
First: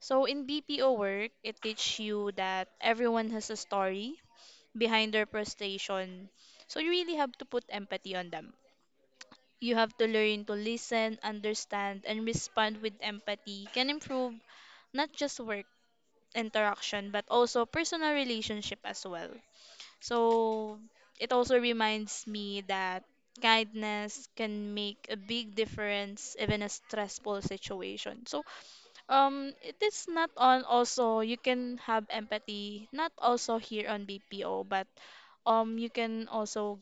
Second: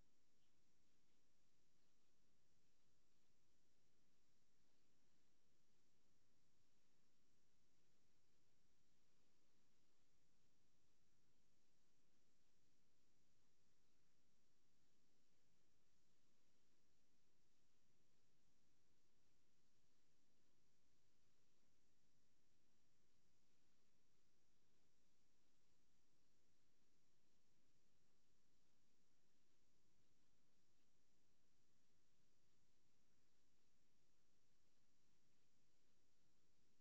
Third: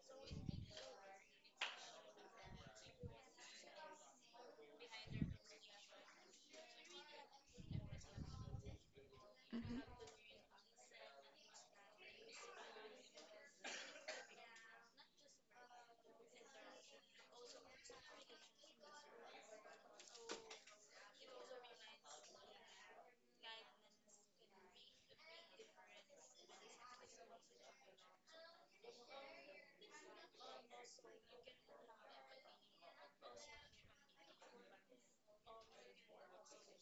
S2: So in BPO work, it teaches you that everyone has a story behind their frustration. So you really have to put empathy on them. You have
S1: Mhm.
S2: to learn to listen, understand, and respond with empathy can improve not just work interaction but also personal relationship as well. So it also reminds me that kindness can make a big difference even a stressful situation. So it is not on also you can have empathy not also here on BPO, but you can also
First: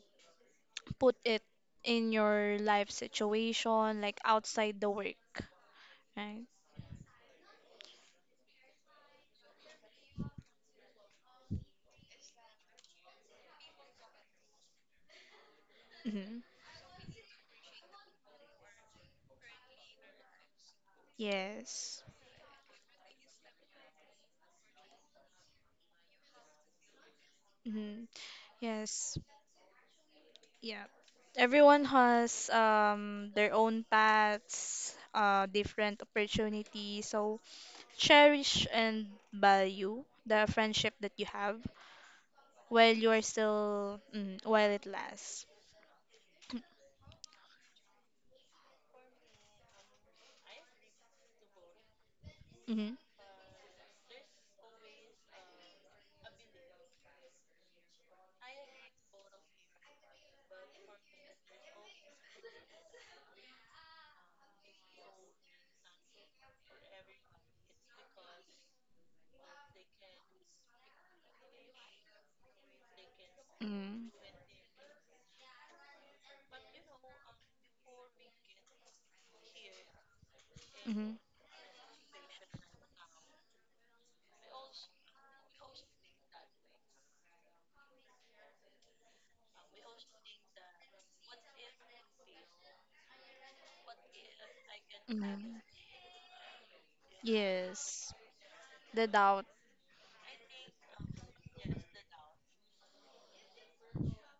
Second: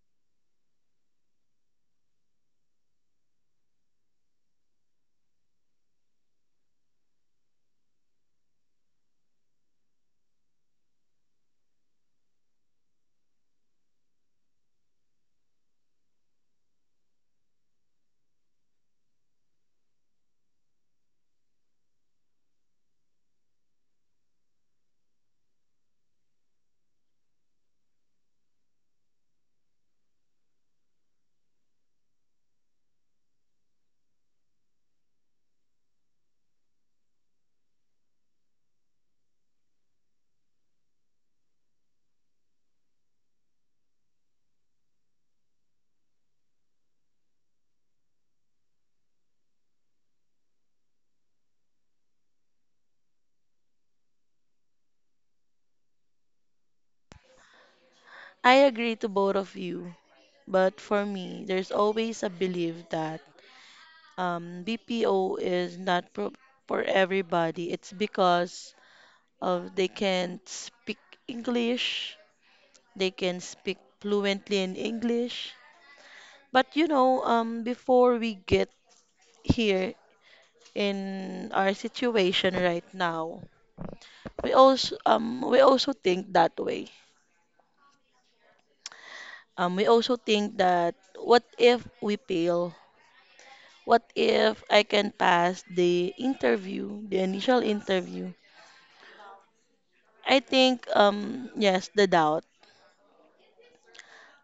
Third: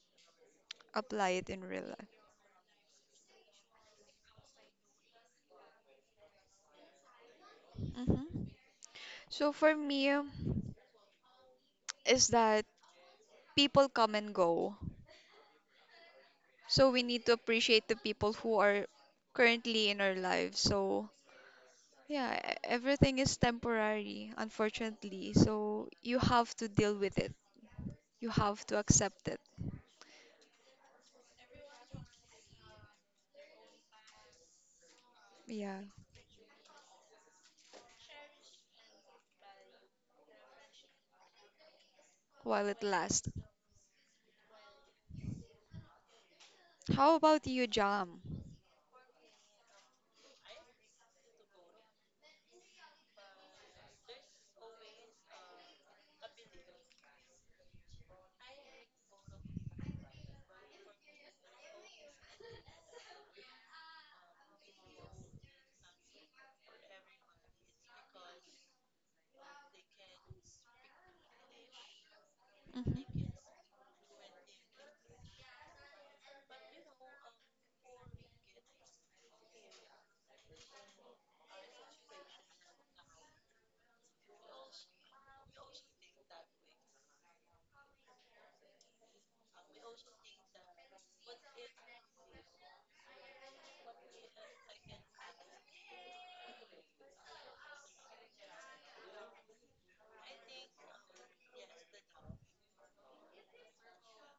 S2: put
S1: Apply
S2: it
S1: it in real
S2: in
S1: life.
S2: your life situation, like outside the work, right?
S1: Mhm. So for me, is that people come and go.
S2: Hmm.
S1: So we need to appreciate the people who are currently in our lives. So
S2: Yes.
S1: yeah, everything is temporary, unfortunately. So you have to deal with it.
S2: Hmm.
S1: You have to
S2: Yes.
S1: accept it.
S2: Yeah. Everyone has their own paths,
S1: Yeah,
S2: different opportunities. So cherish and value the friendship that you have
S1: while it
S2: while you are
S1: lasts.
S2: still mm, while it lasts.
S1: How about you, Jam?
S2: Hmm.
S3: I agree to both of you, but for me, there's always a belief that, BPO is not pro for everybody. It's because of they can speak English, they
S1: Mhm,
S3: can speak
S2: Hmm.
S3: fluently in English. But you know, before we get here
S2: Hmm.
S3: in our situation right now, we also think that way. We also think that, what if we fail? What if I can pass
S2: Hmm.
S3: the interview, the initial
S2: Yes,
S3: interview?
S2: the doubt.
S3: I think, yes, the doubt.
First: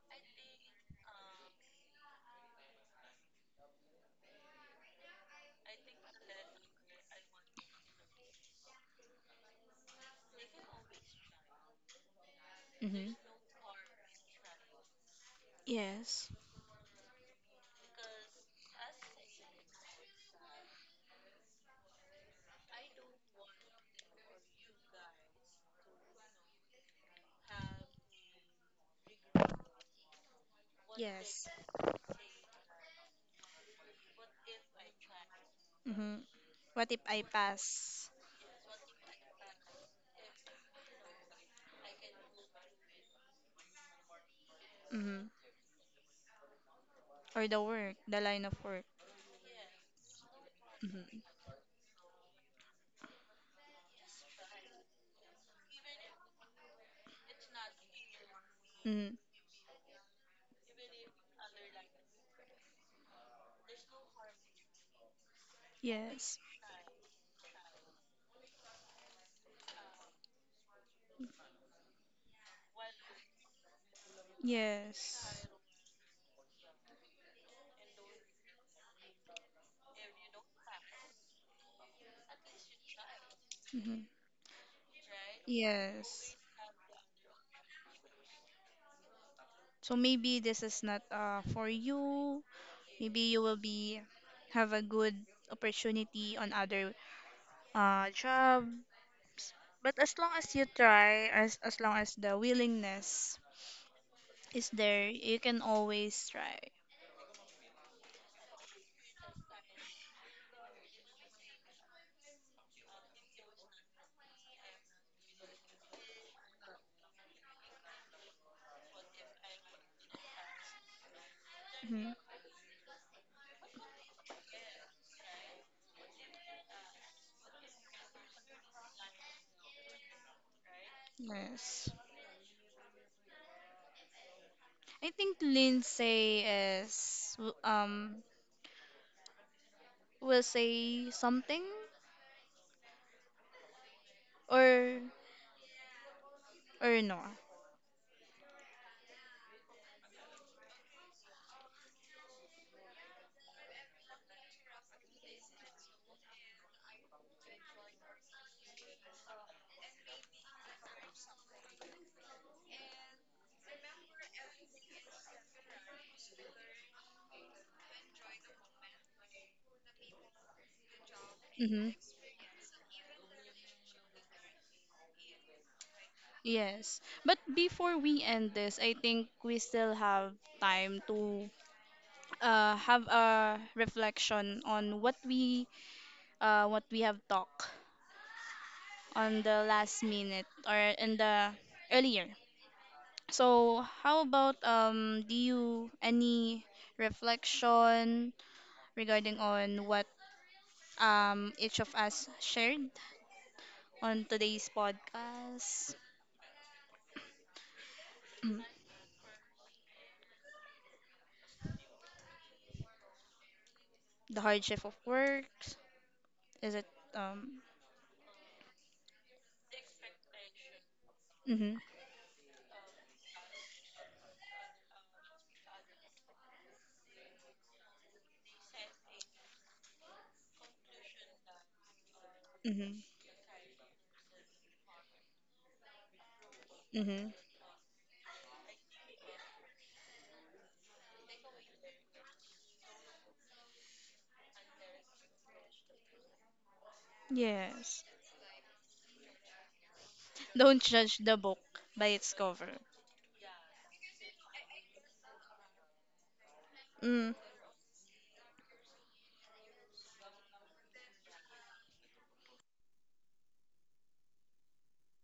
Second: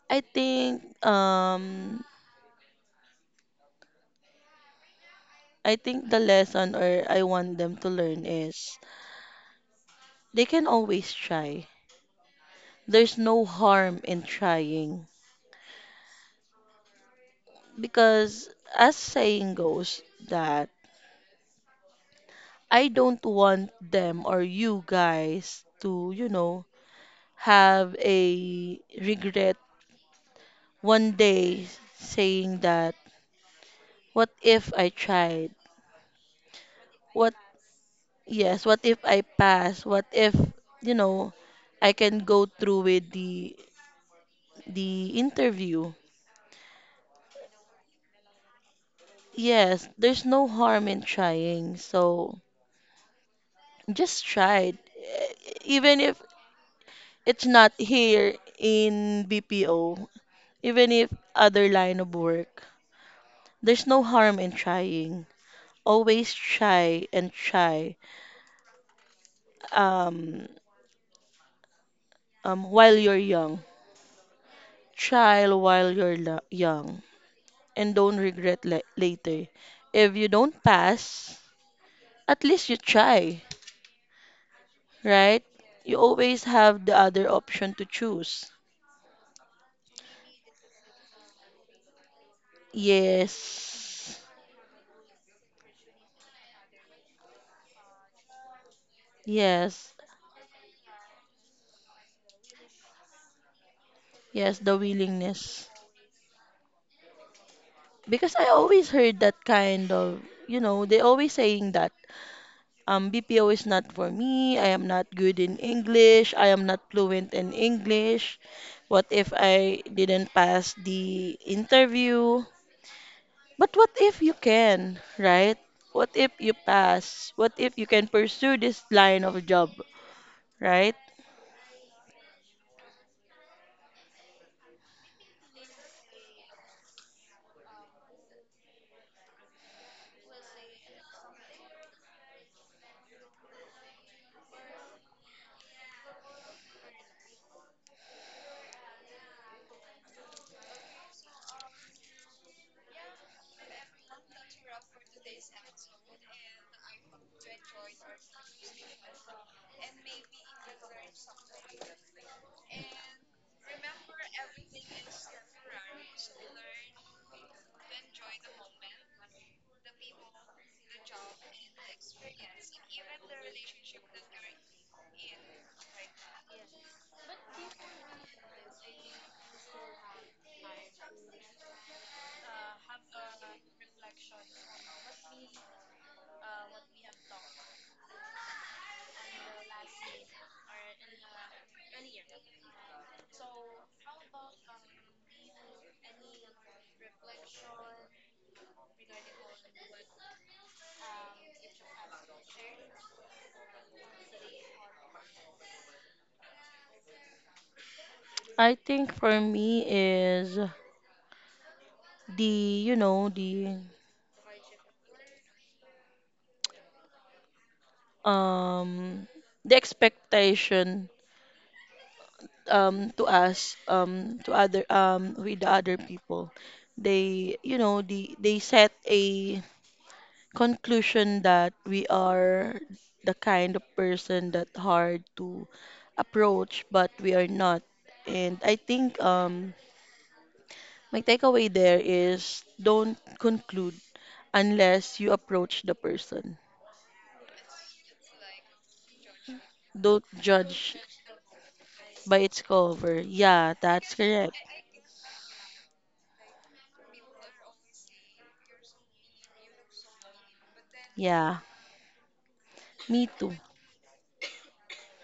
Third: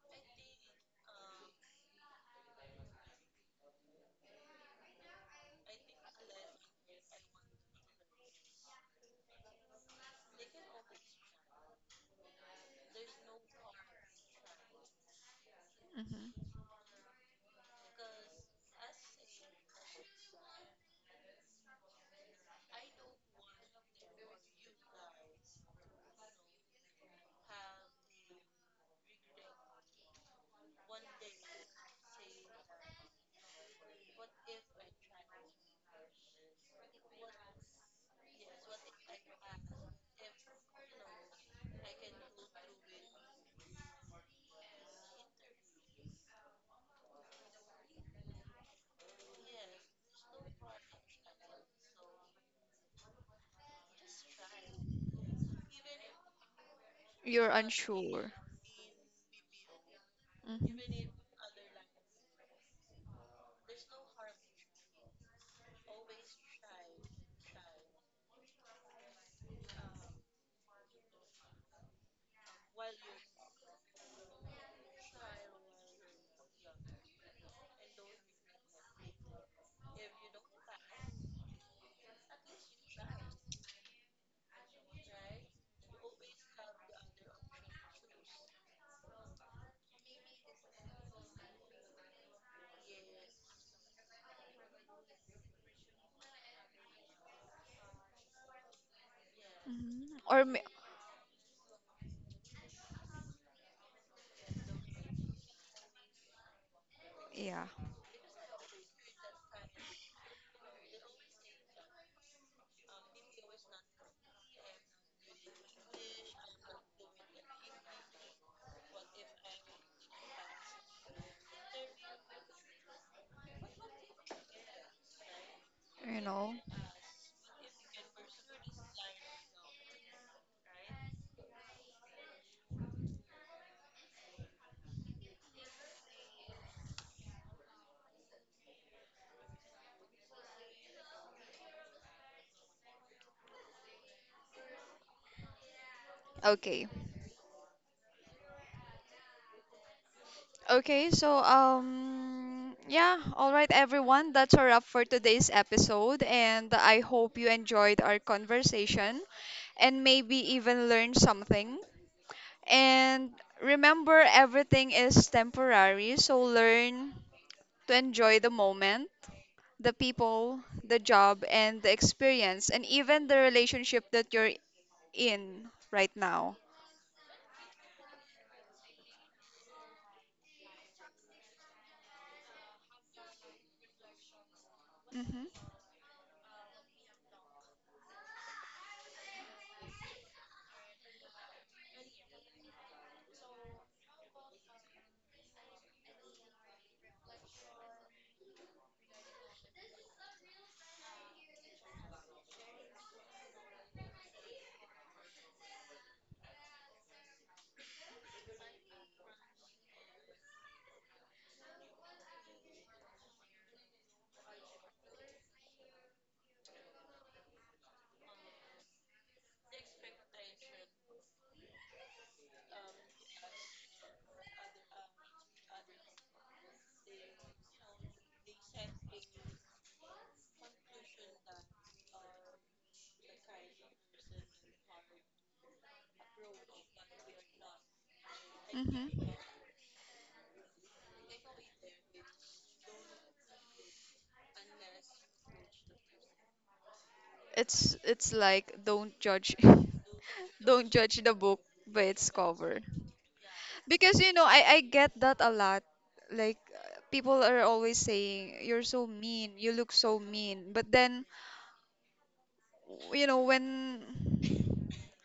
S3: I think um I think the lesson, or I want them to learn, is they can always try.
S2: Hmm.
S3: There's no harm in trying
S2: Yes.
S1: mhm.
S3: because as saying goes that I don't want them or you guys to, you know, have a regret one
S2: Yes.
S3: day saying that, what if I tried?
S2: Hmm. What if I
S3: What,
S2: pass?
S3: yes, what if I pass? What if, you know, I can go through with the
S2: Hmm.
S3: interview?
S2: Or the work, the line of work.
S3: Yes, there's no harm in
S2: Hmm.
S3: trying. So just try Even if it's
S1: You're
S3: not
S1: unsure.
S3: here
S2: Hmm.
S3: in BPO, even if other line of work, there's no harm in trying. Always
S2: Yes.
S3: try and try. Um, while you're young,
S2: Yes.
S3: try while you're young, and don't regret later. If you don't pass, at least you try,
S2: Hmm.
S3: right? You
S2: Yes.
S3: always have the other option to choose.
S2: So maybe this is not for you. Maybe you will be
S3: Yes.
S2: have a good opportunity on other jobs.
S3: Yes.
S2: But
S1: Mm-hmm.
S2: as long
S1: Or
S2: as
S1: may-
S2: you try, as long as the willingness
S3: Yes,
S2: is
S3: the
S2: there, you can
S3: willingness.
S2: always try.
S1: yeah,
S3: Because I always heard that kind of, you know, they always saying that BPO is not for me. I am not good in English. I am not fluent in English. What if I didn't pass the
S2: Hmm.
S3: interview? But what if you can, right? What
S1: you
S3: if
S1: know.
S3: you pass? What if you can pursue this line of job, right?
S2: Yes. I think Lindsay is will say something or
S1: Okay.
S2: or no.
S1: Okay, so yeah, all right everyone, that's a wrap for today's episode and I hope you enjoyed our conversation and maybe even learned something. And remember everything is temporary, so learn to enjoy the moment, the people, the job and
S2: Mm-hmm.
S1: the experience and even the relationship that you're in right now.
S2: Yes. But before we end this, I think we still have time to have a reflection on
S1: Hmm
S2: what we have talked on the last minute or in the earlier. So how about do you any reflection regarding on what each of us shared on today's podcast. Mm,
S3: I think for me is the, you know,
S2: the hardship of work. Is it? Um,
S3: um the expectation
S2: mm-hmm,
S3: to us, to other, with the other people. They, you know, they set a conclusion that we are
S2: mm-hmm,
S3: the kind of person that hard to approach, but
S2: mm-hmm.
S3: we are not. And I think,
S1: hmm
S3: my takeaway there is don't conclude unless you approach the person.
S2: Yes.
S1: It's like don't judge
S3: Don't
S2: Don't
S1: don't
S3: judge
S2: judge
S1: judge the
S2: the
S1: book
S2: book
S1: by
S2: by
S1: its
S2: its
S3: by its
S2: cover.
S1: cover.
S3: cover. Yeah, that's
S1: Because you know,
S3: correct.
S1: I get that a lot. Like
S2: Mm,
S1: people are always saying you're so mean, you look so mean. But then
S3: Yeah,
S1: you
S3: me
S1: know
S3: too.
S1: when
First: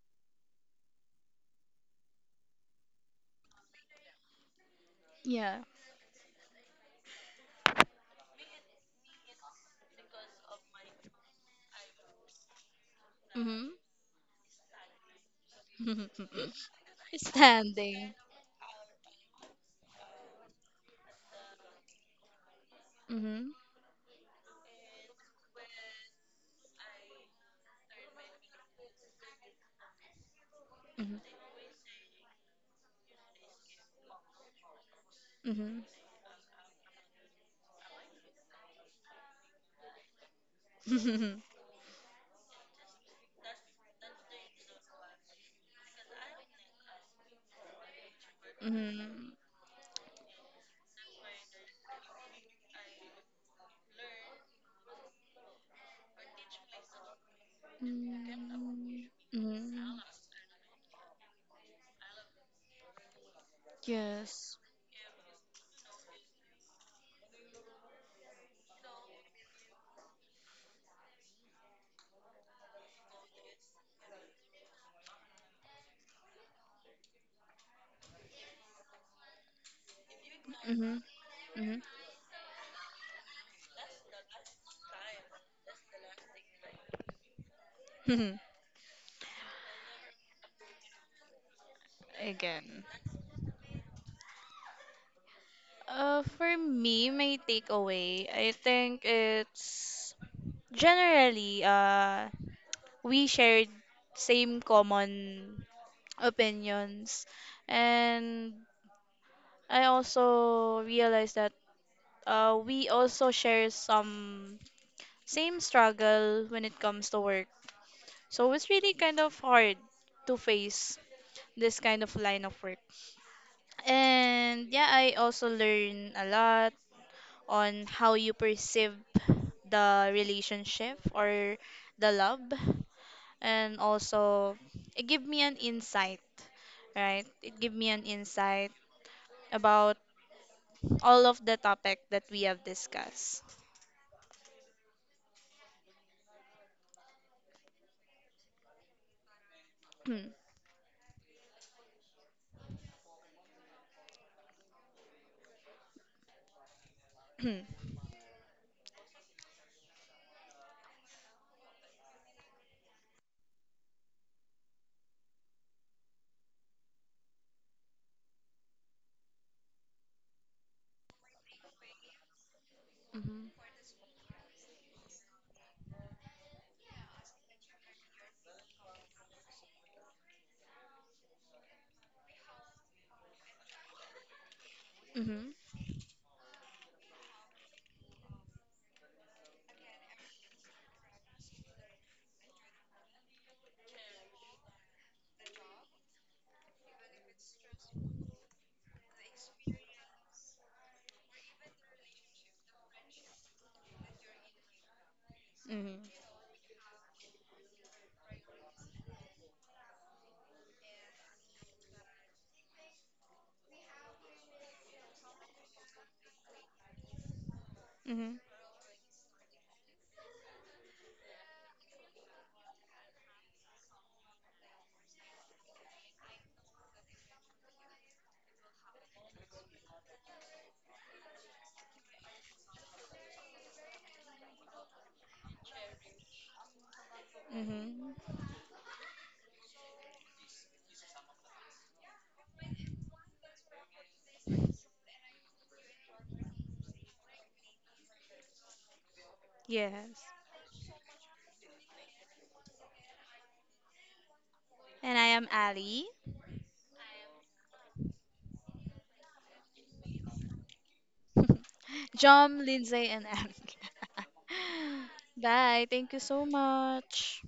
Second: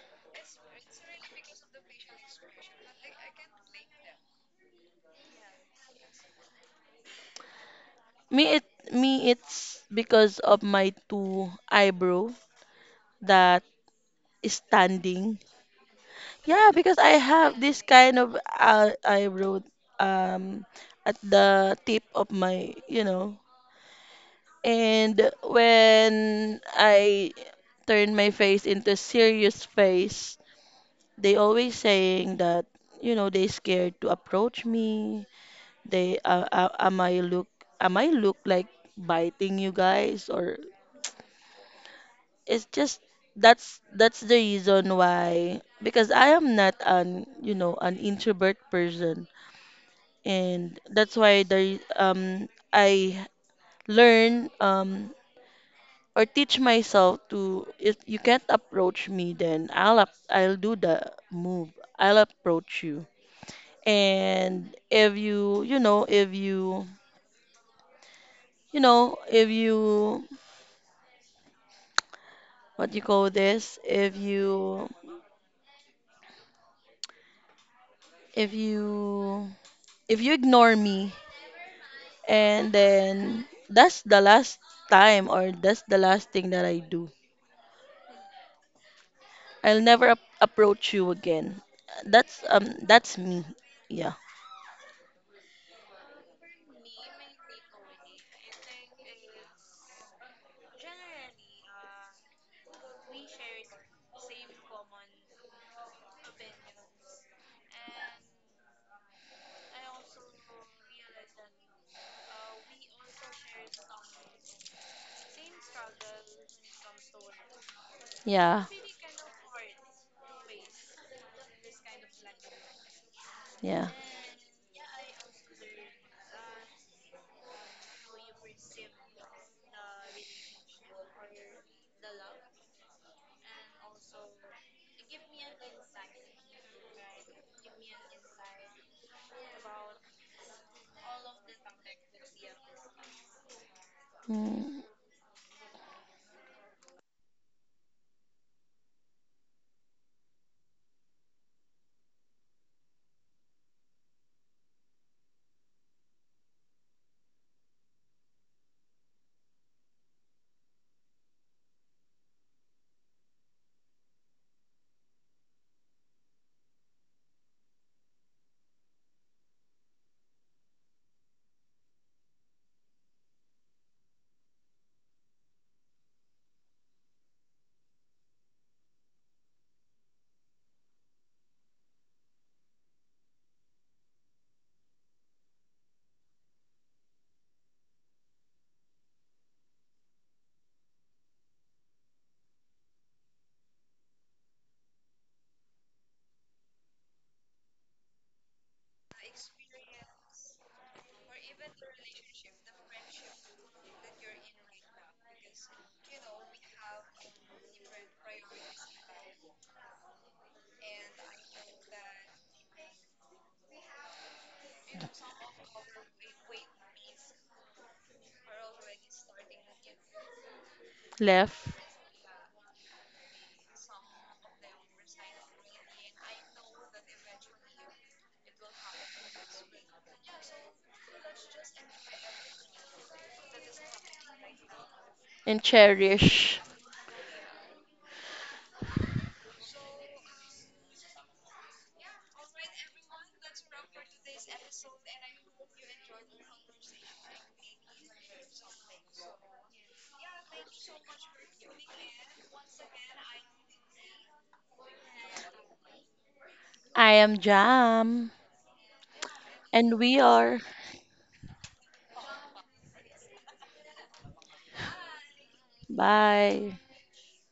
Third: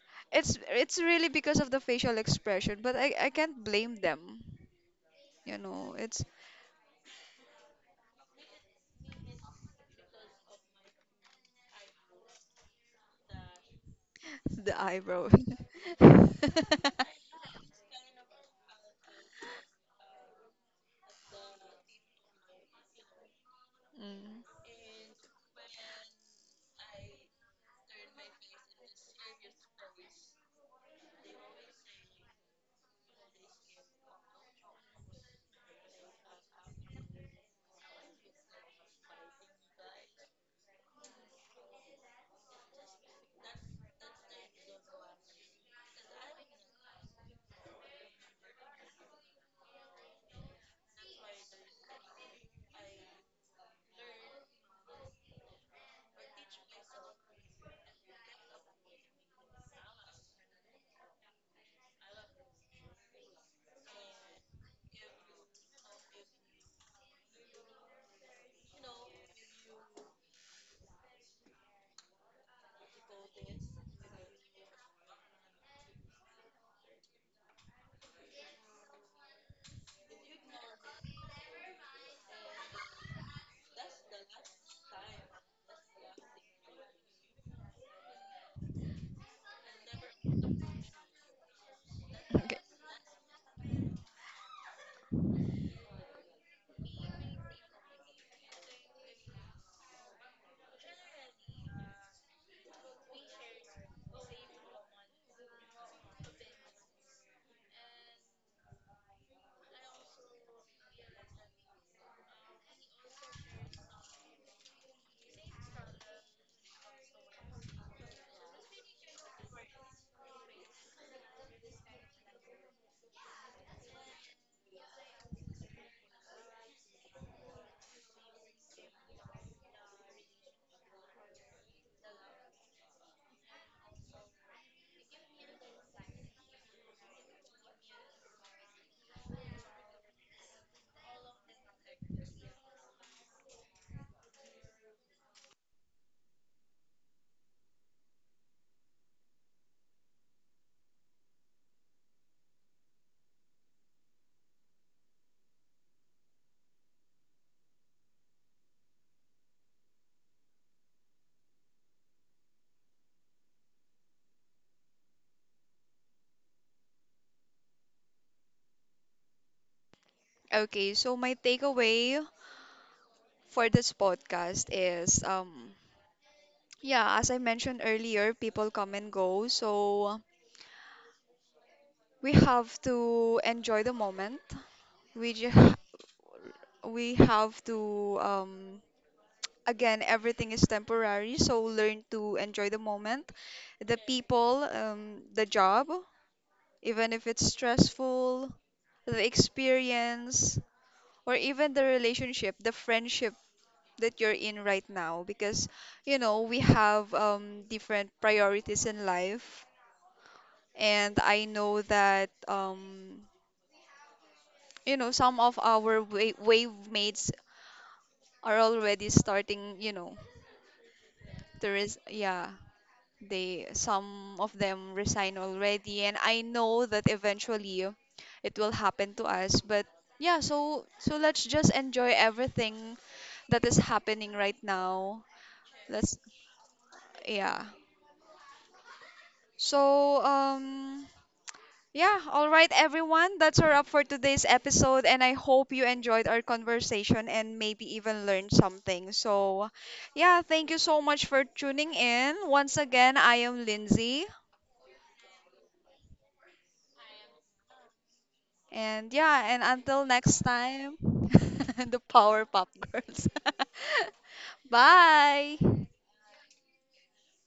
S1: it's really because of the facial expression, but I can't blame them. You
S2: yeah.
S1: know, it's
S3: Me it me it's because of my two eyebrow that
S2: Mm-hmm.
S3: is
S1: the eyebrow.
S3: standing. Yeah, because I have this
S2: Standing.
S3: kind of, eyebrow um at the tip of my, you know.
S2: Mm-hmm.
S1: Mm.
S3: And when I turn my face into serious face,
S2: Mm-hmm.
S3: they always saying that, you know, they scared to approach me. They, am I look like biting you guys? Or
S2: Mm-hmm.
S3: it's just that's the reason why, because I am not an, you know, an introvert person.
S2: Mm-hmm.
S3: And that's why I learn or teach myself to, if you can't approach me, then
S2: Mm-hmm.
S3: I'll do the move. I'll approach you.
S2: Yes.
S3: And if you, you know, if you, you know, if you, what you call this, if you if you ignore
S2: Mm-hmm.
S3: me, and then that's the last time, or that's the last thing that I do,
S2: Mm-hmm.
S3: I'll never approach you again. That's,
S1: Okay.
S2: Again.
S3: that's me. Yeah.
S2: For me, my takeaway, I think it's generally we shared same common opinions, and I also realized that we also share some same struggle when it comes to work. So
S3: Yeah.
S2: it's really kind of hard to face this kind of line of work.
S3: Yeah.
S2: And yeah, I also learn a lot on how you perceive the relationship or the love, and also it give me an insight right it give me an insight about all of the topic that we have discussed.
S3: Mm.
S2: Mhm,
S1: Okay, so my takeaway
S2: mhm,
S1: for this podcast is yeah, as I mentioned earlier, people come and go, so we have to enjoy the moment. We
S2: mhm,
S1: just we have to again everything is temporary, so learn to enjoy the moment, the people, the job, even if it's stressful, the experience or even the relationship, the friendship that you're in right now because
S2: mhm,
S1: you know we have different priorities in life and I know that you know some of our wave mates
S2: mhm.
S1: are already starting you know
S3: Left
S1: there is yeah they some of them resign already and I know that eventually it will happen to us but yeah so so let's just enjoy everything that is happening right now
S3: and
S1: let's
S3: cherish.
S1: yeah
S2: Mhm.
S1: so yeah, all right, everyone. That's a wrap for today's episode, and I hope you enjoyed our conversation and maybe even learned something. So,
S2: Yes,
S1: yeah, thank you so much for tuning in. Once again, I am Lindsay,
S2: and I am Ali.
S3: I am Jam
S1: and yeah, and
S3: and
S1: until
S3: we
S1: next
S3: are.
S1: time, the Power
S2: John,
S1: Pop
S2: Lindsay, and
S1: Girls.
S2: Ali. Bye,
S1: Bye.
S2: thank you so
S3: Bye.
S2: much.